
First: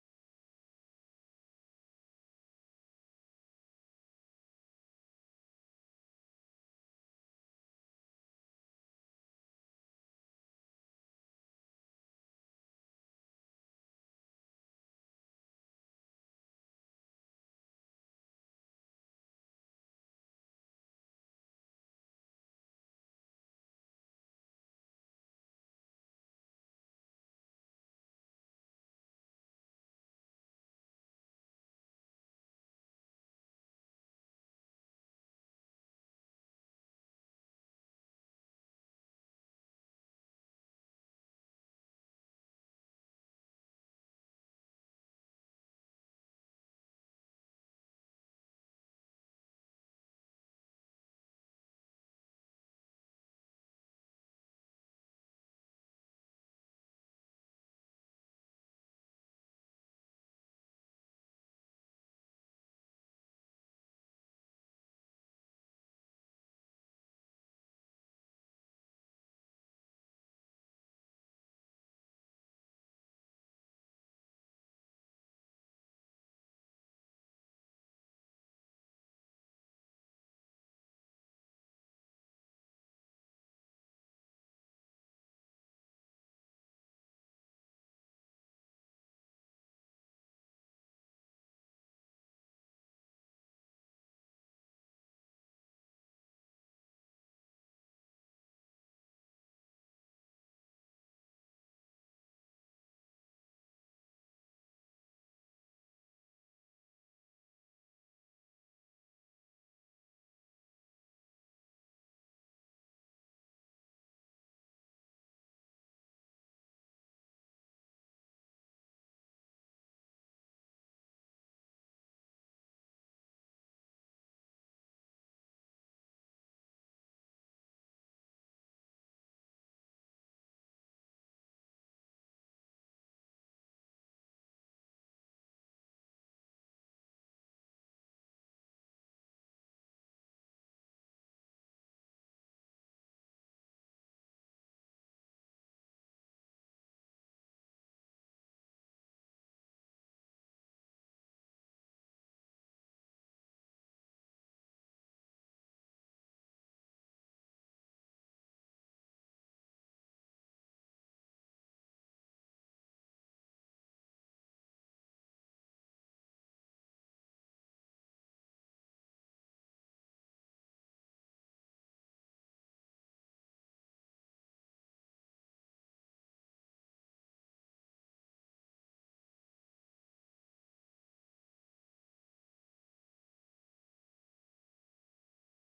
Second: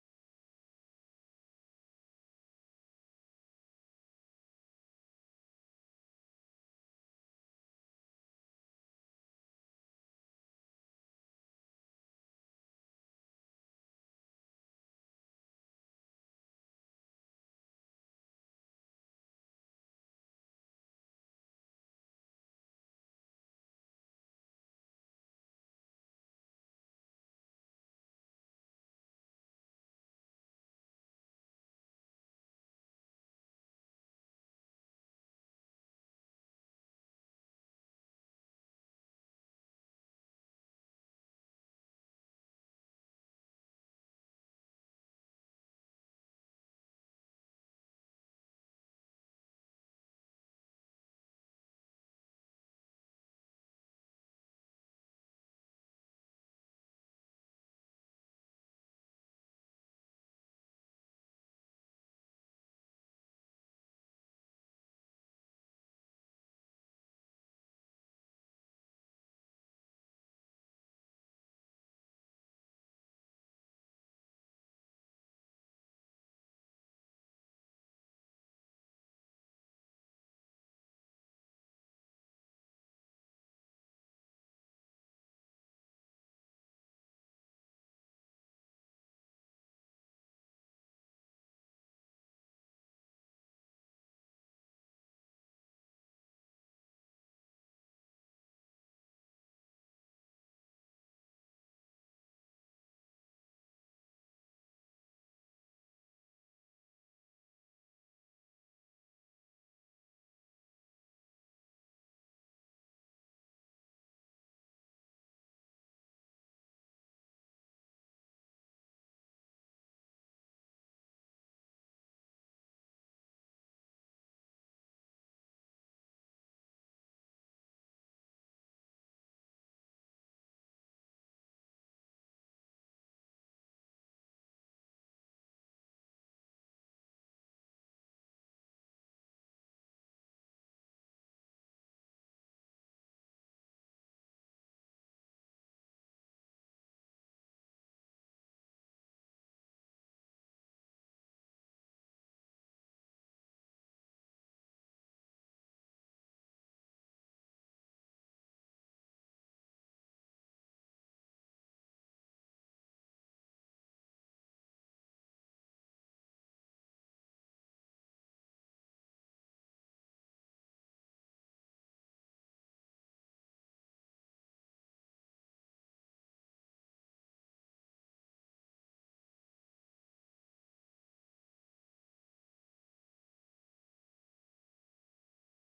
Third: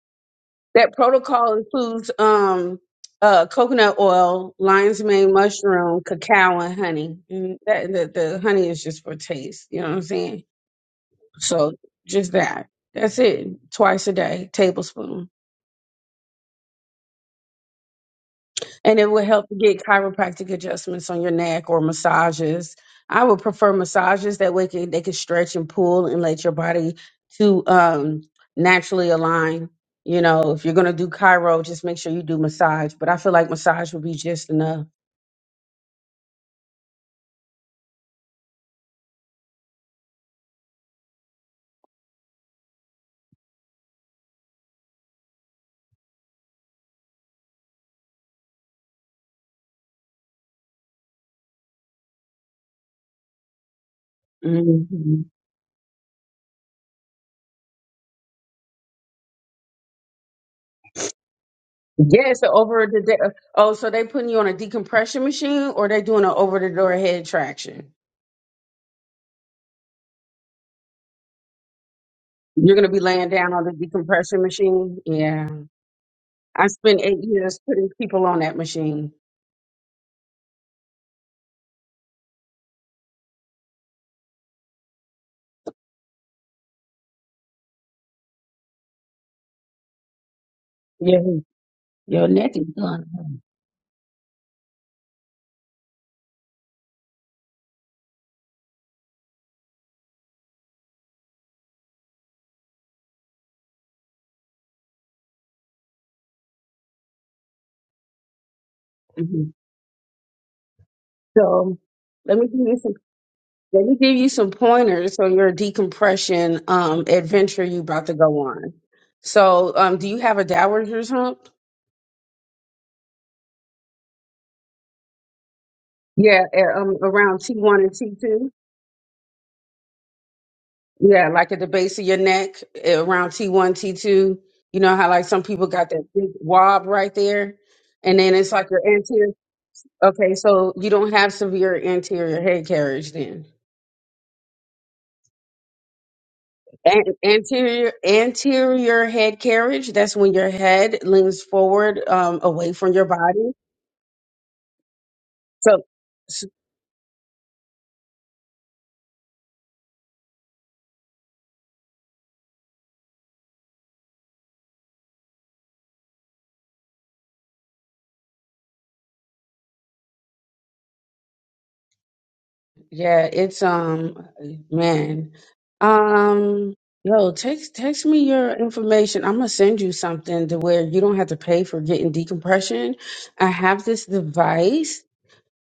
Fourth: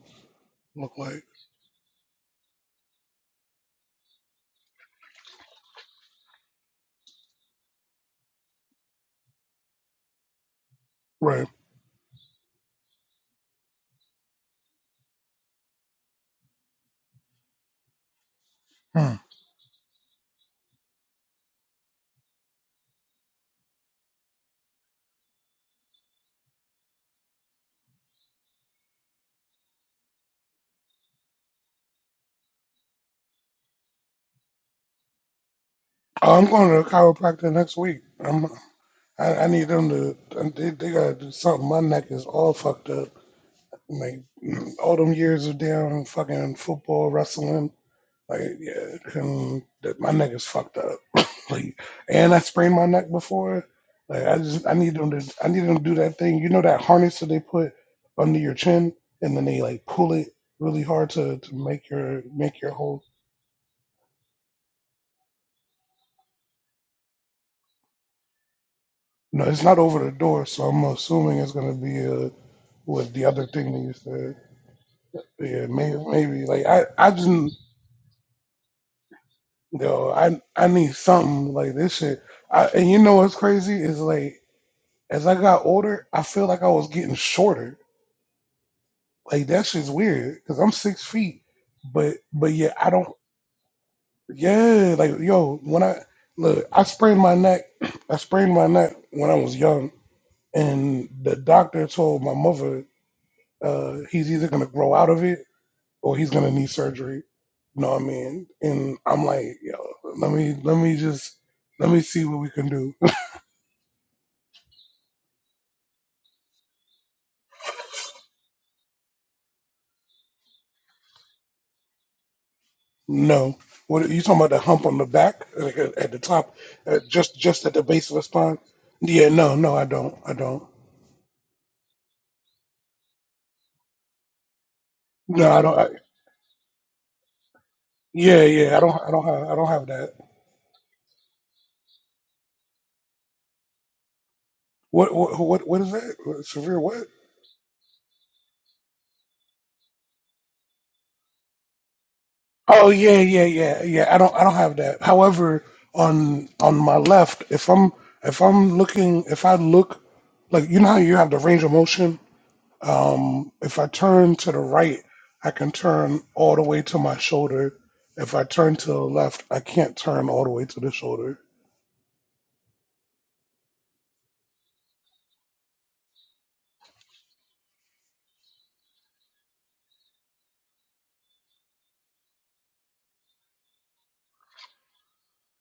that
look like?
protocol includes um uh coconut oil, lion's mane mushroom, cacao and honey. And that the, the honey is just for taste, you know what I'm saying?
Right.
So just that. That's it. Twice a day, tablespoon. And it
Hmm.
will help to get chiropractic adjustments on your neck or massages. I would prefer massages that way can, they can stretch and pull and let your body to um, naturally align. You know, if you're going to do chiro, just make sure you do massage. But I feel like massage would be just enough.
I'm going to the chiropractor next week. I'm, I, I need them to. They, they gotta do something. My neck is all fucked up. Like [CLEARS THROAT] all them years of damn fucking football, wrestling. Like yeah, and that- my neck is fucked up. [LAUGHS] [COUGHS] like, and I sprained my neck before. Like I just I need them
hmm
to. I need them to do that thing. You know that harness that they put under your chin, and then they like pull it really hard to to make your
Yes, the
make your
over the
whole.
de- oh, so they putting you on a decompression machine or they doing an over the door head traction?
No, it's not over the door, so I'm assuming it's gonna be a.
You're going to be
with the
laying
other
down on
thing
the
that you said.
decompression machine. Yeah,
Yeah, maybe, maybe like
I
I,
spent
I
eight
just
years putting people on that machine.
yo, I, I need something like this shit. I, and you know what's crazy is like as I got older, I feel like I was getting shorter. Like that shit's weird because I'm six
Yeah.
feet, but
Your neck
but
is
yeah, I don't.
gone.
Yeah, like yo, when I look, I sprained my neck. [CLEARS THROAT] I sprained my neck when I was young, and the doctor told my mother uh, he's either gonna grow out of it or he's gonna need surgery. You know what I mean? And I'm like,
Mhm.
yo, let me let me just
So
let me see
let
what
me
we
give
can
you some
do. [LAUGHS]
let me give you some pointers on your decompression um adventure you about to go on. So um do you have a dowager's hump?
No, what you talking about? The hump on the back like at, at the
Yeah,
top,
a- um
at just
around T
just at
one
the
and
base
T
of the
two.
spine? Yeah, no, no, I don't, I don't.
Yeah, like at the base of your neck, eh, around T one, T two. You know how like some
No, I
people
don't.
got
I,
that big wob right there? And then
yeah,
it's like
yeah, I
your
don't, I don't
anterior
have, I don't have that.
okay, so you don't have severe anterior head carriage then.
What what what what is that? Severe what?
An- anterior anterior head carriage. That's when your head leans forward, um, away
Oh
from your
yeah, yeah,
body.
yeah, yeah. I don't I don't have that. However,
So, s-
on on my left, if I'm if I'm looking if I look like you know how you have the range of motion? Um if I turn to the right, I can turn all the way to my shoulder. If I turn to the left, I can't turn all the way to the shoulder.
yeah, it's um, man, um, yo, text text me your information. I'm gonna send you something to where you don't have to pay for getting decompression. I have this device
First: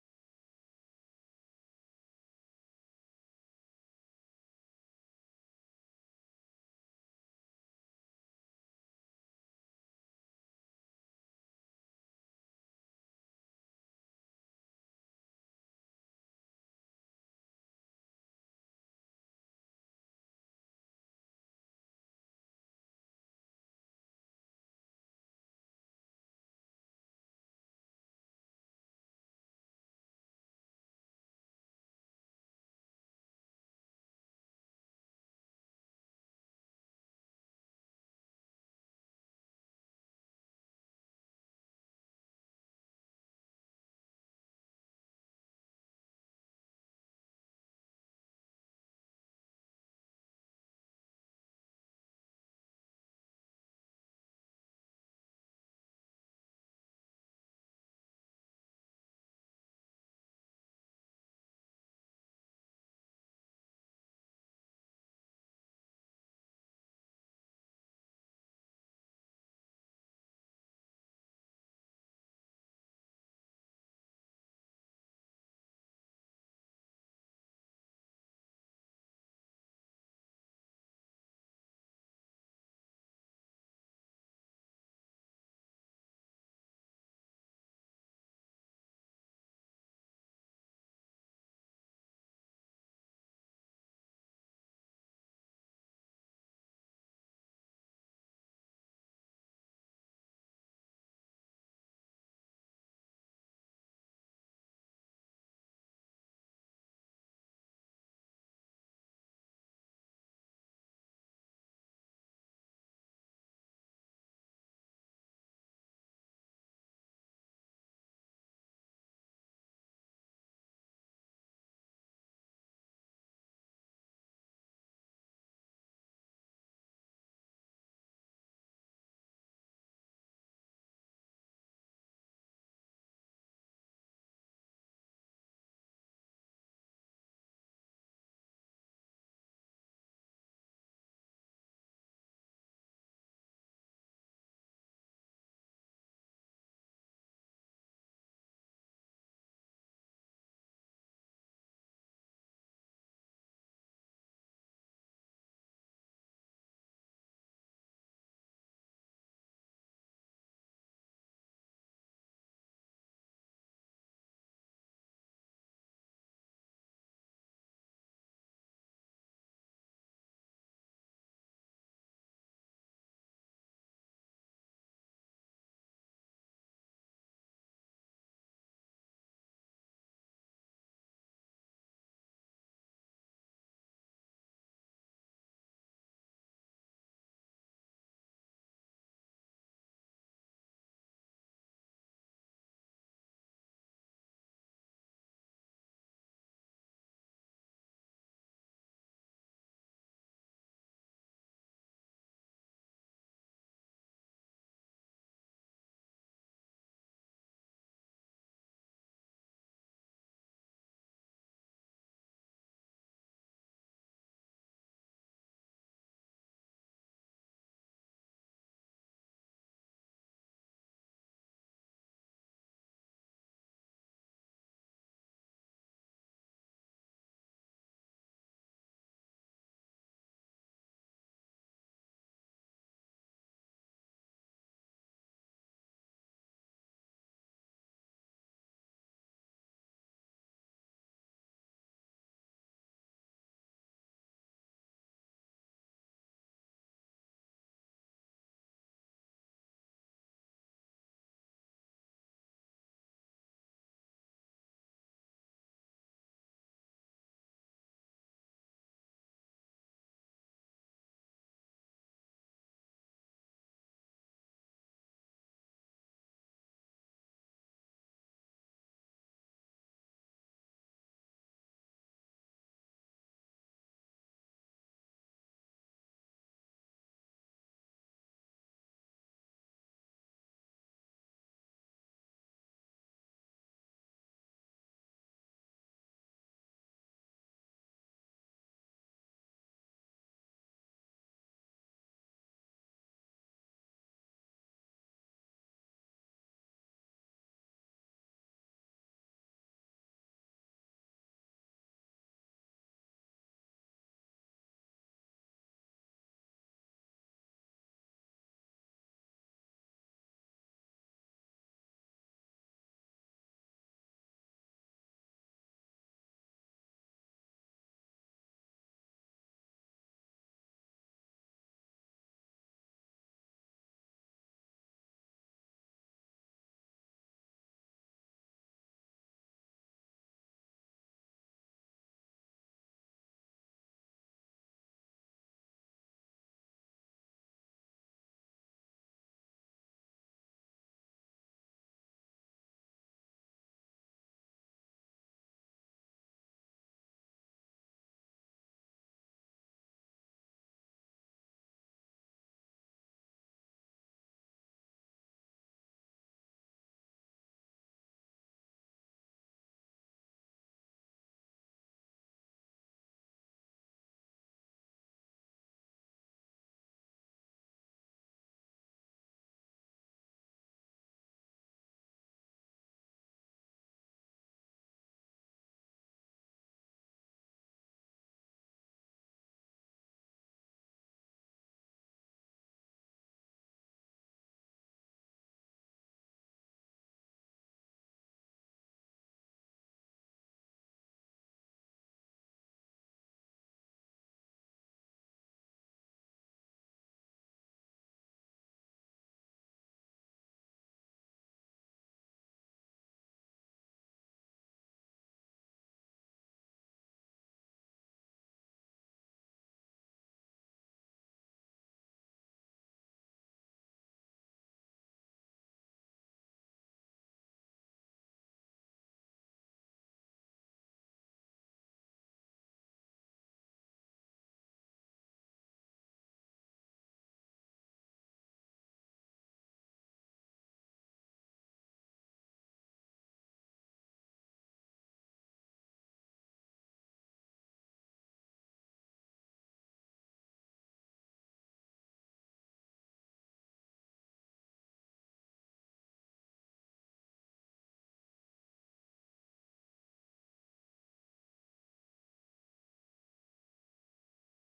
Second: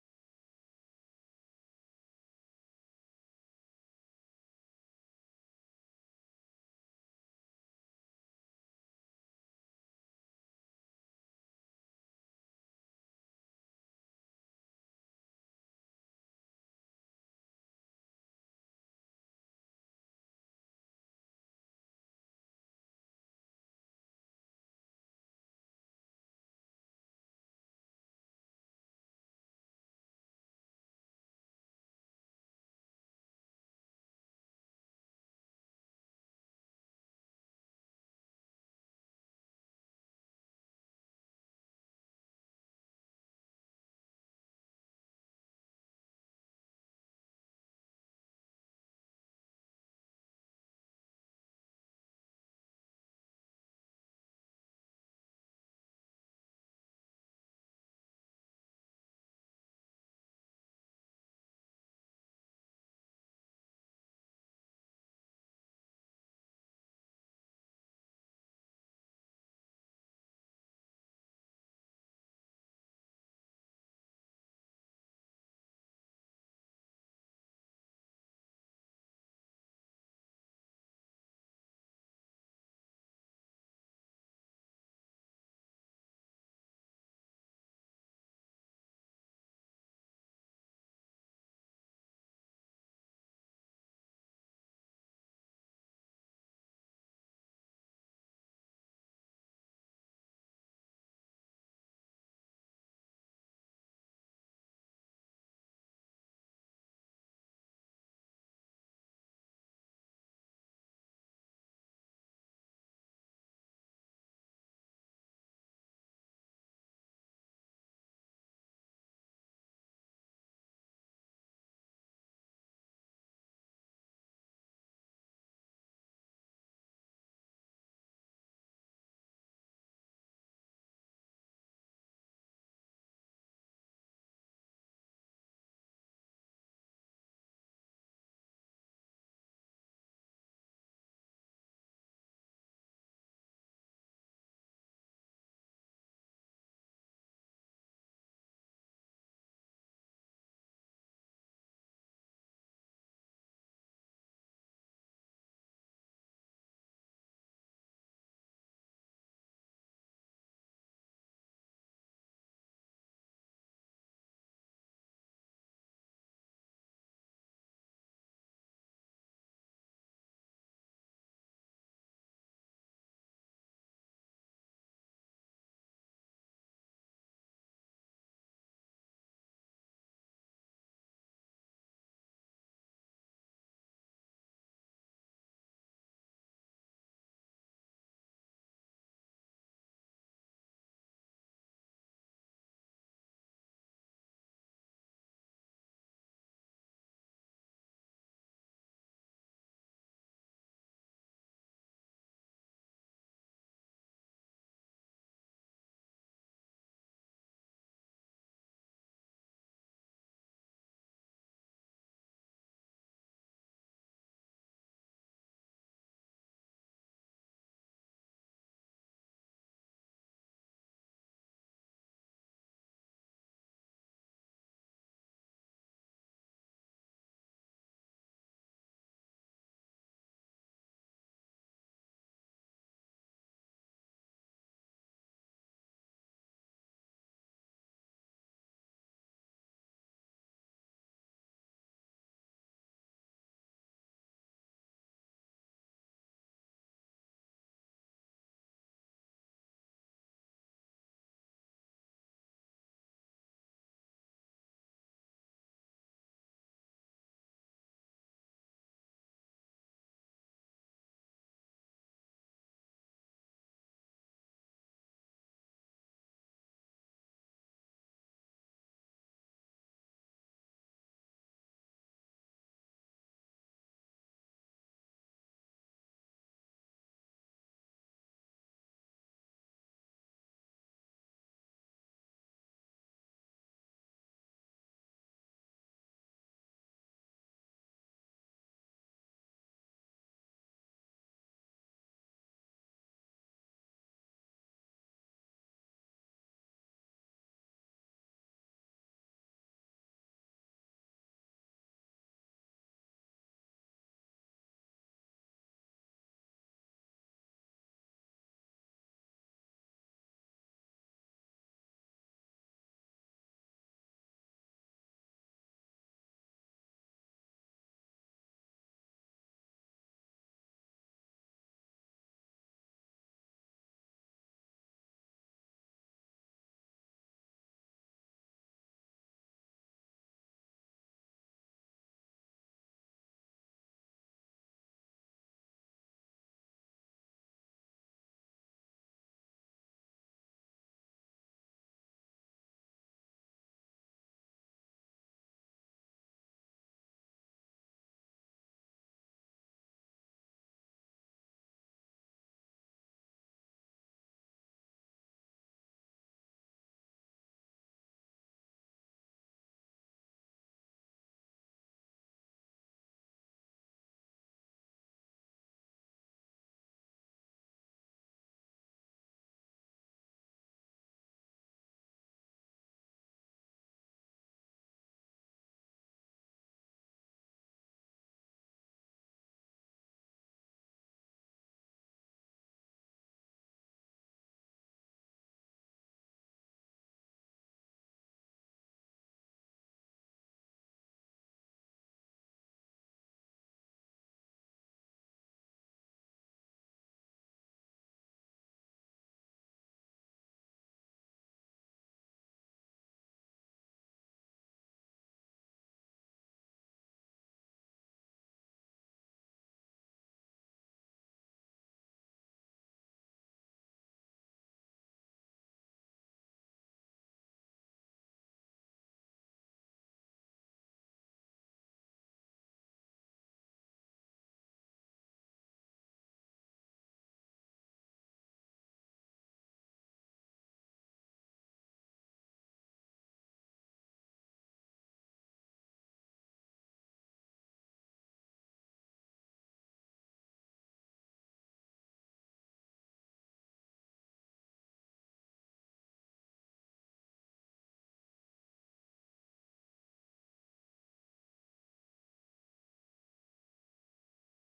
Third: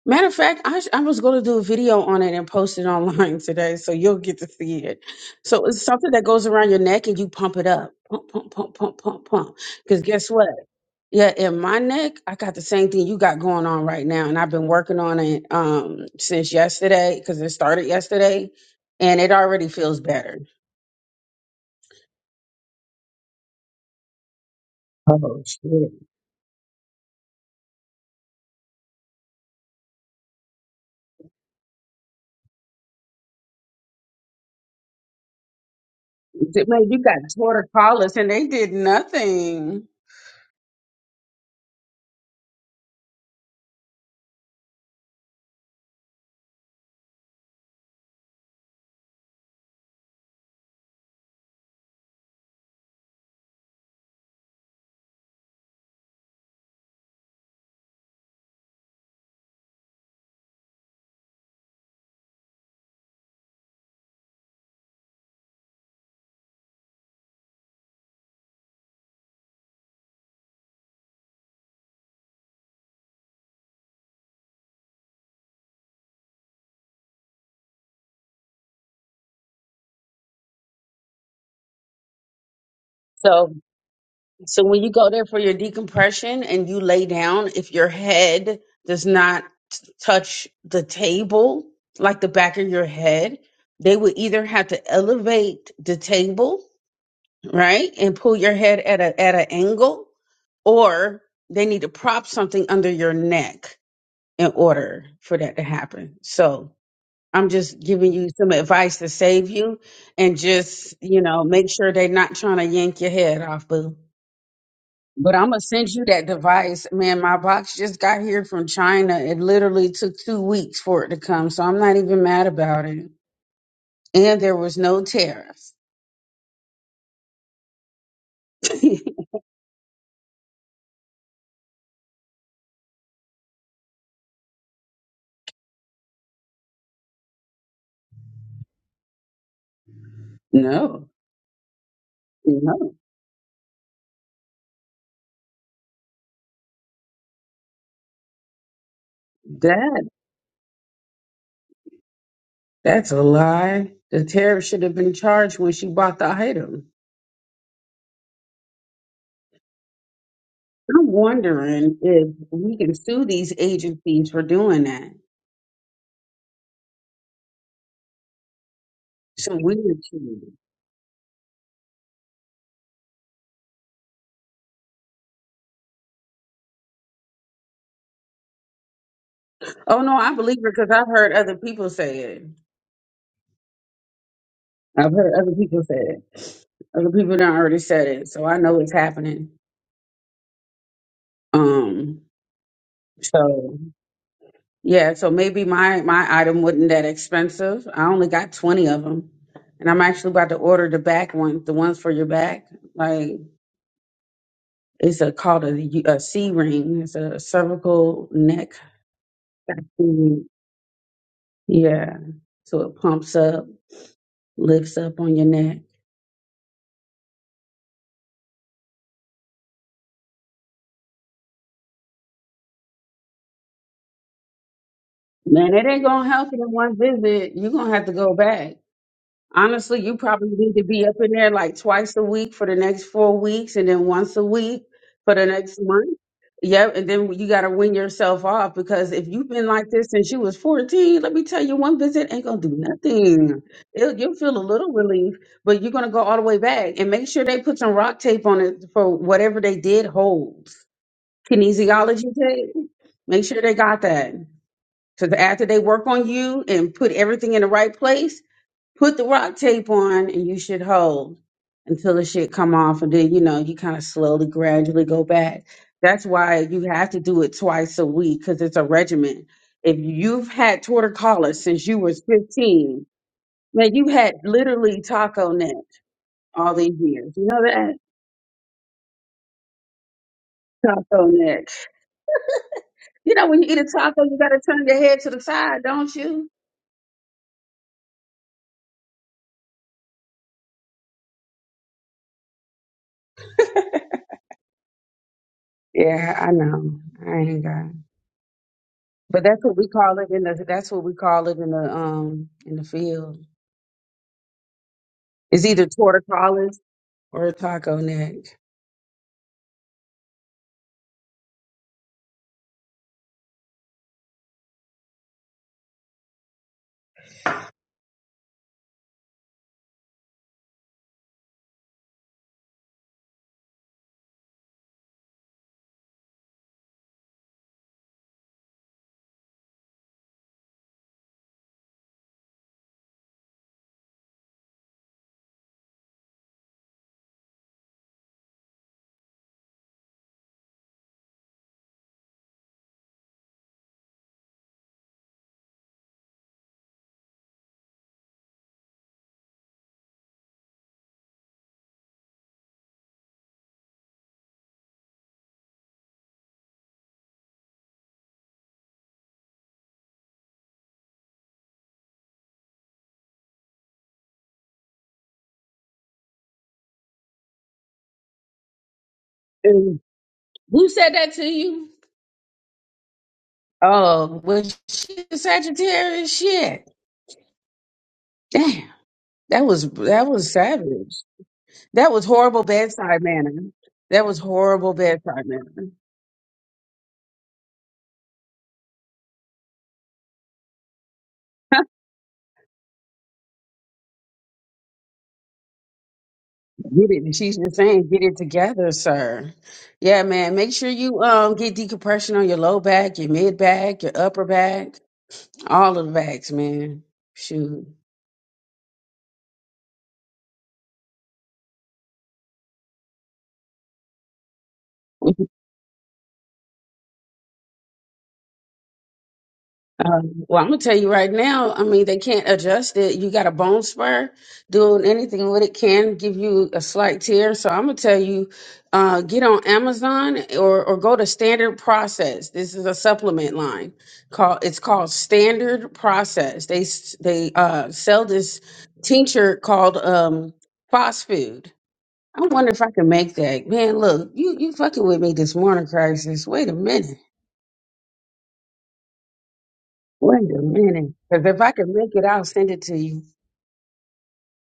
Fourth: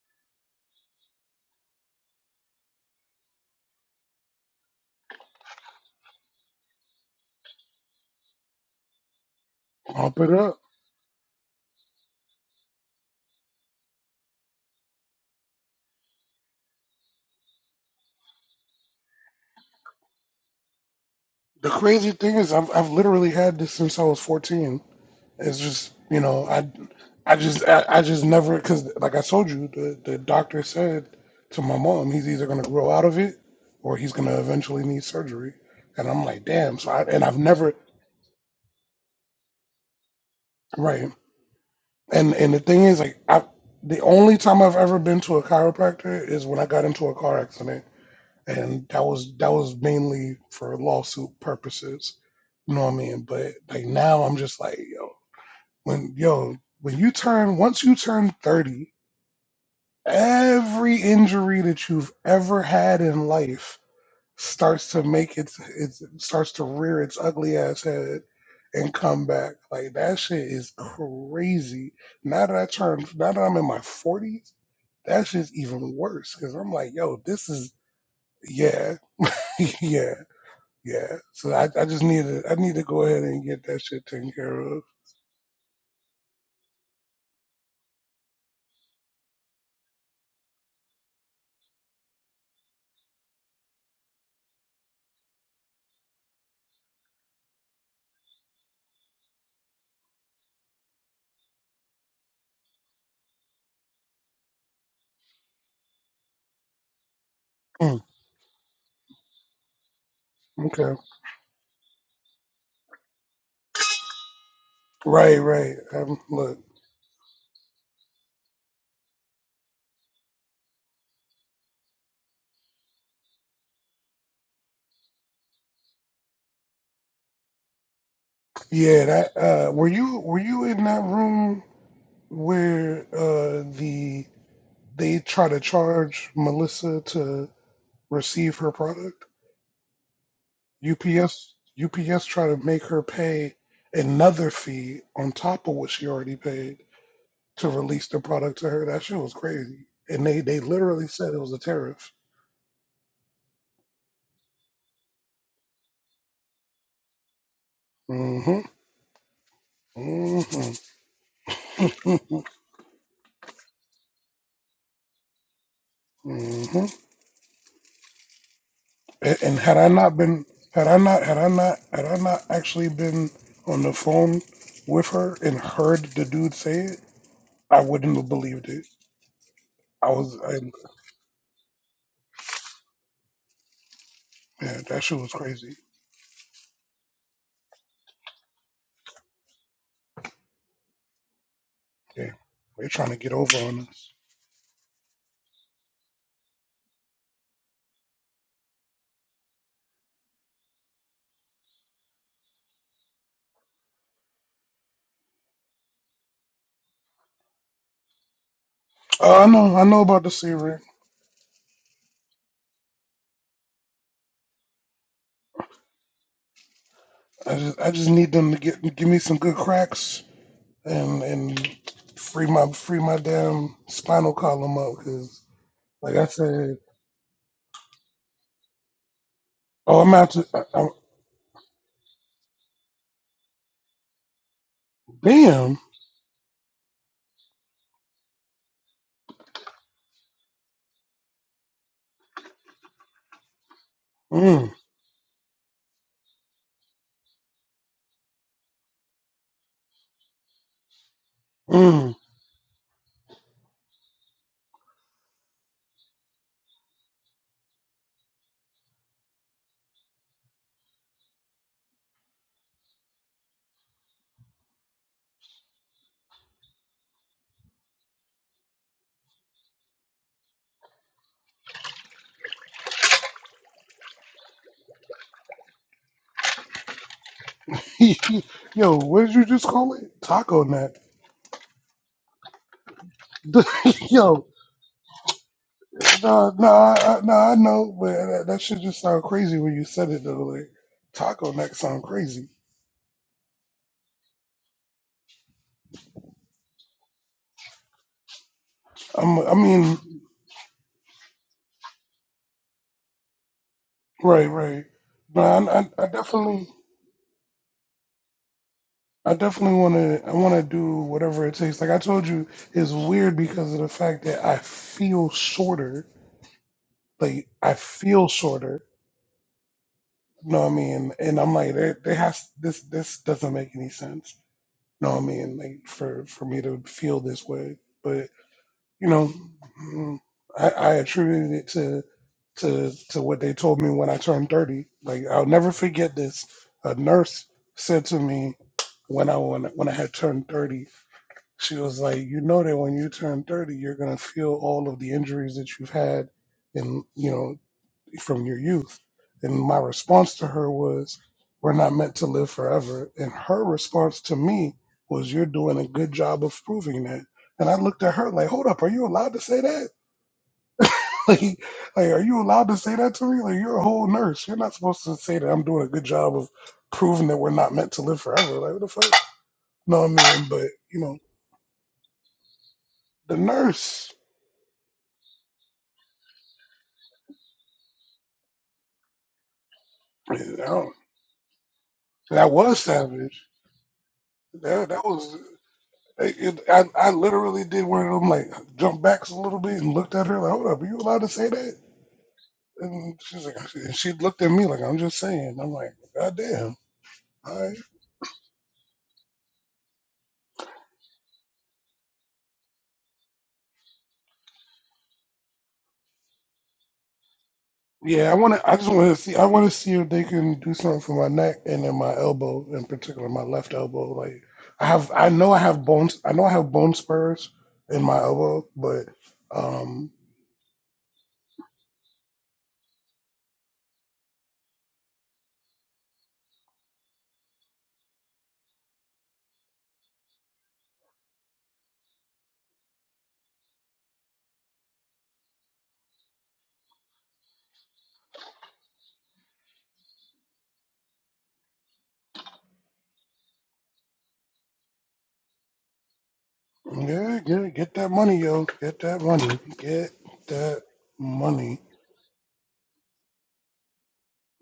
Matter of fact, I, sh- I was going to do a video on it and post it online [LAUGHS] today, so you'll get to see it. So it's something that goes around your neck and you pump it up, pump, pump, pump, pump, pump, pump. Because
Pump
guess
it
what?
up.
Yeah, in my neck, I got the same thing you got going on right now, and I've been working on it um since yesterday because it started yesterday, and it already feels better.
The crazy thing is I've I've literally had this since I was 14.
Oh
It's
shit.
just you know I I just I, I just never because like I told you the the doctor said to my mom he's either gonna grow out of it or he's gonna eventually need surgery and I'm like damn
Man,
so
you
I,
got
and I've never
torticollis, and they did nothing.
right and and the thing is like I the only time I've ever been to a chiropractor is when I got into a car accident and that was that was mainly for lawsuit purposes you know what I mean but like now I'm just like yo when yo when you turn once you turn 30 Every injury that you've ever had in life starts to make its it starts to rear its ugly ass head and come back. Like that shit is crazy. Now that I turned, now that I'm in my forties, that shit's even worse because I'm like, yo, this is yeah, [LAUGHS] yeah, yeah. So I, I just need to I need to go ahead
So
and get that shit taken care
So when
of.
you go there for your decompression and you lay down, if your head does not t- touch the table, like the back of your head, they would either have to elevate the table, right, and pull your head at a at an angle, or they need to prop something under your neck in order for that to happen. So I'm just
Mm,
giving you some advice to save you and
okay,
just, you know, make sure they're not trying to yank your head off, boo. But
right,
I'm gonna
right.
send you
Um,
that
look,
device, man. My box just got here from China. It literally took two weeks for it to come, so I'm not even mad about it. And there was no tariffs. [LAUGHS]
yeah. That uh, were you were you in that room? where uh, the they try to charge Melissa to receive her product.
No,
UPS UPS try to make her pay another fee on top of what she already paid to release the product to her. That shit was
that
crazy, and they they literally said it was a tariff.
that is the item.
hmm hmm
I'm wondering if we can sue these agencies for doing that.
hmm And,
Some
and had I
weird
not
shit.
been had I not had I not had I not actually been on the phone with her and heard the dude say it, I wouldn't have believed it
Oh
I
no, I
was,
believe
I,
it because I've heard other people say it.
yeah, that
I've
shit was
heard other
crazy.
people say it. Other people done already said it, so I know it's happening. Um,
Yeah, they're trying to get over
so.
on us.
Yeah, so maybe my my item wasn't that expensive. I only got 20 of them. And I'm actually about to order the back ones, the ones for your back. Like it's a called a, U- a C ring. It's a cervical neck.
Uh, I know, I know about the
Mm,
series.
Yeah. So it pumps up, lifts up on your neck.
I just, I just need them to get give me some good cracks and and free my free my damn spinal column up because,
Man, it ain't
like I
gonna help you in
said,
one visit. You're gonna have to go back. Honestly,
oh, I'm
you
out to,
probably
I,
need to
I,
be up in there like twice a week for the next four weeks and then once a week for the next
damn,
month. Yep. And then you got to win yourself off because if you've been like this since you was 14, let me tell you, one visit ain't going to do nothing. it you'll feel a
mm,
little relief, but you're going to go all the way back and make sure they put some rock tape on it for whatever they did Holds,
mm.
Kinesiology tape. Make sure they got that. Because after they work on you and put everything in the right place, Put the rock tape on and you should hold until the shit come off and then you know you kind of slowly gradually go back. That's why you have to do it twice a week because it's a regimen. If you've had torticollis since you was 15, man, you had literally taco neck all these years. You know that?
[LAUGHS] yo, what did you just call it? Taco nut.
Taco neck. You know,
[LAUGHS]
when you eat a taco, you
yo,
gotta turn your head to the side, don't you?
nah, nah, I, I- nah, I know, but that, that shit just sound crazy when you said it though. Like taco nut sound crazy.
Yeah, I know. I ain't got.
I'm,
But
I
that's what we
mean,
call it in the. That's what we call it in the um in the field.
right, right. But
It's
I,
either
I, I definitely,
torticollis or a taco neck.
I definitely want to, I want to do whatever it takes. Like I told you, it's weird because of the fact that I feel shorter. Like I feel shorter. You know what I mean? And I'm like, there, there has this, this doesn't make any sense. You know what I mean? Like for, for me to feel this way, but. you know, mm, I, I attributed it to to to what they told me when I turned thirty. Like I'll never forget this. A nurse said to me when I when, when I had turned thirty, she was like, "You know that when you turn thirty, you're gonna feel all of the injuries that you've had, and you know from your youth. And my response to her was, We're not meant to live forever. And her response to me was, You're doing a good job of proving that. And I looked at her like, Hold up, are you allowed to say that? [LAUGHS] like, like, are you allowed to say that to me? Like, you're a whole nurse. You're not supposed to say that I'm doing a good job of proving that we're not meant to live forever. Like, what the fuck?
Mm.
No, I mean, but,
Who
you
said
know,
that to you?
the nurse,
Oh, was she a Sagittarius? Shit. Damn. That was that was
you know,
savage. That was
that
horrible
was
bedside
savage.
manner. That was
That,
horrible
that was.
bedside manner.
It, I, I literally did one of them, like, jump backs a little bit and looked at her, like, hold up, are you allowed to say that? And she's like, and she looked at me like, I'm just saying. I'm like, God damn.
Get it. She's
All
just
right.
saying, get it together, sir. Yeah, man. Make sure you um get decompression on your low back, your mid back, your upper back, all of the backs, man. Shoot.
Yeah, I want to, I just want to see, I want to see if they can do something for my neck and then my elbow, in particular, my left elbow. Like, I have, I know I have bones, I know I have bone spurs in my elbow, but, um,
Um, well, I'm gonna tell you right now. I mean, they can't adjust it. You got a bone spur. Doing anything with it can give you a slight tear. So I'm gonna tell you, uh, get on Amazon or or go to Standard Process. This is a supplement line. Called it's called Standard Process. They s- they uh, sell this tincture called um, Phosphid. I wonder if I can make that. Man, look, you you fucking with me this morning, crisis. Wait a minute.
yeah, yeah, get that money, yo. Get that money. Get
Wait a
that
minute. Because if I
money.
can make it, I'll send it to you.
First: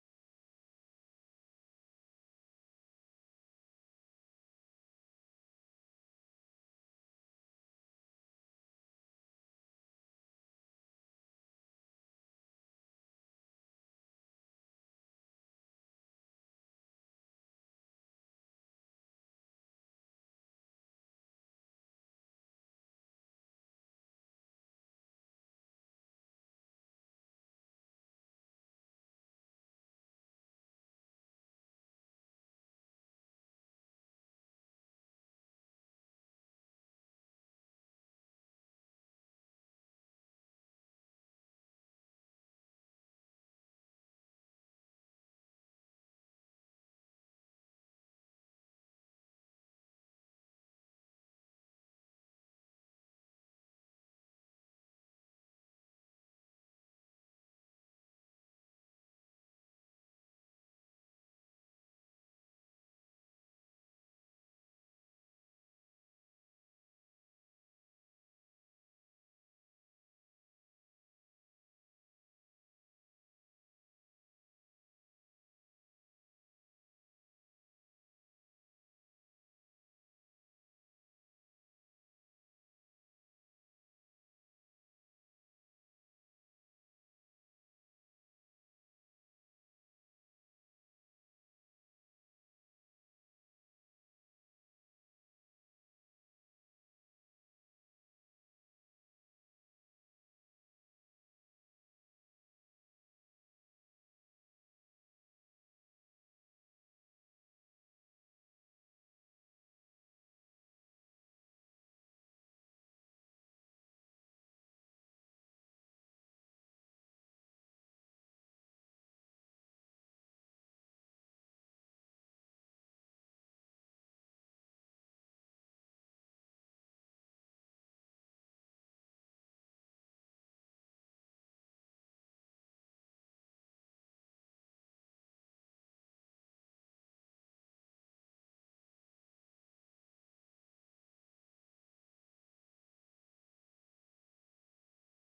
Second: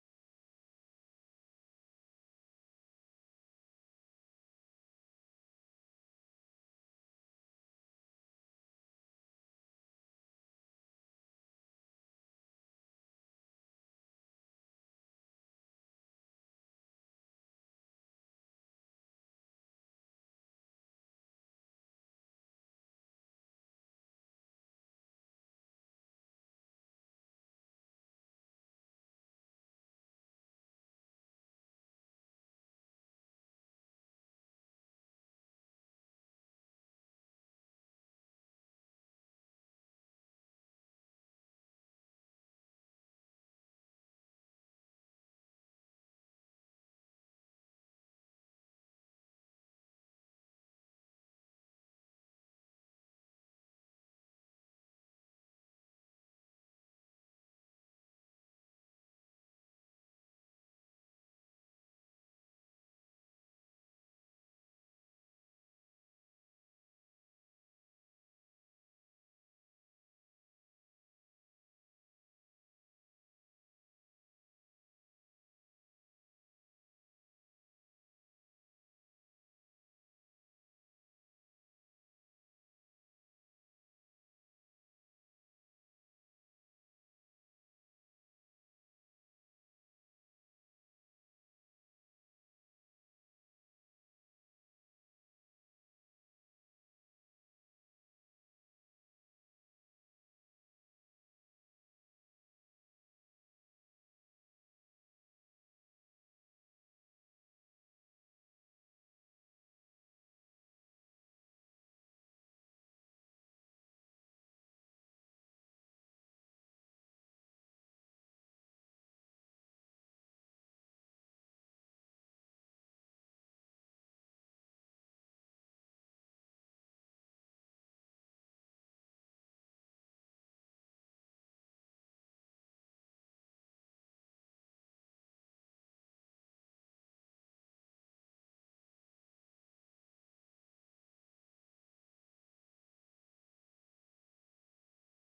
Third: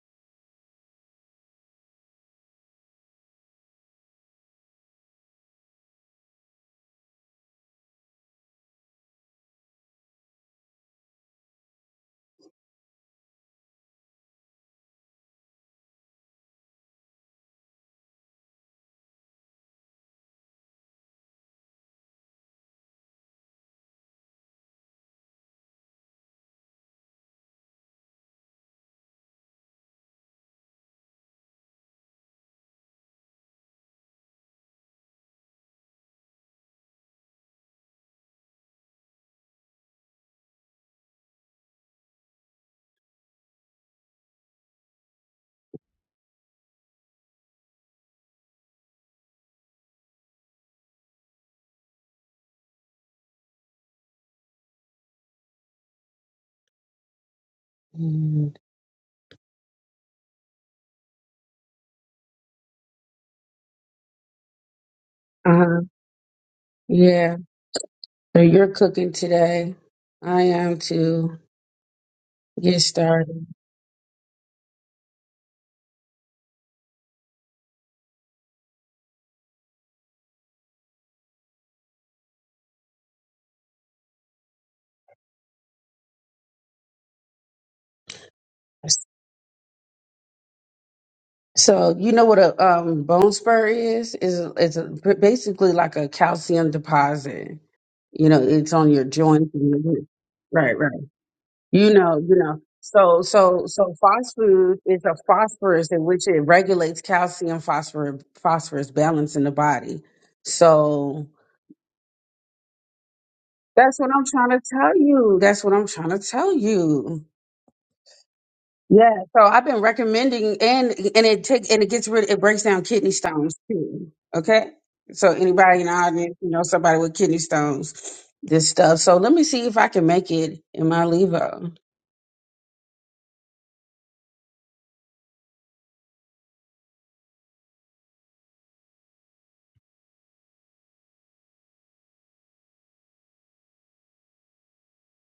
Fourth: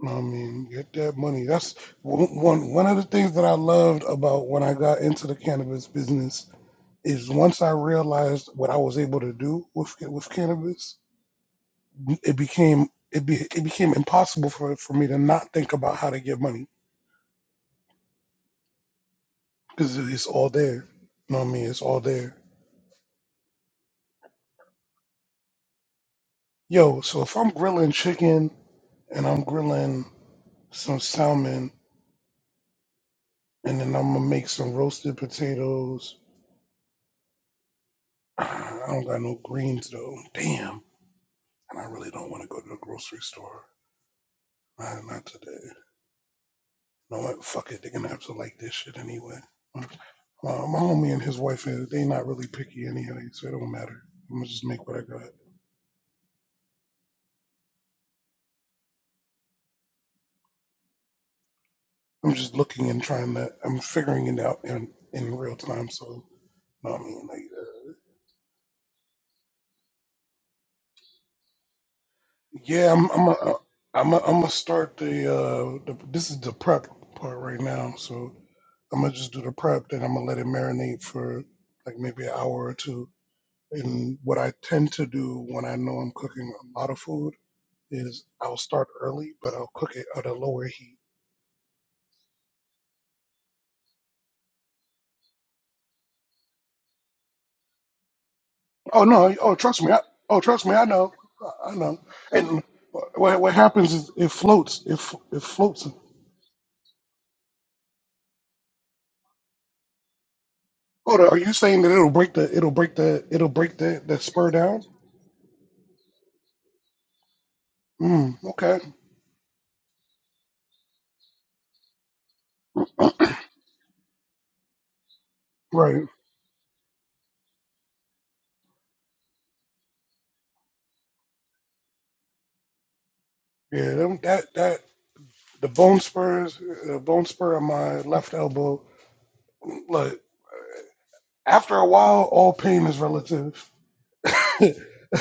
I mean, get that money. That's one one one of the things that I loved about when I got into the cannabis business is once I realized what I was able to do with with cannabis, it became it be it became impossible for for me to not think about how to get money because it's all there. You know what I mean? It's all there. Yo, so if I'm grilling chicken and I'm grilling some salmon and then I'm gonna make some roasted potatoes. [SIGHS] I don't got no greens though. Damn. and I really don't want to go to the grocery store. Nah, not today. You know what? Fuck it. They're gonna have to like this shit anyway. Uh, my homie and his wife, uh, they not really picky anyway, so it don't matter. I'm gonna just make what I got. I'm just looking and trying to. I'm figuring it out in in
Uh
real
huh.
time. So, you know what I mean,
Yeah.
like, uh,
So you're cooking today. I am to get
yeah, I'm I'm
started.
a, I'm a, I'm gonna start the uh the, this is the prep part right now. So I'm gonna just do the prep, then I'm gonna let it marinate for like maybe an hour or two And what I tend to do when I know I'm cooking a lot of food is I'll start early, but I'll cook it at a lower heat.
So you know what a um, bone spur is? Is it's a- basically like a calcium deposit. You know, it's on your
Oh no!
joints.
Oh
and your-
trust me! I,
roots.
oh trust me!
Right,
I
right.
know. I I
You
know.
know, you know.
And
So,
what what
so,
happens
so
is it
phosphorus
floats. It
is
f-
a
it floats.
phosphorus in which it regulates calcium phosphorus phosphorus balance in the body. So
Hold on. Are you saying that it'll break the it'll break the it'll break
That's
the
what
the
I'm trying
spur
to
down?
tell you. That's what I'm trying to tell you.
Mm, okay.
Yeah. So I've been recommending and and it takes and it gets rid it breaks down kidney stones too. Okay. So anybody in the
Right.
audience, you know, somebody with kidney stones, this stuff. So let me see if I can make it in my levo.
Yeah. them- That that the bone spurs the bone spur on my left elbow. Look. After a while, all pain is relative. [LAUGHS]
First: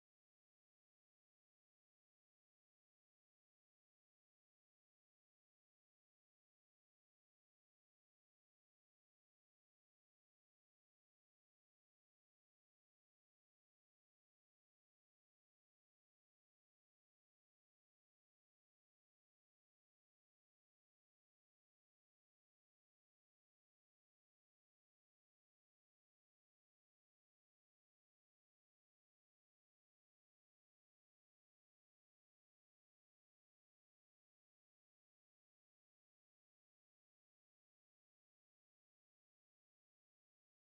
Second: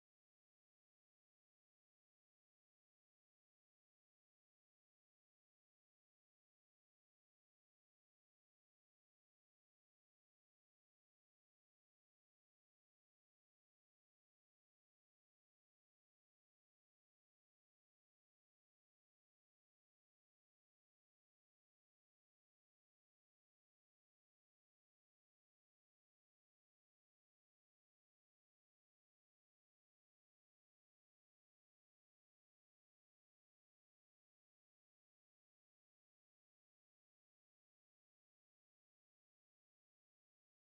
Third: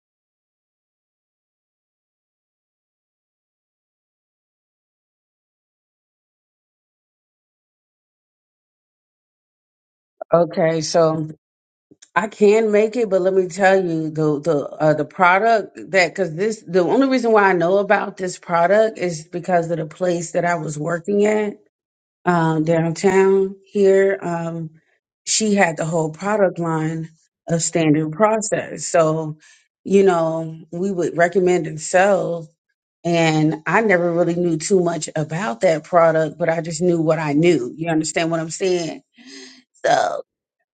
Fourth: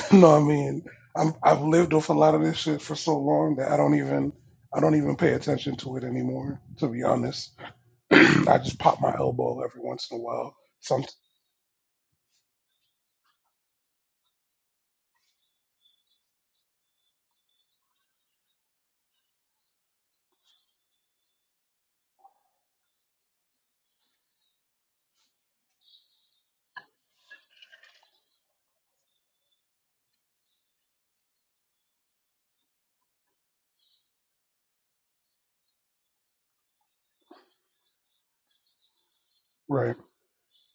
[LAUGHS] No, I mean, I'm, I've lived with a lot of this shit for so long that I don't even I don't even pay attention to it anymore. To be honest, [CLEARS THROAT] I just pop my elbow every once in a while.
Okay,
Some
so I can make it, but let me tell you the the uh, the product that because this the only reason why I know about this product is because of the place that I was working at uh, downtown here. Um, she had the whole product line of standard process. So, you know, we would recommend and sell. And I never really knew too much about that product, but I just knew what I knew. You understand what I'm saying?
right,
So.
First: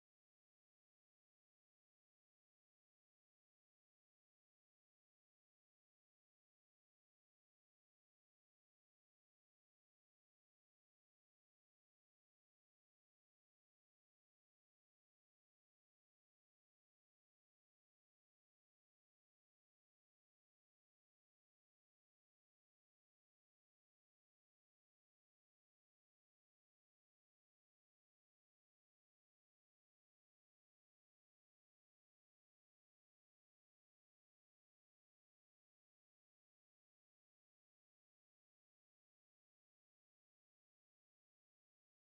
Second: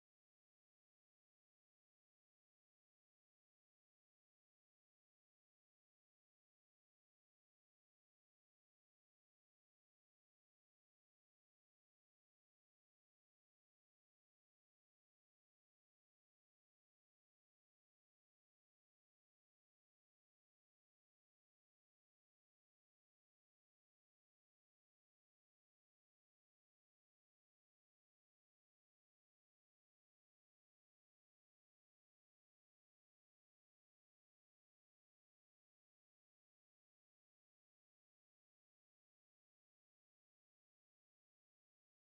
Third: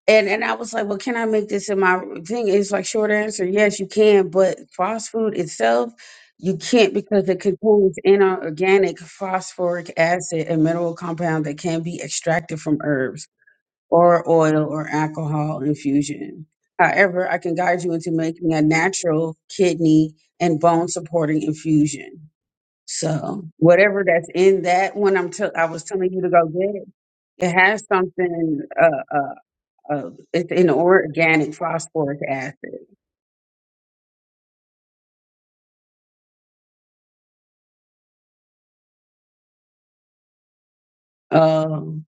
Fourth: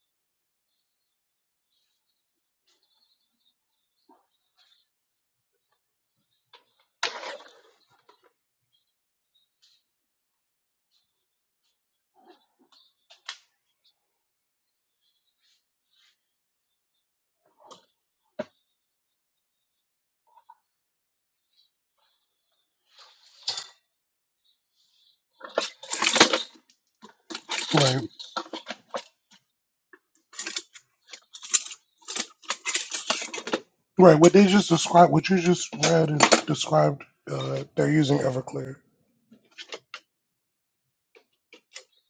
And and I was like, well, can I make this in my thing? It's like short answer, yes, you can, but fast food itself, you can't because it contains inorganic phosphoric acid, a mineral compound that can be extracted from herbs or oil or alcohol infusion. However, I can guide you into making a natural kidney and bone supporting infusion. So whatever that's in that one, I'm t- I was telling you to go get it has
right,
something. Uh, uh, uh, it's an organic phosphoric acid.
right. What they just described, what you just read, is described. Uh, they're using Everclear.
Um,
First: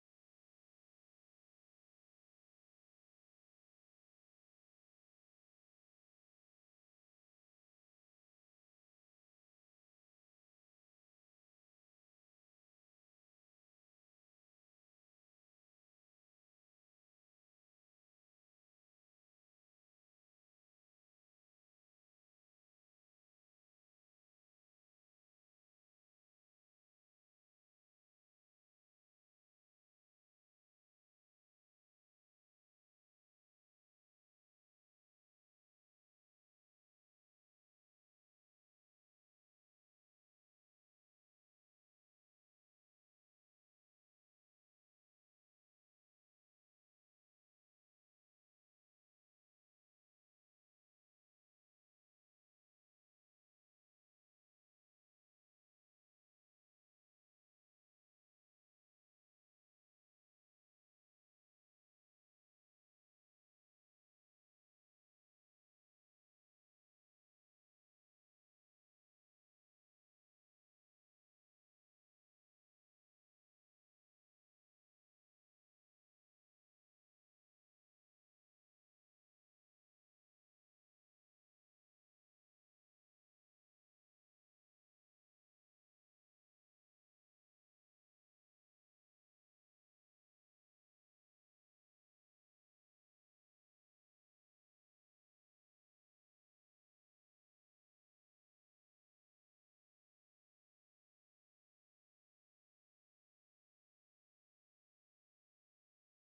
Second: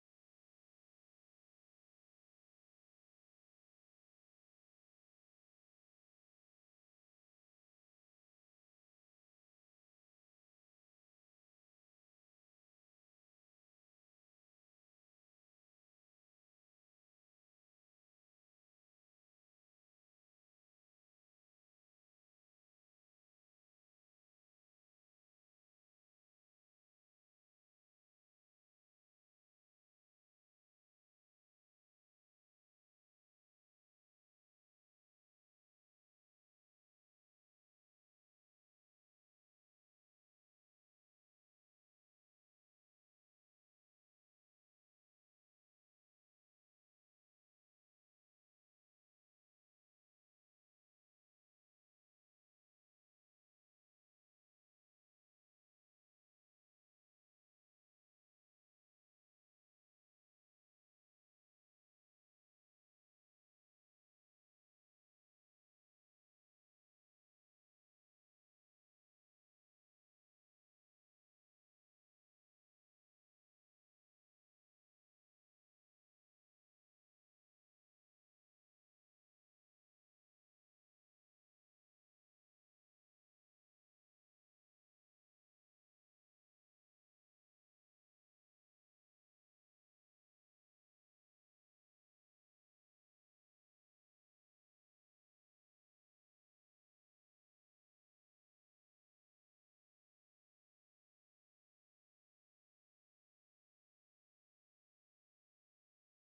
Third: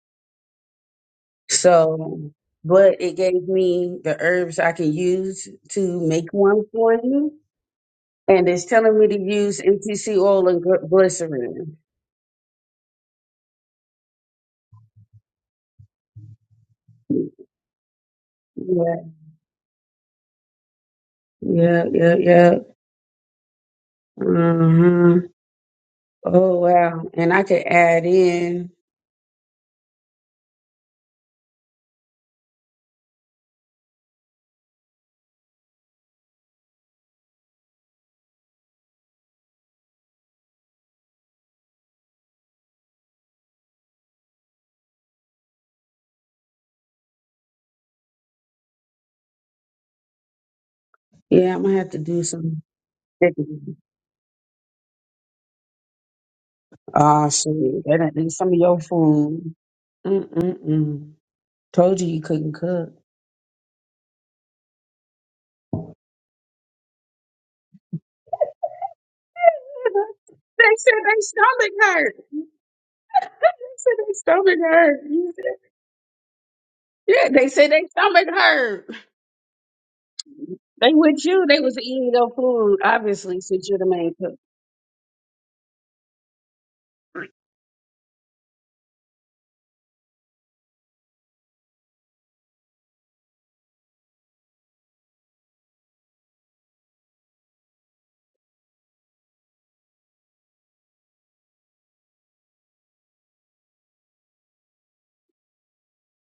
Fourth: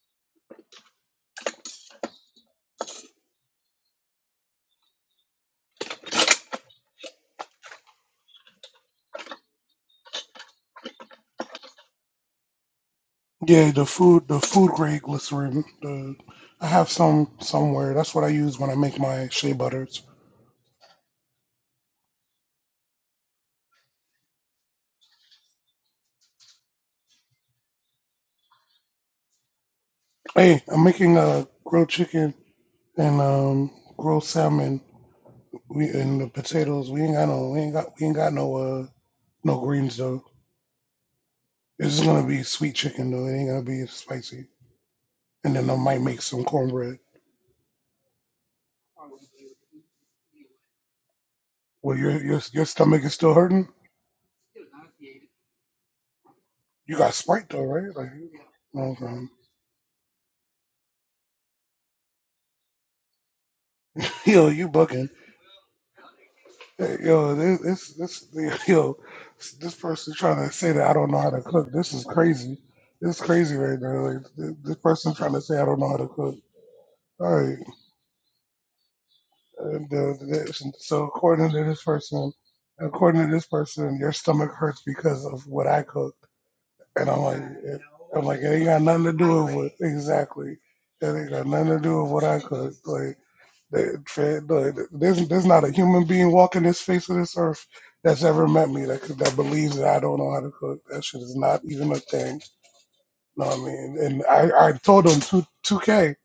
so, but it gave me the herbs I can use to make one for you. And it's telling me to use MTC oil and gly- glycerin.
Yeah, the food, the food grade glycerin. The I have some somewhere. That's what I use when I
Yeah,
make my shea butters.
yeah, yeah, yeah. hmm Oh, wow. And I could add in,
Hey, I'm making a grilled chicken and um, grilled salmon We and the potatoes. We ain't got no. We ain't got. We ain't got no. Uh, no greens though. It's just gonna be sweet chicken though. It ain't gonna be spicy. And then I might make some cornbread.
yeah, I'm gonna have
Well,
to
your
do
your
some.
your stomach is still hurting.
cooking.
You got
Oh,
Sprite though,
shit.
right?
That
Like,
done ate some of your
okay.
food. Mm-mm-mm. Told you you couldn't cook.
[LAUGHS] Yo, you bucking? Hey, Yo, this this this [LAUGHS] yo, this person trying to
They
say that
said
I don't
they
know how to cook.
stomach
This is
hurt.
crazy. This is crazy right
said
now.
their
Like, this,
stomach
this
hurt.
person
You
trying to
said-
say I don't know how to cook.
Yeah,
All
they
right.
said their stomach hurt.
Uh, the, the,
They
so
with you.
according
They
to
was
this
eating no
person,
food.
according to
Obviously,
this person, your
same cook.
stomach hurts because of what I cooked, and I'm like, it, I'm like, it ain't got nothing to do with what, exactly. It ain't got nothing to do with what I cooked. Like, that- Fred, there's there's not a human being walking this face of this earth that's ever met me that could- that believes that I don't know how to cook. That shit is not even a thing. know what I mean? And I I told them two two K.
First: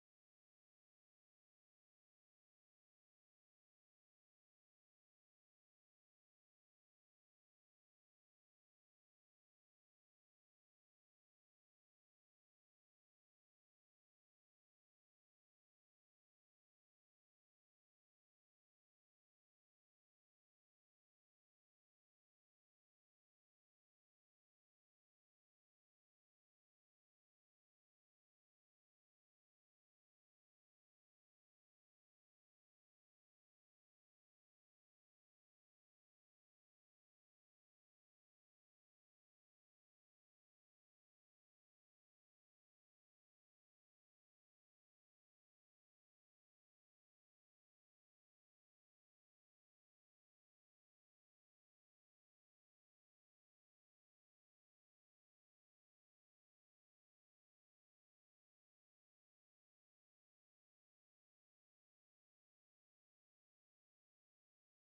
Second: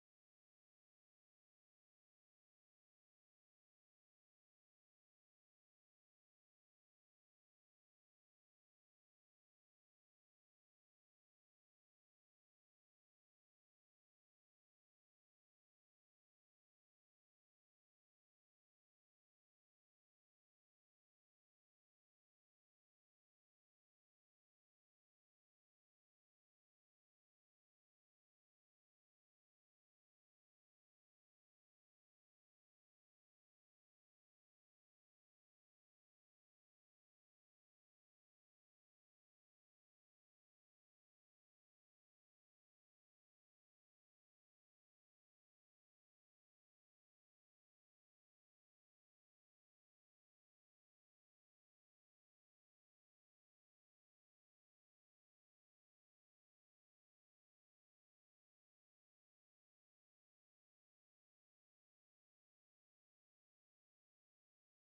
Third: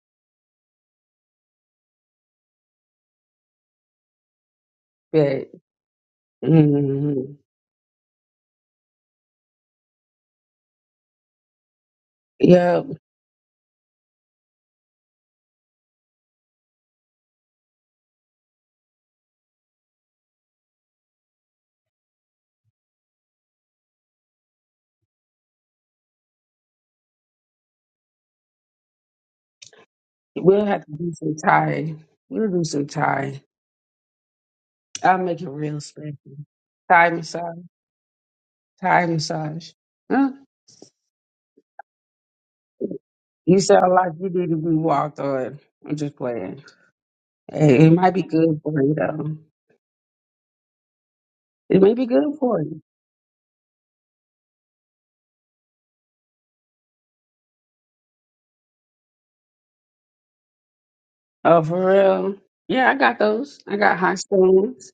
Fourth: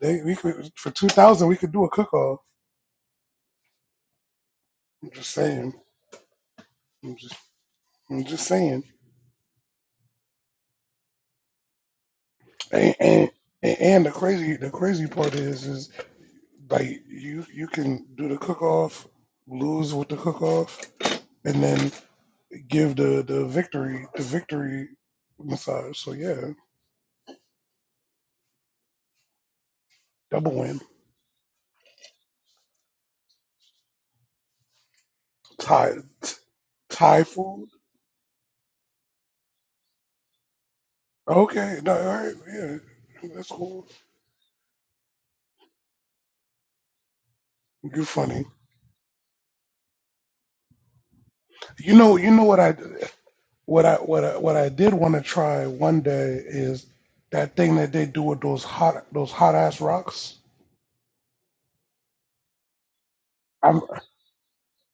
They we could for two thousand we could do a cook off. I'm just
But
saying. I'm just
mm,
I'm just saying.
yeah,
And, and and the crazy the crazy part is is like you you can do the cook off, lose with the cook off, and then give the the victory the victory massage. So yeah, double
we'll
win.
have to do some Thai. We'll do some Thai. I'll make it real
Thai
special.
t-
Thai
Thai
massage.
food.
Thai massage. Huh?
Okay, no, all right, yeah, that's
You
cool.
sound like you need to be walked on. I'm just playing. Hey, it
You're
might be
funny.
good for you though. It may
You
be
know you
good
know what
for
I
you.
what I what I what I did want to try one day is that thing that they do with those hot those hot ass rocks.
Oh, for real? Yeah, I got those. I got hot stones.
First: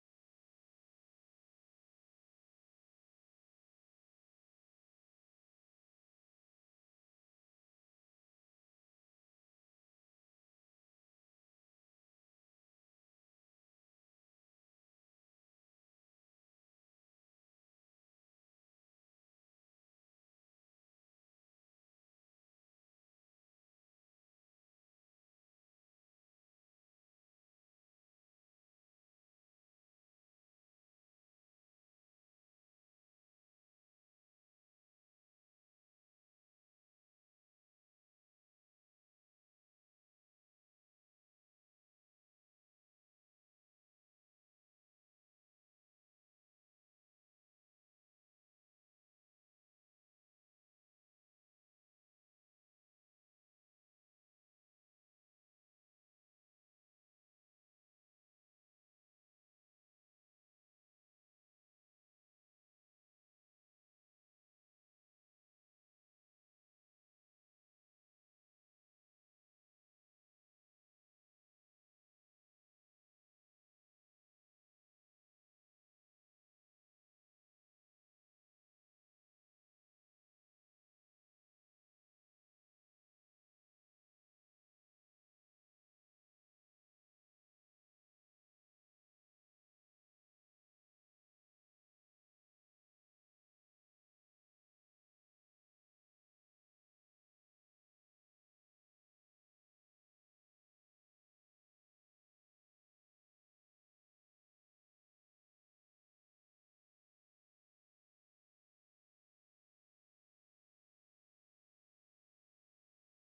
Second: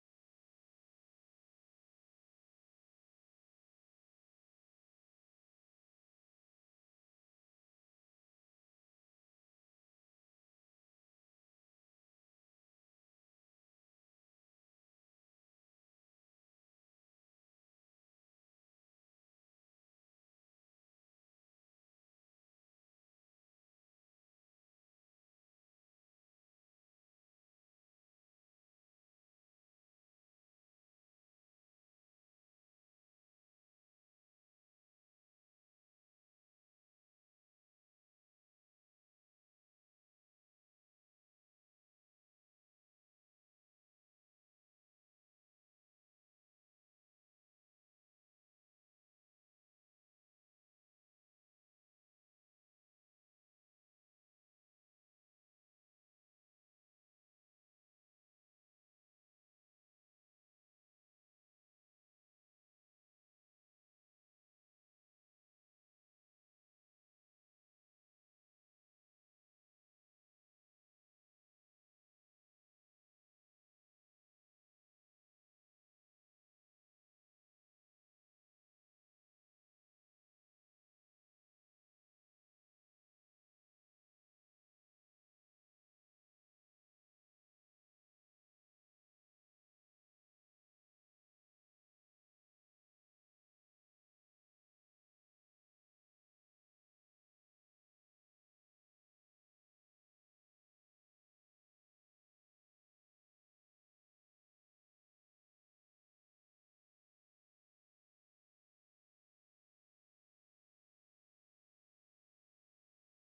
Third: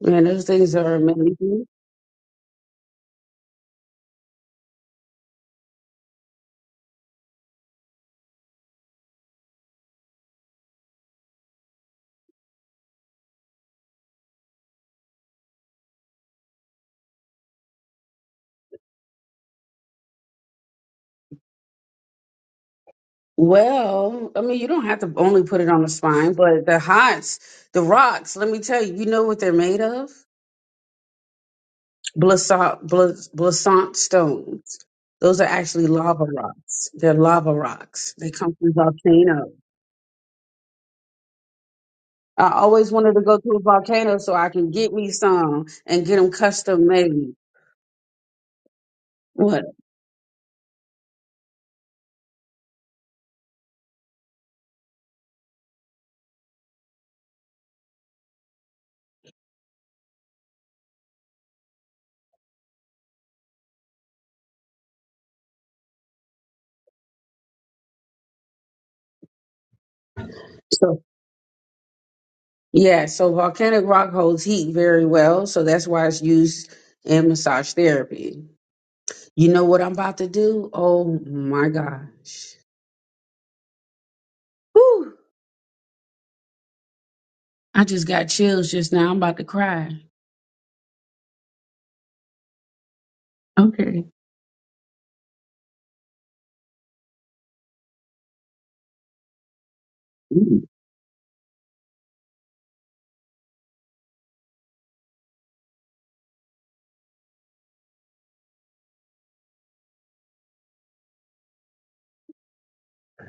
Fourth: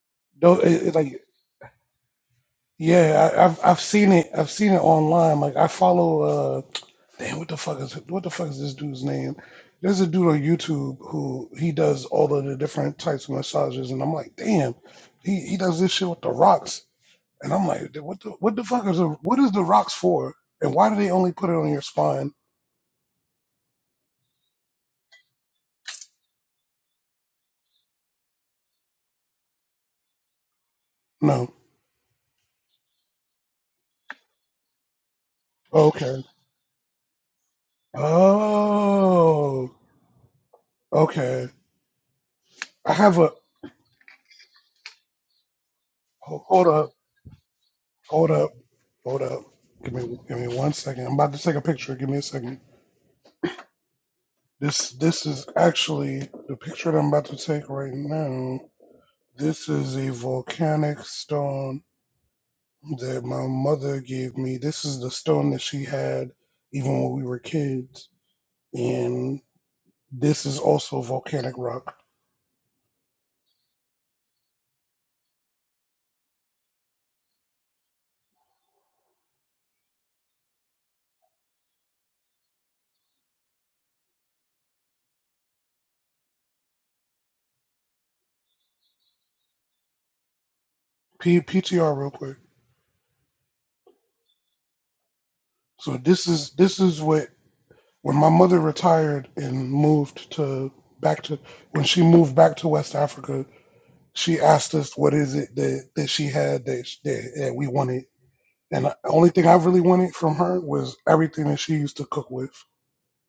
Man, those
Though
things
it,
are
it, like
amazing.
yeah, I, I've I've seen it. I've seen it online. Like I follow uh damn what the fuck is what the fuck is this dude's name? There's a dude on YouTube who he does all of the different types of massages, and I'm like, damn, he, he does this shit with the rocks, and I'm like, "Dude, what the what the fuck is the, what is the rocks for, and why do they only put it on your spine?
Well, I mean, you don't have to only put it on the spine, but the hots, the rocks, let me tell you, you know what they're made of?
No,
Blas- Blasant. Those are actually
okay,
lava rocks. They're lava rocks. They come from volcanoes.
oh, okay.
I always
I
wanted
have
to
a
go to a volcano so I can get me some and get them
ho- hold
custom
up.
made.
Hold up. Hold up.
What?
Give me give me one second. I'm about to take a picture. Give me a second. This this is actually the picture that I'm about to take right now. This is a volcanic stone that my mother gave me. This is the stone that she had even when we were kids. And this is
So,
also volcanic rock.
yeah, so volcanic rock holds heat very well. So that's why it's used in massage therapy. You know what I'm about to do? Oh my God. Woo! I just got Now I'm about to cry.
P- PTR real quick.
Okay.
So this is this is what when my mother retired and moved
Mm.
to back to when she moved back to West Africa she asked us what is it that, that she had that, sh- that that we wanted and the only thing i really wanted from her was everything that she used to cook with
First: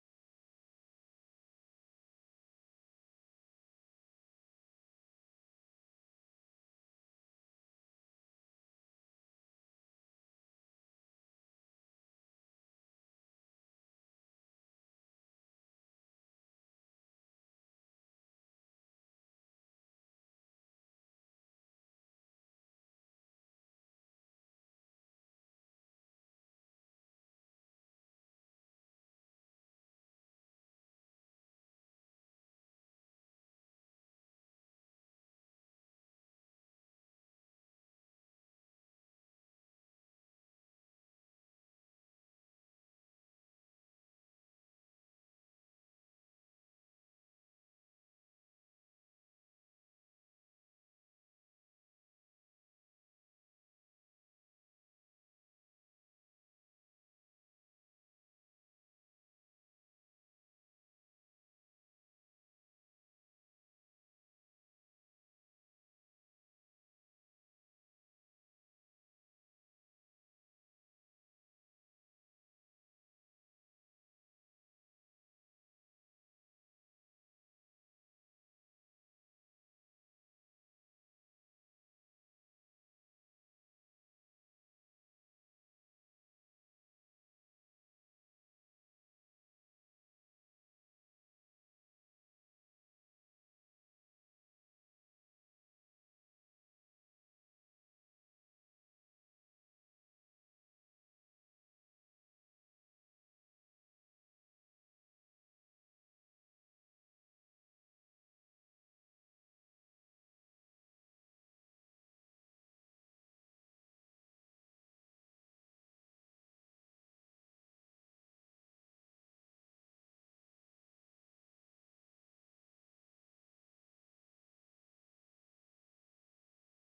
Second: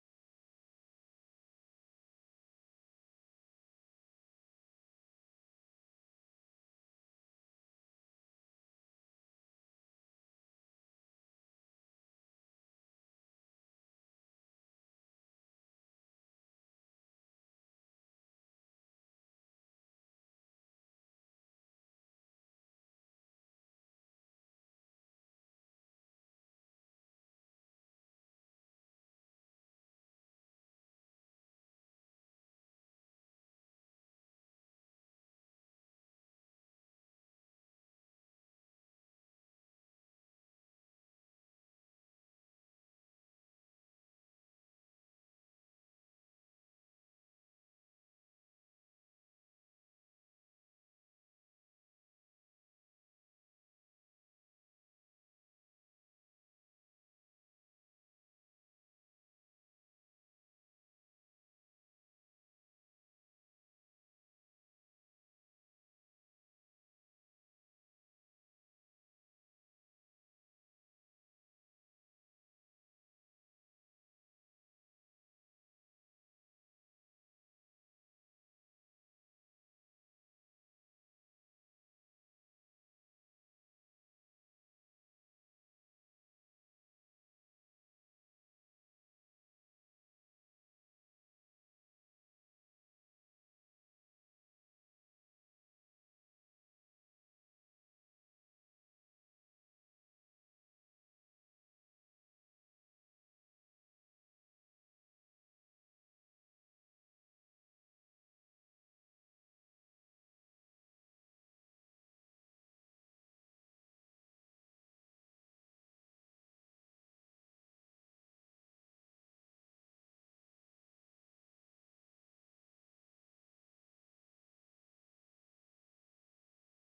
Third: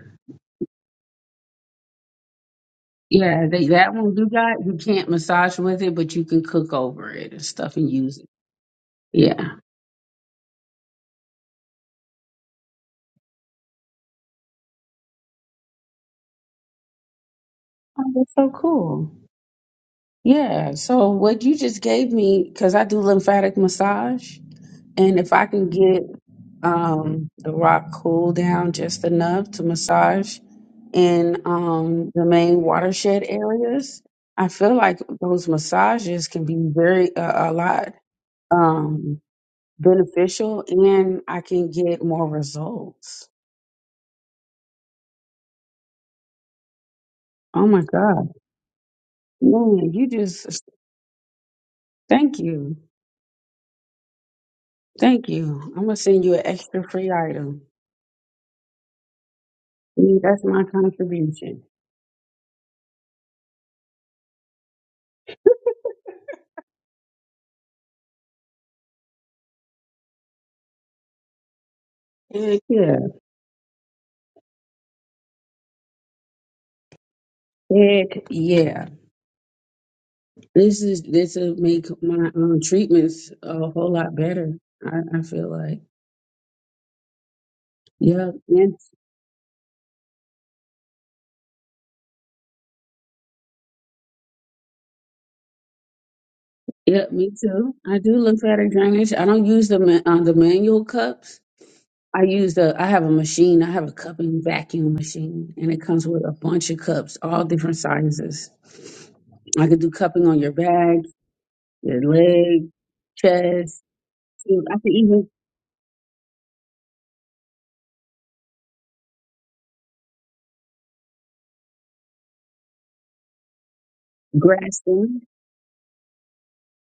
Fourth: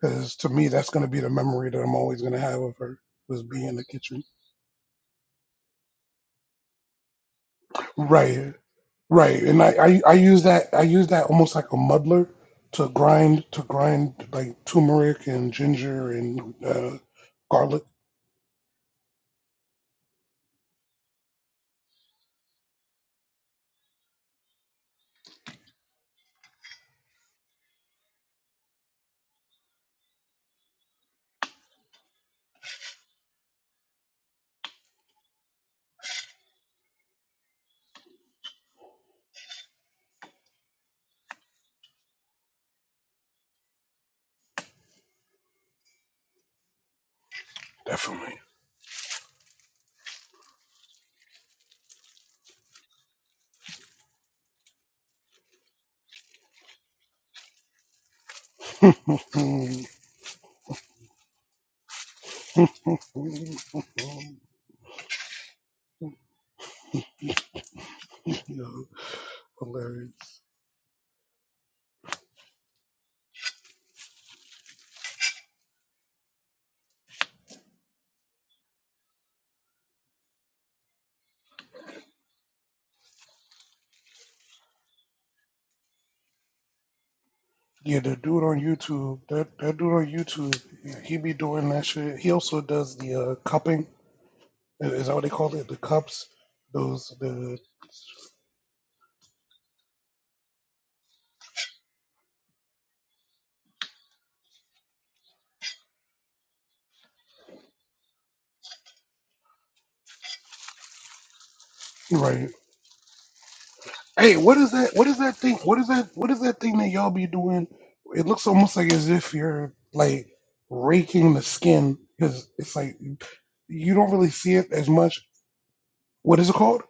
because to me that's going to be the memory that i'm always going to have of her was
Yeah,
being
they,
in the
that one
kitchen
you can't massage with it, but you can cook old stuff.
right right
Yeah.
and I, I i use that i use that almost like a muddler to grind to grind like turmeric and ginger and uh, garlic
Oh, that's so cool. Yeah. So what you just gave me, because I do lymphatic massage, and if I can get um, the rock cool down just enough to massage in um, the main watershed areas, I feel like those massages can be very uh, a a lot um, beneficial, and I can get more results. Oh my God.
definitely
Man, you just thank you. Thank you. I'm gonna send you an extra free item.
[LAUGHS]
See, That's my contribution.
Yeah, hilarious
Yeah. Heck yeah. This is this will make my um, treatments a whole lot better. I, I feel like.
Yeah, the
yeah,
dude on
Yes.
YouTube, that, that dude on YouTube, he be doing that shit. He also does the uh, cupping. Is that what they call it? The cups,
Yep.
those
Me
the
too. I do lymphatic drainage. I don't use the ma- uh, the manual cups. I use a I have a machine, I have a cupping vacuum machine, and it comes with a bunch of cups, all different sizes. I could do cupping on your back, your
right.
leg, chest.
Hey, what is
I could
that? What is
even
that thing? What is that? What is that thing that y'all be doing? It looks almost like as if you're like raking the skin because it's like you don't really see it as
grasping,
much. What is it called?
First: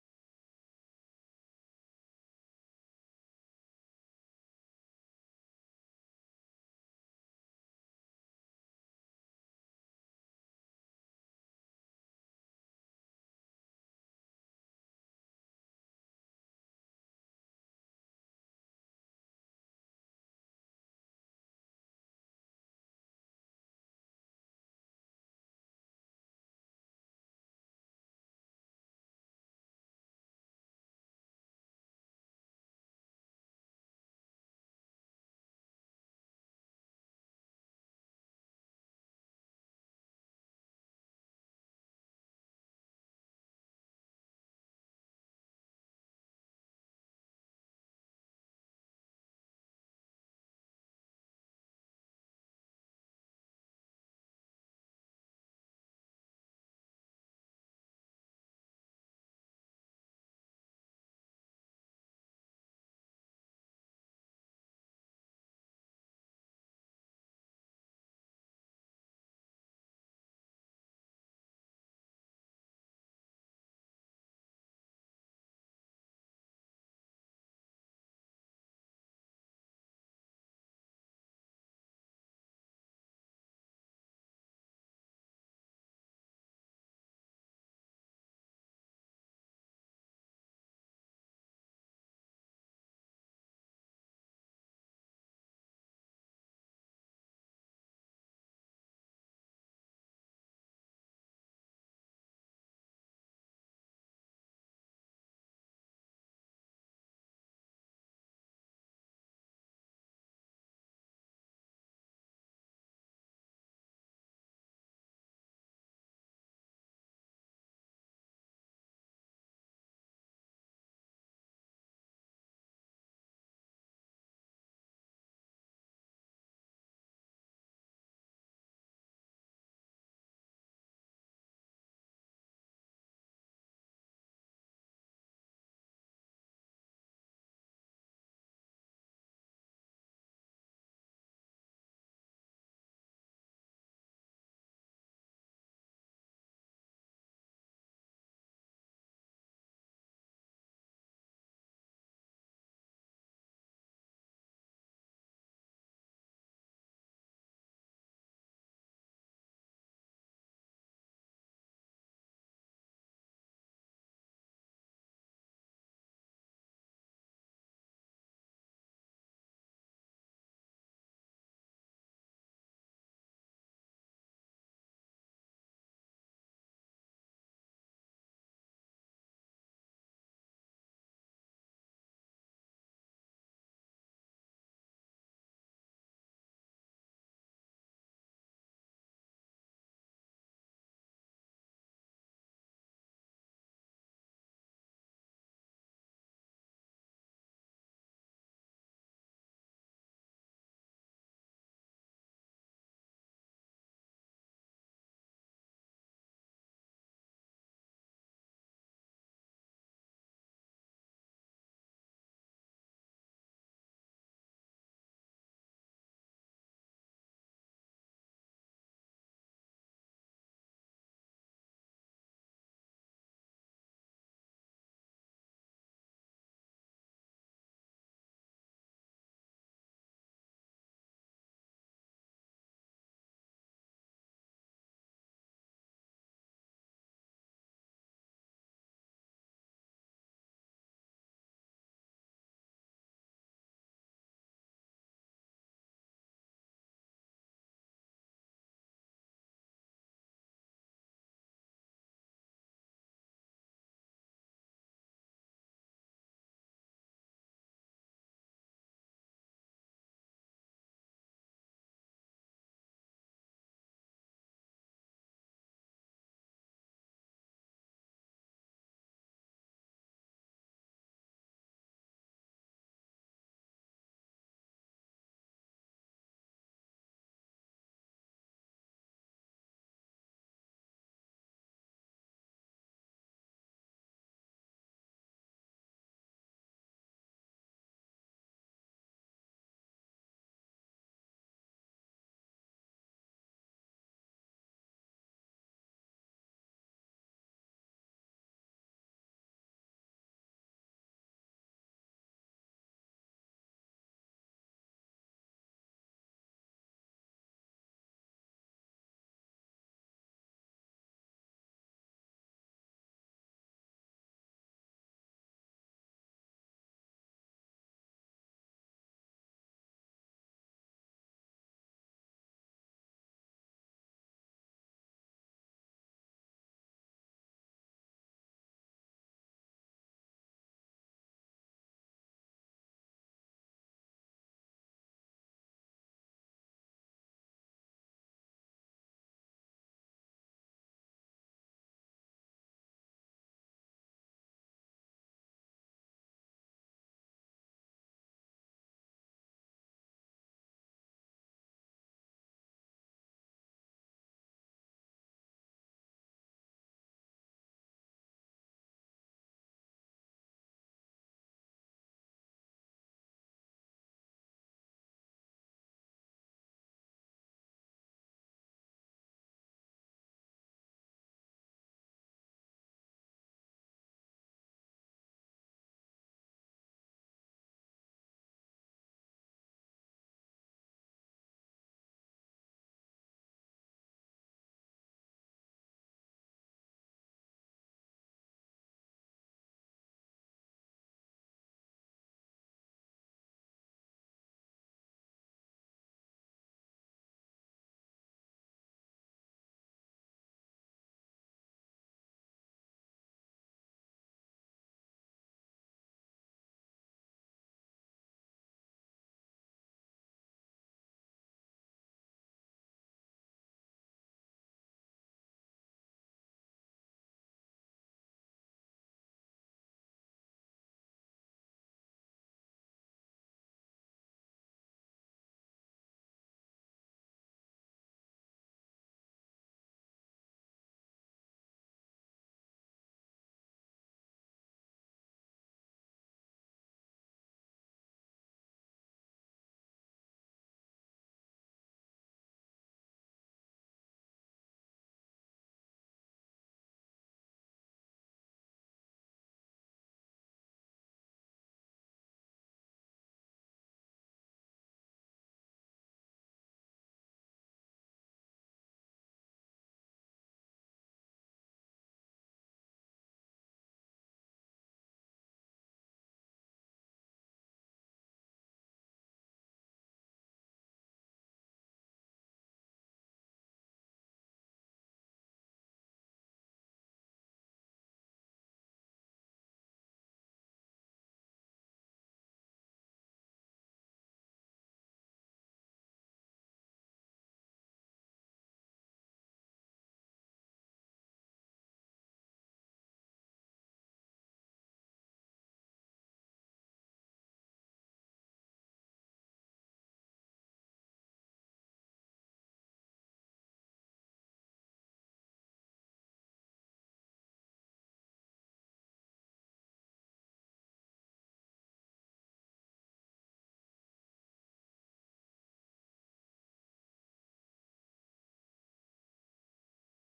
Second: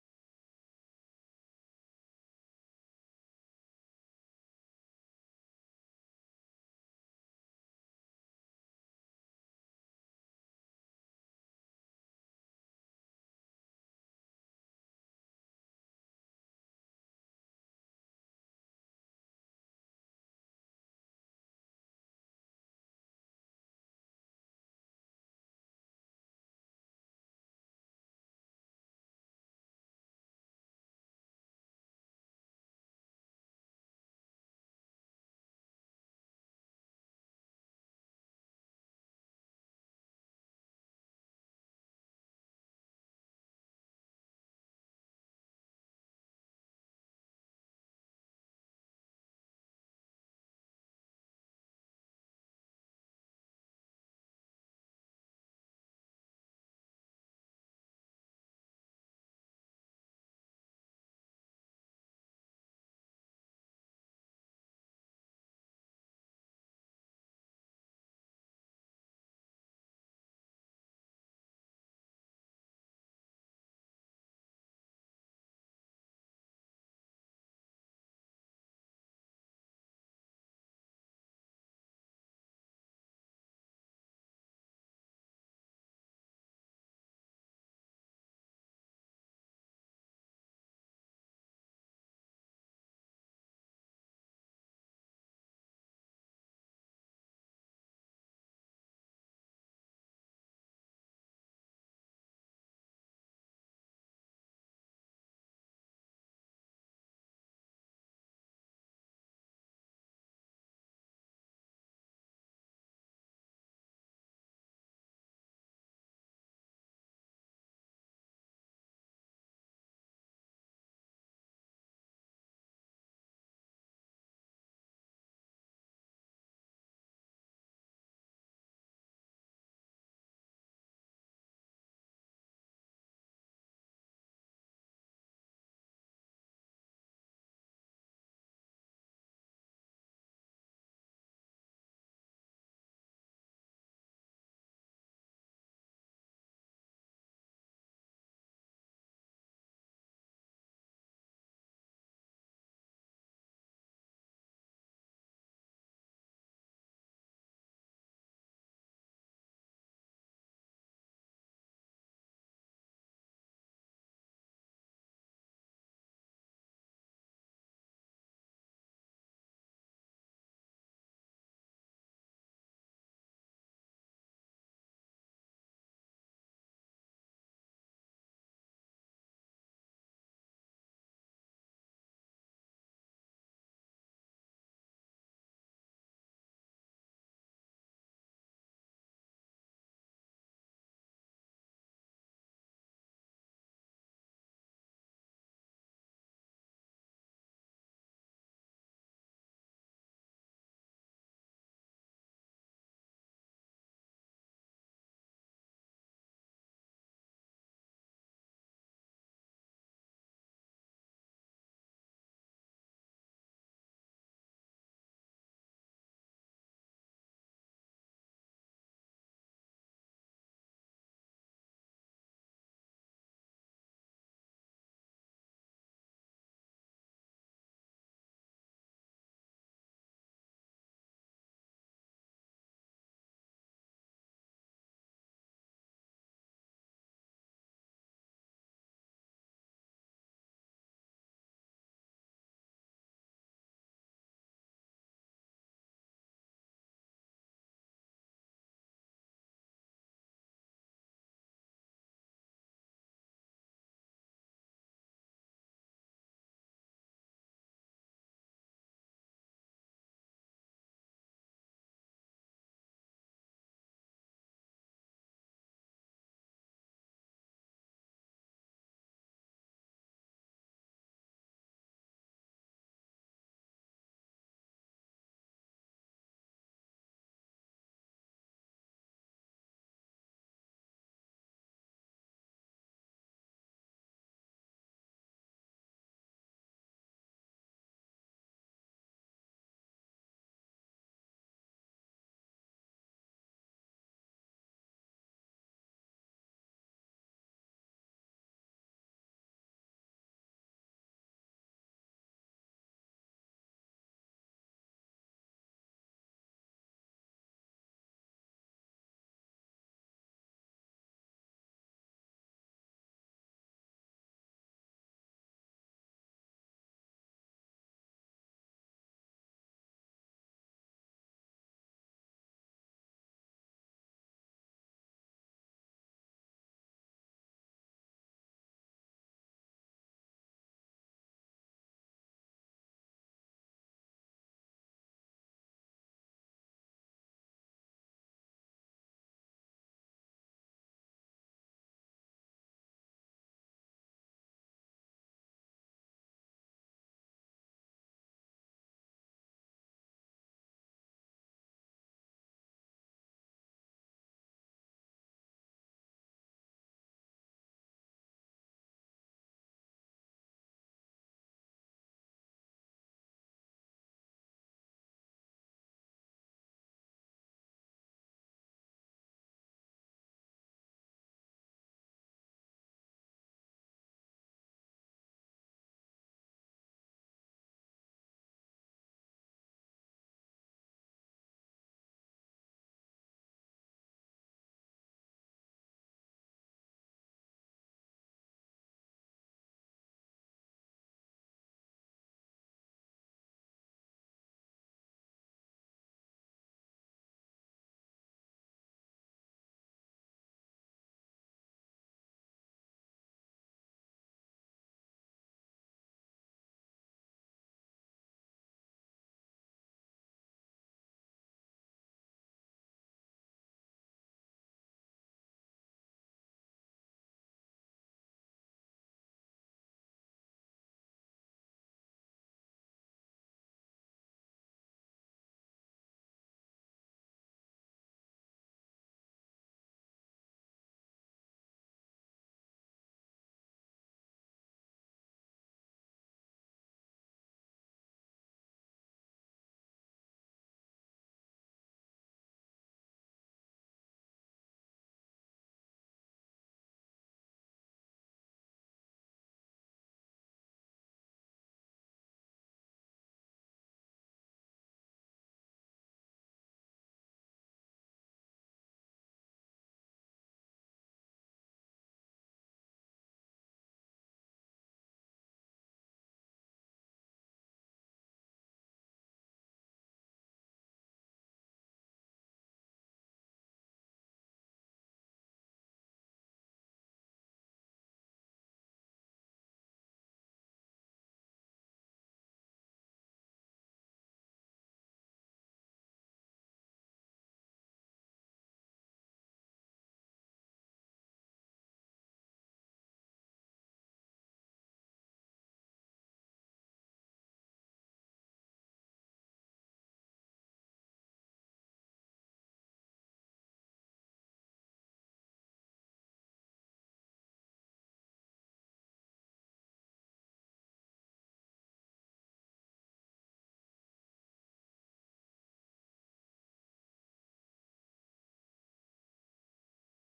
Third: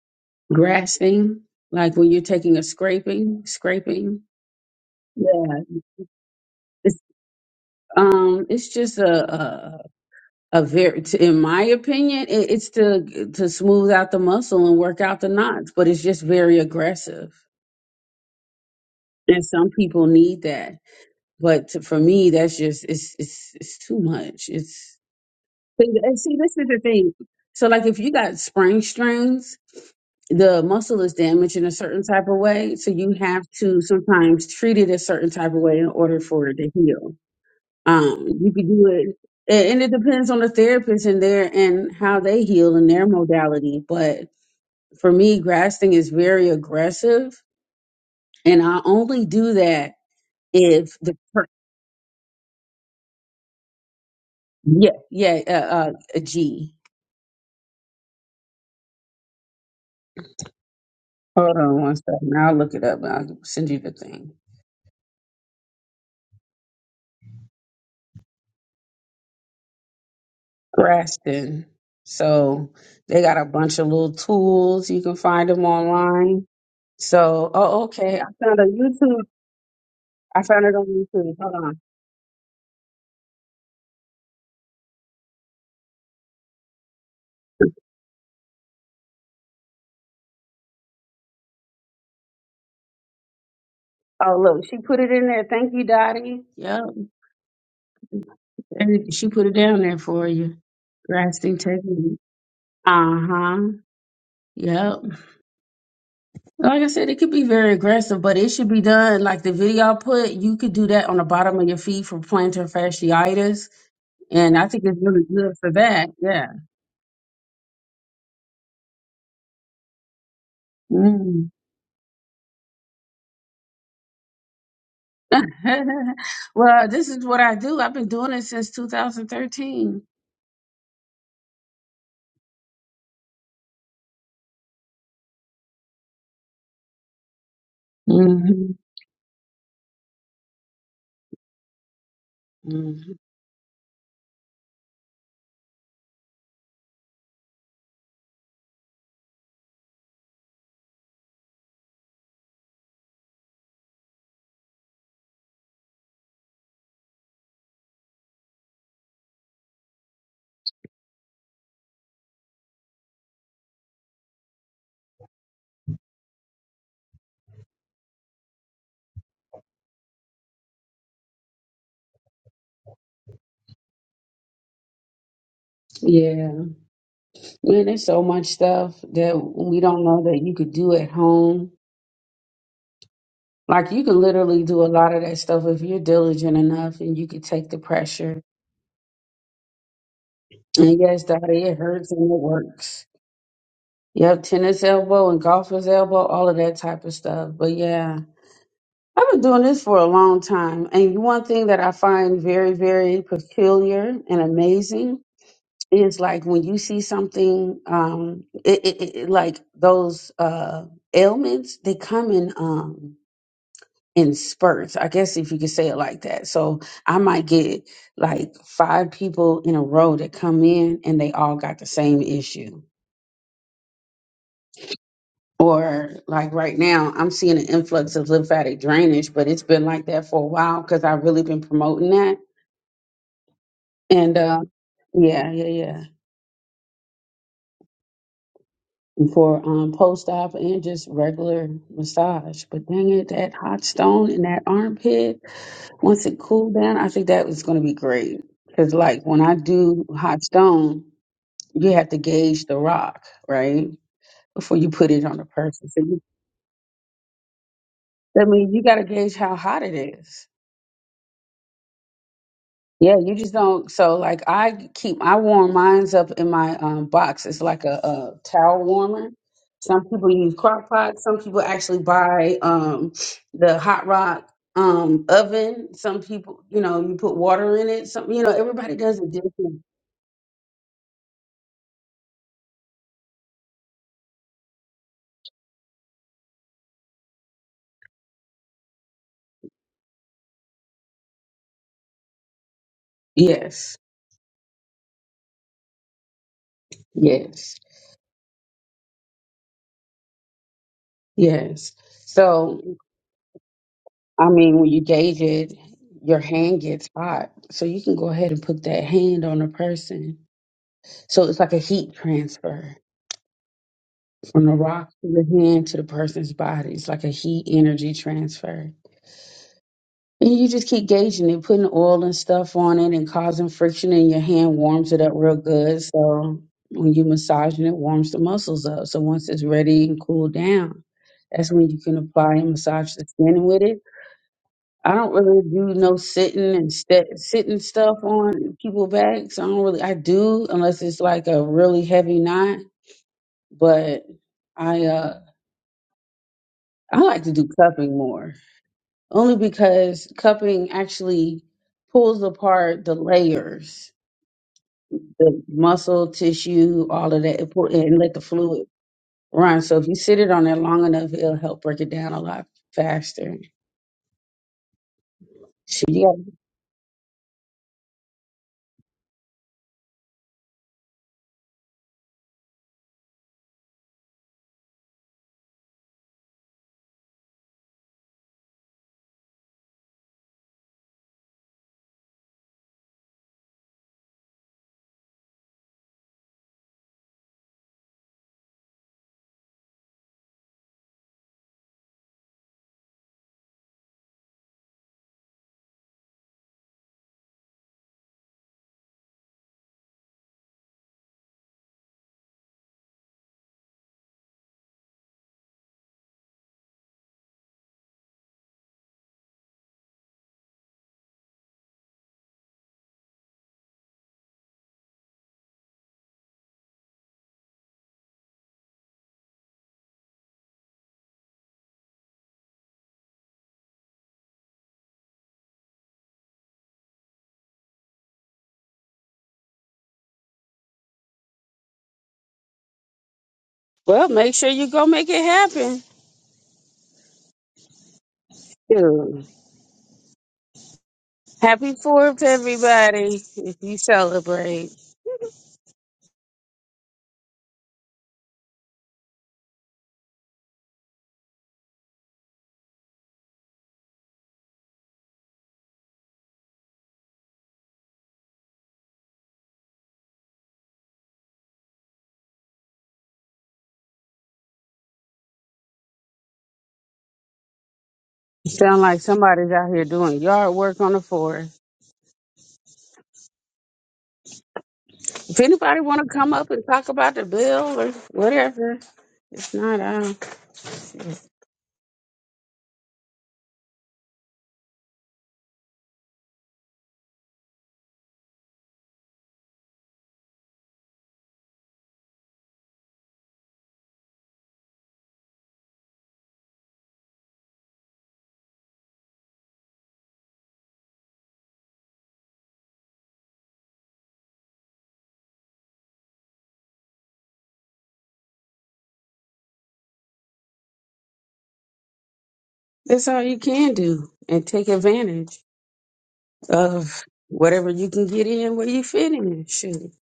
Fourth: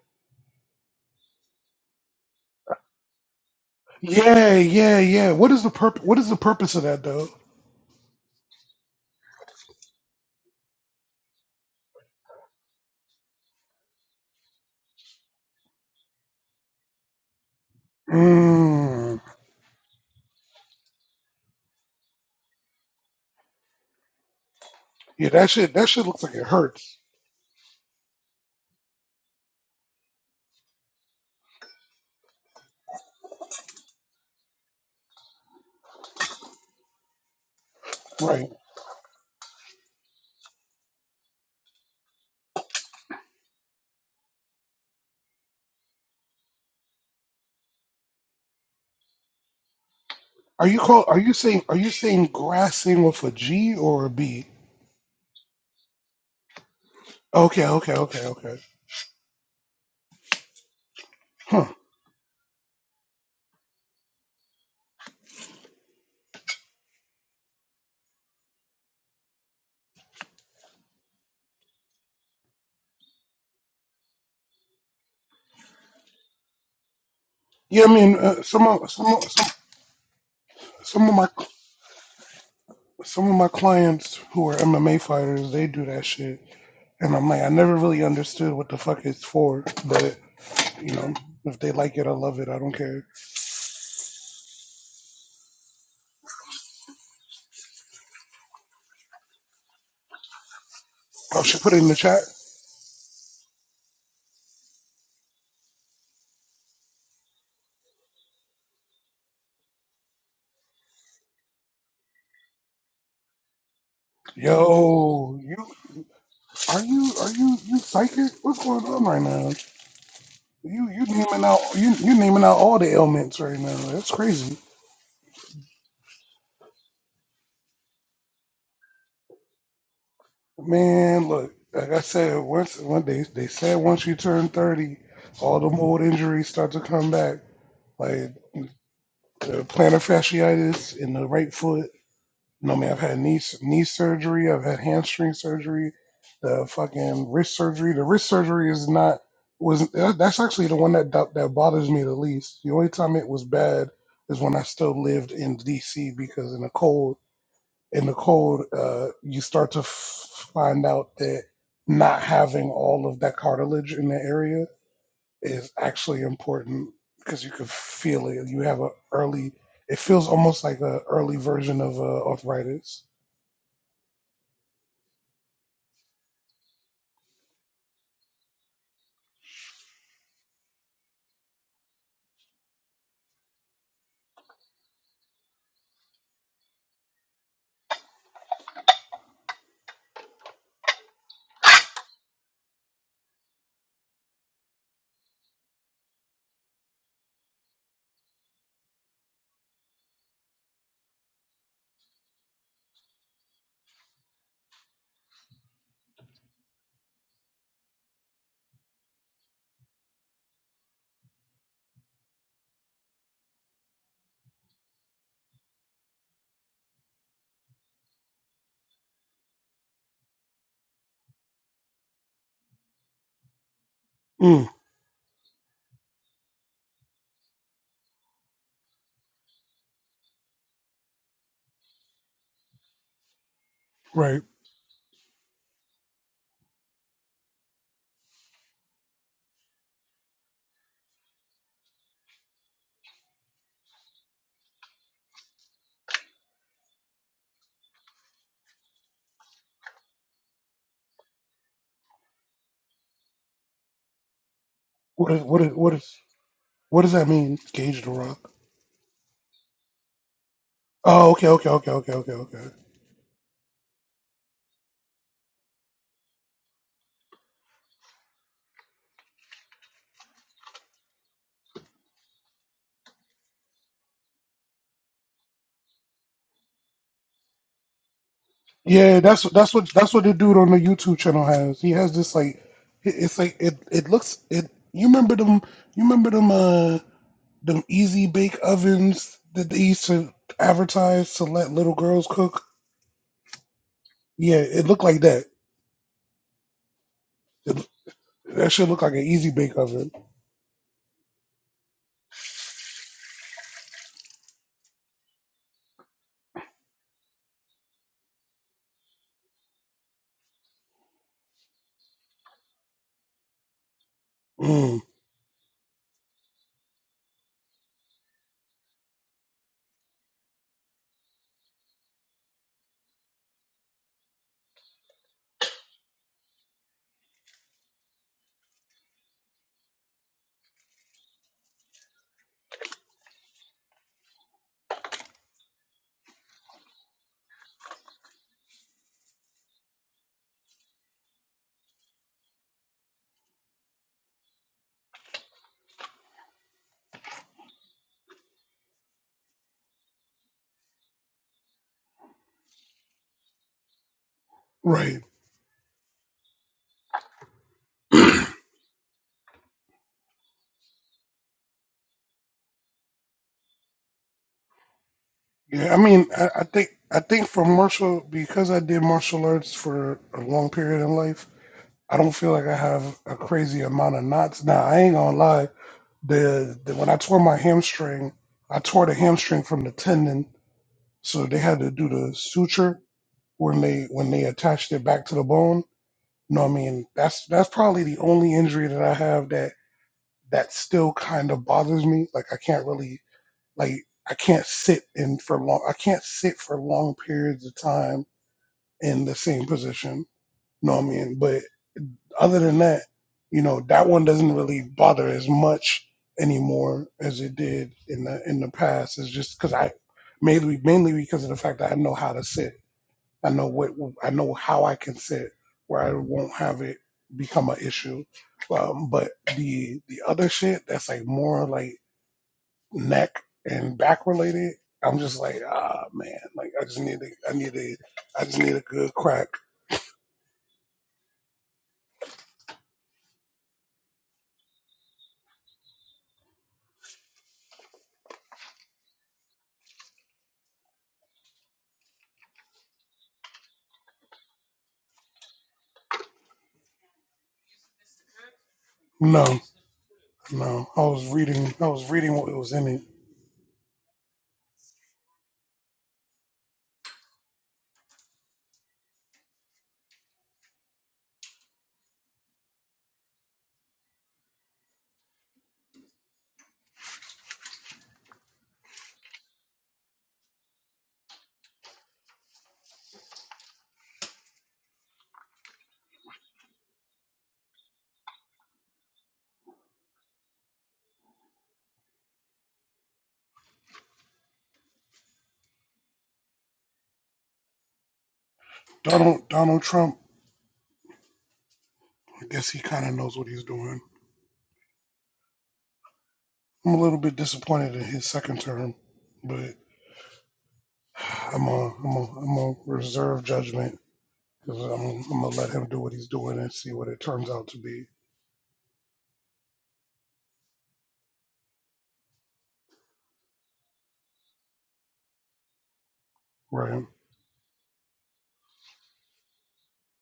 grasping, like when you're taking a scraping, scraping.
Yeah, yeah, yeah. What
Yeah,
is the purpose? What is the purpose of
it's
that though?
um, it's just a a, a very, in my opinion, it, it's to to smooth out the muscle and work out the knots, but it's just very aggressive,
Mm.
and some people need that But to, for me, that's just it's it's it's too much. It's
Yeah, that shit. That shit
and
looks like
see,
it
this is the
hurts.
thing. So, like, if you got sprained strings, the muscle is damaged in a certain type of way, so you have to sometimes treat it a certain type of way in order for it to heal. Um,
Right.
you could do it, a- and it depends on the therapist and their and how they heal and their modality. But for me, grasping is very aggressive, and I only do that
Are you
if
call
the
are you
per-
saying are you saying grassing with a G or a B?
yeah yeah uh, uh, a G.
Okay, okay, okay, okay.
Hold
Huh.
on one second. I'll look it up and I'll send you the thing. Graston. So they got a bunch of little tools. You can find them online. So,
Yeah,
oh,
I mean,
okay.
uh,
I found a
some of some
YouTube.
of- some
I found it on
some of my
YouTube. Hold on.
some of my clients who are MMA fighters, they do that shit, and I'm like, I never really understood what the fuck it's for, but you know, if they like it, I love it. I don't care.
Oh, look. She put it in there. Thank you, Dottie. Yep. And she put it down there for you.
Oh,
Graston
she put it in the
technique.
chat.
Uh huh. Yep. Like I said, it could be very aggressive, but it should be done like the video I put. You could do that on the bottom of your feet for plantar fasciitis, and I think it's really
Yo,
good
you
for that. Yeah.
are you are you you psychic? What's going on right now? You you naming
Mm.
out you you naming out all the ailments right now. That's crazy.
[LAUGHS] well, this is what I do. I've been doing it since 2013.
Man, look, like I said, once one they they said once you turn thirty, all them old injuries start to come back, like
hmm
the plantar fasciitis in the right foot. You know, I mean,
hmm
I've had knee knee surgery, I've had hamstring surgery, the fucking wrist surgery. The wrist surgery is not was that- that's actually the one that do- that bothers me the least. The only time it was bad is when I still lived in D.C. because in the cold in the cold, uh, you start to f- find out that not having all of that cartilage in the area is actually important because you can feel it. You have a early, it feels almost like a early version of uh, arthritis.
Yeah. Man, there's so much stuff that we don't know that you could do at home. Like you could literally do a lot of that stuff if you're diligent enough and you could take the pressure. And yes, Daddy, it hurts and it works. Yeah, tennis elbow and golfer's elbow, all of that type of stuff. But yeah, I've been doing this for a long time. And one thing that I find very, very peculiar and amazing is like when you see something, um, it, it, it, it- like those uh, ailments, they come in um, in spurts. I guess if you could say it like that. So I might get like five people in a row that come in and they all got the same issue
Mm,
or like right now i'm seeing an influx of lymphatic drainage but it's been like that for a while because i've really been promoting that and
right.
uh, yeah yeah yeah And for um, post-op and just regular massage but dang it that hot stone in that armpit once it cooled down i think that was going to be great because like when i do hot stone you have to gauge the rock right before you put it
What
on
is,
the
what is,
person
what
so
is,
you,
what does that mean? Gauge the
that
rock.
means you got to gauge how hot it is
Oh, okay, okay, okay, okay, okay, okay.
Yeah, you just don't. So, like, I keep I warm mines up in my um, box. It's like a, a towel warmer. Some people use crock pot. Some people actually buy um, the hot rock um, oven. Some people, you know, you put water in it. Some, you know, everybody
Yeah,
does it
that's that's
different.
what that's what the dude on the YouTube channel has. He has this like, it- it's like it it looks it. You remember them? You remember them? Uh, them easy bake ovens that they used to advertise to let little girls cook.
Yes,
Yeah, it looked like that.
yes,
It, that should look like an easy bake oven.
yes. So, I mean, when you gauge it, your hand gets hot. So you can go ahead and put that hand on a person. So it's like a heat transfer. From the
Mm,
rock to the hand to the person's body. It's like a heat energy transfer. And you just keep gauging it, putting oil and stuff on it and causing friction and your hand warms it up real good. So when you massaging it, warms the muscles up. So once it's ready and cooled down, that's when you can apply and massage the skin with it. I don't really do no sitting and st- sitting stuff on people backs. I don't really. I do unless it's like a really heavy knot, but. I. uh I like to do cupping more, only because cupping actually pulls apart the layers,
right.
the muscle tissue, all of that, it pull, and let the fluid run. So if you sit it on there long enough, it'll help break it down a lot faster.
Yeah. I
So you
mean, I, I think I think for martial because I did martial arts for a long period in life, I don't feel like I have a crazy amount of knots. Now I ain't gonna lie. The, the when I tore my hamstring, I tore the hamstring from the tendon, so they had to do the suture when they when they attached it back to the bone No, I mean that's that's probably the only injury that I have that that still kind of bothers me. Like I can't really like I can't sit in for long. I can't sit for long periods of time in the same position. No, I mean, but other than that, you know, that one doesn't really bother as much anymore as it did in the in the past. It's just because I mainly mainly because of the fact that I know how to sit. I know what I know how I can sit where I won't have it become an issue. Um, but the the other shit that's like more like neck and back related, I'm just like ah man, like I just need a, I need a I just need a good crack.
well, dude,
No, no. I was reading I was reading what was in it.
sound like somebody's out here doing yard work on the forest. If anybody, it's not out.
Donald Donald Trump. I guess he kind of knows what he's doing. I'm a little bit disappointed in his second term, but [SIGHS] I'm a I'm a I'm a reserve judgment because I'm, I'm gonna let him do what he's doing and see what it turns out to be.
That's all you can do, and take advantage
Right.
of whatever you can get in where you fit in. Shoot,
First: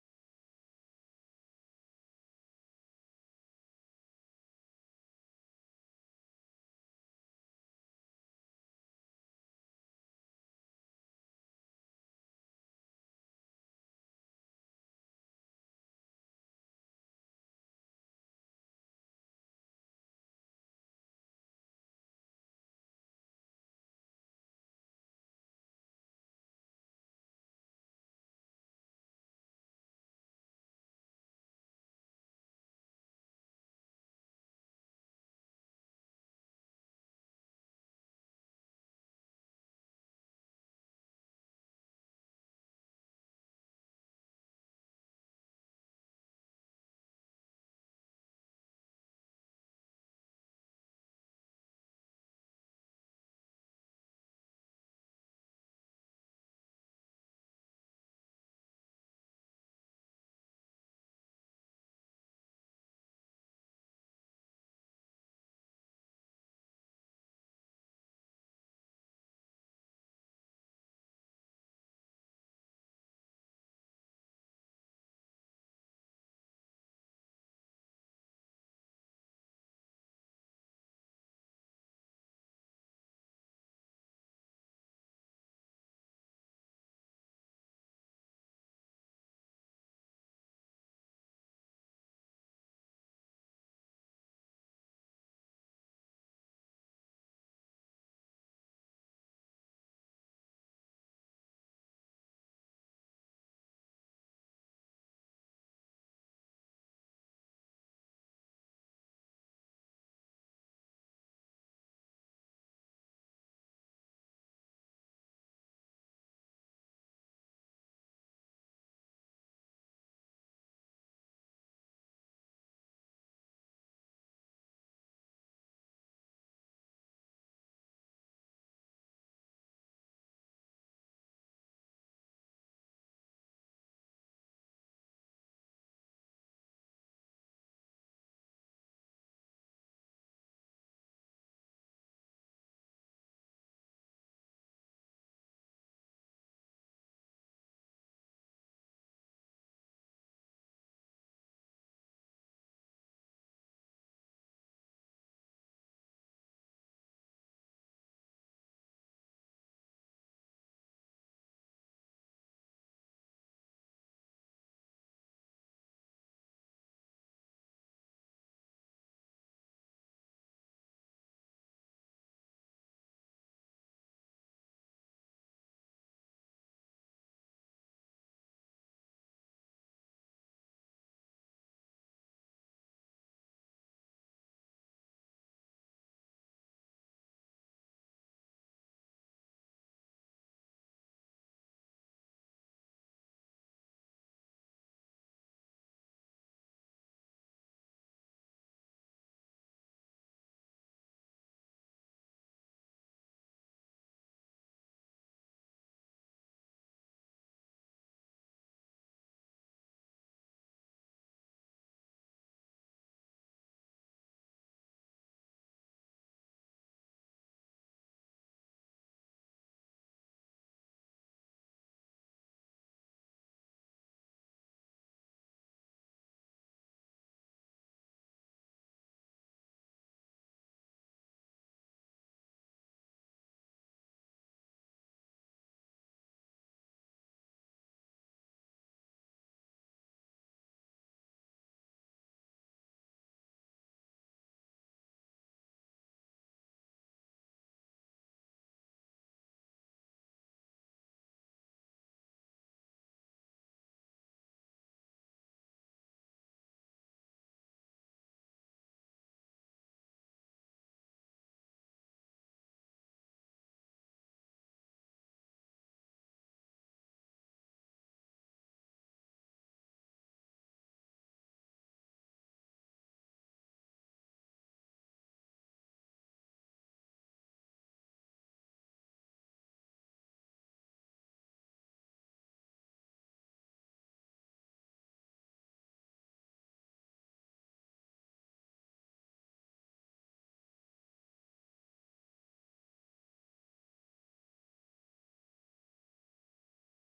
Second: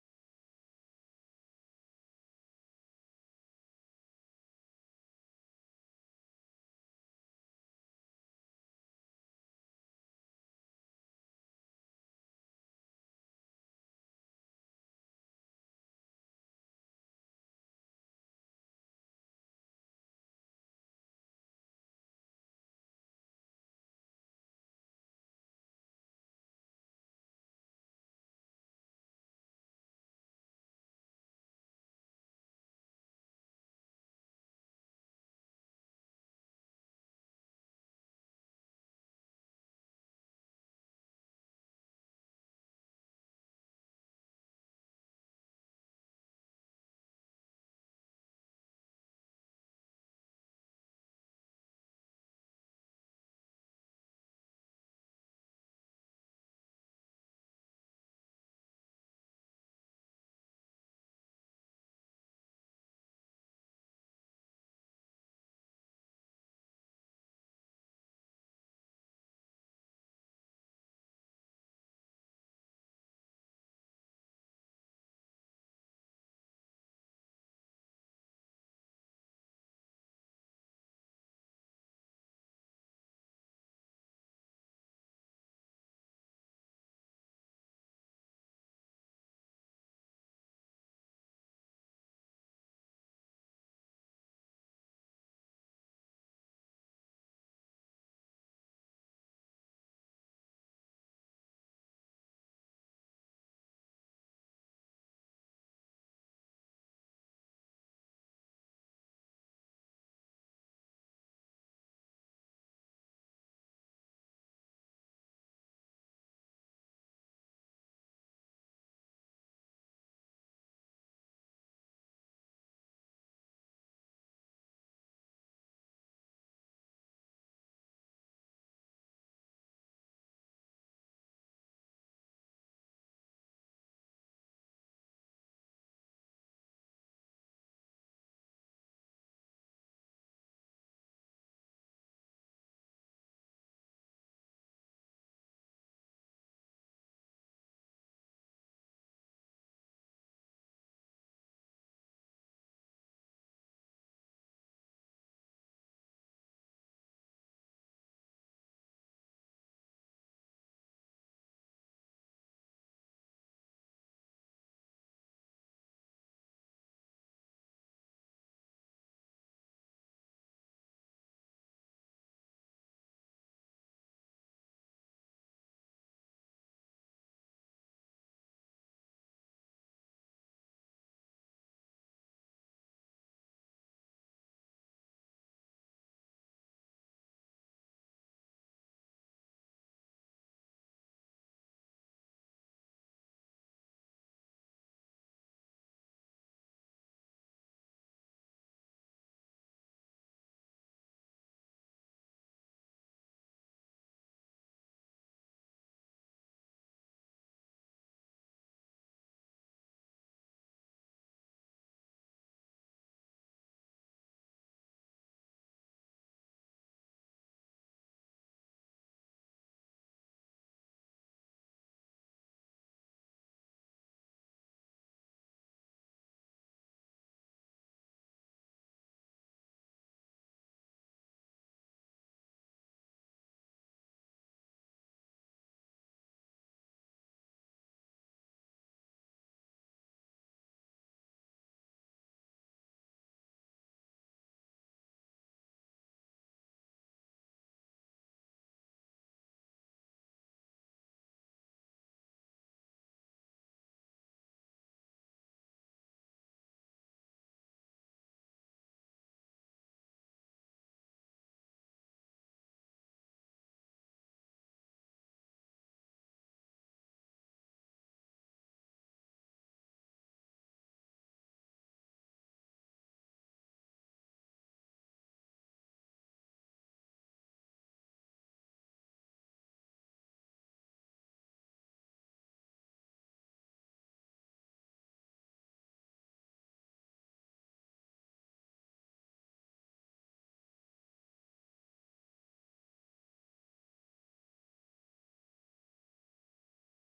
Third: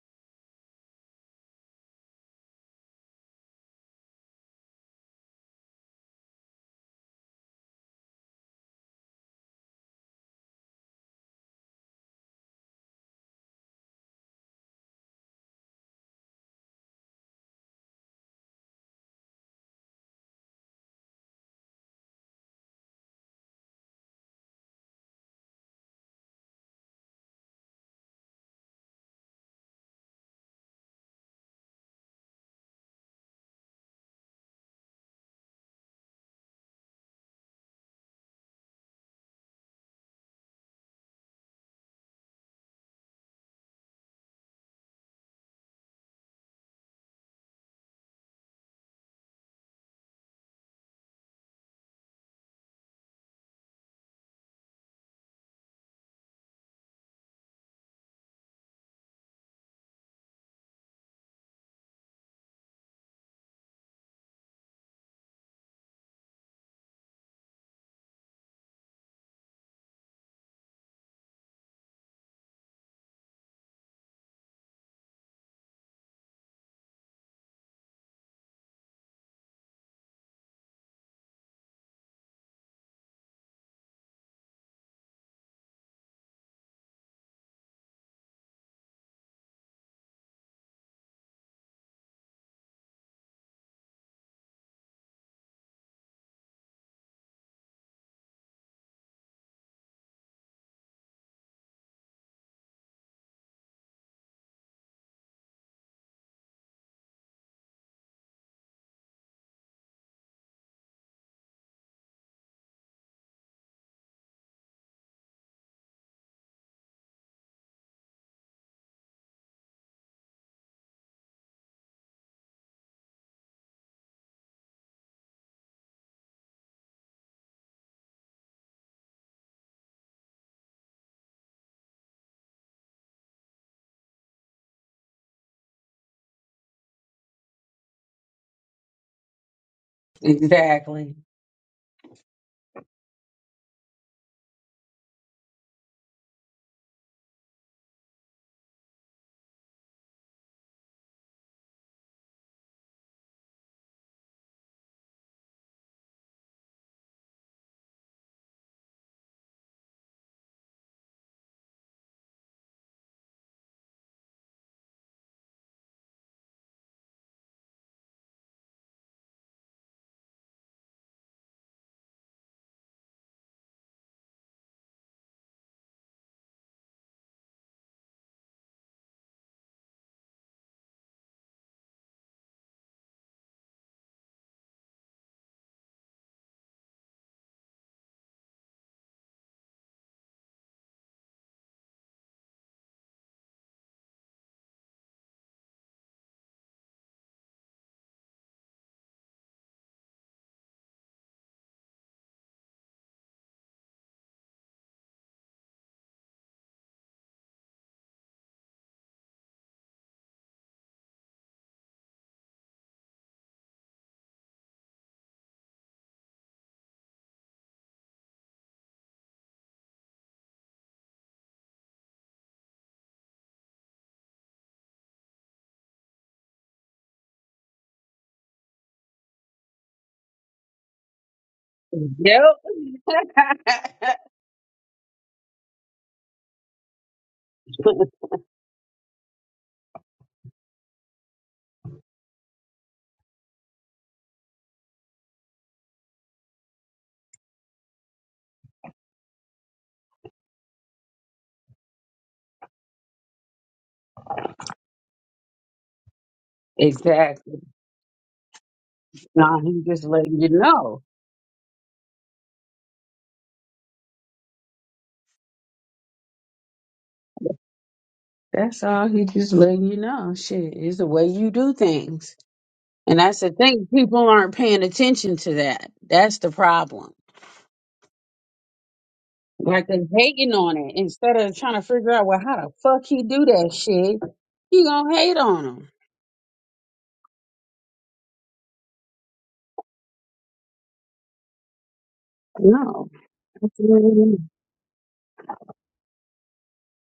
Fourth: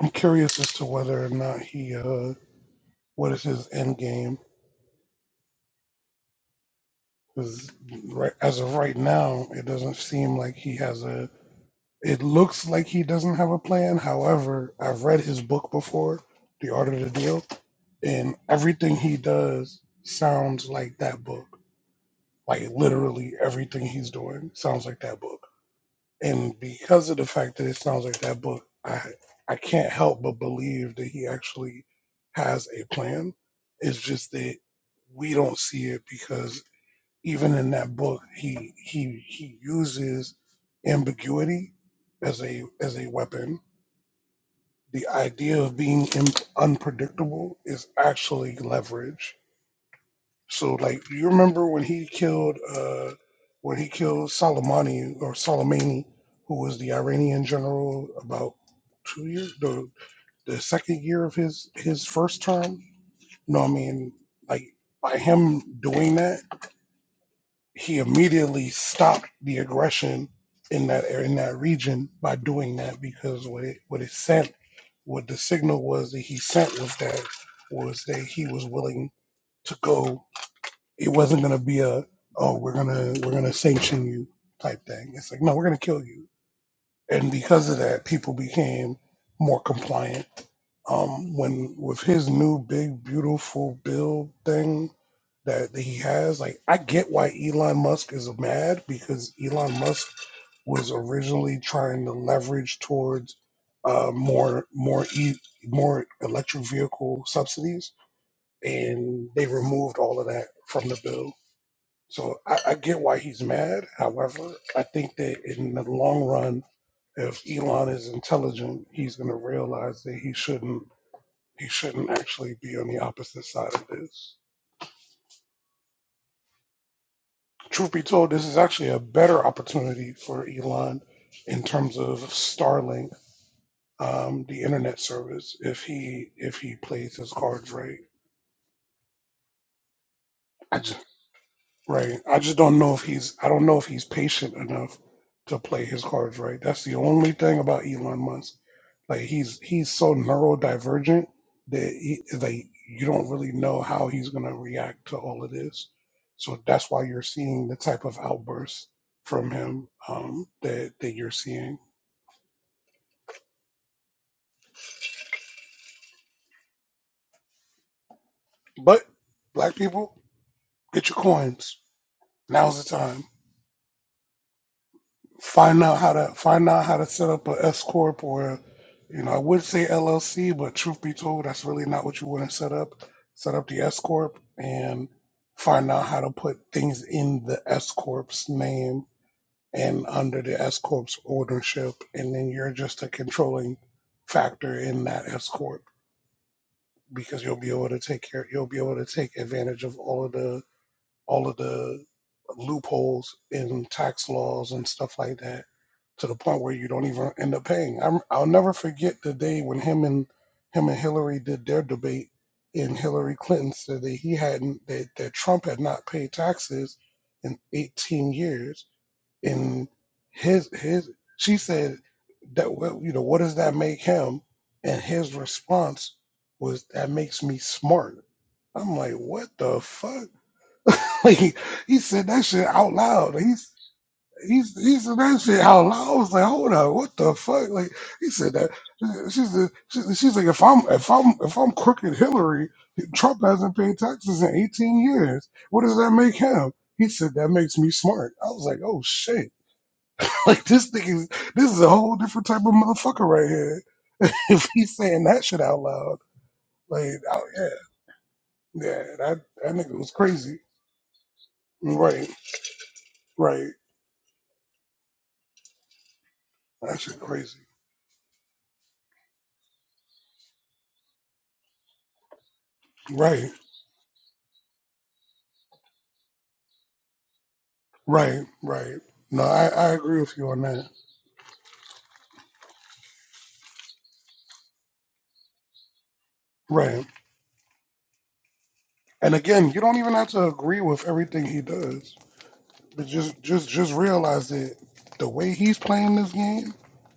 I'm curious as to whether or not he, uh, what is his end game? Because right, as of right now, it doesn't seem like he has a. It looks like he doesn't have a plan. However, I've read his book before, The Art of the Deal, and everything he does sounds like that book. Like literally everything he's doing sounds like that book. and because of the fact that it sounds like that book, I I can't help but believe that he actually has a plan. It's just that we don't see it because even in that book, he he he uses ambiguity as a as a weapon. The idea of being im unpredictable is actually leverage so like you remember when he killed uh when he killed Soleimani or Soleimani, who was the Iranian general about two years the the second year of his his first term? No, I mean like by him doing that, he immediately stopped the aggression in that area in that region by doing that because what it what it sent what the signal was that he sent was that was that he was willing to go it wasn't gonna be a oh we're gonna we're gonna sanction you type thing. It's like no, we're gonna kill you. And because of that, people became more compliant. Um, when with his new big beautiful bill thing that that he has, like I get why Elon Musk is mad because Elon Musk was originally trying to leverage towards uh, more more e- more electric vehicle subsidies, and they removed all of that from the bill so I, I get why he's mad. However, I think that in the long run, if Elon is intelligent, he's going to realize that he shouldn't he shouldn't actually be on the opposite side of this. Truth be told, this is actually a better opportunity for Elon in terms of Starlink, um, the internet service, if he if he plays his cards right. I just
exactly.
right. I just don't know if he's I don't know if he's patient enough to play his cards right. That's the only thing about Elon Musk Like he's he's so neurodivergent that he, like you don't really know how he's gonna react to all of this. So that's why you're seeing the type of outbursts from him um, that that you're seeing. But black people, get your coins. Now's the time. find out how to find out how to set up a S corp or you know I would say LLC, but truth be told, that's really not what you want to set up. Set up the S corp and find out how to put things in the S corp's name and under the S corp's ownership, and then you're just a controlling factor in that S corp because you'll be able to take care you'll be able to take advantage of all of the all of the loopholes in tax laws and stuff like that to the point where you don't even end up paying. I'm, I'll never forget the day when him and him and Hillary did their debate, and Hillary Clinton said that he hadn't that, that Trump had not paid taxes in 18 years, and his his she said that well you know what does that make him, and his response was that makes me smart. I'm like, what the fuck? [LAUGHS] Like he said
Yep.
that shit out loud. He
[LAUGHS]
He's he said that shit out loud. I was like, hold up, what the fuck? Like he said that. She said, she, she's like, if I'm if I'm if I'm crooked Hillary, Trump hasn't paid taxes in 18 years. What does that make him? He said that makes me smart. I was like, oh shit, [LAUGHS] like this thing is this is a whole different type of motherfucker right here. [LAUGHS] if he's saying that shit out loud, like oh
exactly.
yeah, yeah, that
No,
that
he
nigga
just
was
letting you
crazy.
know.
Right, right, that shit crazy.
That's all. He just letting you know. Shit, it's the way you do things. And that's
Right.
the thing. People aren't paying attention to that. That's the problem.
Right, right. No, I,
Like
I
they're
agree with you
hating
on
on
that.
it instead of trying to figure out, well, how the fuck he do that shit. You gonna hate on him.
Right. And again, you don't even have to agree with everything he does. But
No.
just just just realize that the way he's playing this game,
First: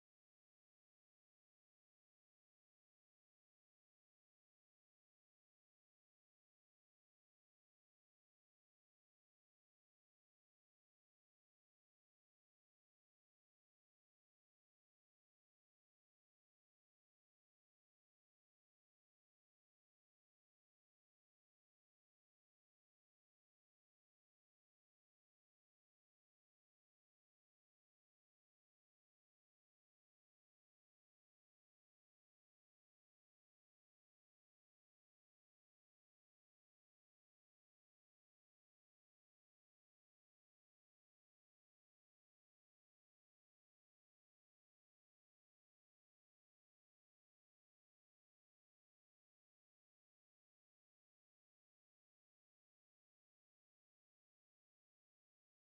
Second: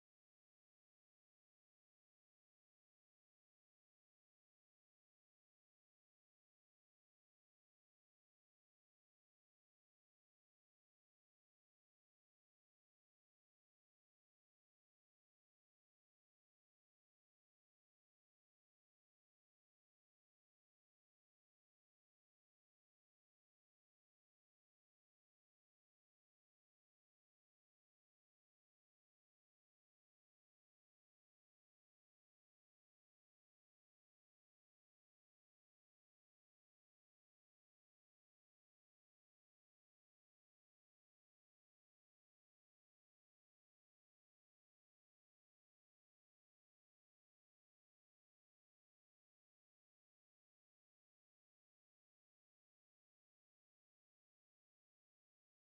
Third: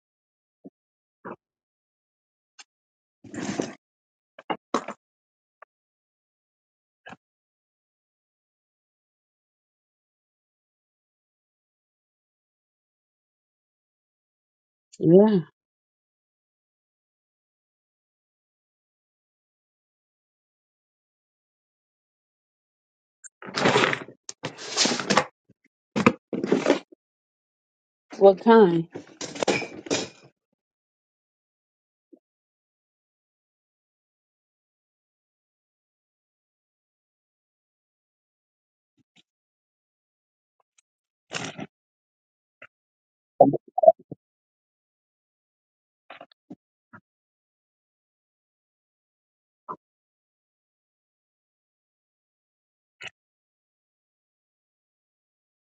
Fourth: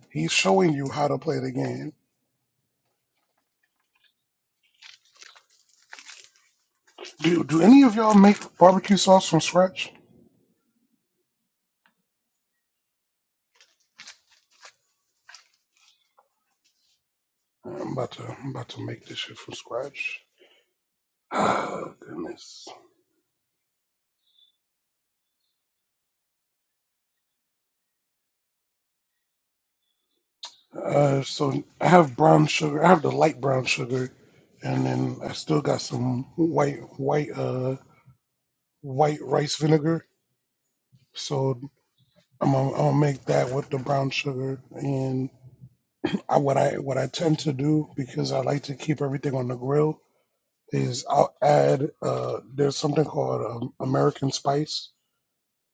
he's showing you how to play the game. Do do any of y'all make barbecue sauce from scratch?
Yeah.
I'm about to I'm about to make this shit from scratch. [SIGHS] Oh goodness.
What kind?
Uh so I have brown sugar. I have the light brown sugar and then I still got some white white uh white rice vinegar. So I'm gonna, I'm gonna make that with the brown sugar, and I, what I what I tend to do because I like to keep everything on the grill is I'll add uh, there's something called um, American Spice,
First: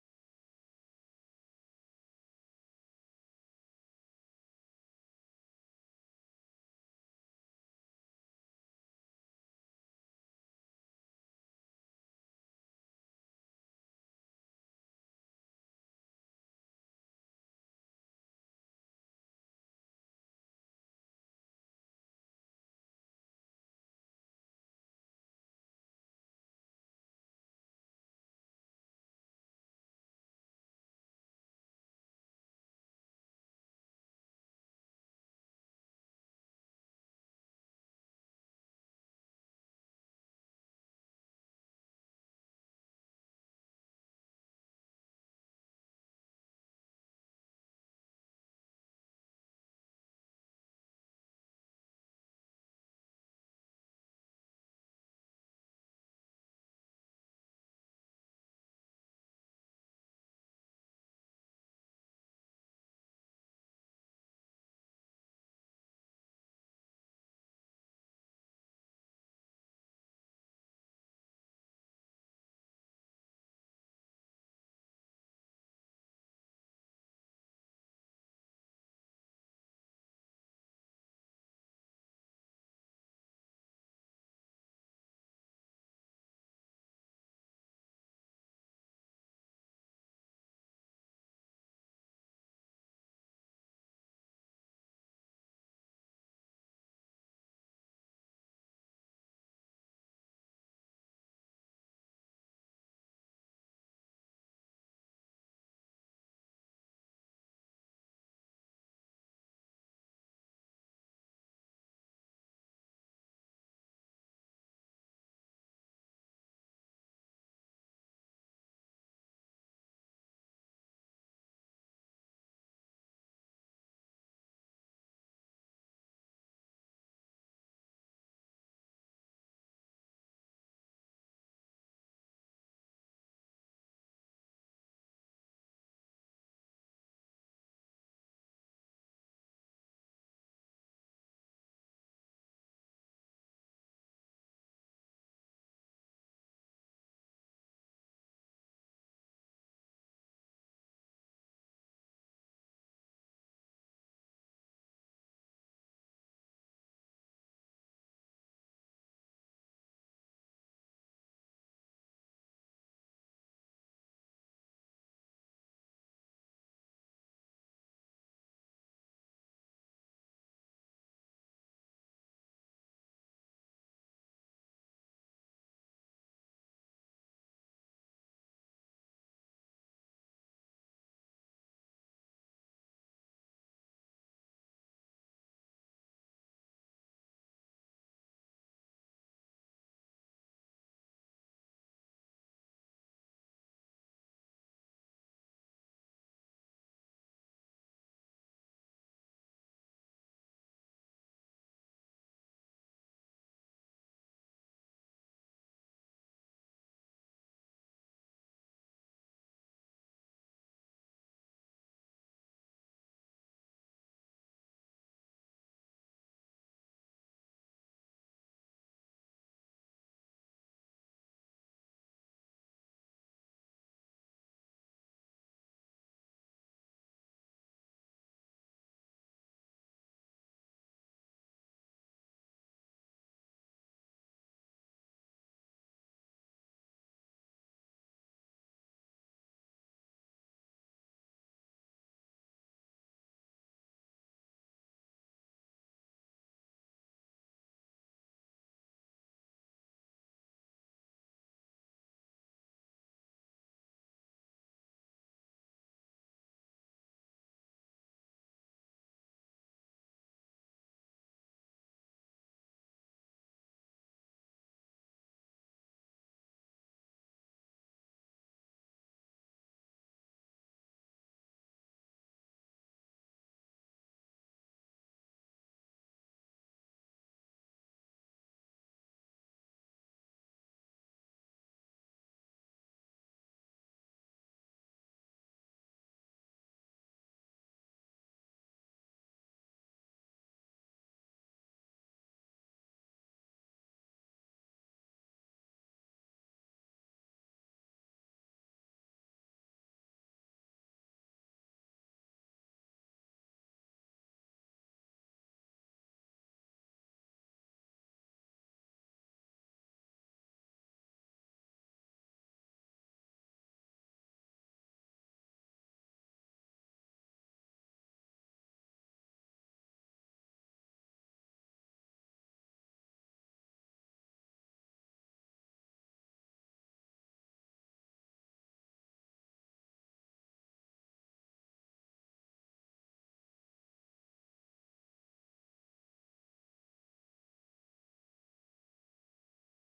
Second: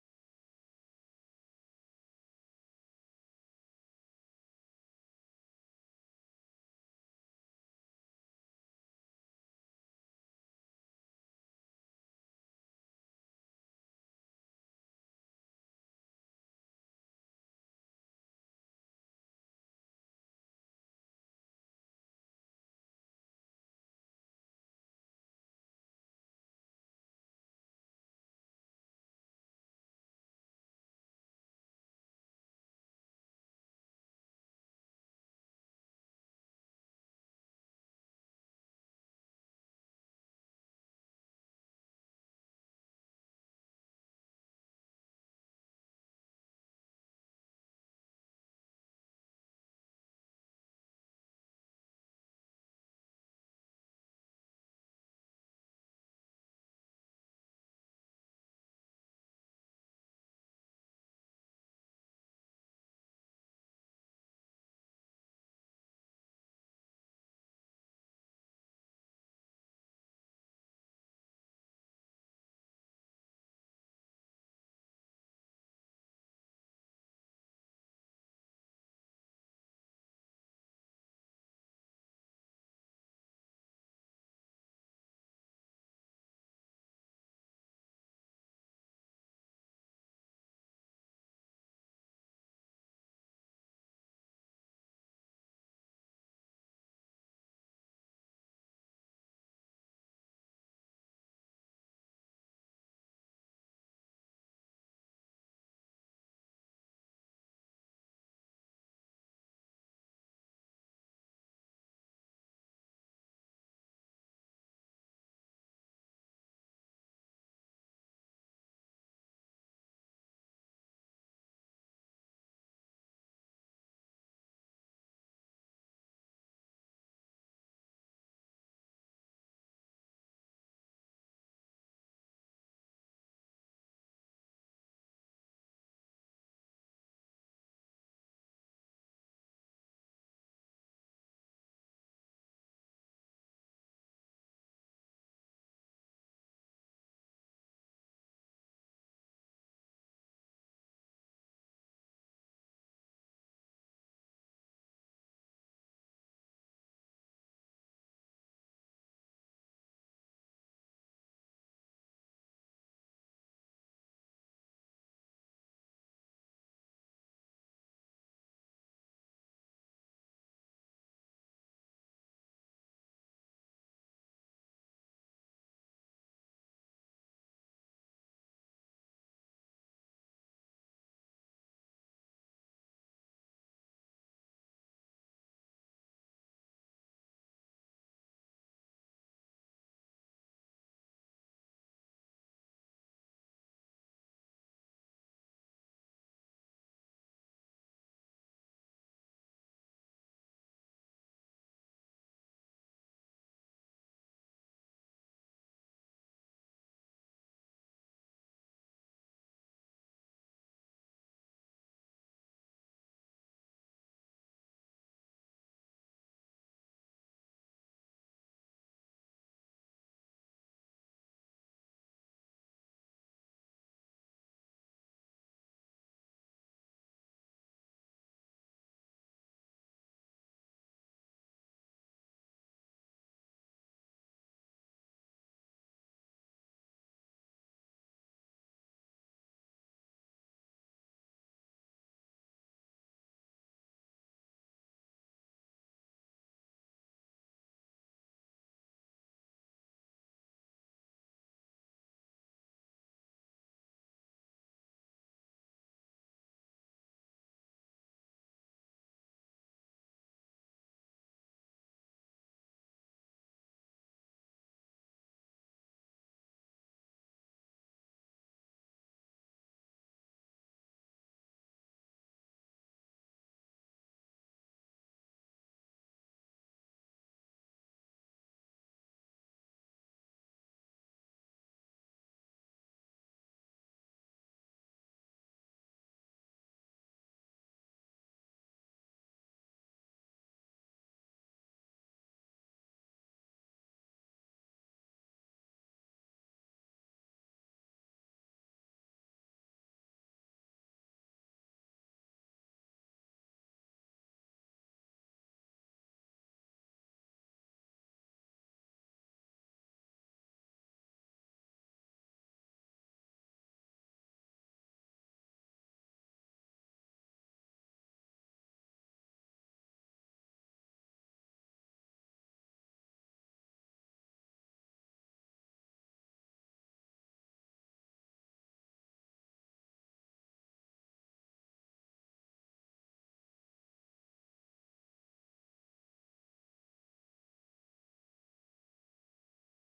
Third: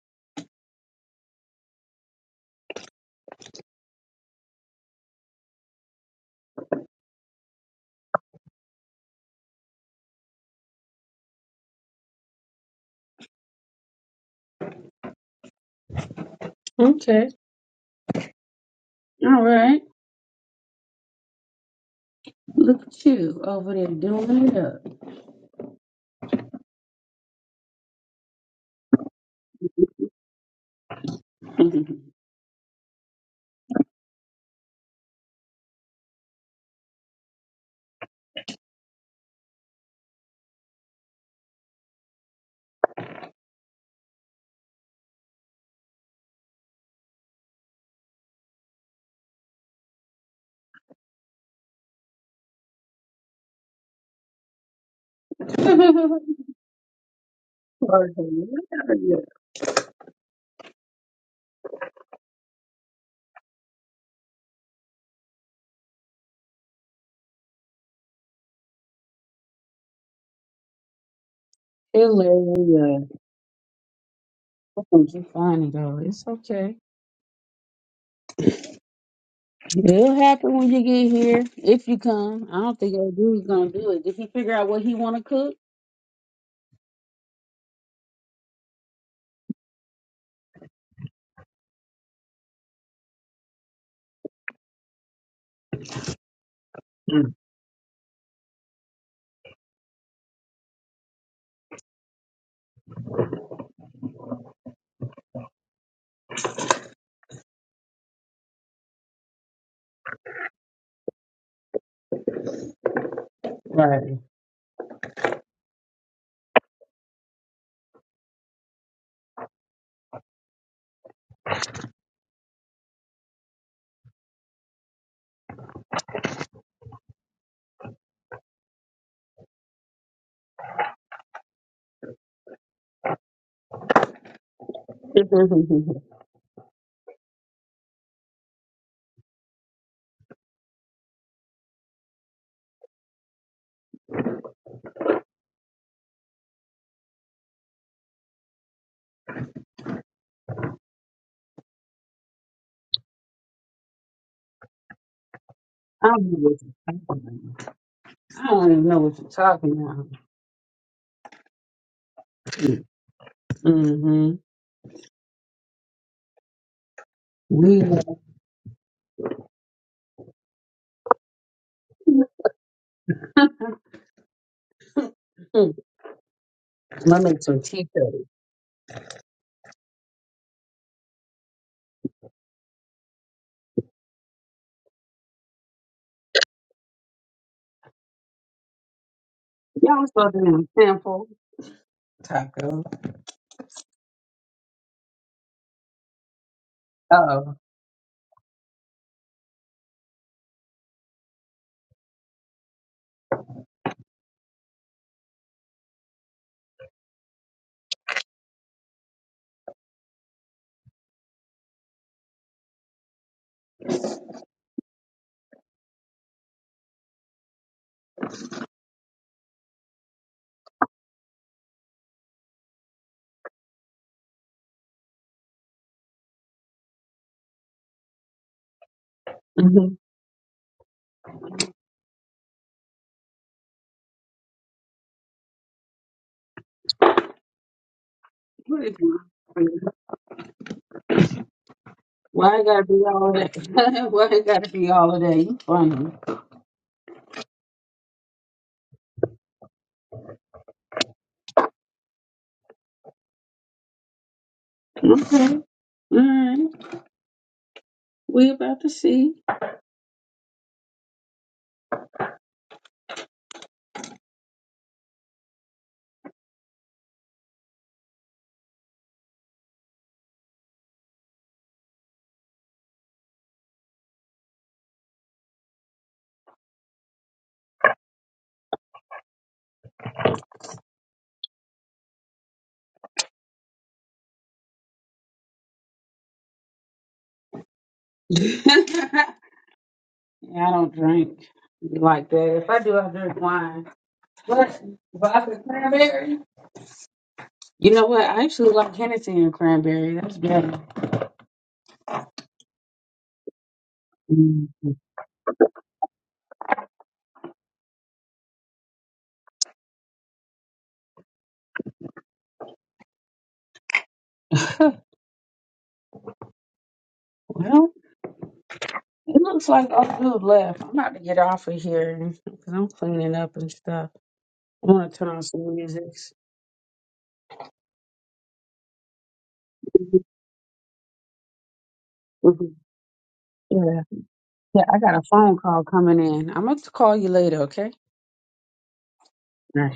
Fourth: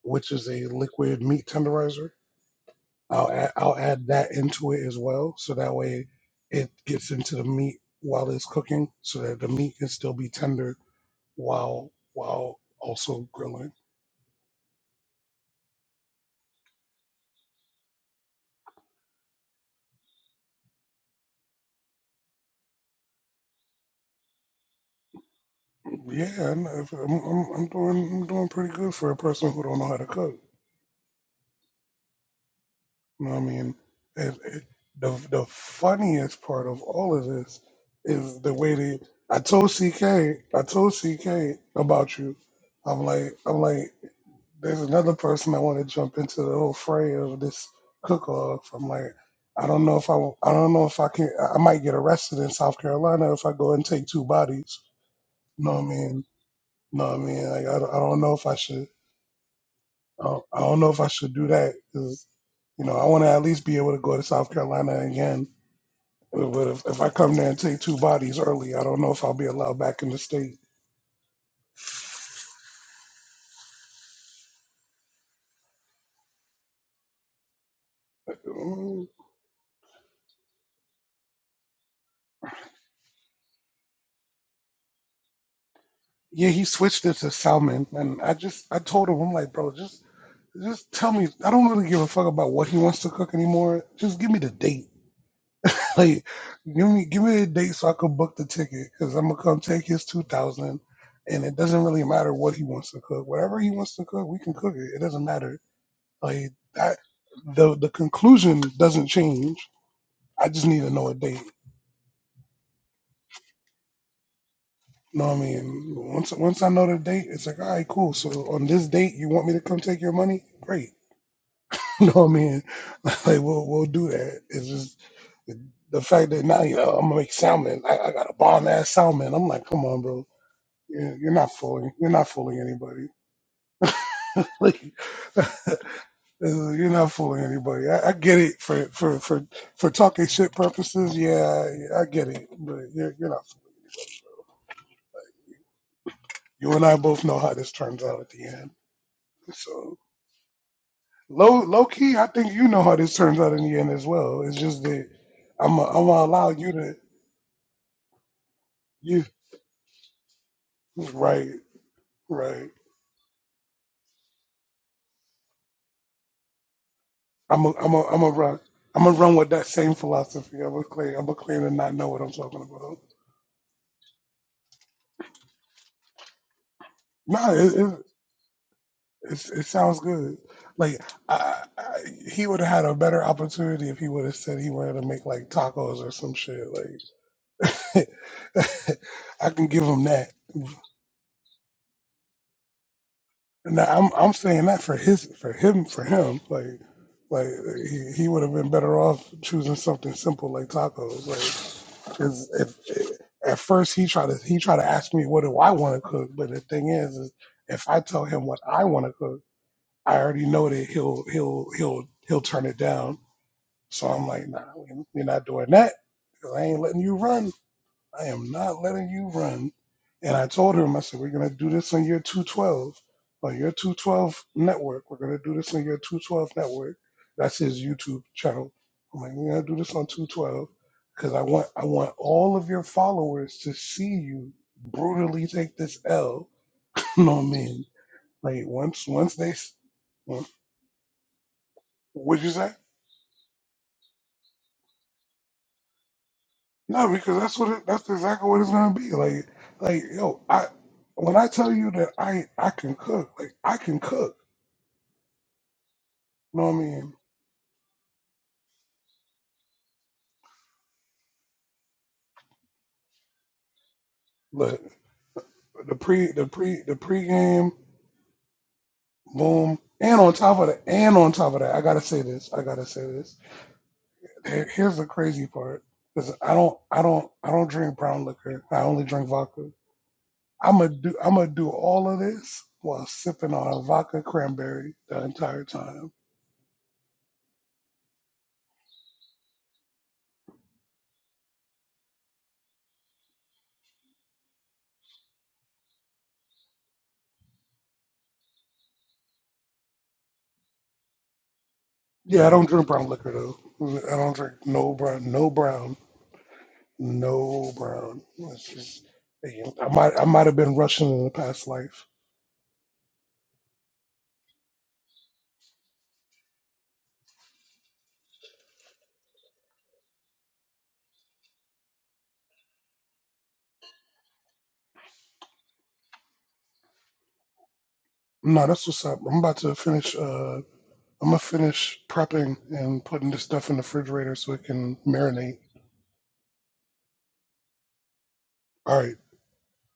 which is a liquid meat tenderizer. I'll add, I'll add that into it as well, so that way it gets into the meat while it's cooking, so that the meat can still be tender while while also grilling.
Okay. All right. Look at you over there doing
Yeah, I'm, I'm, I'm doing I'm doing pretty good for a person who don't know how to cook.
it
You know what I mean? And it, the the funniest part of all of this is the way they. I told CK, I told CK about you. I'm like, I'm like, there's another person I want to jump into the whole fray of this cook-off. I'm like, I don't know if I, I don't know if I can. I might get arrested in South Carolina if I go and take two bodies. You know what I
up. [LAUGHS]
mean? You know what I mean? Like, I, don't- I
Hilarious.
don't know if I should. Oh, I don't know if I should do that because you know I want to at least be able to go to South Carolina again. But if, if I come there and take two bodies early, I don't know if I'll be allowed back in the state.
Hilarious. Oh, you funny though. It's okay.
Mm,
It'll happen when you get here. If you come. I don't think that dude's gonna do it. Did he figure out what he wanna cook?
Yeah, he switched it to salmon, and I just I told him I'm like, bro, just just tell me. I don't really give a fuck about what he wants to cook anymore. Just give me the date. [LAUGHS] Like, give me give me a date so I can book the ticket because I'm gonna come take his two thousand, and it doesn't really matter what he wants to cook. Whatever he wants to cook, we can cook it. It doesn't matter Like that, the the conclusion doesn't change. I just need to know a date.
Right.
You know what I mean? Once once I know the date, it's like, all right, cool. So on this date, you want me to come take your money? Great. [LAUGHS] You know what I mean? [LAUGHS] Like we'll we'll do that. It's just the fact that now you know I'm gonna make salmon. I, I got a bomb ass salmon. I'm like, come on, bro. You're you're not fooling. You're not fooling anybody. [LAUGHS] Like
[LAUGHS]
Uh, you're not fooling anybody. I, I get it for, for for for talking shit purposes. Yeah, I, I get it, but you're you're not fooling anybody. You and I both know how this turns out at the end. So low low key, I think you know how this turns out in the end as well. It's just that I'm i am i
I
gonna
don't know
allow you
you
to
I don't even know what
you
you're talking about.
right right.
Mm-hmm.
I'm a,
We
I'm a,
mm,
I'm a run. I'm gonna run with that same philosophy. I'm gonna claim. I'm gonna claim to not know what I'm talking about.
let me make
Nah,
some
it,
tea
it,
curry.
It's, it sounds good. Like I, I, he would have had a better opportunity if he would have said he wanted to make like tacos or some shit. Like [LAUGHS] I can give
Y'all
him
was
that.
supposed to be a sample. Taco.
Now I'm I'm saying that for his for him for him like like he, he would have been better off choosing something simple like tacos like because if, at first he tried to he tried to ask me what do I want to cook but the thing is, is if I tell him what I want to cook I already know that he'll he'll he'll he'll turn it down. So I'm like, nah, we- are not doing that because I ain't letting you run. I am not letting you run. And I told him, I said, we're gonna do this on your 212, on your 212 network. We're gonna do this on your 212 network. That's his YouTube channel. I'm like, we're gonna do
Mm-hmm.
this on 212 because I want I want all of your followers to see you brutally take this L. [LAUGHS] no mean. Like
What is
once
it?
once they s- what'd you
Why it
say?
gotta be all of that? [LAUGHS] Why it gotta be all of that? You funny.
No, because that's what it, that's exactly what it's gonna be. Like, like yo, I when I tell you that I I can cook, like I can cook.
Okay. All
You know
right,
what I mean?
we about to see.
Look, the pre the pre the pregame boom, and on top of that, and on top of that, I gotta say this. I gotta say this. Here- Here's the crazy part, because I don't I don't I don't drink brown liquor. I only drink vodka. I'm gonna do I'm gonna do all of this while sipping on a vodka cranberry the entire time.
[LAUGHS] yeah, I don't drink like that. If I do, I drink wine. But vodka cranberry. You know what? I actually like Hennessy and cranberry. That's better.
Yeah, I don't drink brown liquor though. I don't drink
Mm.
no brown, no brown, no brown. It's just, hey, I might, I might have been Russian in a past life.
[LAUGHS] well, it looks like all good left. I'm about to get off of here because I'm cleaning up and stuff. I want to turn on some music.
No, that's what's up. I'm about to finish. Uh, I'm gonna finish prepping
Mhm.
and putting this stuff
Yeah,
in the refrigerator so it
yeah.
can
I got a phone
marinate.
call coming in. I'm gonna call you later. Okay.
All right.
All right.